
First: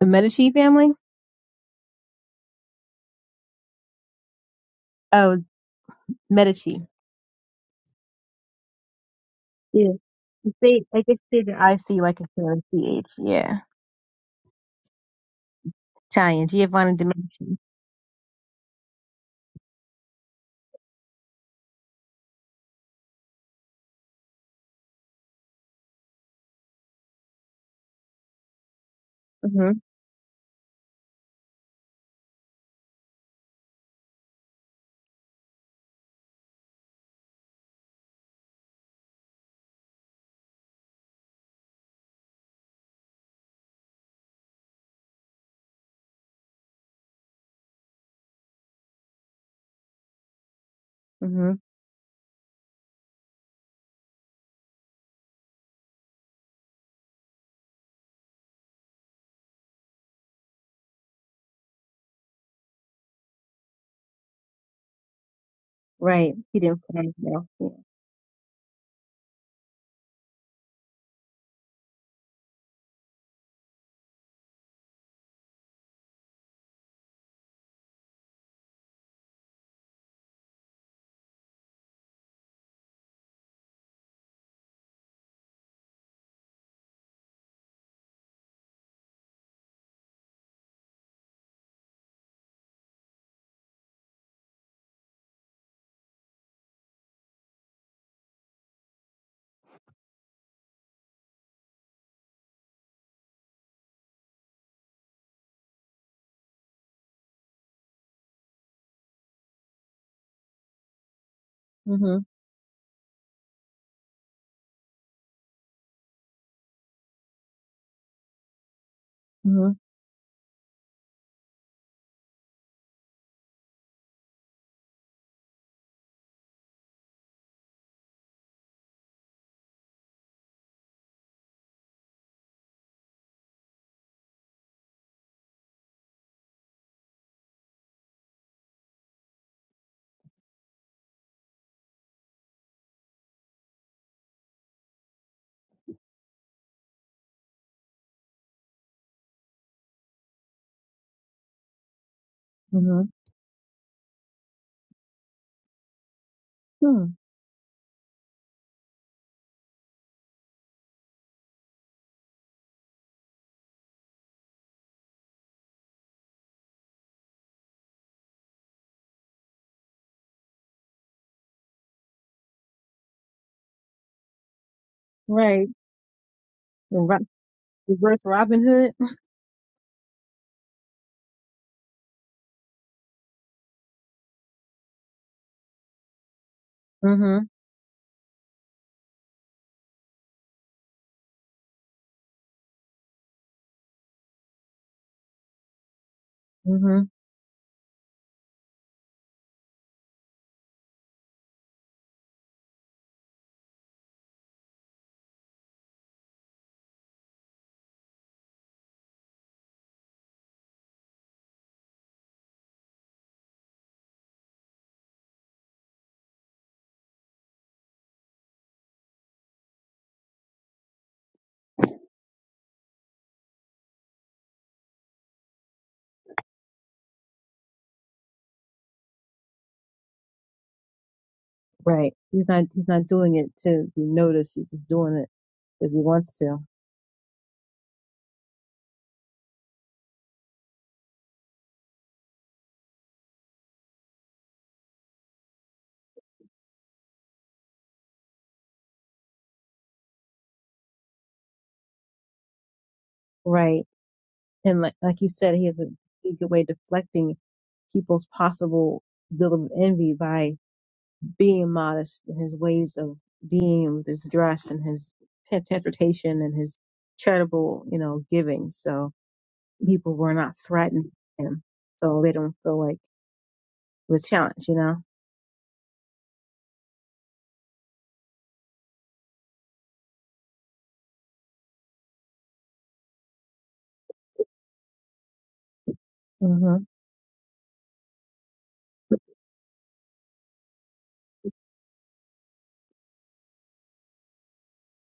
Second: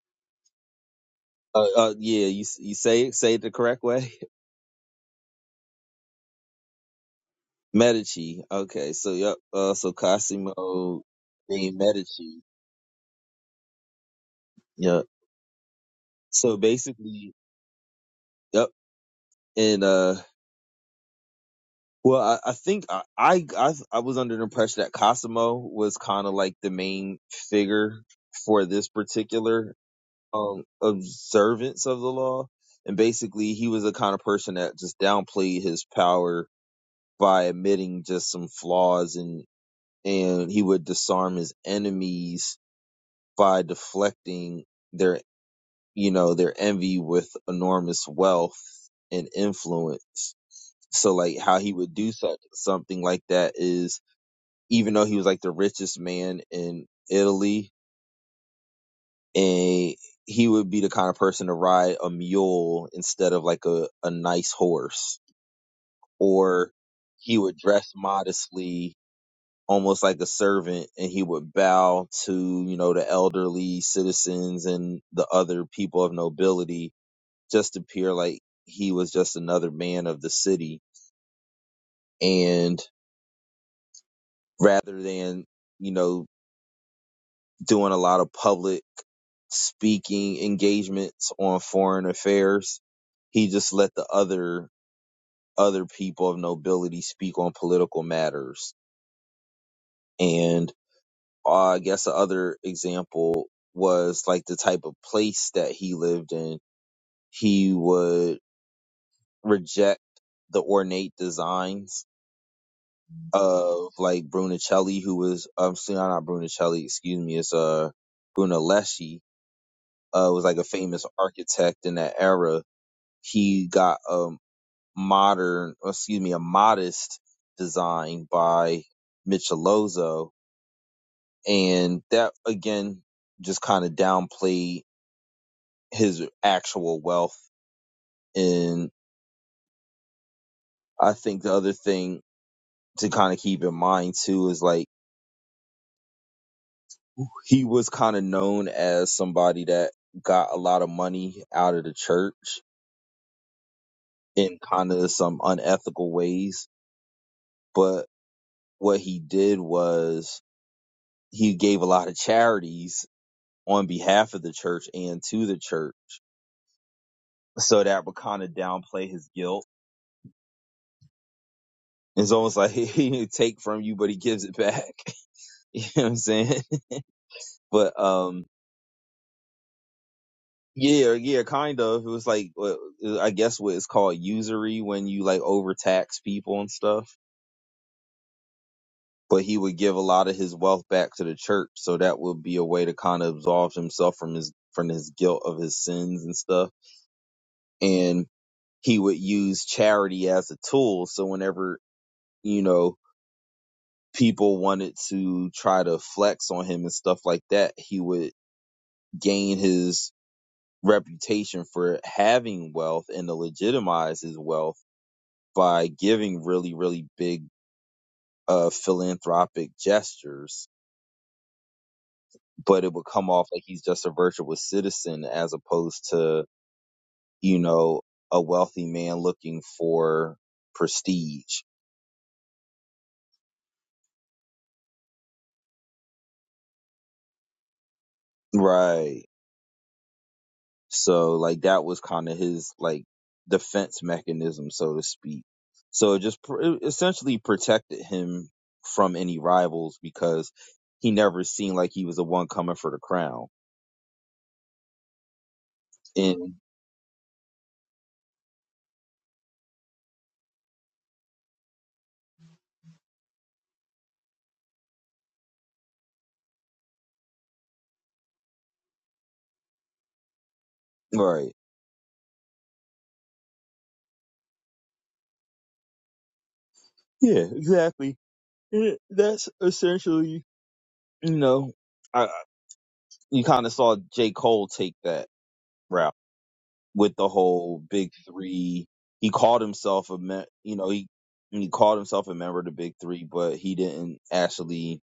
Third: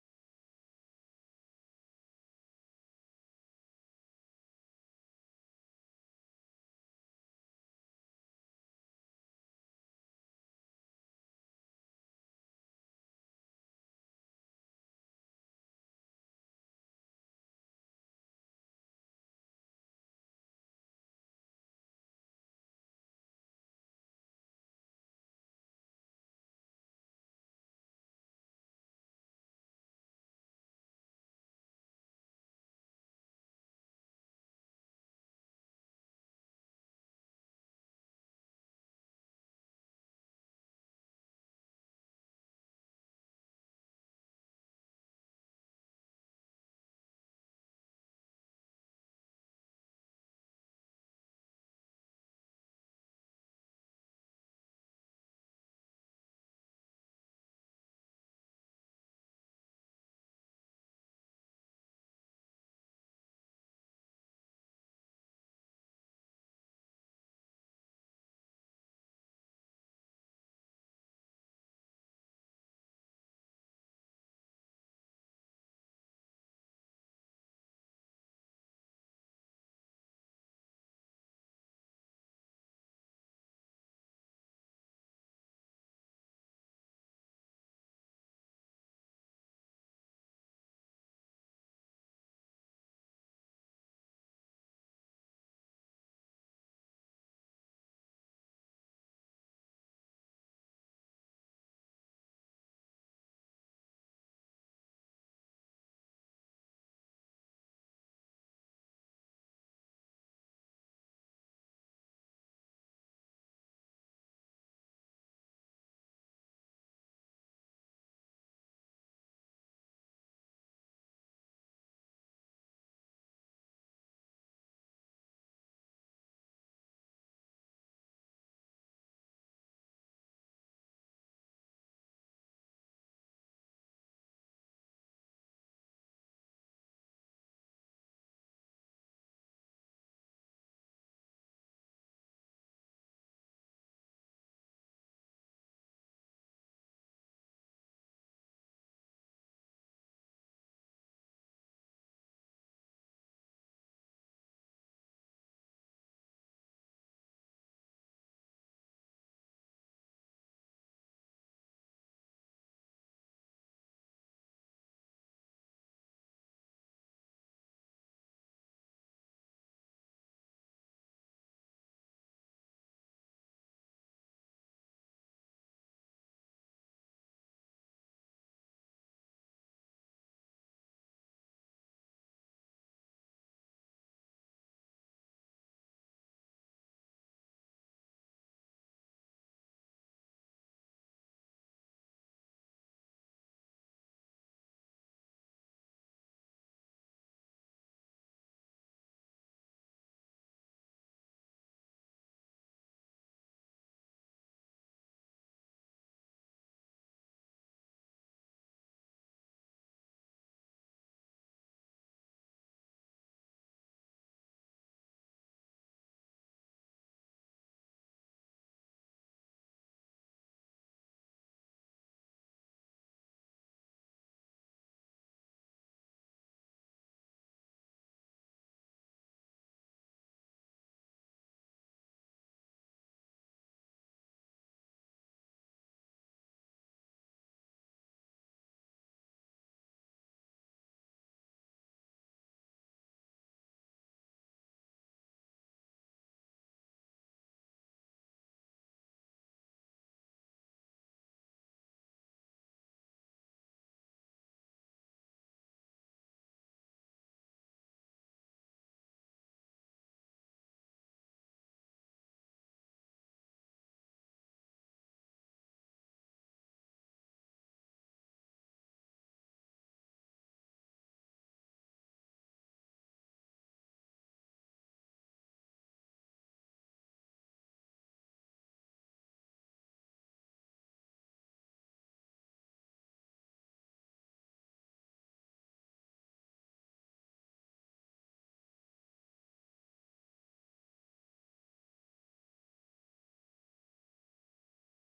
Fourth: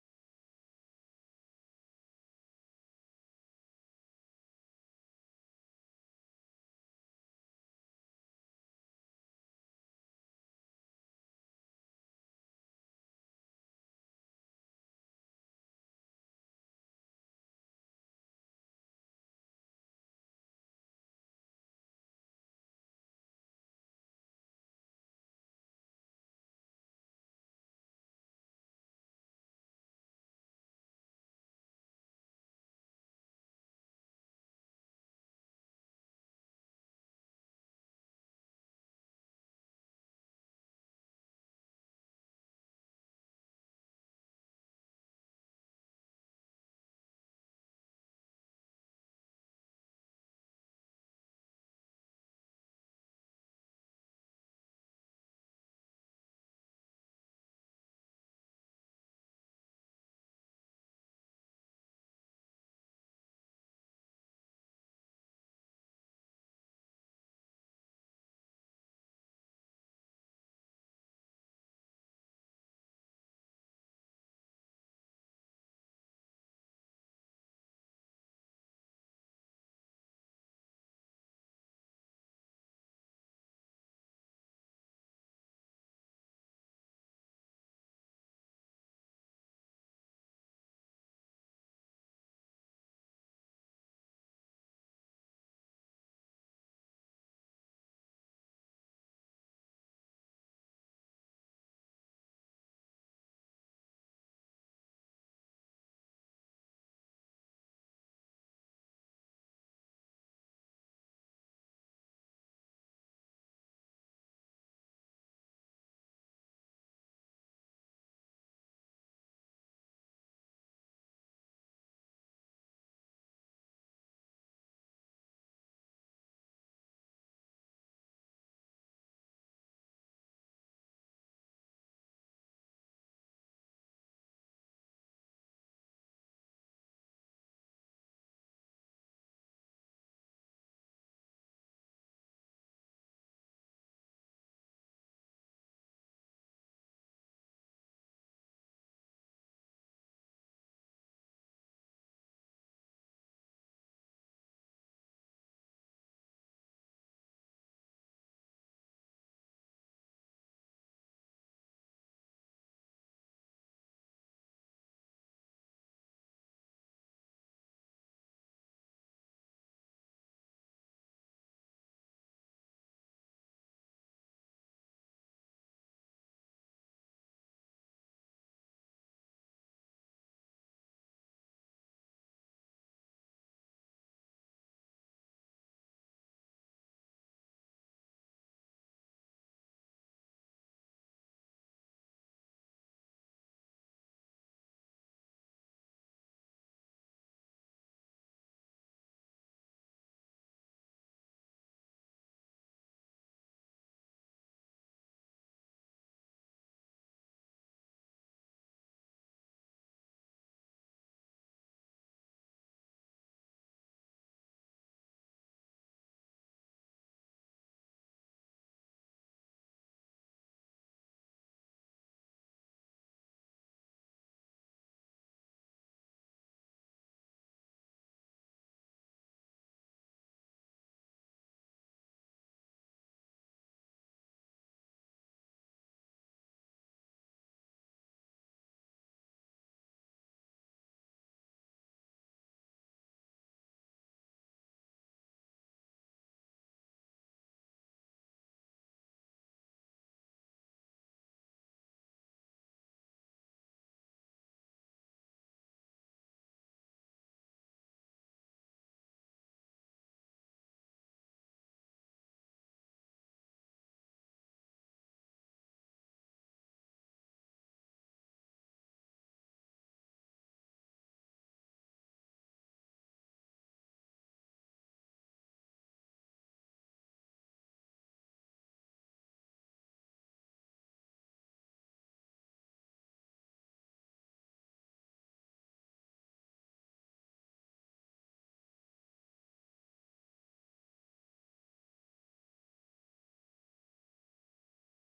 S2: the Medici family.
S1: Uh, uh, yeah, you you say it, say it the correct way.
S2: Oh, Medici.
S1: [laughs] Medici. Okay, so yep. Uh, so
S2: Yeah, they
S1: Cosimo
S2: like it's the
S1: de
S2: I C like a
S1: Medici.
S2: family C H. Yeah,
S1: Yep.
S2: Italian
S1: So
S2: Giovanni de
S1: basically,
S2: Medici.
S1: yep. And uh, well, I, I think I, I I I was under the impression that Cosimo was kind of like the main figure for this particular
S2: Mhm,
S1: um observance of the law, and basically he was the kind of person that just downplayed his power by admitting just some flaws in and he would disarm his enemies by deflecting their you know their envy with enormous wealth and influence so like how
S2: mhm.
S1: he would do such something like that is even though he was like the richest man in Italy and he would be the kind of person to ride a mule instead of like a, a nice horse
S2: Right. He
S1: or
S2: didn't finish
S1: he
S2: well.
S1: would
S2: Yeah.
S1: dress modestly almost like a servant and he would bow to you know the elderly citizens and the other people of nobility just to appear like he was just another man of the city and rather than you know doing a lot of public speaking engagements on foreign affairs he just let the other other people of nobility speak on political matters and. uh, I guess the other example was like the type of place that he lived in. He would reject the ornate designs
S2: Mhm,
S1: of like Brunicelli, who was um, still not Brunicelli, excuse me, it's uh Brunelleschi,
S2: mhm,
S1: uh, was like a famous architect in that era. He got a modern, excuse me, a modest design by Michelozzo, and that again just kind of downplayed his actual wealth. And I think the other thing to kind of keep in mind too is like he was kind of known as somebody that got a lot of money out of the church
S2: mhm.
S1: in kind of some unethical ways.
S2: Hmm.
S1: But what he did was he gave a lot of charities on behalf of the church and to the church. So that would kind of downplay his guilt. It's almost like [laughs] he didn't take from you, but he gives it back. [laughs]
S2: Right.
S1: you know what I'm saying? [laughs]
S2: The Ro-
S1: But
S2: reverse
S1: um
S2: Robin Hood.
S1: Yeah, yeah, kind of. It was like what- uh, I guess what is called usury when you like overtax people and stuff.
S2: Mhm,
S1: But he would give a lot of his wealth back to the church, so that would be a way to kind of absolve himself from his from his guilt of his sins and stuff.
S2: mhm.
S1: And he would use charity as a tool. So whenever you know people wanted to try to flex on him and stuff like that, he would gain his reputation for having wealth and to legitimize his wealth by giving really, really big uh, philanthropic gestures, but it would come off like he's just a virtuous citizen as opposed to, you know, a wealthy man looking for prestige.
S2: Right. He's not. He's not doing it to be noticed. He's just doing it because he wants to.
S1: Right. So, like, that was kind of his, like, defense mechanism, so to speak. So it just pr- it essentially protected him from any rivals because he never seemed like he was the one coming for the crown.
S2: Right. And like, like you said, he has a really good
S1: And,
S2: way of deflecting people's possible bill of envy by being modest in his ways of being with his dress and his t- transportation and his charitable, you know, giving. So people were not threatened by
S1: right.
S2: him. So they don't feel like the challenge, you know?
S1: Yeah, exactly. It- That's essentially, you know, I, I- you kind of saw J. Cole take that route
S2: Mm-hmm.
S1: with the whole big three. He called himself a, me- you know, he he called himself a member of the big three, but he didn't actually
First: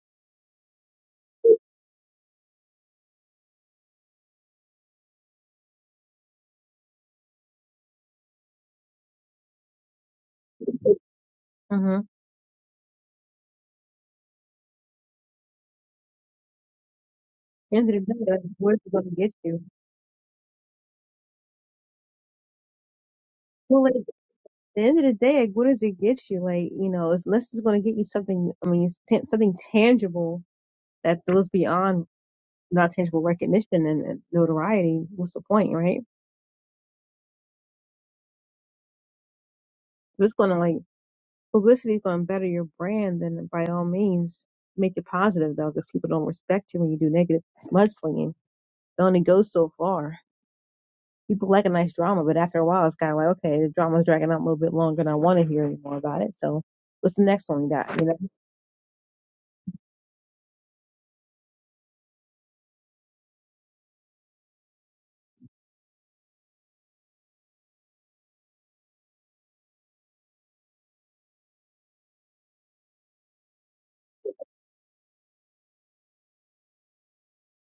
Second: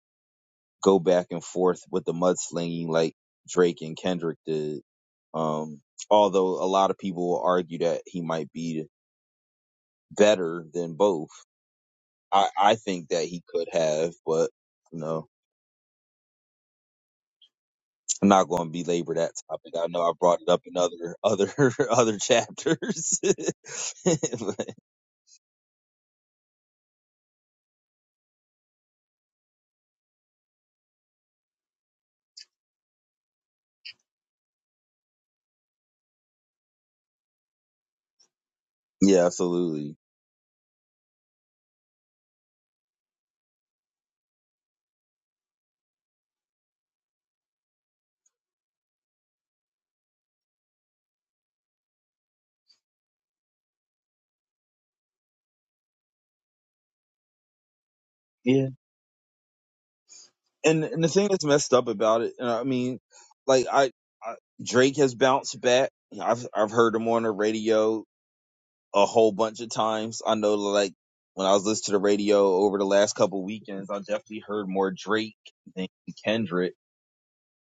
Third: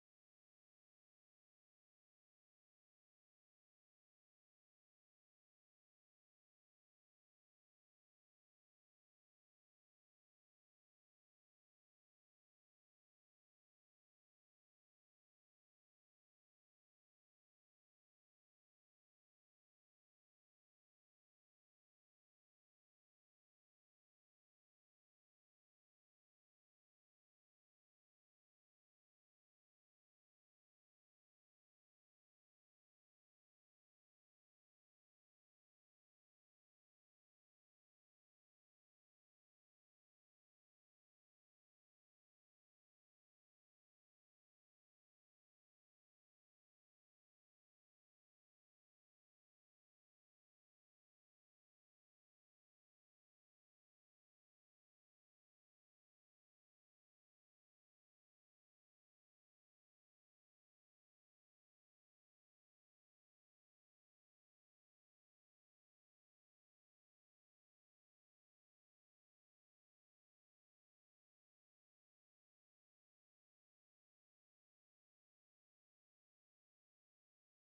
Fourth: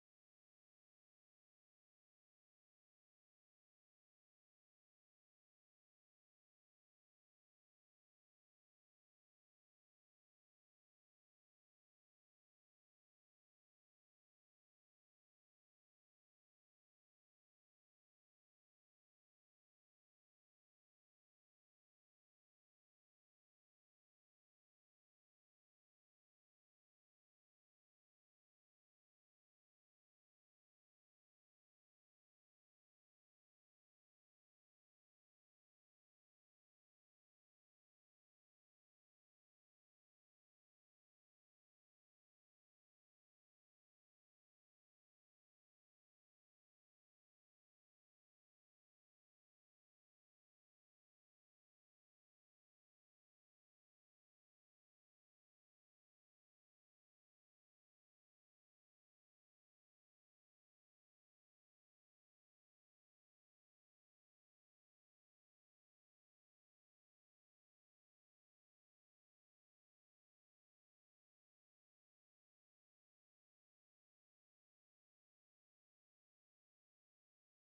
S1: go back and forth with the mudslinging like Drake and Kendrick did. Um, although a lot of people will argue that he might be better than both.
S2: Mm-hmm.
S1: I, I think that he could have, but no.
S2: End of the
S1: I'm
S2: day, like,
S1: not going
S2: what is
S1: to
S2: it going
S1: belabor
S2: to
S1: that
S2: get you?
S1: topic. I know I brought it up in other other [laughs] other chapters. [laughs]
S2: Well, like, at
S1: But,
S2: the end of the day, like, what does it get you? Like, you know, unless it's going to get you something, I mean, it's t- something tangible that goes beyond not tangible recognition and, and notoriety, what's the point, right?
S1: yeah, absolutely.
S2: If it's going to like publicity is going to better your brand, then by all means make it positive though, because people don't respect you when you do negative mudslinging. It only goes so far. People like a nice drama, but after a while, it's kind of like, okay, the drama's dragging out a little bit longer, and I want to hear any more about it. So, what's the next one we got? You know,
S1: Yeah, and and the thing that's messed up about it, and I mean, like I, I Drake has bounced back. I've I've heard him on the radio a whole bunch of times. I know, like when I was listening to the radio over the last couple weekends, I definitely heard more Drake than Kendrick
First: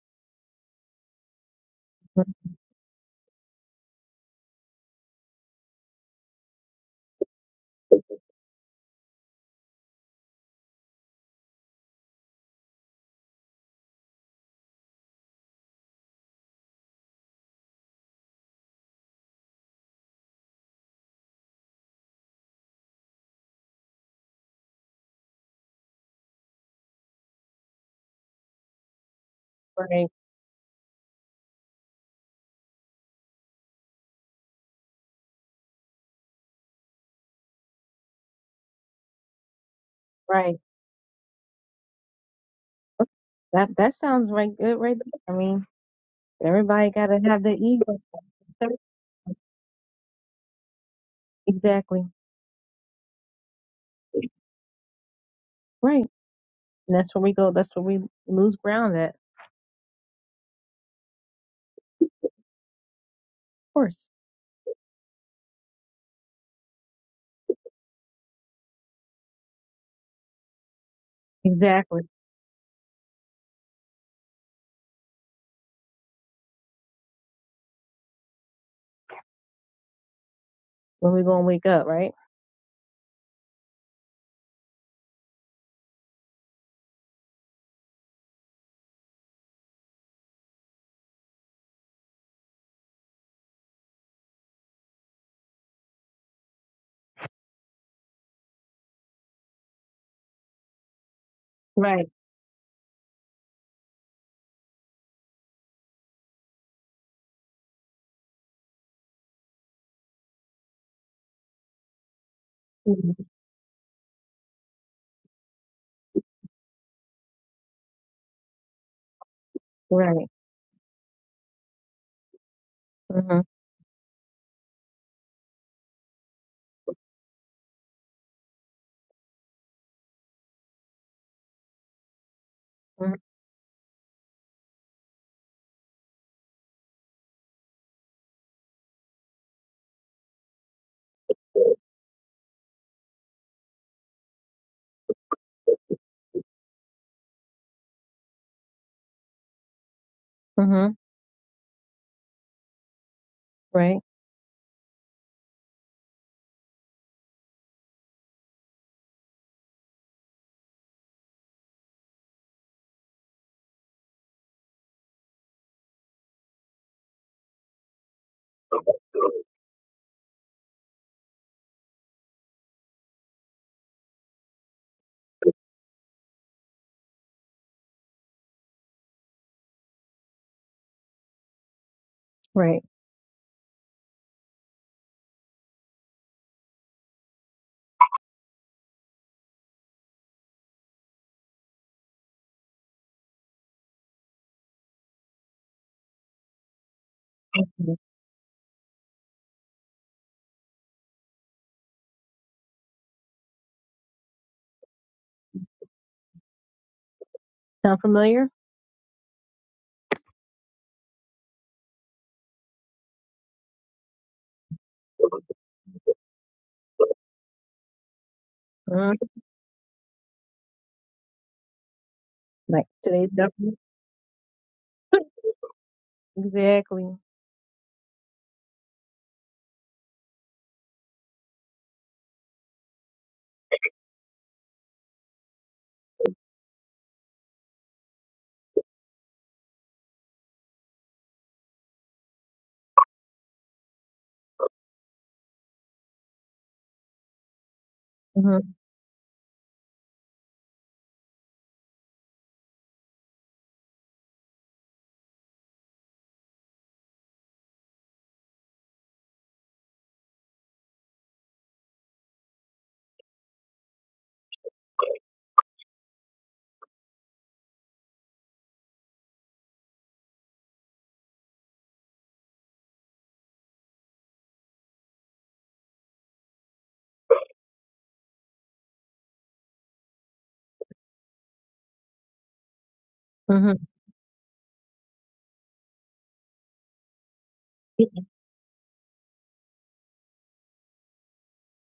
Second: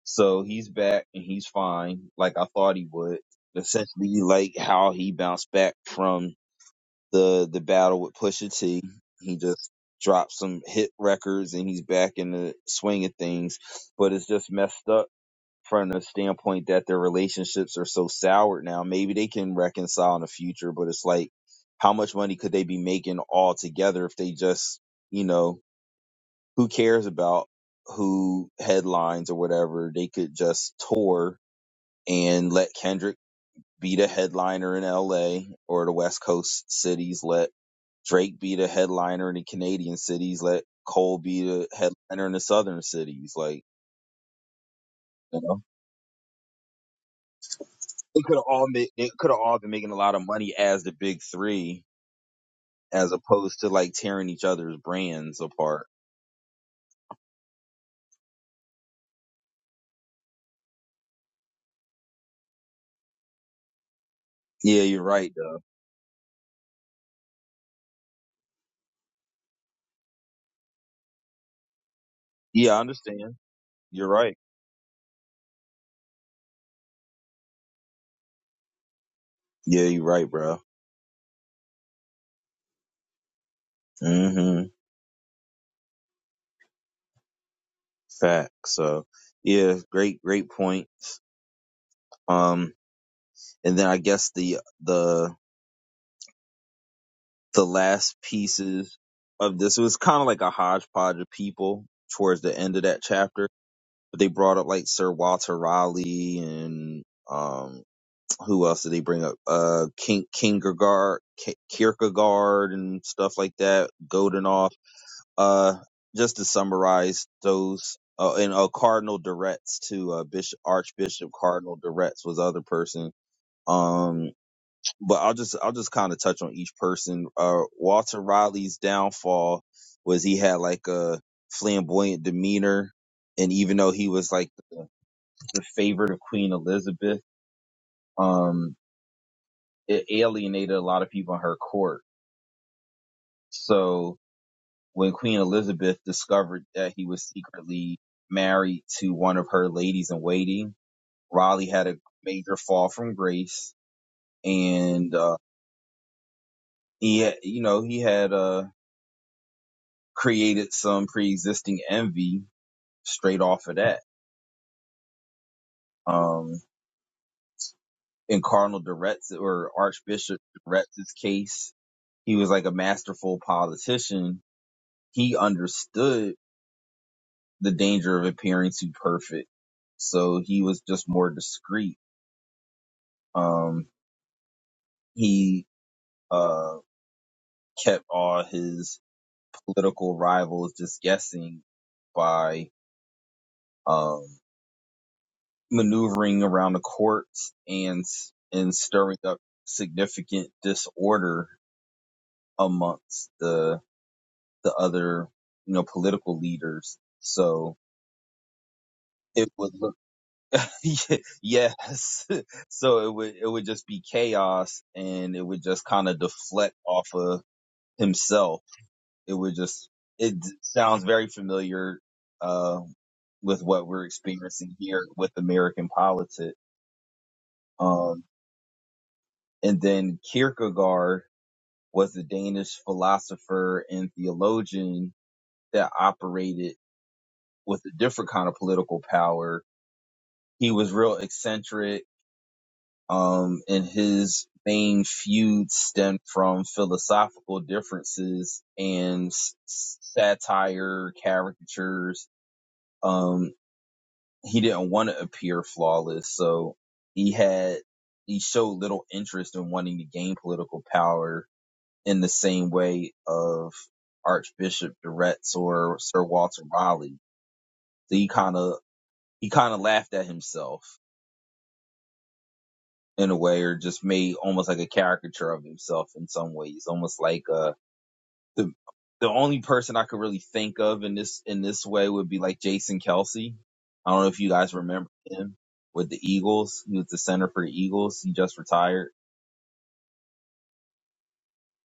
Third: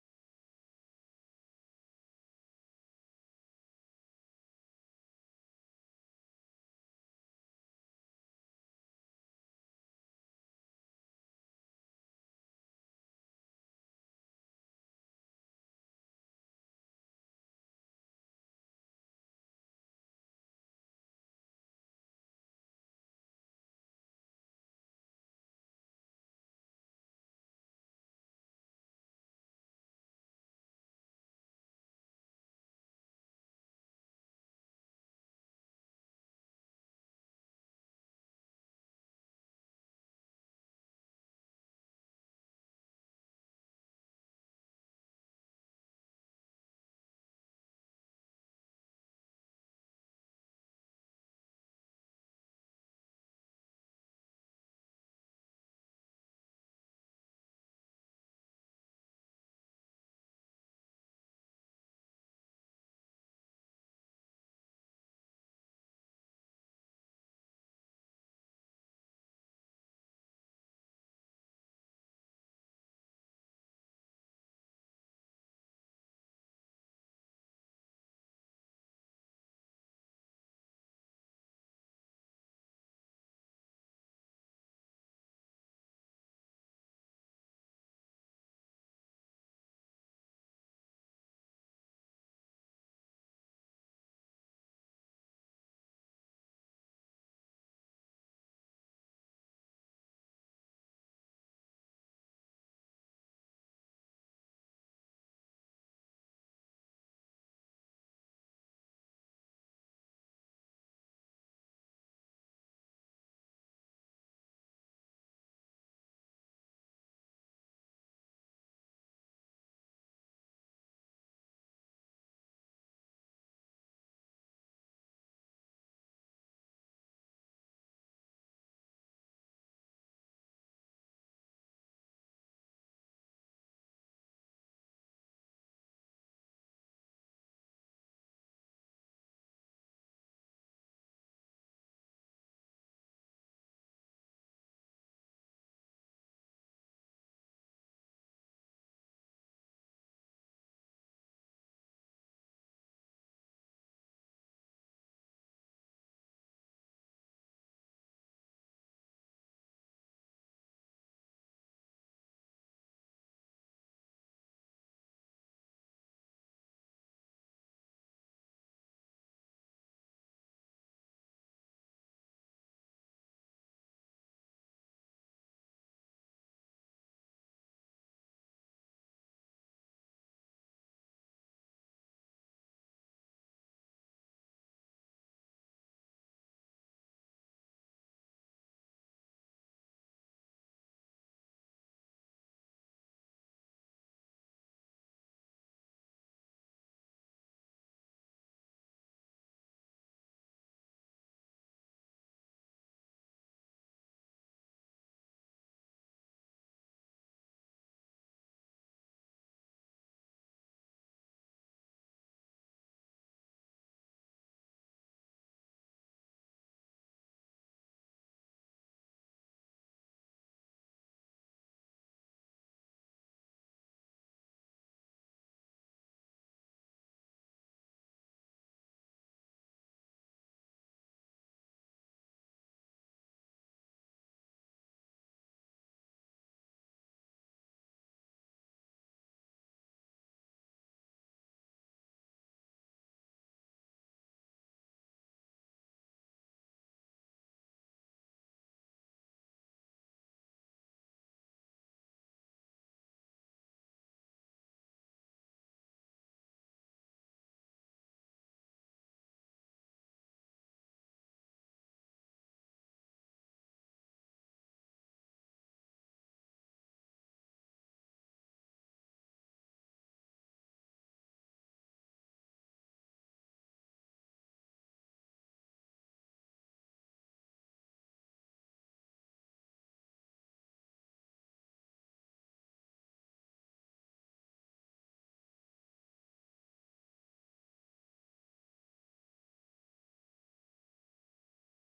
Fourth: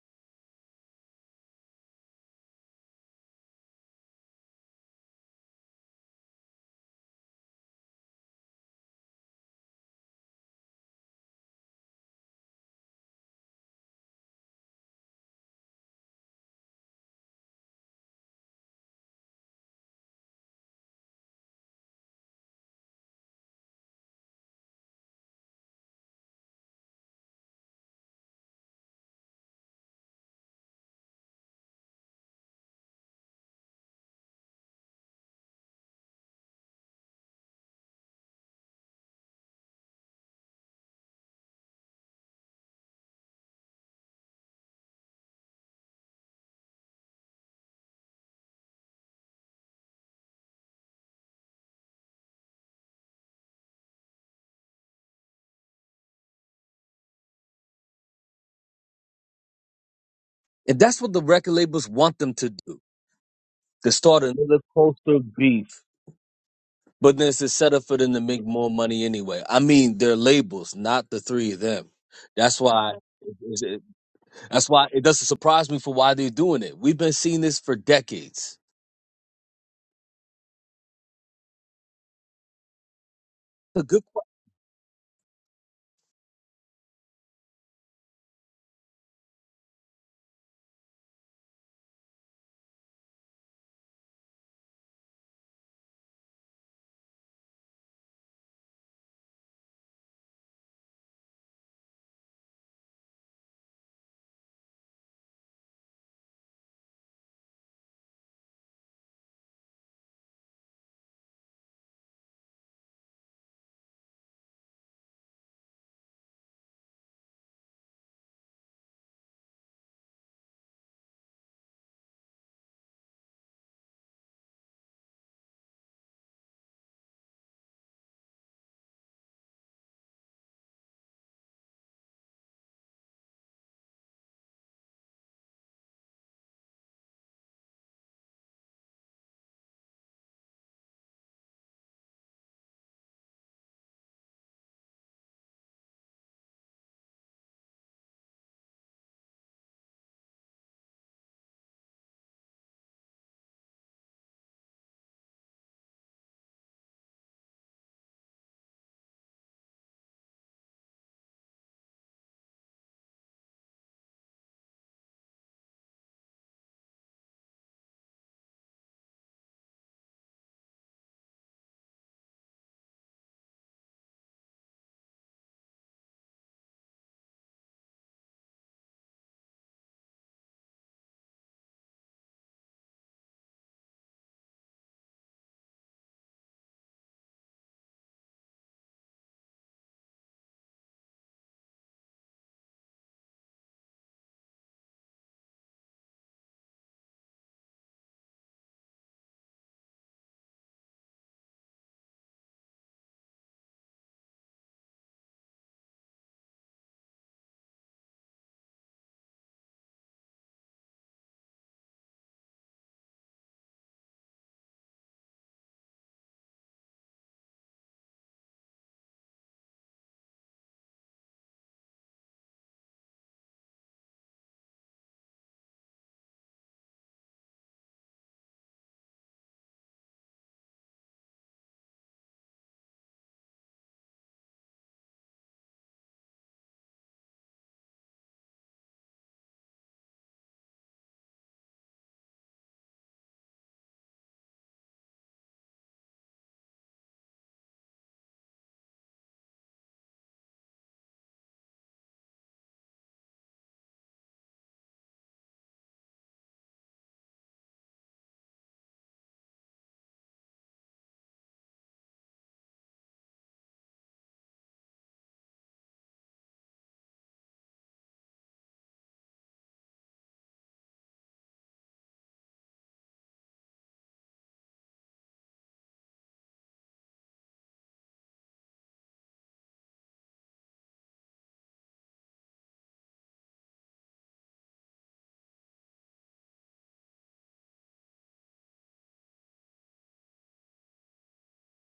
S1: So he's back and he's fine, like I thought he would. Essentially, like how he bounced back from the the battle with Pusha T, he just dropped some hit records and he's back in the swing of things. But it's just messed up from the standpoint that their relationships are so soured now. Maybe they can reconcile in the future, but it's like how much money could they be making all together if they just, you know, who cares about who headlines or
S2: [laughs]
S1: whatever? They
S2: right,
S1: could just tour and let Kendrick be the headliner in LA or the West Coast cities. Let Drake be the headliner in the Canadian cities.
S2: right.
S1: Let Cole be the headliner in the Southern cities. Like,
S2: That that sounds right good, right? There. I
S1: you know,
S2: mean, everybody got to have their ego.
S1: they could have all made, they could have all been making a lot of money as the big three
S2: Exactly.
S1: as opposed to like tearing each other's brands apart.
S2: Right. And that's where we go. That's where we lose ground at. Of
S4: And that's what the record labels want them to do, to
S2: course.
S4: start another
S1: Yeah, you're
S4: culture
S1: right, though.
S4: beef. But then it's a setup for them to make more money anyway. I mean, their labels, not the three of them.
S2: Exactly.
S4: That's
S1: Yeah, I
S4: why.
S1: understand.
S4: It, it-
S1: You're right.
S4: that's why it doesn't surprise me for why they're doing it. We've been seeing this for decades.
S1: Yeah, you're right, bro.
S2: When we're going to wake up, right?
S4: A good
S1: mm hmm Fact. So, yeah, great, great points. Um. and then I guess the the the last pieces of this it was kind of like a hodgepodge of people
S2: Right.
S1: towards the end of that chapter. But they brought up like Sir Walter Raleigh and um who else did they bring up? Uh, King Kierkegaard, Ki- Kierkegaard and
S2: Mhm.
S1: stuff like that. Godenoff. Uh, just to summarize those. Uh, and uh, Cardinal Duretz too. Uh,
S2: Right.
S1: Bishop Archbishop Cardinal Duretz was the other person.
S2: Mm-hmm.
S1: Um, but I'll just I'll just kind of touch on each person. Uh, Walter Riley's downfall was he had like a flamboyant demeanor, and even though he was like the, the favorite of Queen Elizabeth, um, it alienated a lot of people in her court. So when Queen Elizabeth discovered that he was secretly married to one of her ladies in waiting,
S2: Mm-hmm.
S1: Raleigh had a major fall from grace,
S2: Right.
S1: and uh, he had, you know he had a. created some pre-existing envy straight off of that. Um, in Cardinal Duretz or Archbishop Duretz's case, he was like a masterful politician. He understood the danger of appearing too perfect, so he was just more discreet.
S2: Right.
S1: Um, he uh, kept all his political rivals just guessing by um, maneuvering around the courts
S2: Mhm.
S1: and and stirring up significant disorder amongst the the other you know political leaders so
S2: Sound familiar?
S1: it would look [laughs] yes [laughs] so it would it would just be chaos and it would just kind of deflect off of himself
S2: hmm
S1: it would just it d- sounds very familiar uh
S2: Like today's
S1: with
S2: government?
S1: what we're experiencing here with american politics
S2: Exactly.
S1: um and then kierkegaard was a Danish philosopher and theologian that operated with a different kind of political power. He was real eccentric, um, and his main feuds stemmed from philosophical
S2: hmm
S1: differences and s- s- satire, caricatures. Um, he didn't want to appear flawless, so he had he showed little interest in wanting to gain political power in the same way of Archbishop Durretz or Sir Walter Raleigh. So he kind of he kind of laughed at himself in a way, or just made almost like a caricature of himself in some ways, almost like uh the the only person I could really think of in this in this way would be like Jason Kelsey.
S2: hmm
S1: I don't know if you guys remember him with the Eagles. He was the center for the Eagles. He just retired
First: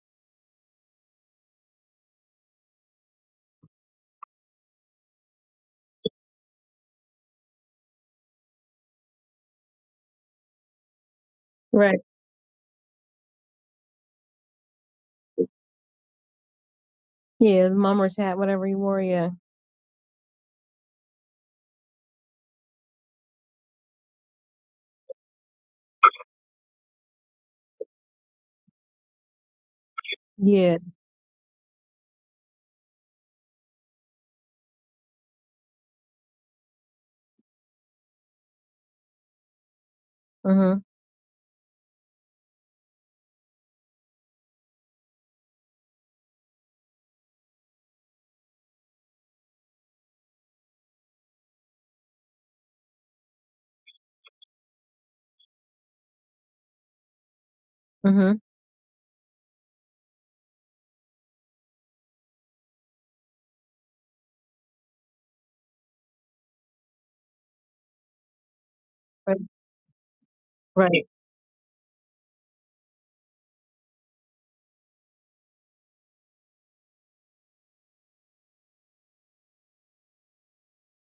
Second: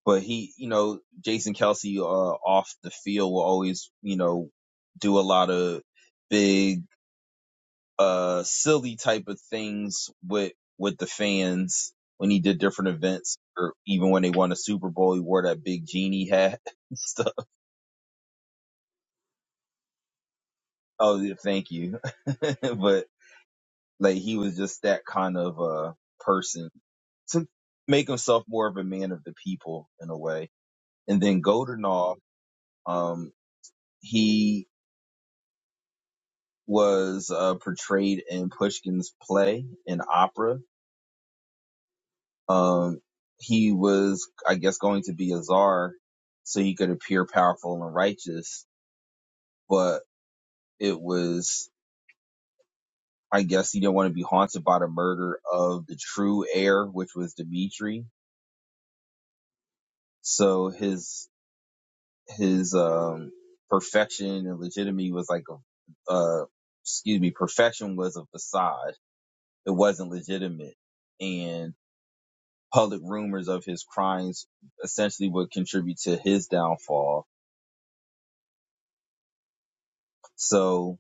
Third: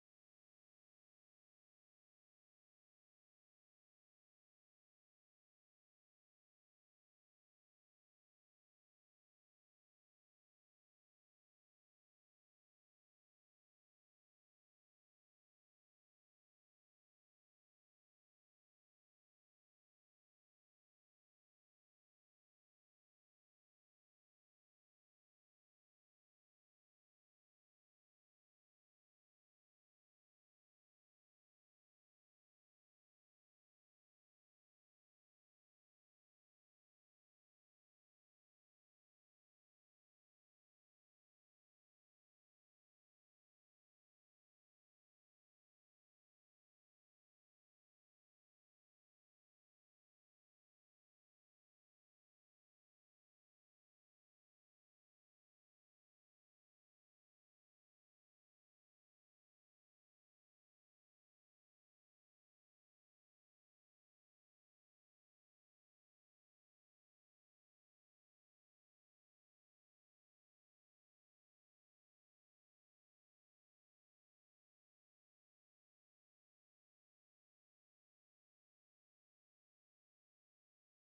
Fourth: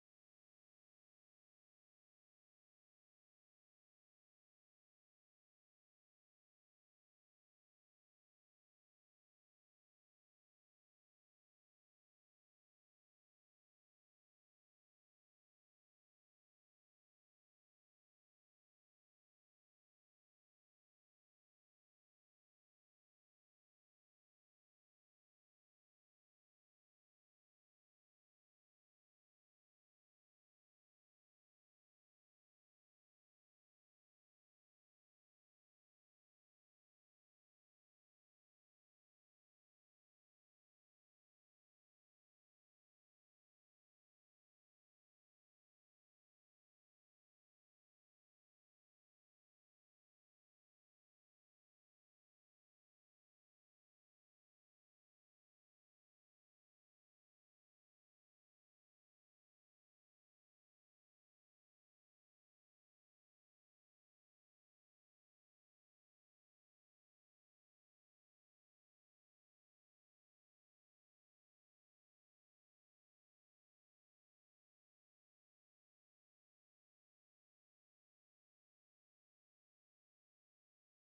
S1: but he, you know, Jason Kelsey uh, off the field will always, you know, do a lot of big, uh, silly type of things with with the fans
S2: Right.
S1: when he did different events, or even when they won a Super Bowl, he wore that big genie hat [laughs] and stuff.
S2: Yeah. The mummer's hat, whatever you wore. Yeah.
S1: Oh, yeah, thank you. [laughs] but like, he was just that kind of uh person to make himself more of a man of the people in a way.
S2: Yeah.
S1: And then Goldenall, um, he was uh, portrayed in Pushkin's play in opera.
S2: Mm-hmm.
S1: Um, he was, I guess, going to be a czar so he could appear powerful and righteous, but it was, I guess, he didn't want to be haunted by the murder of the true heir, which was Dmitri.
S2: Mm-hmm.
S1: So his his um, perfection and legitimacy was like a, uh, excuse me, perfection was a facade.
S2: Right.
S1: It wasn't legitimate,
S2: Right.
S1: and. public rumors of his crimes essentially would contribute to his downfall. So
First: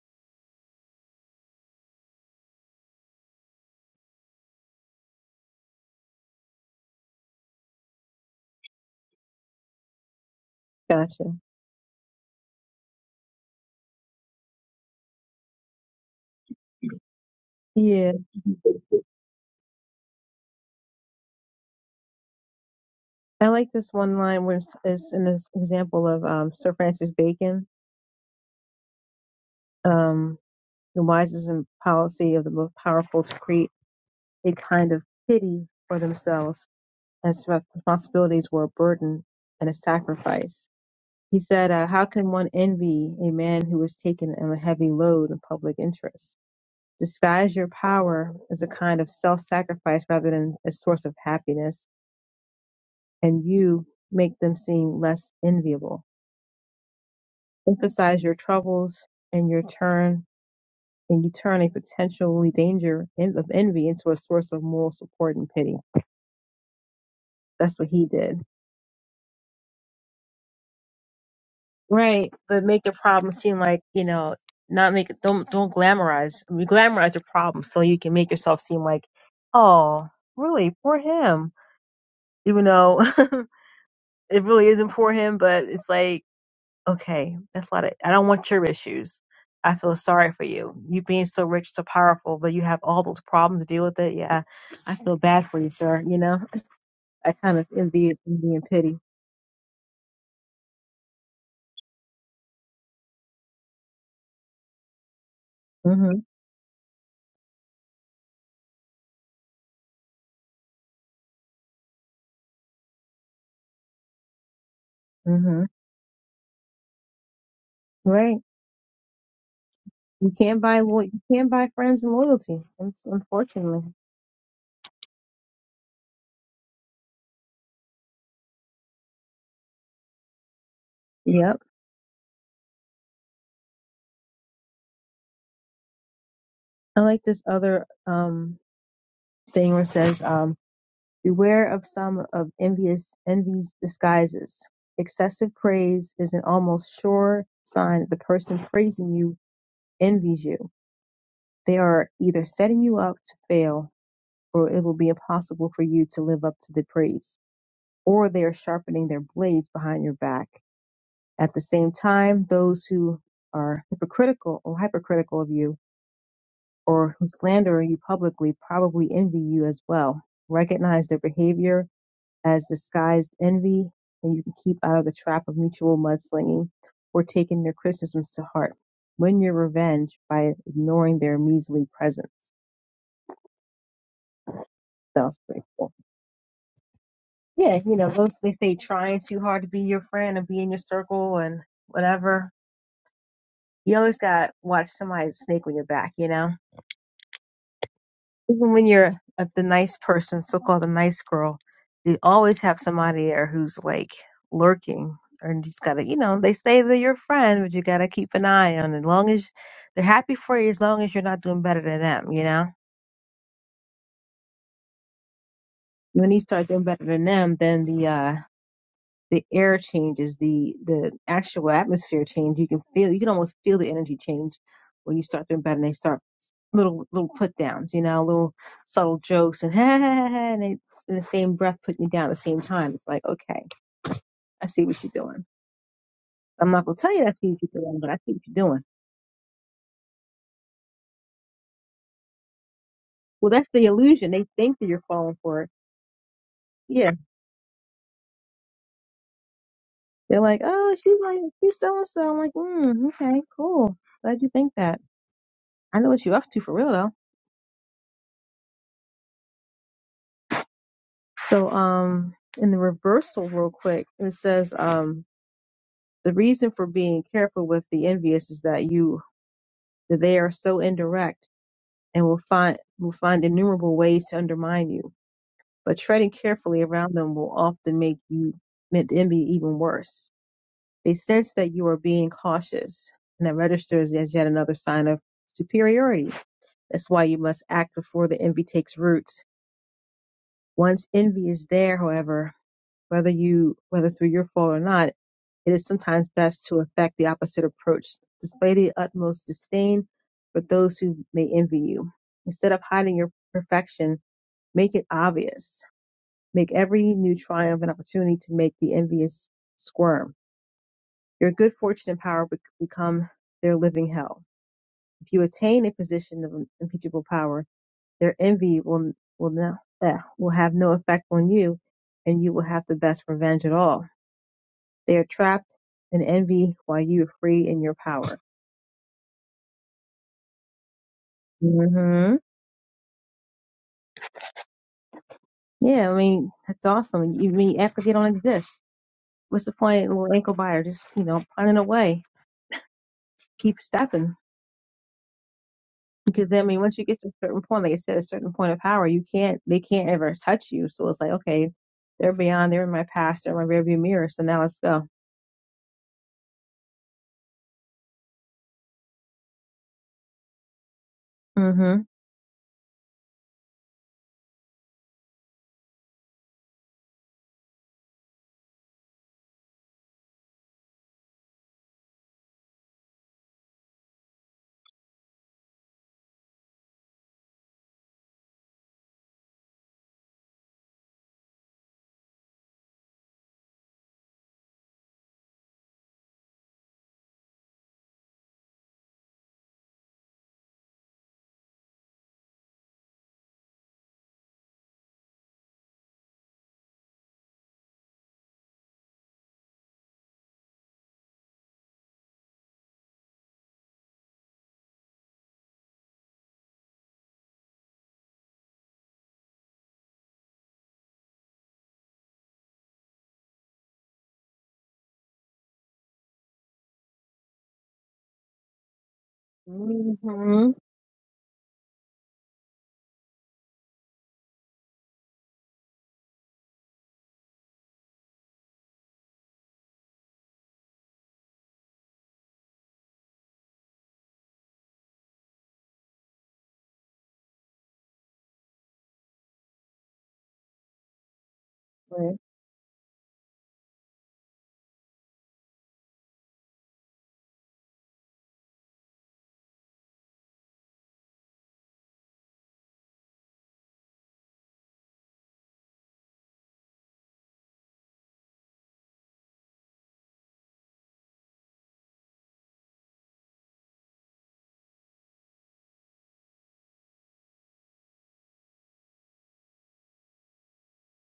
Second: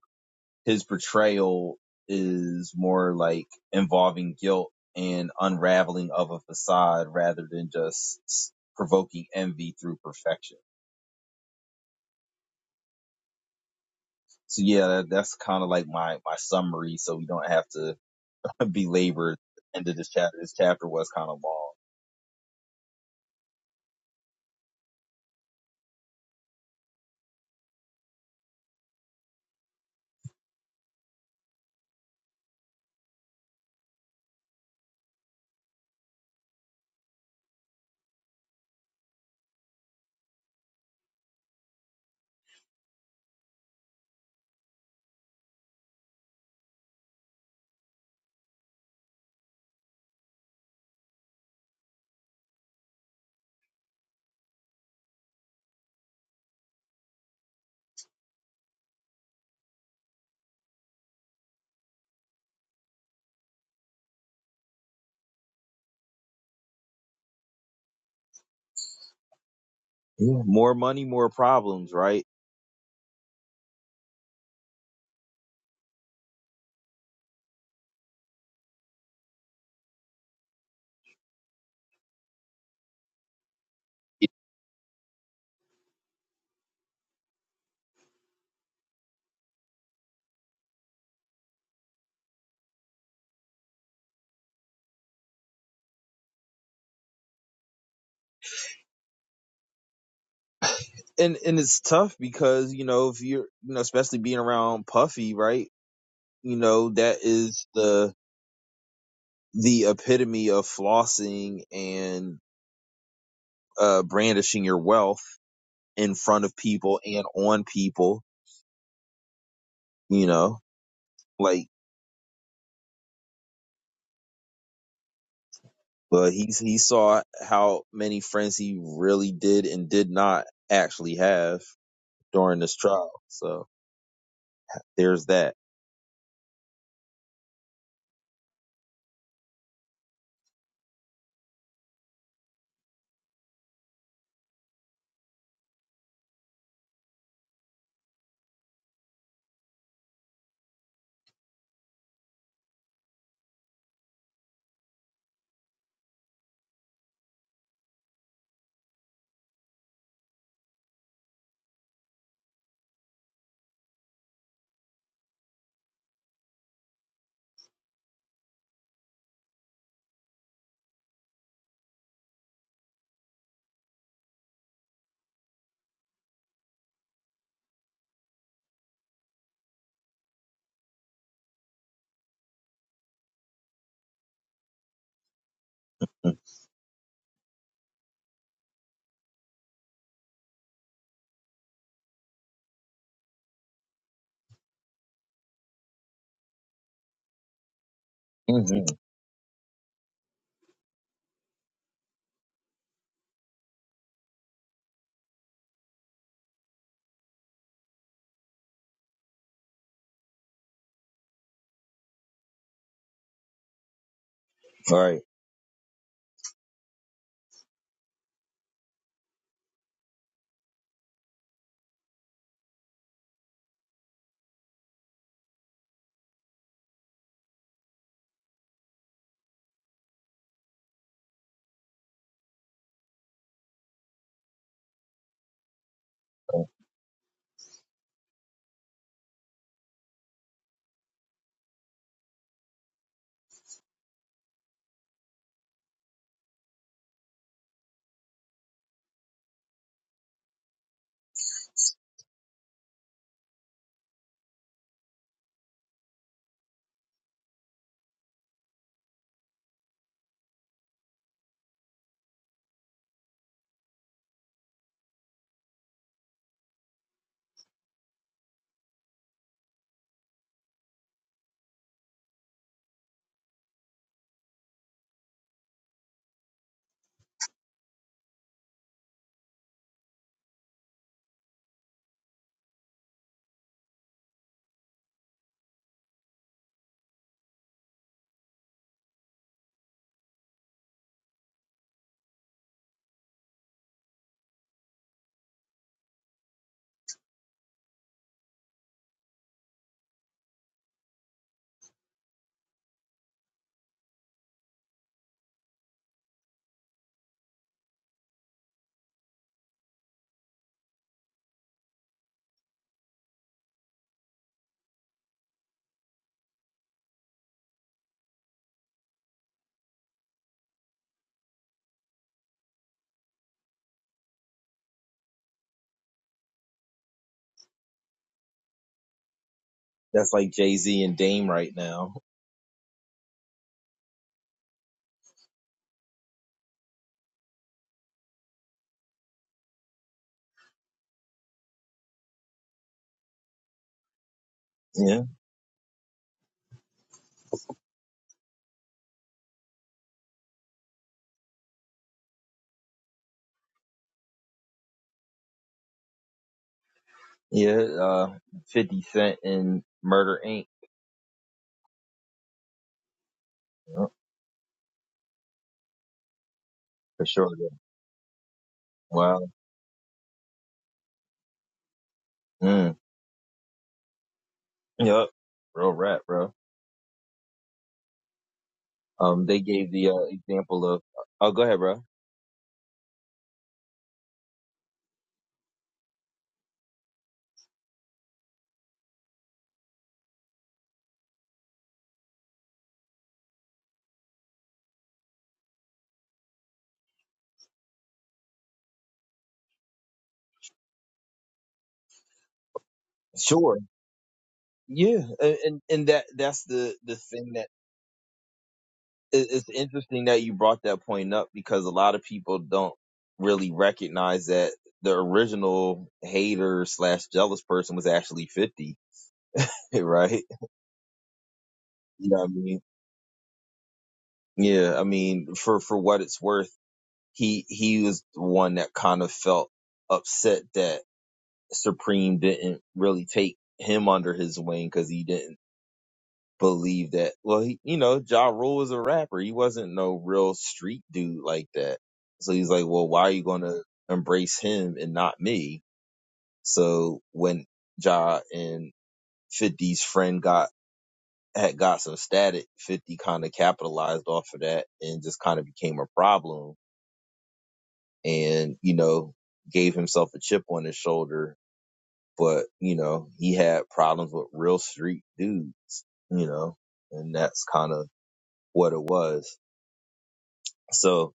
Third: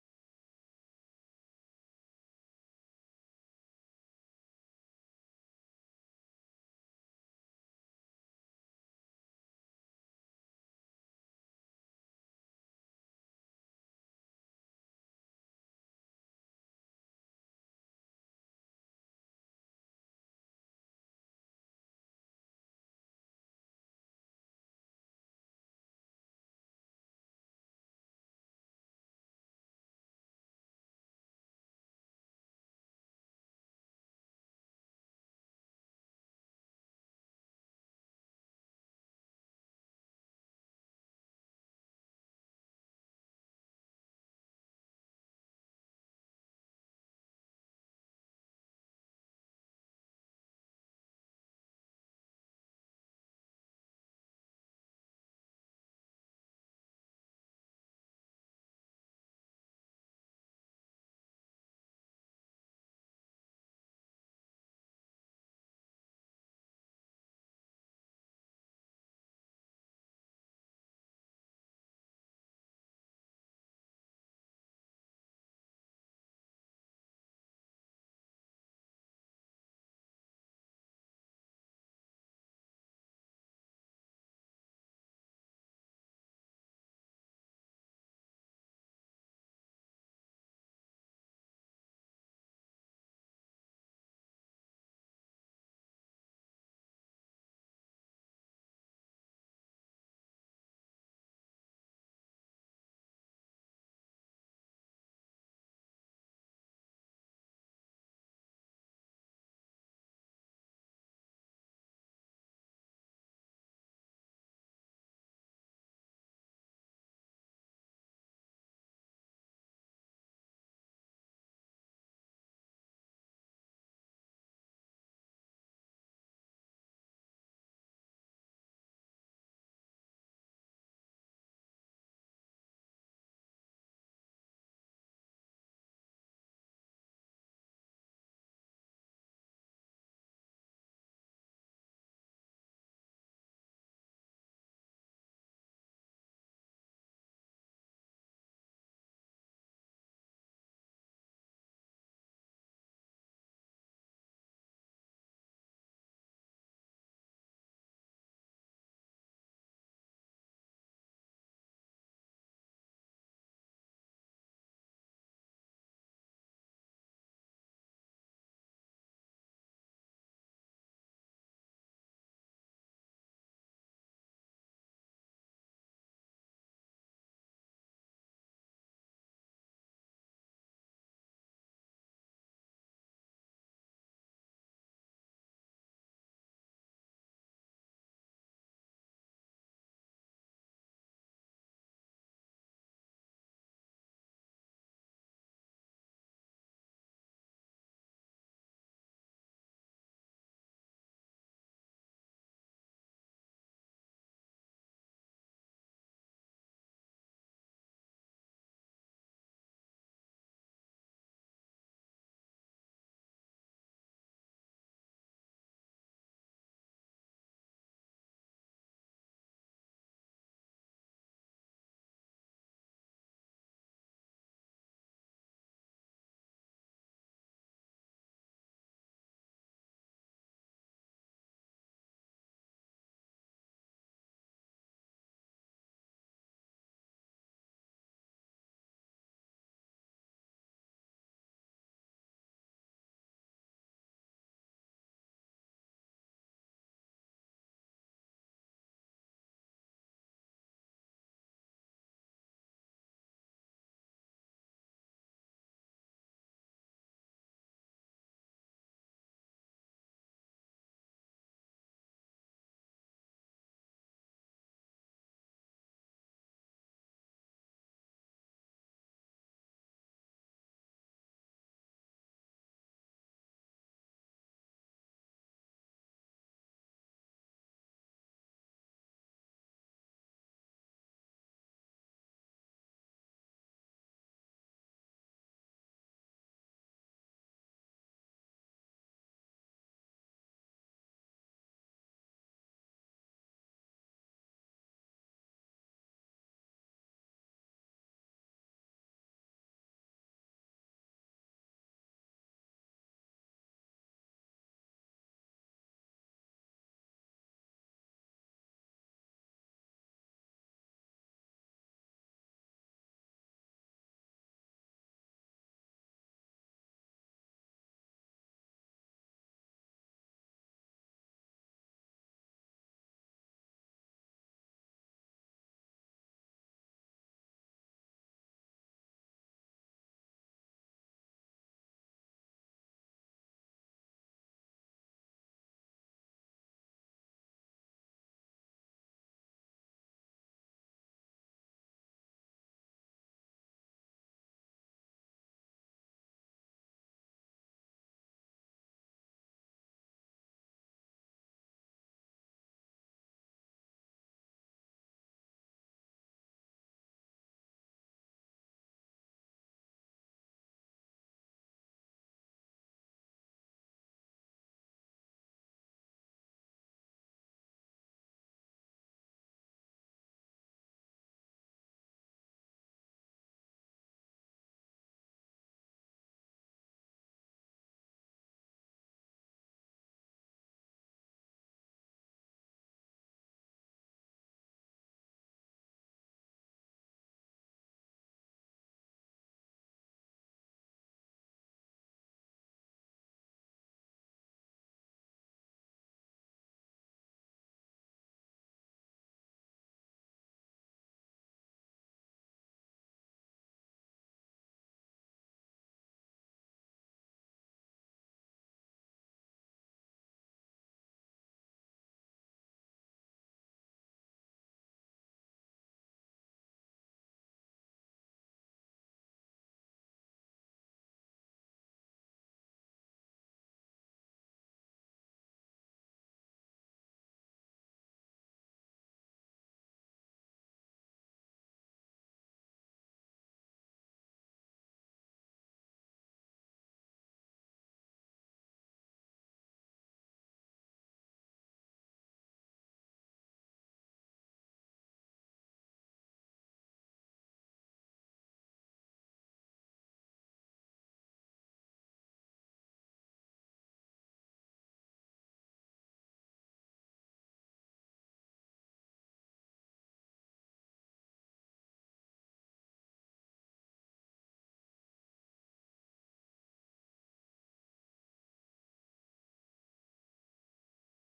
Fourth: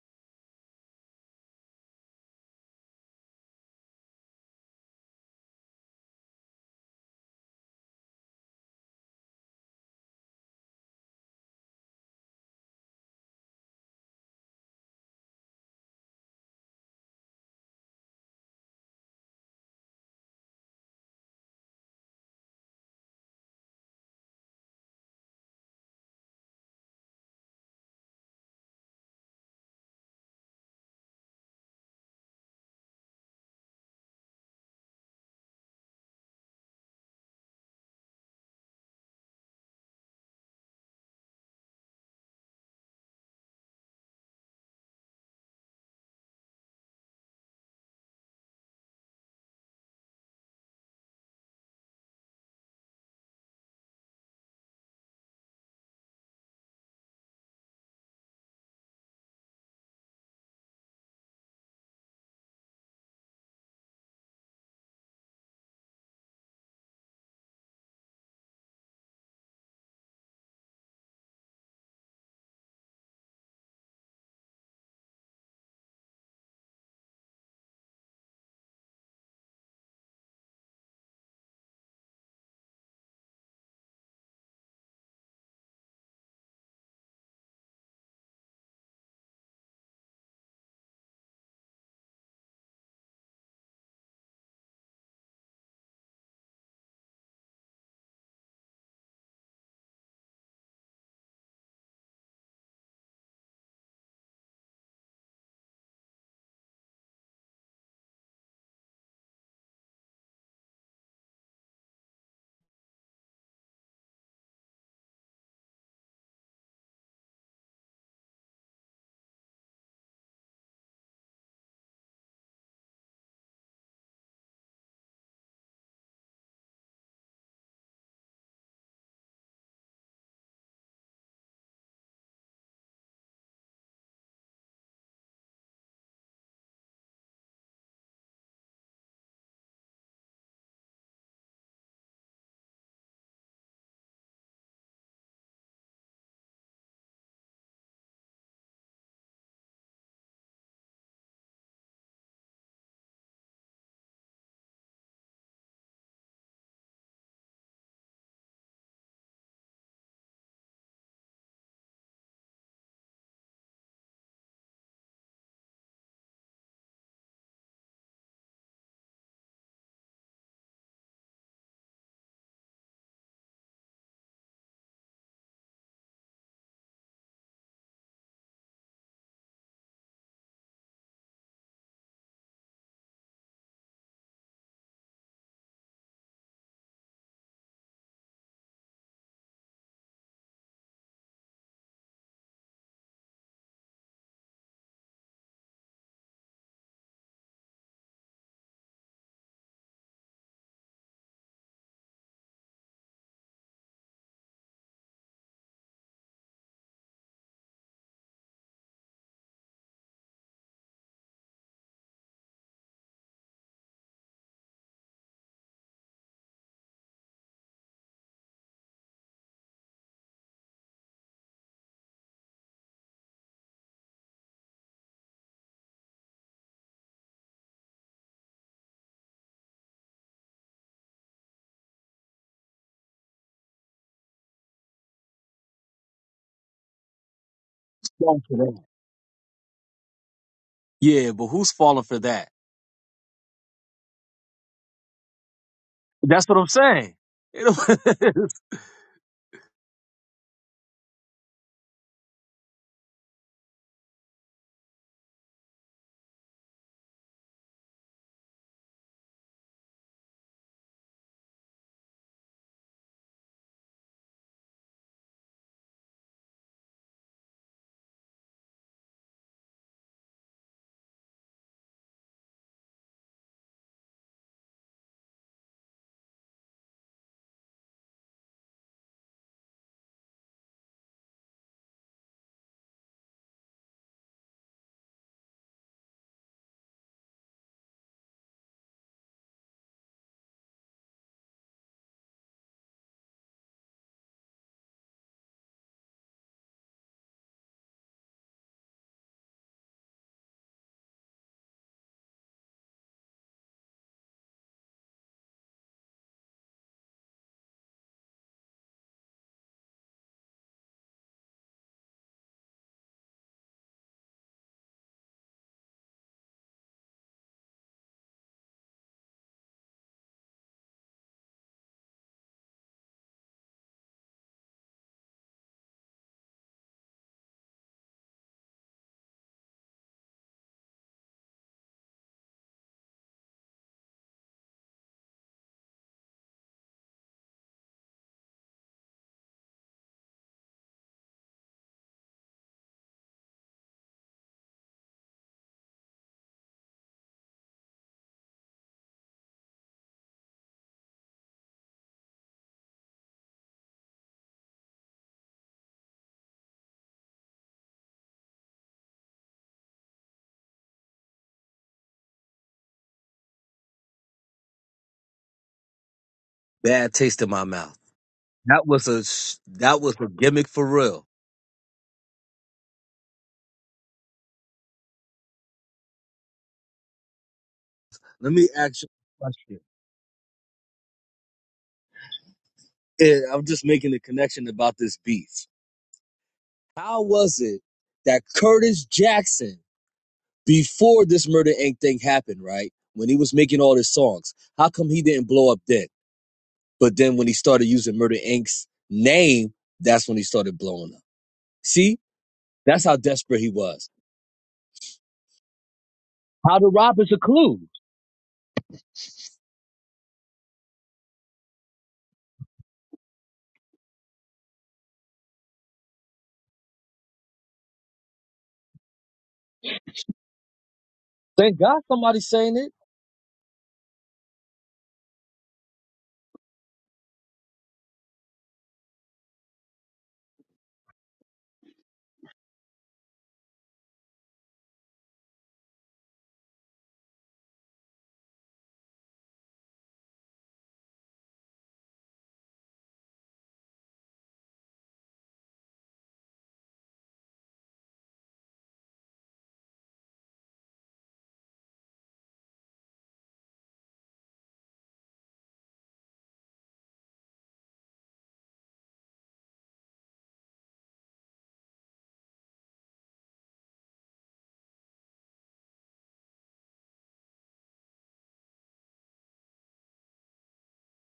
S1: his portrayal is more like involving guilt and unraveling of a facade rather than just provoking envy through perfection.
S2: Gotcha.
S1: So yeah, that, that's kind of like my, my summary. So we don't have to
S2: Yeah.
S1: [laughs] belabor the end of this chapter. This chapter was kind of long.
S2: I like this one line where it's, it's in this example of um, Sir Francis Bacon. Um, The wisest and policy of the most powerful to create a kind of pity for themselves, as responsibilities were a burden and a sacrifice. He said, uh, How can one envy a man who is taken on a heavy load in public interest? Disguise your power as a kind of self sacrifice rather than a source of happiness, and you make them seem less enviable. Emphasize your troubles and your turn and you turn a potentially danger en- of envy into a source of moral support and pity. That's what he did.
S1: Yeah. More money, more problems, right?
S2: Right, but make the problem seem like you know, not make it. don't don't glamorize. I mean, glamorize your problem so you can make yourself seem like, oh, really, poor him. Even though [laughs] it really isn't poor him, but it's like, okay, that's a lot of. I don't want your issues. I feel sorry for you. You being so rich, so powerful, but you have all those problems to deal with it. Yeah, I feel bad for you, sir. You know. I kind of envy envy and pity.
S1: and and it's tough because you know if you're you know especially being around Puffy, right?
S2: petty. hmm
S1: You know that is the the epitome of flossing and uh brandishing your wealth
S2: hmm
S1: in front of people and on people.
S2: Right.
S1: You
S2: You
S1: know,
S2: can't buy lo- you can't
S1: like
S2: buy friends and loyalty. It's unfortunately.
S1: but he's he saw how many friends he really did and did not actually have
S2: Yep.
S1: during this trial. So there's that.
S2: I like this other um thing where it says um beware of some of envious envy's disguises. Excessive praise is an almost sure sign that the person praising you envies you. They are either setting you up to fail or it will be impossible for you to live up to the praise. Or they are sharpening their blades behind your back At the same time, those who are hypocritical or hypercritical of you or who slander you publicly probably envy you as well. Recognize their behavior as disguised envy, and you can keep out of the trap of mutual mudslinging or taking their criticisms to heart. Win your revenge by ignoring their measly presence. Sounds grateful. Yeah, you know, [laughs] those they say trying too hard to be your friend and be in your circle and whatever. You always got to watch somebody snake on your back, you know? even when
S1: Mhm.
S2: you're a, the nice person, so called a nice girl, you always have somebody there who's like lurking, or you just gotta, you know, they say they're your friend, but you gotta keep an eye on. As long as they're happy for you, as long as you're not doing better than them, you know.
S1: All right,
S2: When you start doing better than them, then the uh the air changes, the the actual atmosphere change. You can feel, you can almost feel the energy change when you start doing better. And they start little little put downs, you know, little subtle jokes, and [laughs] and they in the same breath putting you down at the same time. It's like, okay, I see what you're doing. I'm not gonna tell you I see what you're doing, but I see
S4: question
S2: what
S4: for
S2: you're
S4: that.
S2: doing.
S4: Yeah, but who's falling for that?
S2: Well, that's the illusion. They think that you're falling for it.
S4: That's what I'm
S2: Yeah,
S4: saying. [laughs]
S2: they're like, oh, she's like, she's so and so. I'm like, mm, okay, cool. Glad you think that. I know what you're up to for real though. So um in the reversal real quick, it says um the reason for being careful with the envious is that you that they are so indirect and will find will find innumerable ways to undermine you. But treading carefully around them will often make you make the envy even worse. They sense that you are being cautious, and that registers as yet another sign of superiority. That's why you must act before the envy takes root. Once envy is there, however, whether you whether through your fault or not, it is sometimes best to affect the opposite approach. Display the utmost disdain for those who may envy you. Instead of hiding your perfection, make it obvious. Make every new triumph an opportunity to make the envious squirm. Your good fortune and power bec- become their living hell. If you attain a position of impeachable power, their envy will will not eh, will have no effect on you, and you will have the best revenge at all. They are trapped in envy while you are free in your power.
S1: that's like Jay Z and Dame right now.
S2: hmm Yeah, I mean, that's awesome. You mean apathy don't exist. What's the point, little ankle biter? Just, you know, punting away. Keep stepping.
S1: yeah.
S2: Because, I mean, once you get to a certain point, like I said, a certain point of power, you can't, they can't ever touch you. So it's like, okay, they're beyond, they're in my past, they're in my rearview mirror. So now let's go.
S1: Yeah, uh, 50 Cent in Murder Inc.
S2: Mm
S1: Yep,
S4: Bad
S1: for
S4: taste
S1: sure.
S4: in my
S1: yeah.
S4: mouth. That was a
S1: Wow.
S4: sh- that was a gimmick for real.
S1: Mm. Yep. Real rap, bro.
S4: Let me ask you a
S1: Um, they
S4: question.
S1: gave the uh, example of, oh, go ahead, bro.
S4: Yeah, I'm just making a connection about this beef. How was it that Curtis Jackson, before this Murder Inc. thing happened, right? When he was making all his songs, how come he didn't blow up then? But then when he started using Murder Inc.'s name, that's when he started blowing up. See, that's how desperate he
S1: Sure.
S4: was.
S1: Yeah. And, and, and that, that's
S4: How the
S1: the, the
S4: rob is a
S1: thing that
S4: clue.
S1: it, it's interesting that you brought that point up because a lot of people don't really recognize that the original hater slash jealous person was actually 50,
S2: hmm.
S1: [laughs]
S2: Mm
S1: right?
S2: hmm.
S4: Thank God
S1: You know
S4: somebody's
S1: what I
S4: saying
S1: mean?
S4: it.
S1: Yeah. I mean, for, for what it's worth he he was the one that kind of felt upset that Supreme didn't really take him under his wing because he didn't believe that. Well, he, you know, Ja Rule was a rapper. He wasn't no real street dude like that.
S2: Right.
S1: So he's like, well, why are you going to embrace him and not me? So when Ja and Fifty's friend got had got some static, 50 kind of capitalized off of that and just kind of became a problem and, you know, gave himself a chip on his shoulder. But, you know, he had problems with real street dudes, you know, and that's kind of what it was. So,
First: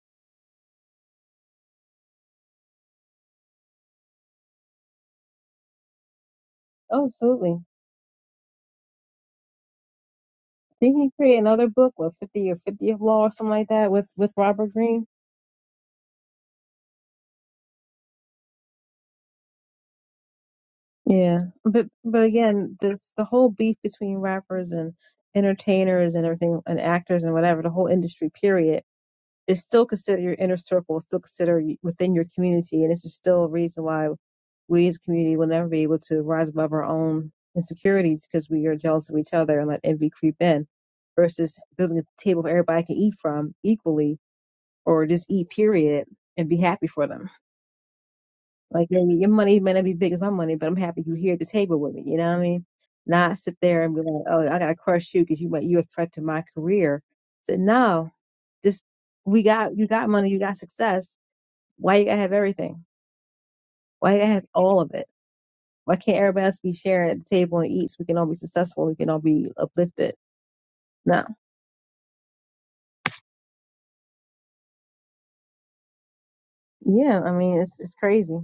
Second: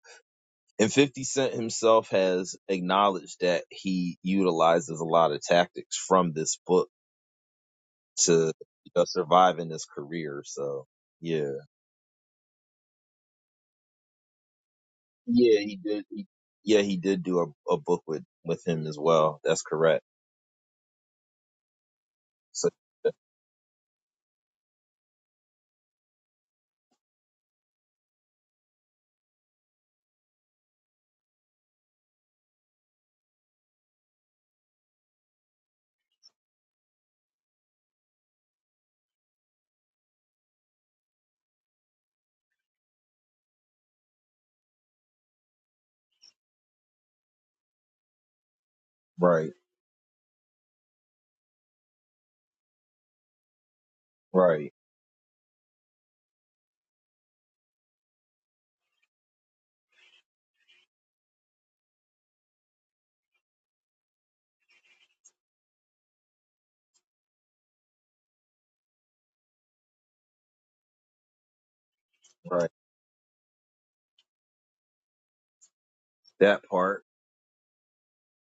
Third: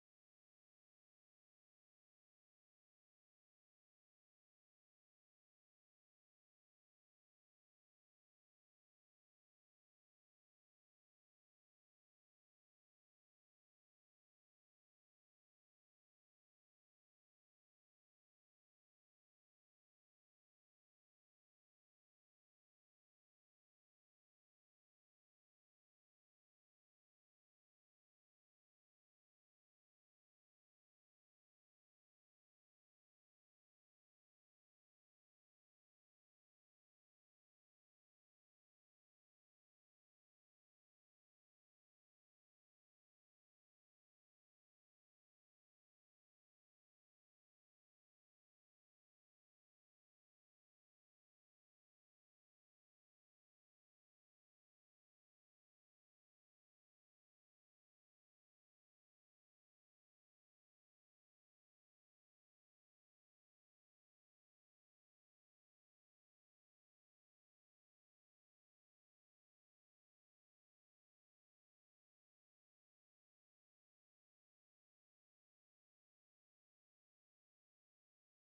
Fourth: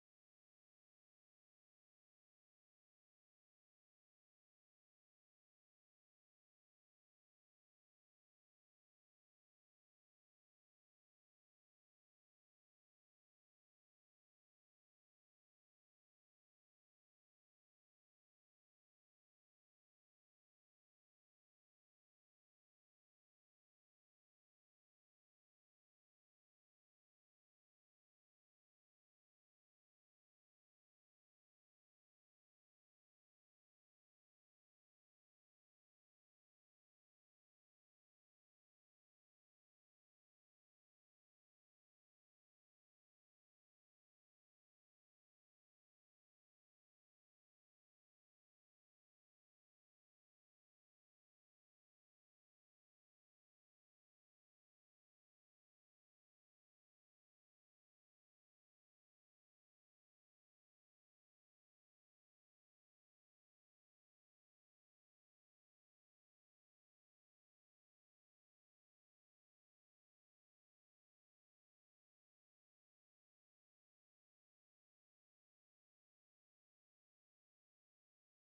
S1: and 50 Cent himself has acknowledged that he utilizes a lot of tactics from this book
S2: Oh, absolutely.
S1: to you know, survive in his career. So,
S2: Didn't he create
S1: yeah.
S2: another book, what, 50 or 50th Law or something like that with, with Robert Greene?
S1: Yeah, he did. He, yeah, he did do a, a book with, with him as well. That's correct.
S2: Yeah, but but
S1: So,
S2: again, this the whole beef between rappers and entertainers and everything and actors and whatever, the whole industry period is still considered your inner circle, still considered y- within your community, and this is still a reason why we as a community will never be able to rise above our own insecurities because we are jealous of each other and let envy creep in, versus building a table where everybody can eat from equally or just eat period and be happy for them. Like your your
S1: right,
S2: money may not be big as my money, but I'm happy you're here at the table with me. You know what I mean? Not sit there and be like, oh, I
S1: right,
S2: gotta crush you because you might you're a threat to my career. So no, just we got you got money, you got success. Why you gotta have everything? Why you gotta have all of it? Why can't everybody else be sharing at the table and eat so we can all be successful? We can all be uplifted. No,
S1: right. That part.
S2: yeah, I mean it's it's crazy,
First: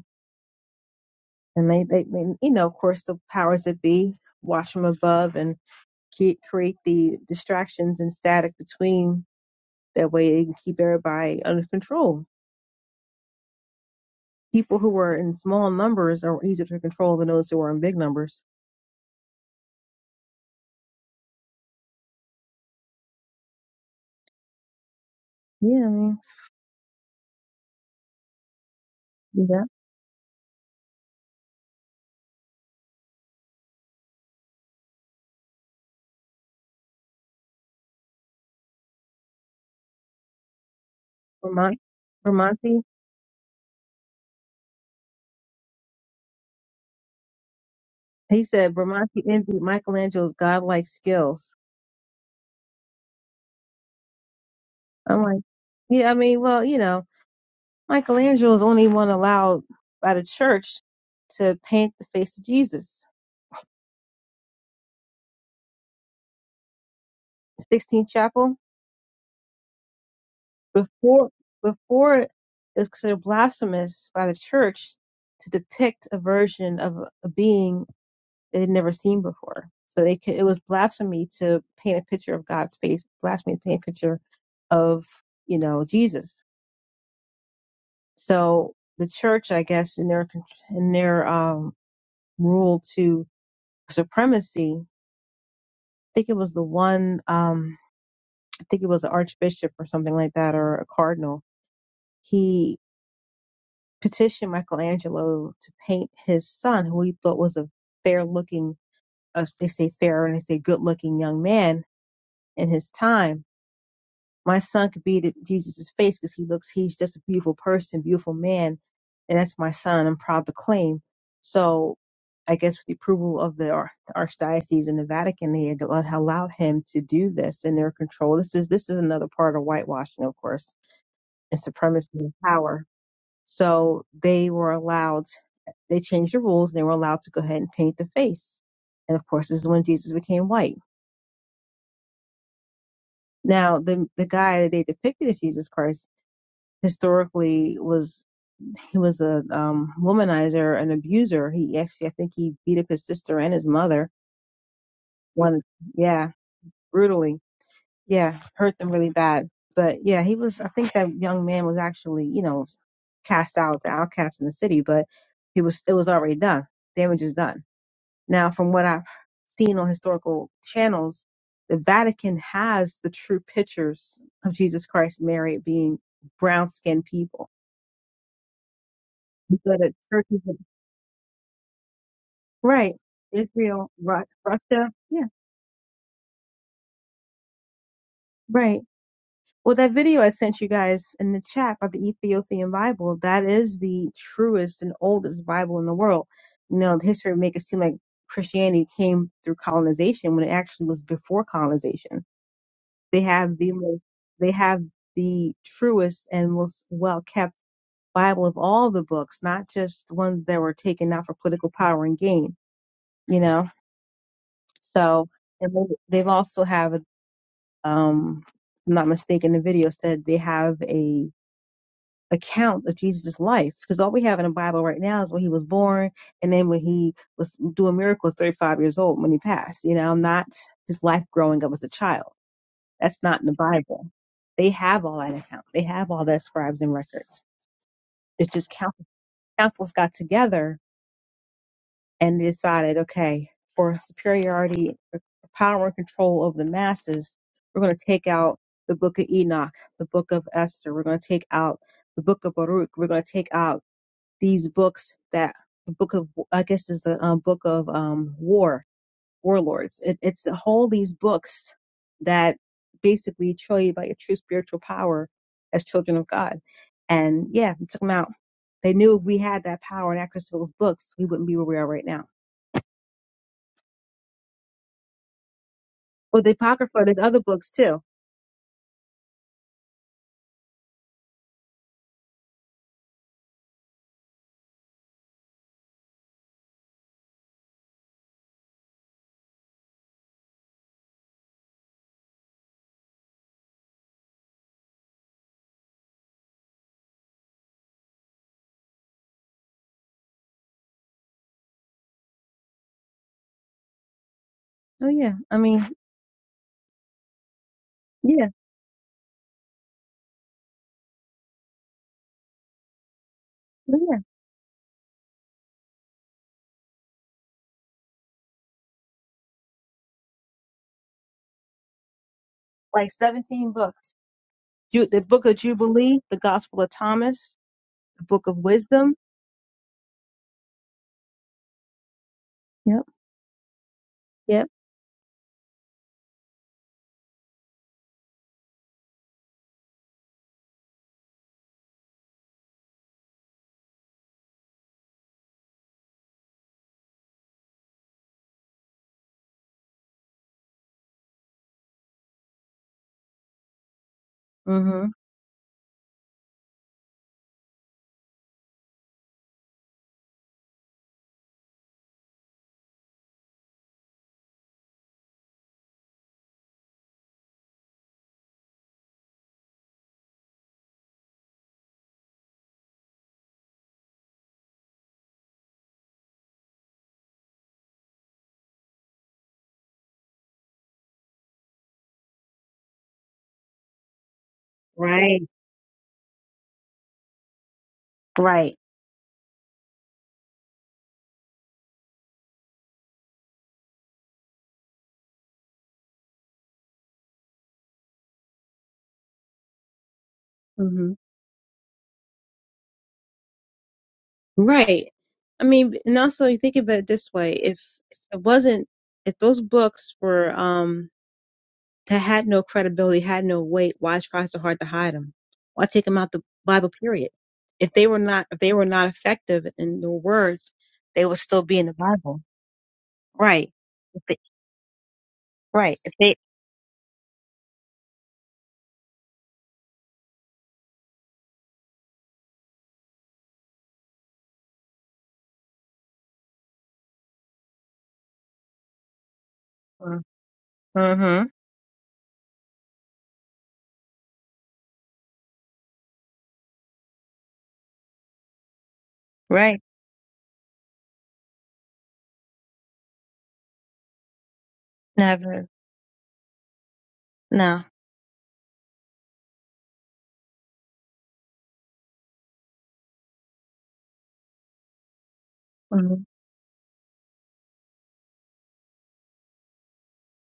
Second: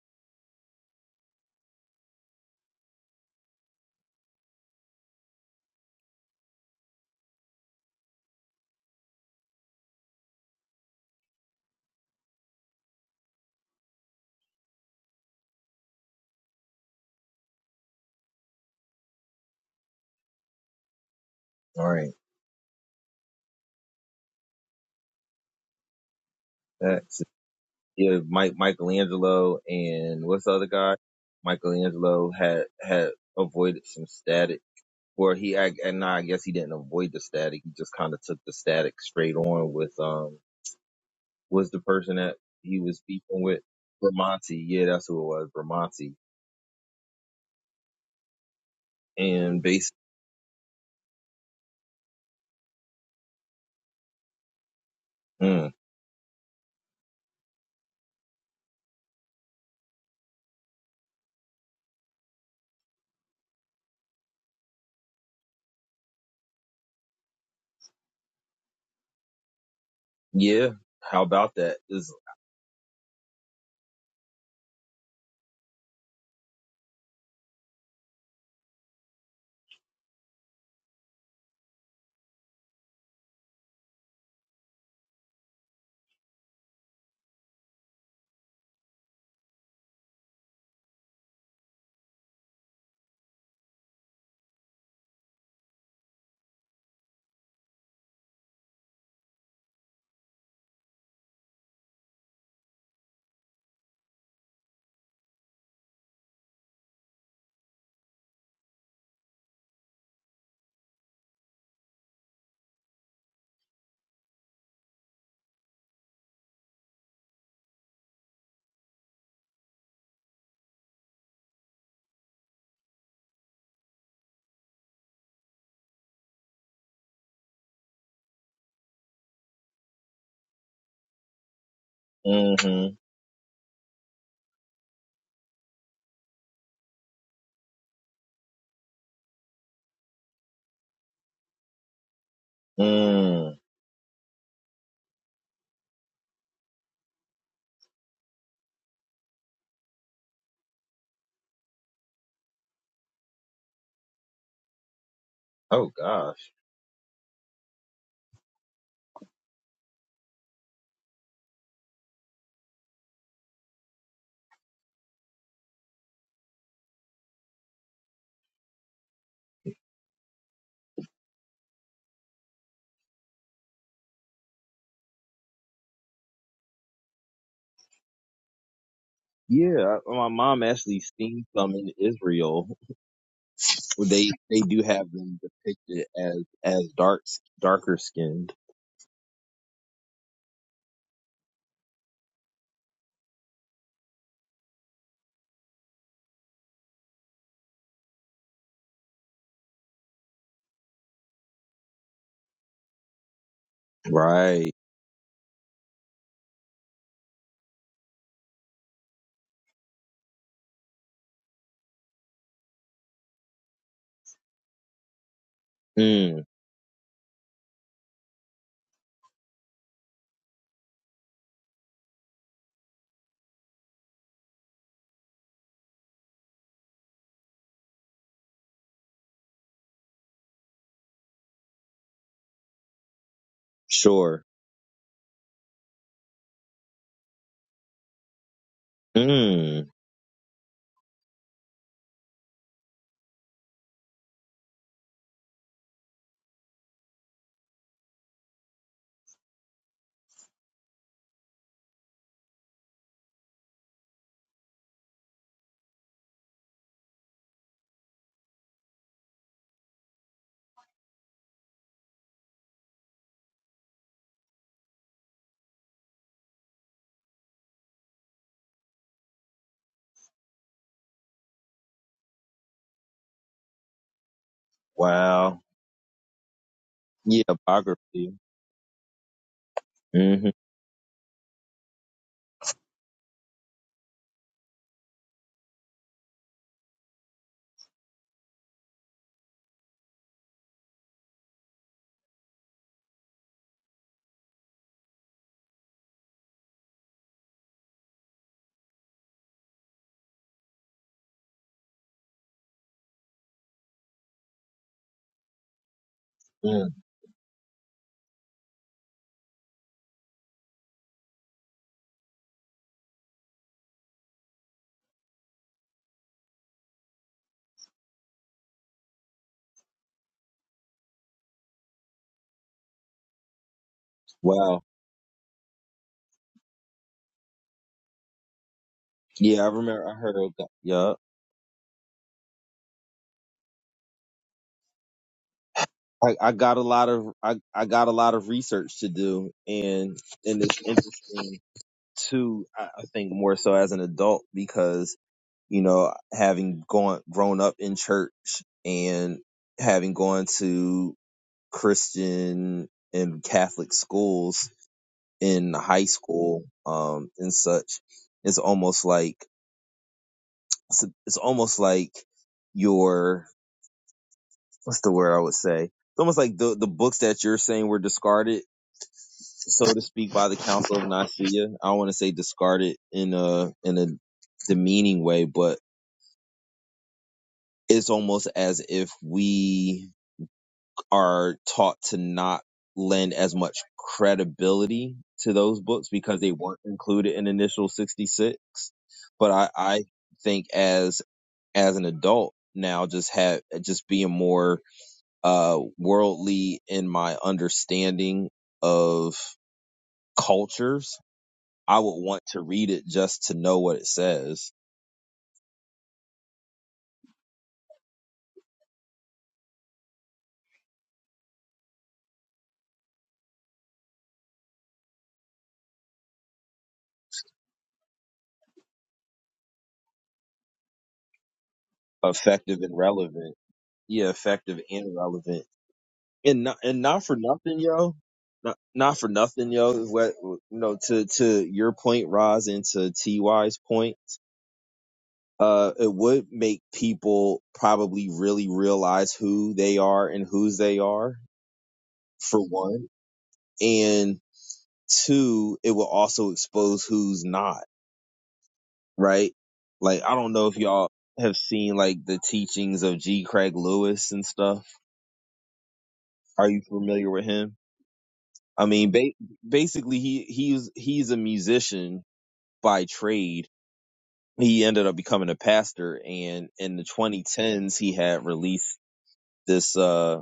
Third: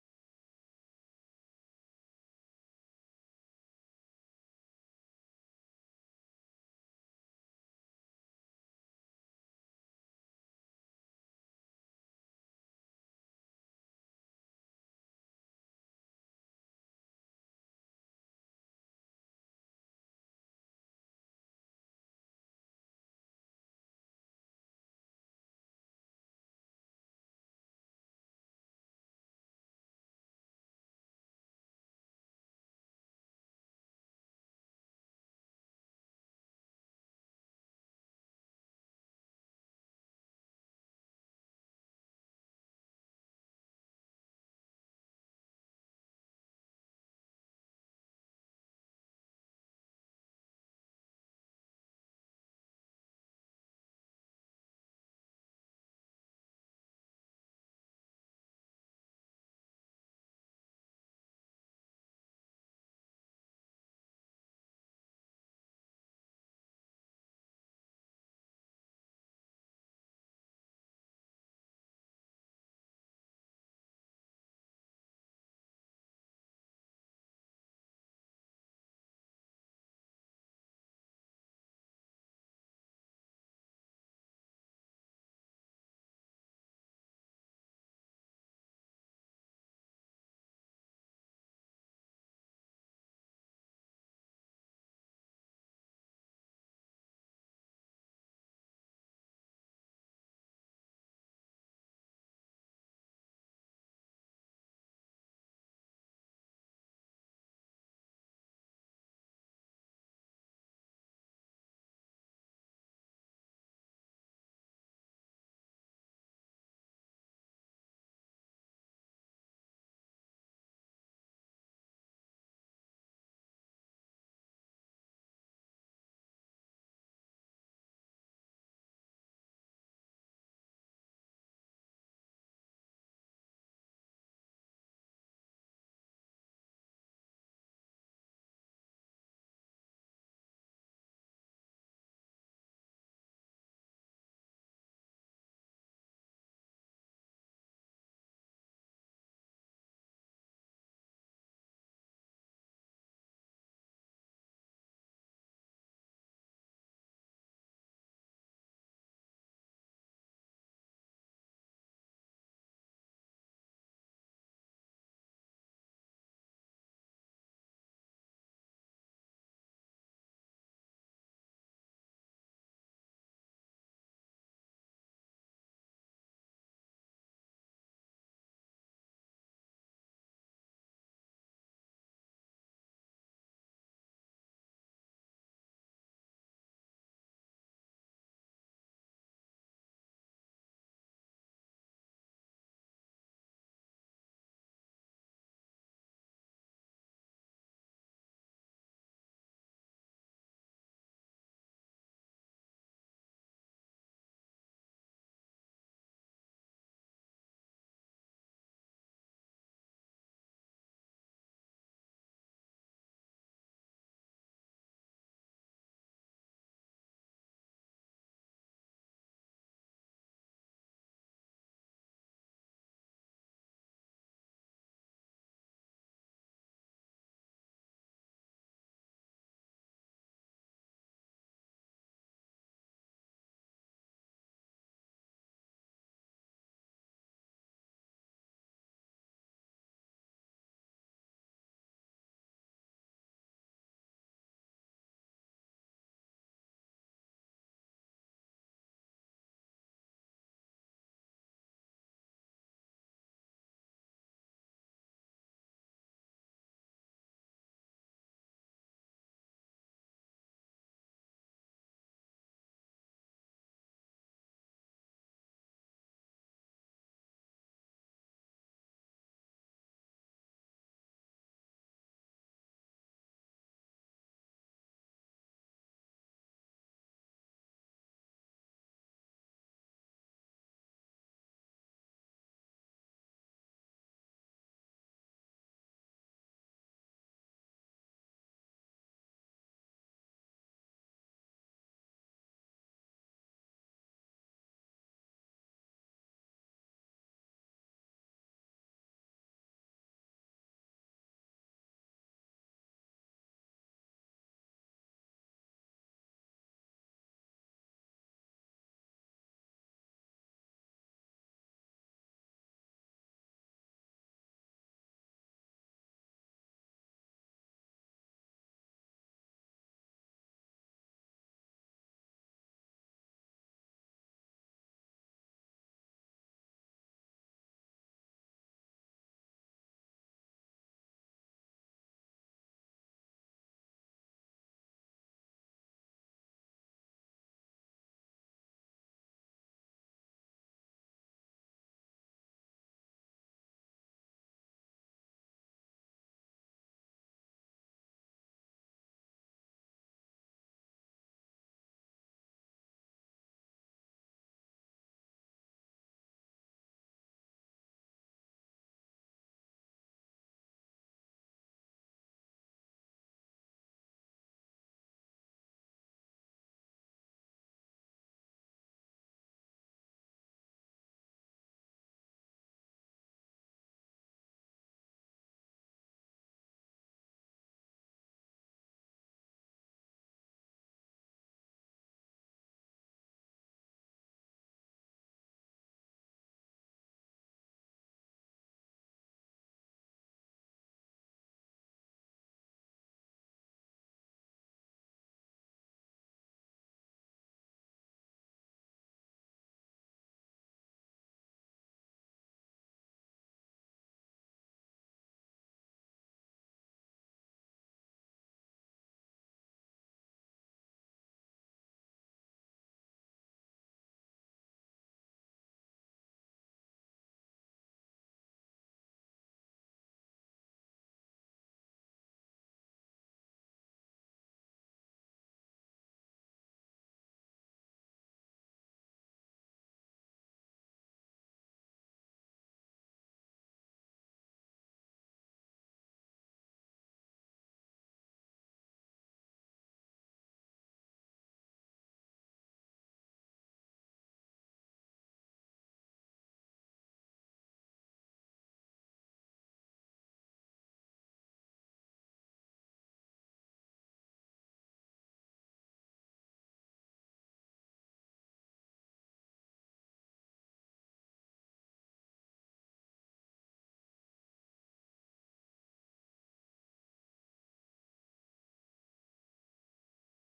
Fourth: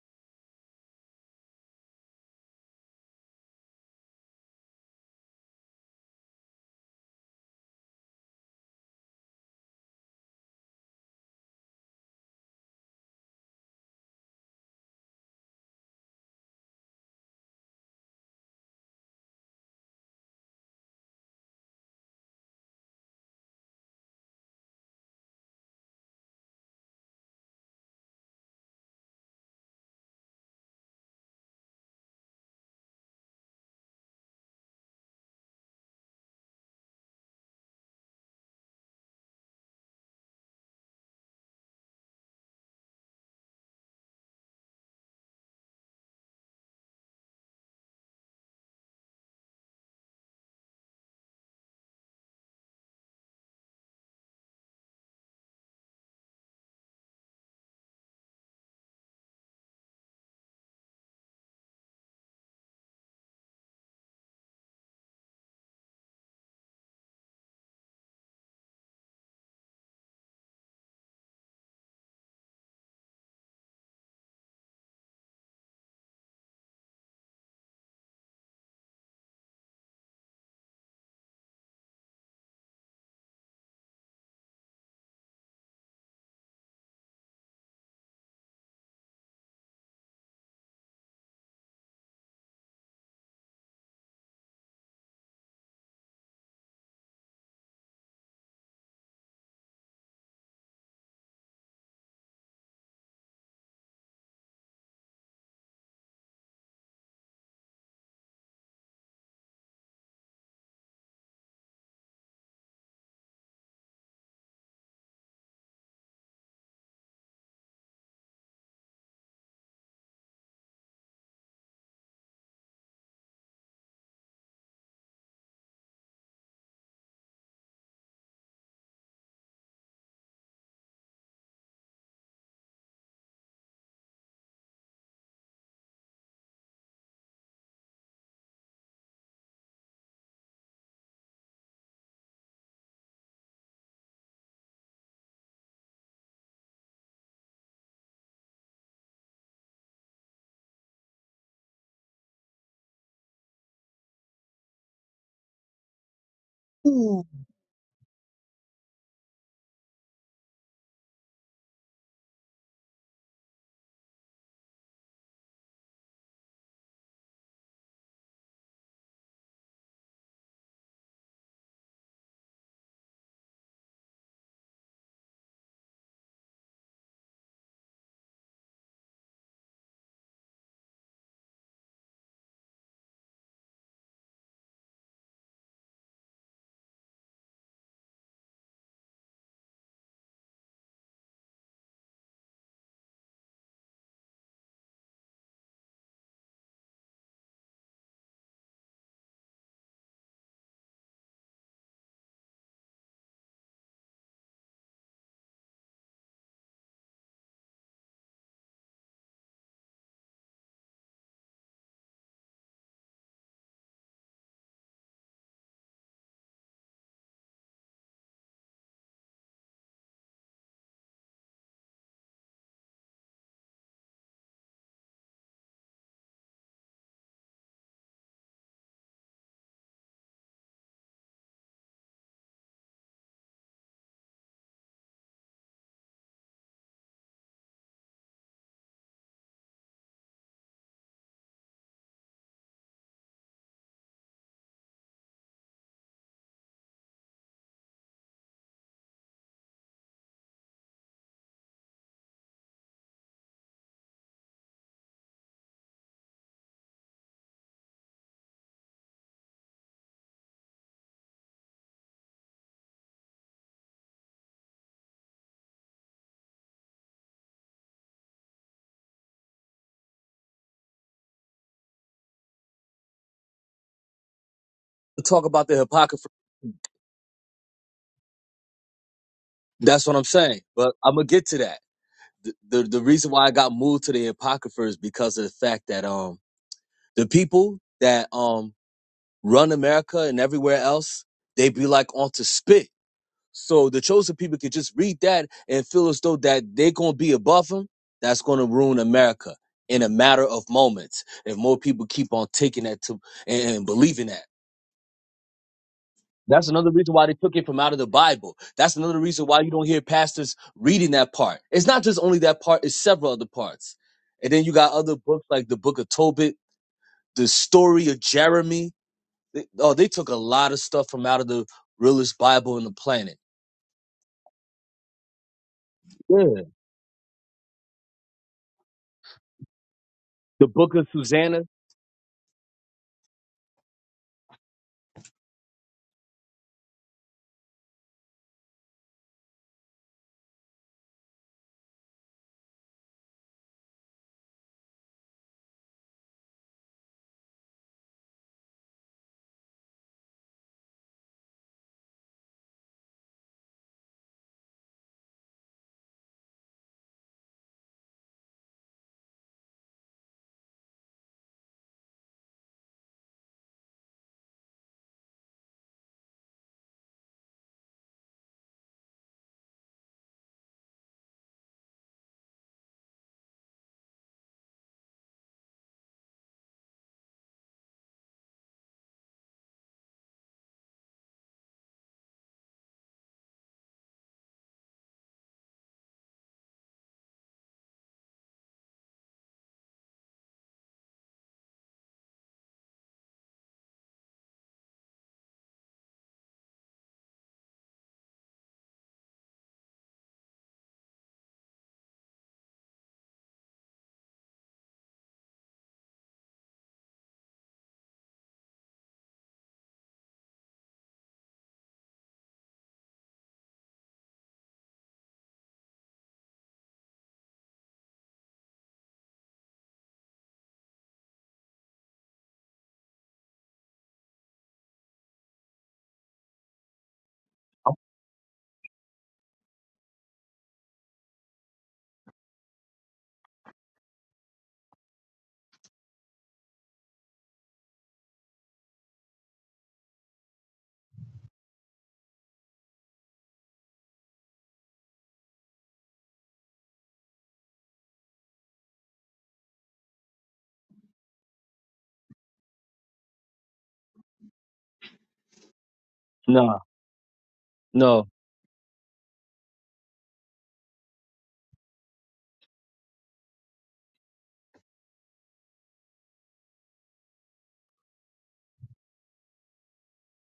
S2: and they they, they you know of course the powers that be watch from above and ke- create the distractions and static between That way it can keep everybody under control. People who are in small numbers are easier to control than those who are in big numbers.
S1: All Right.
S2: Yeah, I mean,
S1: That's yeah, Mike Michelangelo
S2: yeah.
S1: and what's the other guy? Michelangelo had had avoided some static, or he I, and nah, I guess he didn't avoid the static. He just kind of took the static straight on with um was
S2: Bramante,
S1: the person that he
S2: Bramante,
S1: was beefing with Bramante. Yeah, that's who it was, Bramante.
S2: he said Bramante envied
S1: And basically,
S2: Michelangelo's godlike skills. I'm like,
S1: mm,
S2: yeah, I mean, well, you know, Michelangelo's only one allowed by the church to paint the face of Jesus. 16th Chapel,
S1: yeah, how
S2: before
S1: about that? Is
S2: before it was considered blasphemous by the church to depict a version of a being they had never seen before. So they could, it was blasphemy to paint a picture of God's face, blasphemy to paint a picture of you know Jesus. So the church, I guess, in their in their um, rule to supremacy, I think it was the one, um, I think it was an archbishop or something like that, or a cardinal. He petitioned Michelangelo to paint his son, who he thought was a fair looking, uh, they say fair and they say good looking young man in his time My son could be to Jesus' face because he looks, he's just a beautiful person, beautiful man. And that's my son. I'm proud to claim. So I guess with the approval of the Ar- Archdiocese and the Vatican, they had allowed allowed him to do this in their control. This is, this is another part of whitewashing, of course, and supremacy and power.
S1: mm-hmm,
S2: So they were allowed, they changed the rules and they were allowed to go ahead and paint the face. And of course, this is when Jesus became white.
S1: mm.
S2: Now, the the guy that they depicted as Jesus Christ historically was he was a um, womanizer, an abuser. He actually, I think, he beat up his sister and his mother. One,
S1: Oh
S2: yeah,
S1: gosh,
S4: Ooh.
S2: brutally. Yeah, hurt them really bad. But yeah, he was. I think that young man was actually, you know, cast out, outcast in the city. But he was. It was already done. Damage is done. Now, from what I've seen on historical channels, the Vatican has the true pictures of Jesus Christ, Mary being brown skinned people. So that
S1: yeah. I- My
S2: churches
S1: mom actually seen some in Israel
S2: Right. Israel,
S1: Well,
S2: Ru-
S1: They they do
S2: Russia.
S1: have
S2: Yeah.
S1: them depicted as as dark darker skinned,
S2: Right. Well, that video I sent you guys in the chat about the Ethiopian Bible, that is the truest and oldest Bible in the world. You know, the history make it seem like Christianity came through colonization when it actually was before colonization. They have the most, they
S1: right?
S2: have the truest and most well kept Bible of all the books, not just the ones that were taken out for political power and gain, you know? So, and they- they've
S1: Mm,
S2: also have um, I'm not mistaken, the video said they have a account of Jesus' life because all we have in the Bible right now is when he was born and then when he was doing miracles 35 years old when he passed, you know, not his life growing up as a child. That's not in the Bible.
S1: sure.
S2: They have all that account. They have all that scribes and records. It's just council,
S1: Mm,
S2: councils got together and decided, okay, for superiority, power, and control over the masses, we're going to take out the book of Enoch, the book of Esther, we're going to take out the book of Baruch, we're going to take out these books that the book of, I guess, is the um, book of um, war, warlords. It, it's the whole these books that basically show you about your true spiritual power as children of God. And yeah, we took them out. They knew if we had that power and access to those books, we wouldn't be where we are right now
S4: Talk
S1: wow.
S4: about the Apocrypha.
S2: Well, the Apocrypha, there's other
S1: Yeah,
S2: books too.
S1: biography.
S4: That's what I'm
S1: hmm
S4: saying. But I'm gonna get to that. The, the the reason why I got moved to the Apocrypha is because of the fact that um the people that um run America and everywhere else, they be like onto spit. So the chosen people could just read that and feel as though that they're going to be above them. That's going to ruin America in a matter of moments. If more people keep on taking that to and, and believing that.
S2: Oh yeah, I mean,
S4: That's
S1: Mm,
S4: another reason why they took it from out of the
S2: yeah,
S4: Bible. That's another reason why you don't hear pastors reading that part. It's not just only that part, it's several other parts.
S2: oh, yeah,
S4: And then you got other books like the book of Tobit, the story of Jeremy. They- oh, they took a lot of stuff from out of the realest Bible on the
S2: like
S4: planet.
S2: 17 books.
S1: wow.
S2: Ju- the Book of Jubilee, the
S4: Yeah.
S2: Gospel of Thomas, the Book of Wisdom.
S1: Yeah, I remember. I heard. Of that.
S4: The book of
S1: Yeah,
S4: Susanna.
S2: Yep, yep.
S1: I, I got a lot of I, I got a lot of research to do, and and it's interesting too. I, I think more so as an adult because you know having gone grown up in church and having gone to Christian and Catholic schools
S2: Mm-hmm.
S1: in high school, um, and such. It's almost like, it's, it's almost like your, what's the word I would say? It's almost like the, the books that you're saying were discarded, so to speak, by the Council of Nicaea. I don't want to say discarded in a, in a demeaning way, but it's almost as if we are taught to not lend as much credibility
S2: Right,
S1: to those books because they weren't included in initial 66
S2: right.
S1: but i i think as as an adult now just have just being more uh worldly in my understanding of
S2: Mm-hmm.
S1: cultures i would want to read it just to know what it says
S2: Right. I mean, and also you think about it this way: if, if it wasn't, if those books were, um that had no credibility, had no weight, why try so hard to hide them? Why take them out the Bible period? If they were not, if they were not effective in their words, they would still be in the Bible.
S1: effective and relevant
S2: Right. If
S1: yeah
S2: they,
S1: effective and relevant
S2: right. If they,
S1: and not, and not for nothing, yo. Not, not for nothing, yo. What you know to to your point, Roz, and to Ty's point, uh, it would make people probably really realize who they are and whose they are
S2: mm-hmm.
S1: for one, and two, it will also expose who's not right.
S2: Right.
S1: Like I don't know if y'all have seen like the teachings of G. Craig Lewis and stuff.
S2: Never.
S4: No.
S1: Are you familiar with him?
S2: No.
S4: No.
S1: I mean, ba- basically, he he's he's a musician by trade. He ended up becoming a pastor,
S2: Mm-hmm.
S1: and in the 2010s, he had released this. Uh,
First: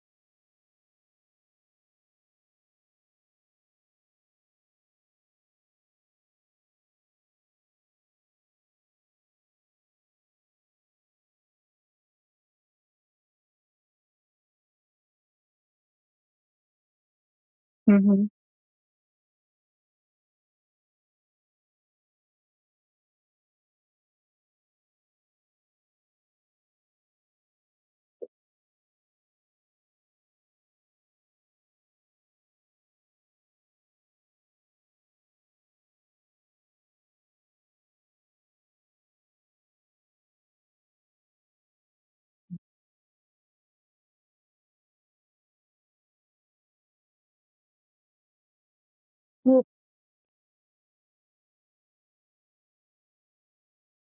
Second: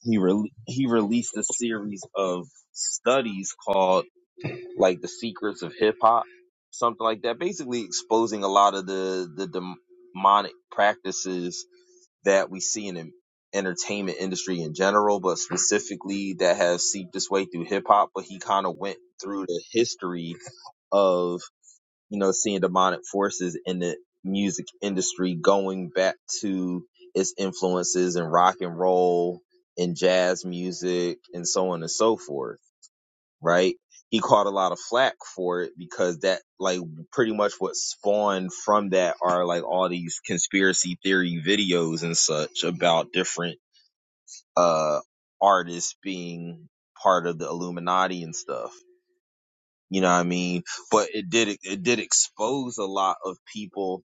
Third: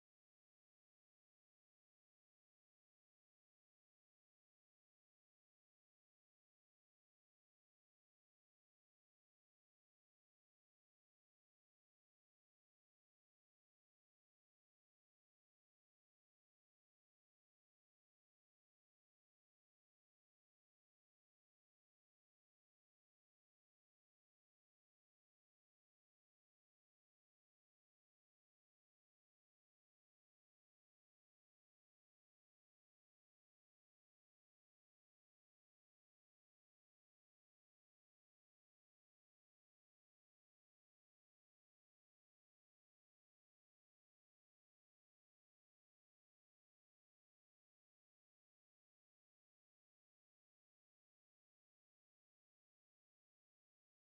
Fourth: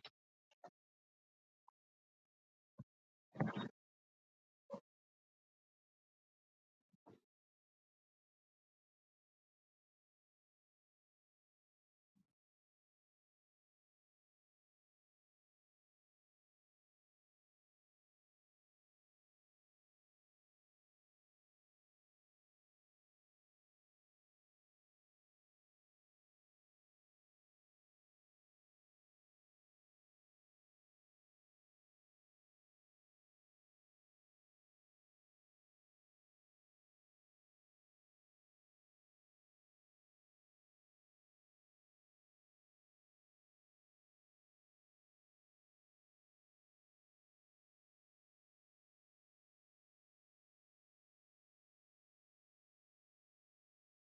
S1: he re- he released a series of studies called like the secrets of hip hop, something like that. Basically, exposing a lot of the the dem- demonic practices that we see in the entertainment industry in general, but specifically that has seeped its way through hip hop. But
S2: Mm-hmm.
S1: he kind of went through the history of, you know, seeing demonic forces in the music industry going back to its influences in rock and roll and jazz music and so on and so forth right? He caught a lot of flack for it because that, like, pretty much what spawned from that are like all these conspiracy theory videos and such about different, uh, artists being part of the Illuminati and stuff. You know what I mean? But it did, it did expose a lot of people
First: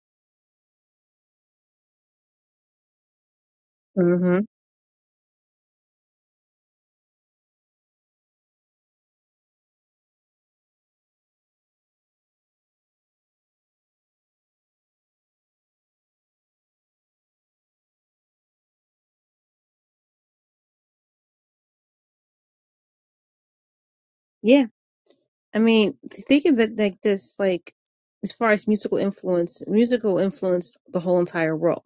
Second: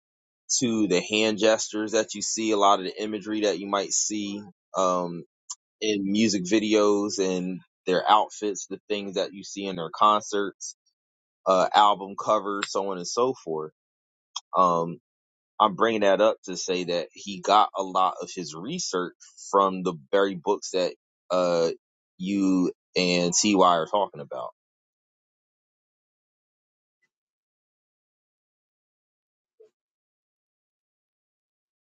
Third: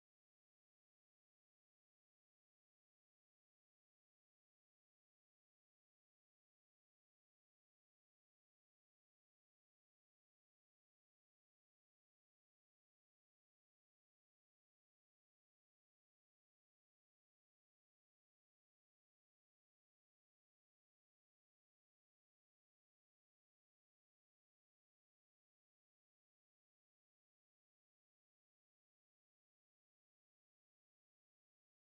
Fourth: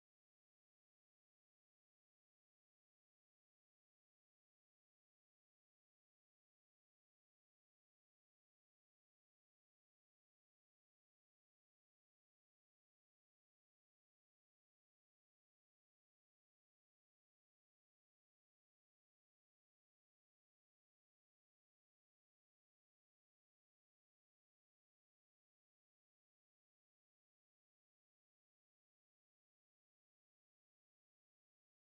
S1: to the hand gestures that you see, a lot of the imagery that you might
S2: Mm-hmm.
S1: see, um, in music videos and their outfits, the things that you see in their concerts uh, album covers, so on and so forth. Um, I'm bringing that up to say that he got a lot of his research from the very books that uh, you and Ty are talking about.
S2: Yeah. I mean, think of it like this, like as far as musical influence, musical influence the whole entire world.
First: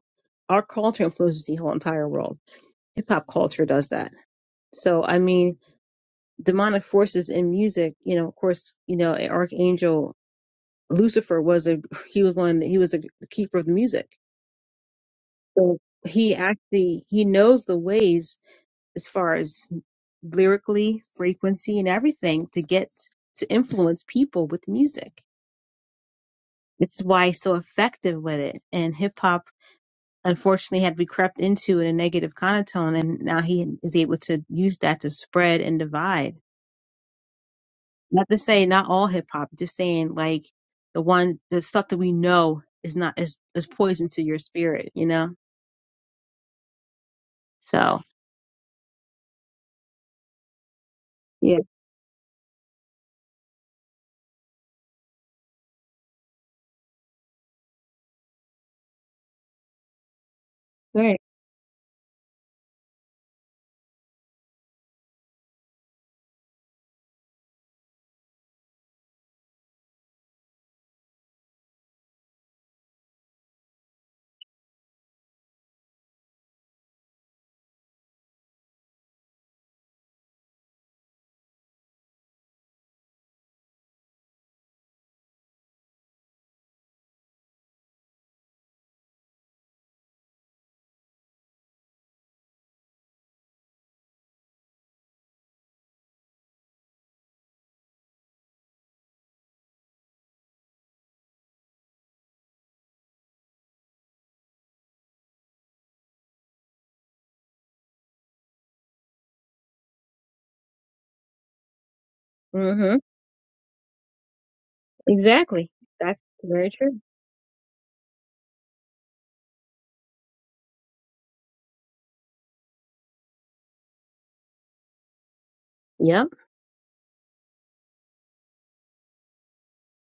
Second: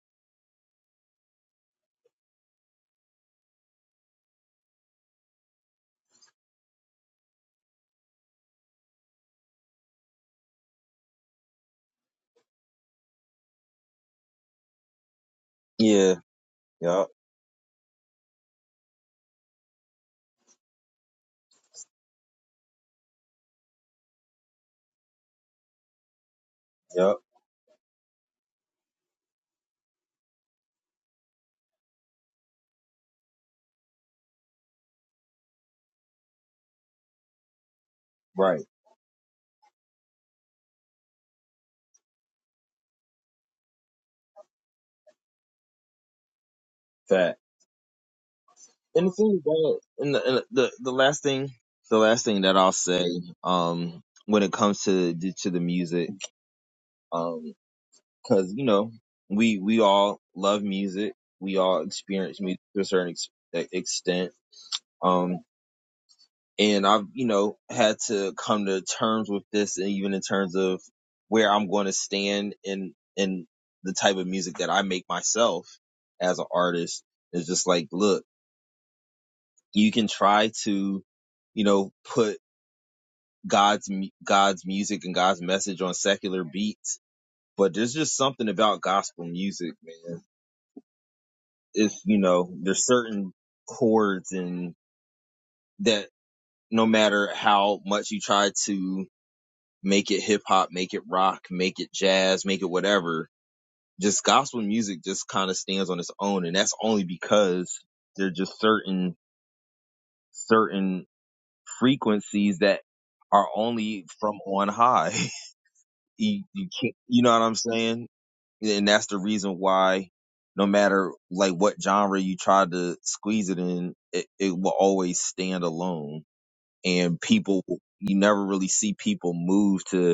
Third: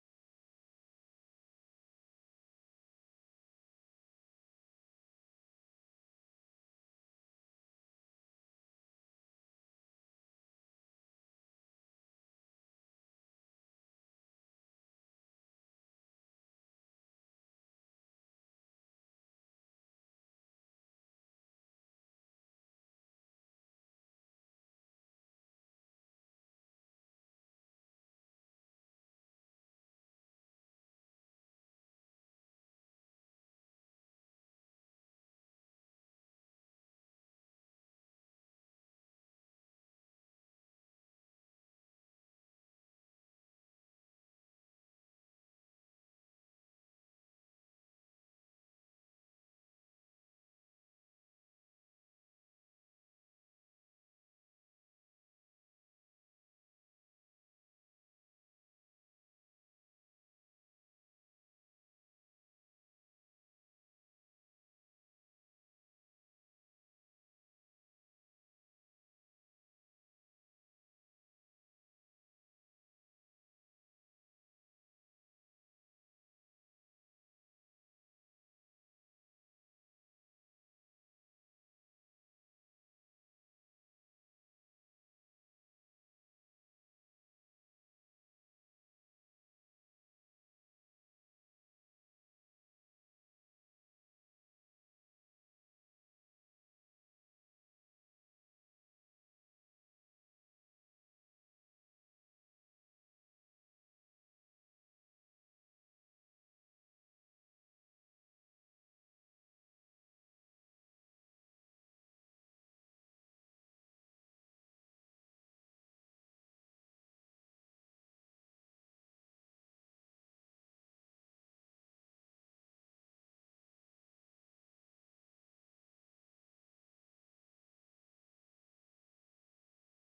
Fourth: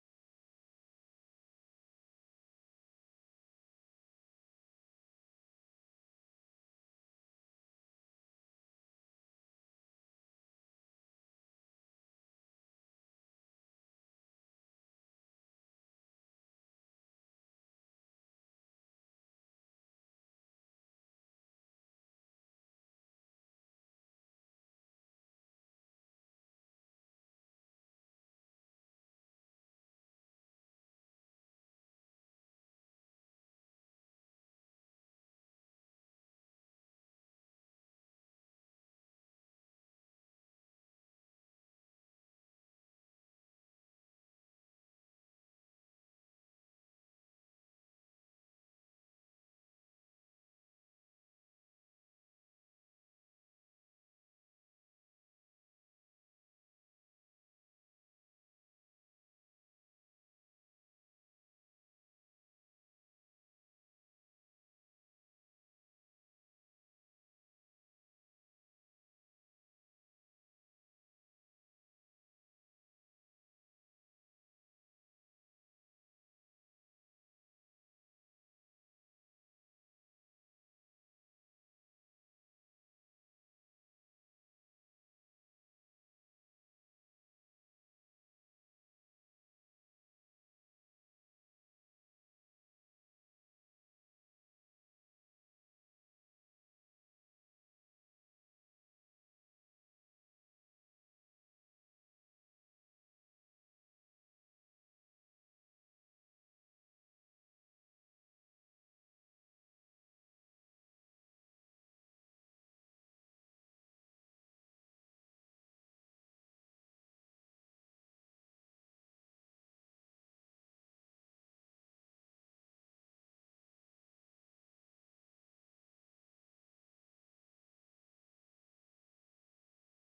S2: Our culture influences the whole entire world. Hip hop culture does that. So, I mean, demonic forces in music, you know, of course, you know, Archangel Lucifer was a he was one he was a keeper of music. So
S1: Yeah.
S2: he actually
S1: Yep.
S2: he knows the ways as far as lyrically, frequency and everything to get to influence people with music. It's
S1: Yep.
S2: why he's so effective with it. And hip hop unfortunately had we crept into in a negative connotation and now he is able to use that to spread and divide Not to
S1: Right.
S2: say not all hip hop, just saying like the one the stuff that we know is not is is poison to your spirit, you know?
S1: That.
S2: So
S1: And the thing about and the, and the the last thing
S2: Yeah.
S1: the last thing that I'll say um when it comes to to the music um because you know we we all love music
S2: Right.
S1: we all experience music to a certain ex- e, extent Um, and I've, you know, had to come to terms with this and even in terms of where I'm going to stand in, in the type of music that I make myself as an artist. It's just like, look, you can try to, you know, put God's, God's music and God's message on secular beats, but there's just something about gospel music, man. It's, you know, there's certain chords and that no matter how much you try to make it hip hop, make it rock, make it jazz, make it whatever. Just gospel music just kind of stands on its own. And that's only because there are just certain, certain frequencies that
S2: hmm
S1: are only from on high.
S2: Exactly.
S1: [laughs]
S2: That's
S1: you, you
S2: very
S1: can't,
S2: true.
S1: you know what I'm saying? And that's the reason why no matter like what genre you try to squeeze it in, it, it will always stand alone.
S2: Yep.
S1: And people, you never really see people move to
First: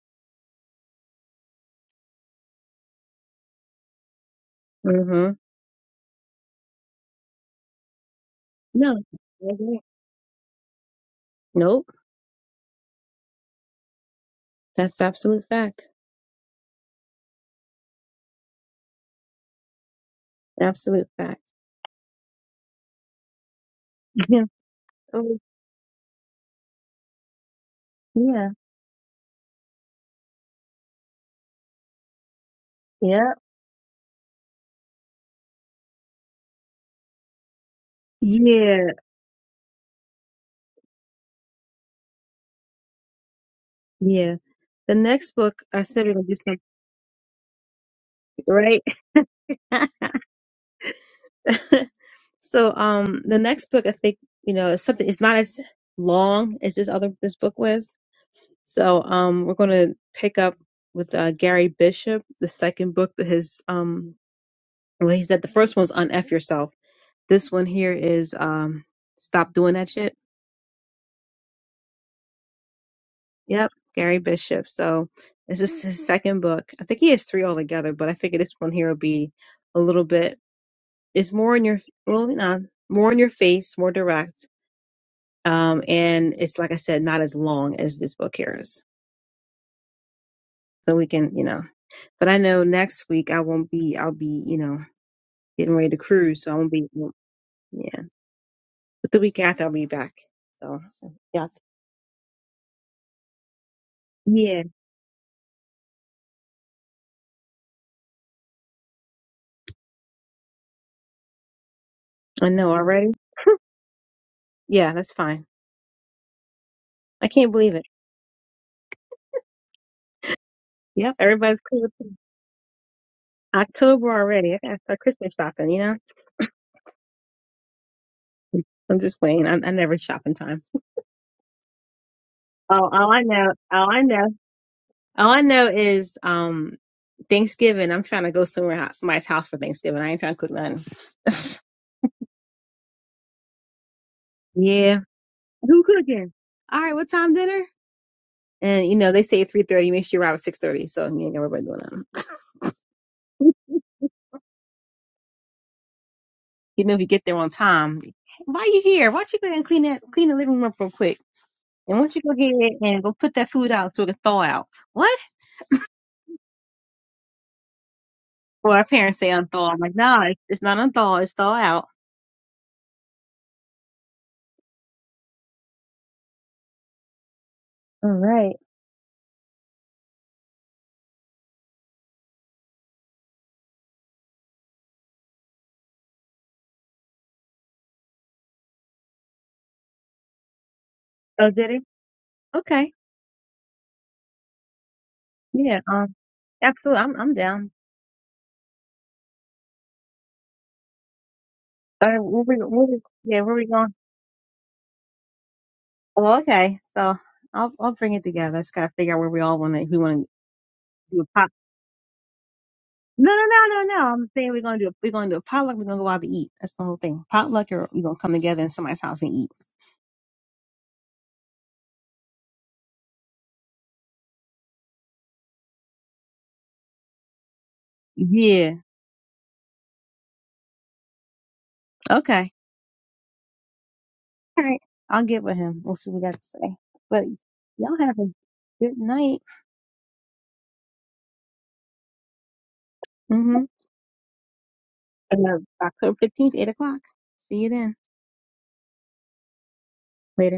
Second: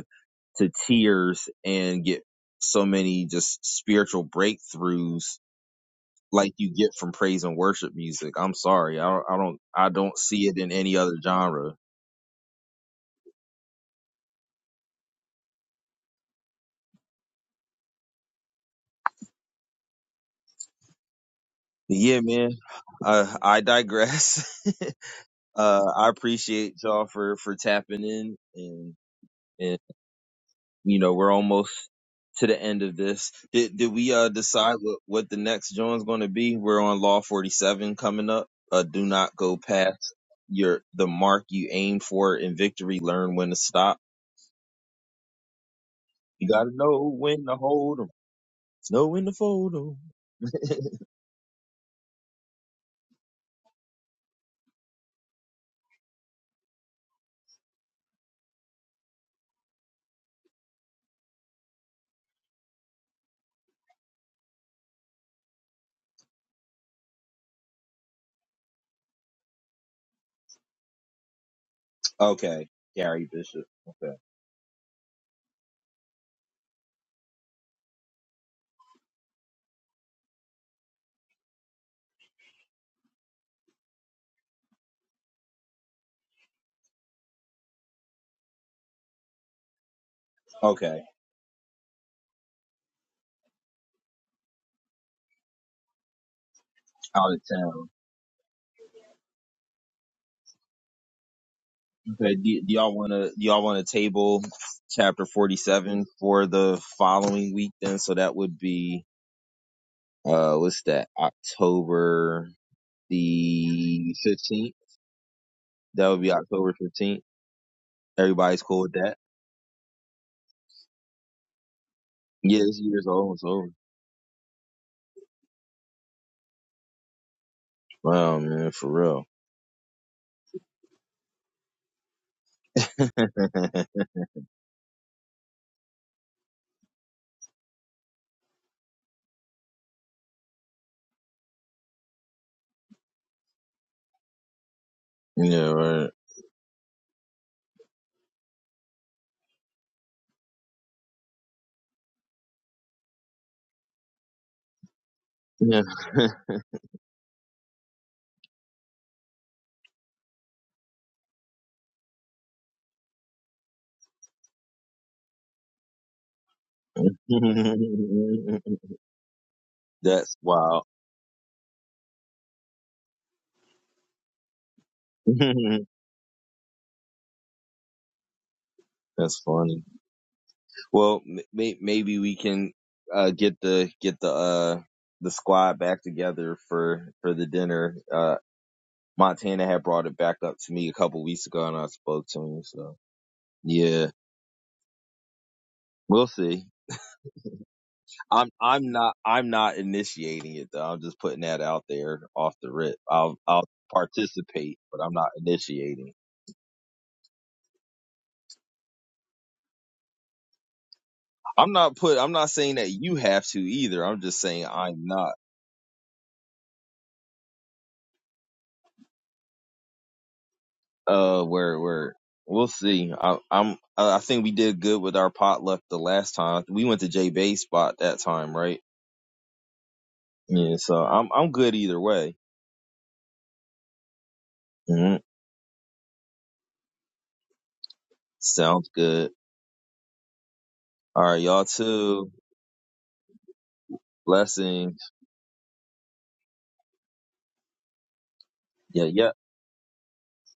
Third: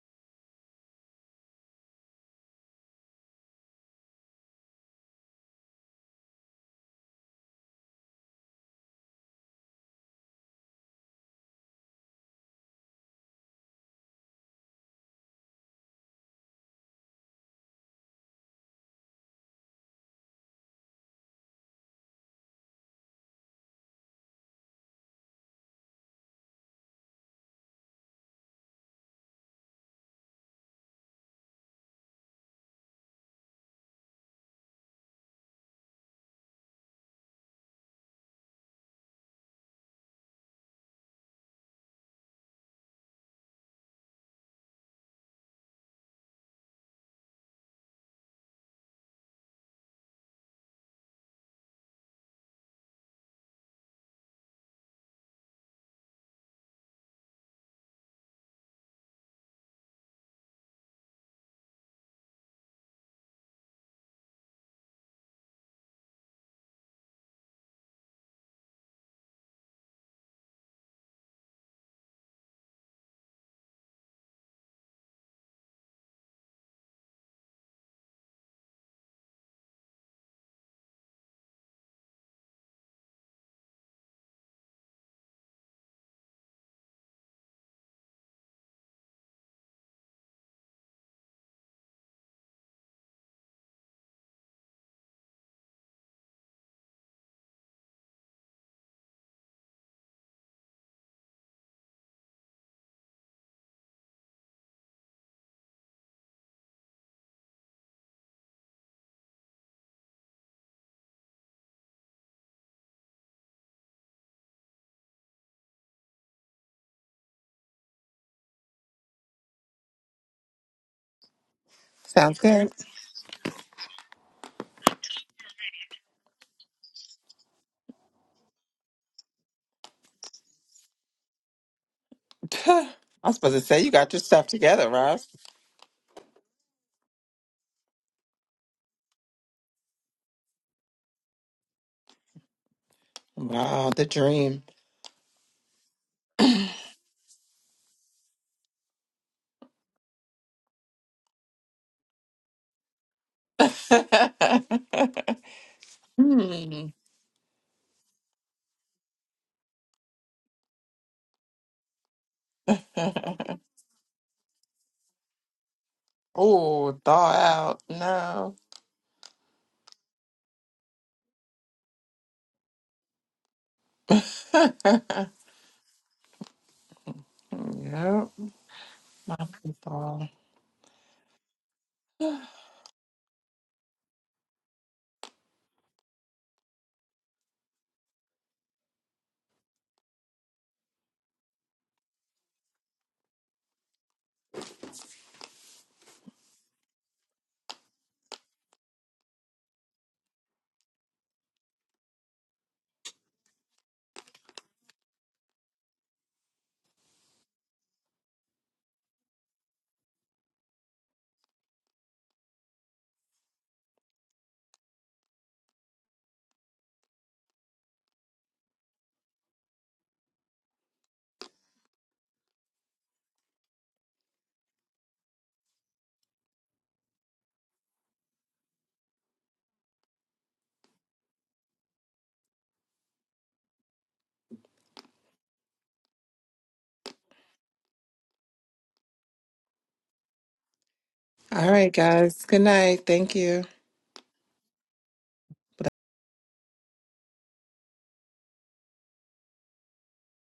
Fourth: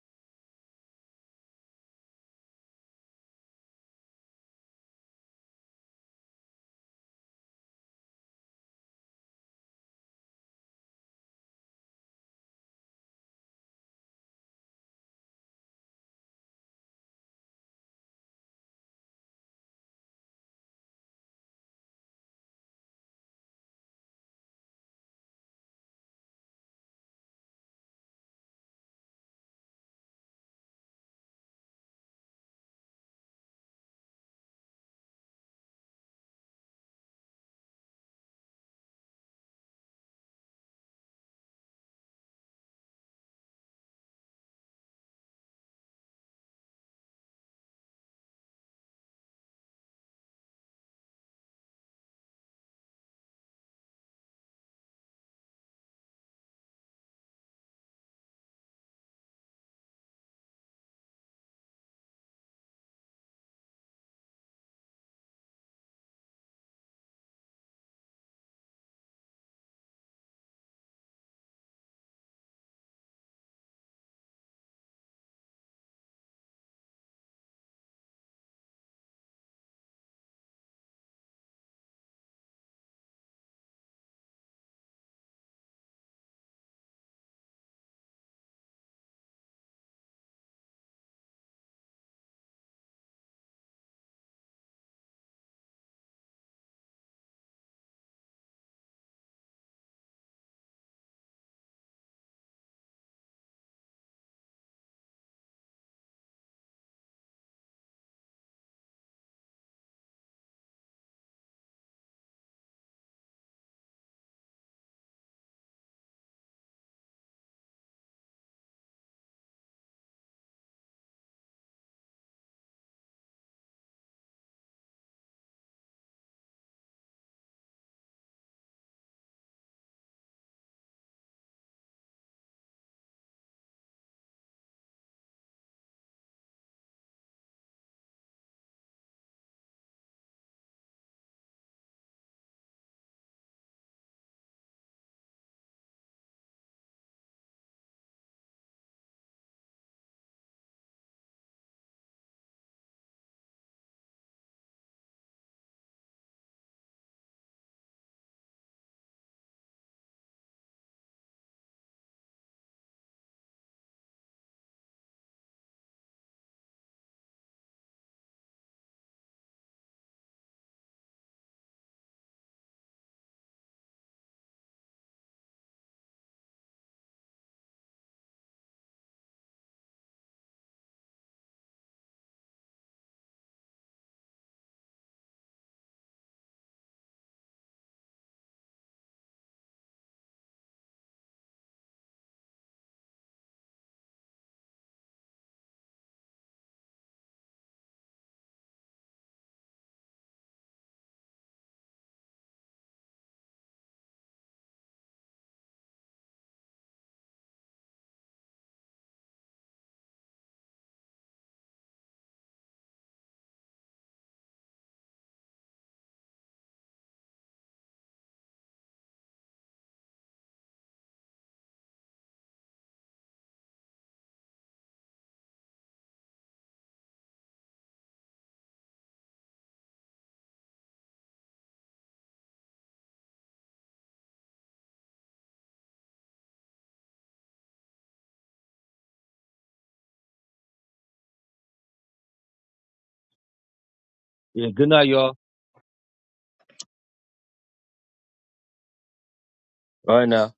S1: to tears and get so many just spiritual
S2: hmm
S1: breakthroughs like you get from praise and worship music. I'm
S2: No.
S1: sorry. I don't, I
S2: I
S1: don't,
S2: agree.
S1: I don't see it in any other genre.
S2: Nope. That's absolute fact. Absolute fact.
S1: But Yeah, man. Uh, I
S2: [laughs] Yeah.
S1: digress. [laughs]
S2: Oh,
S1: uh, I appreciate y'all for, for tapping in
S2: yeah.
S1: and, and you know we're almost to the end of this.
S2: Yeah.
S1: Did did we uh decide what what the next joint's going to be? We're on Law 47 coming up. Uh,
S2: Yeah.
S1: do not go past your the mark you aim for in victory. Learn when to stop.
S2: Yeah. The next book I said we're gonna do
S1: You gotta know when to hold 'em,
S2: something
S1: know when to fold 'em. [laughs]
S2: right. [laughs] So um the next book I think, you know, is something it's not as long as this other this book was. So um we're gonna pick up with uh Gary Bishop, the second book that his um well he said the first one's Unf Yourself. This one here is um Stop Doing That Shit.
S1: Okay, Gary Bishop.
S2: Yep,
S1: Okay,
S2: Gary Bishop. So this is his second book. I think he has three altogether, but I figure this one here will be a little bit it's more in your well, not more in your face, more direct um, and it's like I said, not as long as this book here is. So
S1: okay,
S2: we can, you know. But I know next week I won't be. I'll be, you know, getting ready to cruise, so I won't be.
S1: out of town.
S2: Yeah, but the week after I'll be back. So yeah,
S1: Okay, do, do y'all wanna do y'all wanna table
S2: yeah,
S1: chapter 47 for the following week? Then, so that would be uh what's that october
S2: I know already.
S1: the 15th
S2: Yeah, that's fine.
S1: that would be october 15th
S2: I can't believe it.
S1: everybody's cool with that
S2: Yep, everybody's cool. with it.
S3: Sounds
S1: yeah
S3: good.
S1: this year's almost over
S2: October already. I gotta start Christmas shopping. You know,
S1: wow man for
S2: I'm just
S1: real
S2: waiting. I, I never shop in time.
S3: [laughs] I
S2: Oh, all I
S3: was
S2: know,
S3: supposed to say you
S2: all
S1: [laughs]
S2: I
S3: got your
S2: know,
S3: stuff together, Ross.
S2: all I know is, um, Thanksgiving, I'm trying to go somewhere hou- somebody's house for Thanksgiving. I ain't trying to cook nothing. [laughs]
S3: Wow, the dream.
S2: Yeah.
S1: yeah
S2: Who
S1: right
S2: cooking? All right, what time dinner? And you know they say three thirty. Make sure you arrive at six thirty. So you ain't got everybody doing that.
S3: [laughs]
S1: yeah
S2: [laughs] You
S3: hmm.
S2: know if you get there on time. Why you here? Why don't you go ahead and clean that clean the living room real quick? And why don't you go ahead and go
S3: [laughs]
S2: put that food out so it can thaw out? What?
S3: oh, thaw out. No.
S1: [laughs]
S2: Well, our parents say unthaw. I'm like, no,
S1: that's
S2: it's not
S1: wild
S2: unthaw. It's thaw out.
S3: [laughs] yep.
S1: [laughs]
S2: All right.
S1: that's
S3: Not too
S1: funny
S3: thaw.
S1: well m- may- maybe
S3: [sighs]
S1: we can uh get the get the uh the squad back together for for the dinner uh montana had brought it back up to me a couple weeks
S2: Oh,
S1: ago
S2: did
S1: and
S2: it?
S1: i spoke to him
S2: Okay.
S1: so yeah
S2: Yeah. Um.
S1: We'll see.
S2: Absolutely. I'm. I'm down.
S1: I'm I'm not I'm not initiating it though. I'm just putting that out
S2: All right.
S1: there
S2: Where
S1: off
S2: we?
S1: the
S2: Where
S1: rip.
S2: we?
S1: I'll
S2: Yeah. Where
S1: I'll
S2: we going?
S1: participate, but I'm not initiating.
S2: Oh, okay. So I'll I'll bring it together. Let's gotta figure out where we all want to. If we want to do a pot.
S1: I'm not put I'm not saying that you
S2: No,
S1: have
S2: no,
S1: to
S2: no, no,
S1: either.
S2: no.
S1: I'm
S2: I'm
S1: just
S2: saying we're
S1: saying
S2: gonna do a,
S1: I'm
S2: we're gonna
S1: not.
S2: do a potluck. We're gonna go out to eat. That's the whole thing. Potluck, or we're gonna come together in somebody's house and eat.
S1: Uh where where we'll see. I I'm I think we did good with our potluck the last time. We went to J Bay spot that time,
S2: Yeah.
S1: right? Yeah, so I'm I'm good either way.
S2: Okay. All right.
S1: hmm
S2: I'll get with him. We'll see what we got to say. But y'all have a
S1: Sounds
S2: good
S1: good.
S2: night.
S1: All right, y'all
S3: All right,
S1: too.
S3: guys. Good night. Thank you.
S2: Mm-hmm.
S4: Yeah, good
S1: Blessings.
S4: night, y'all.
S2: And, Uh, October fifteenth, eight o'clock. See you then.
S1: Yeah, yeah.
S4: All right now.
S2: Later.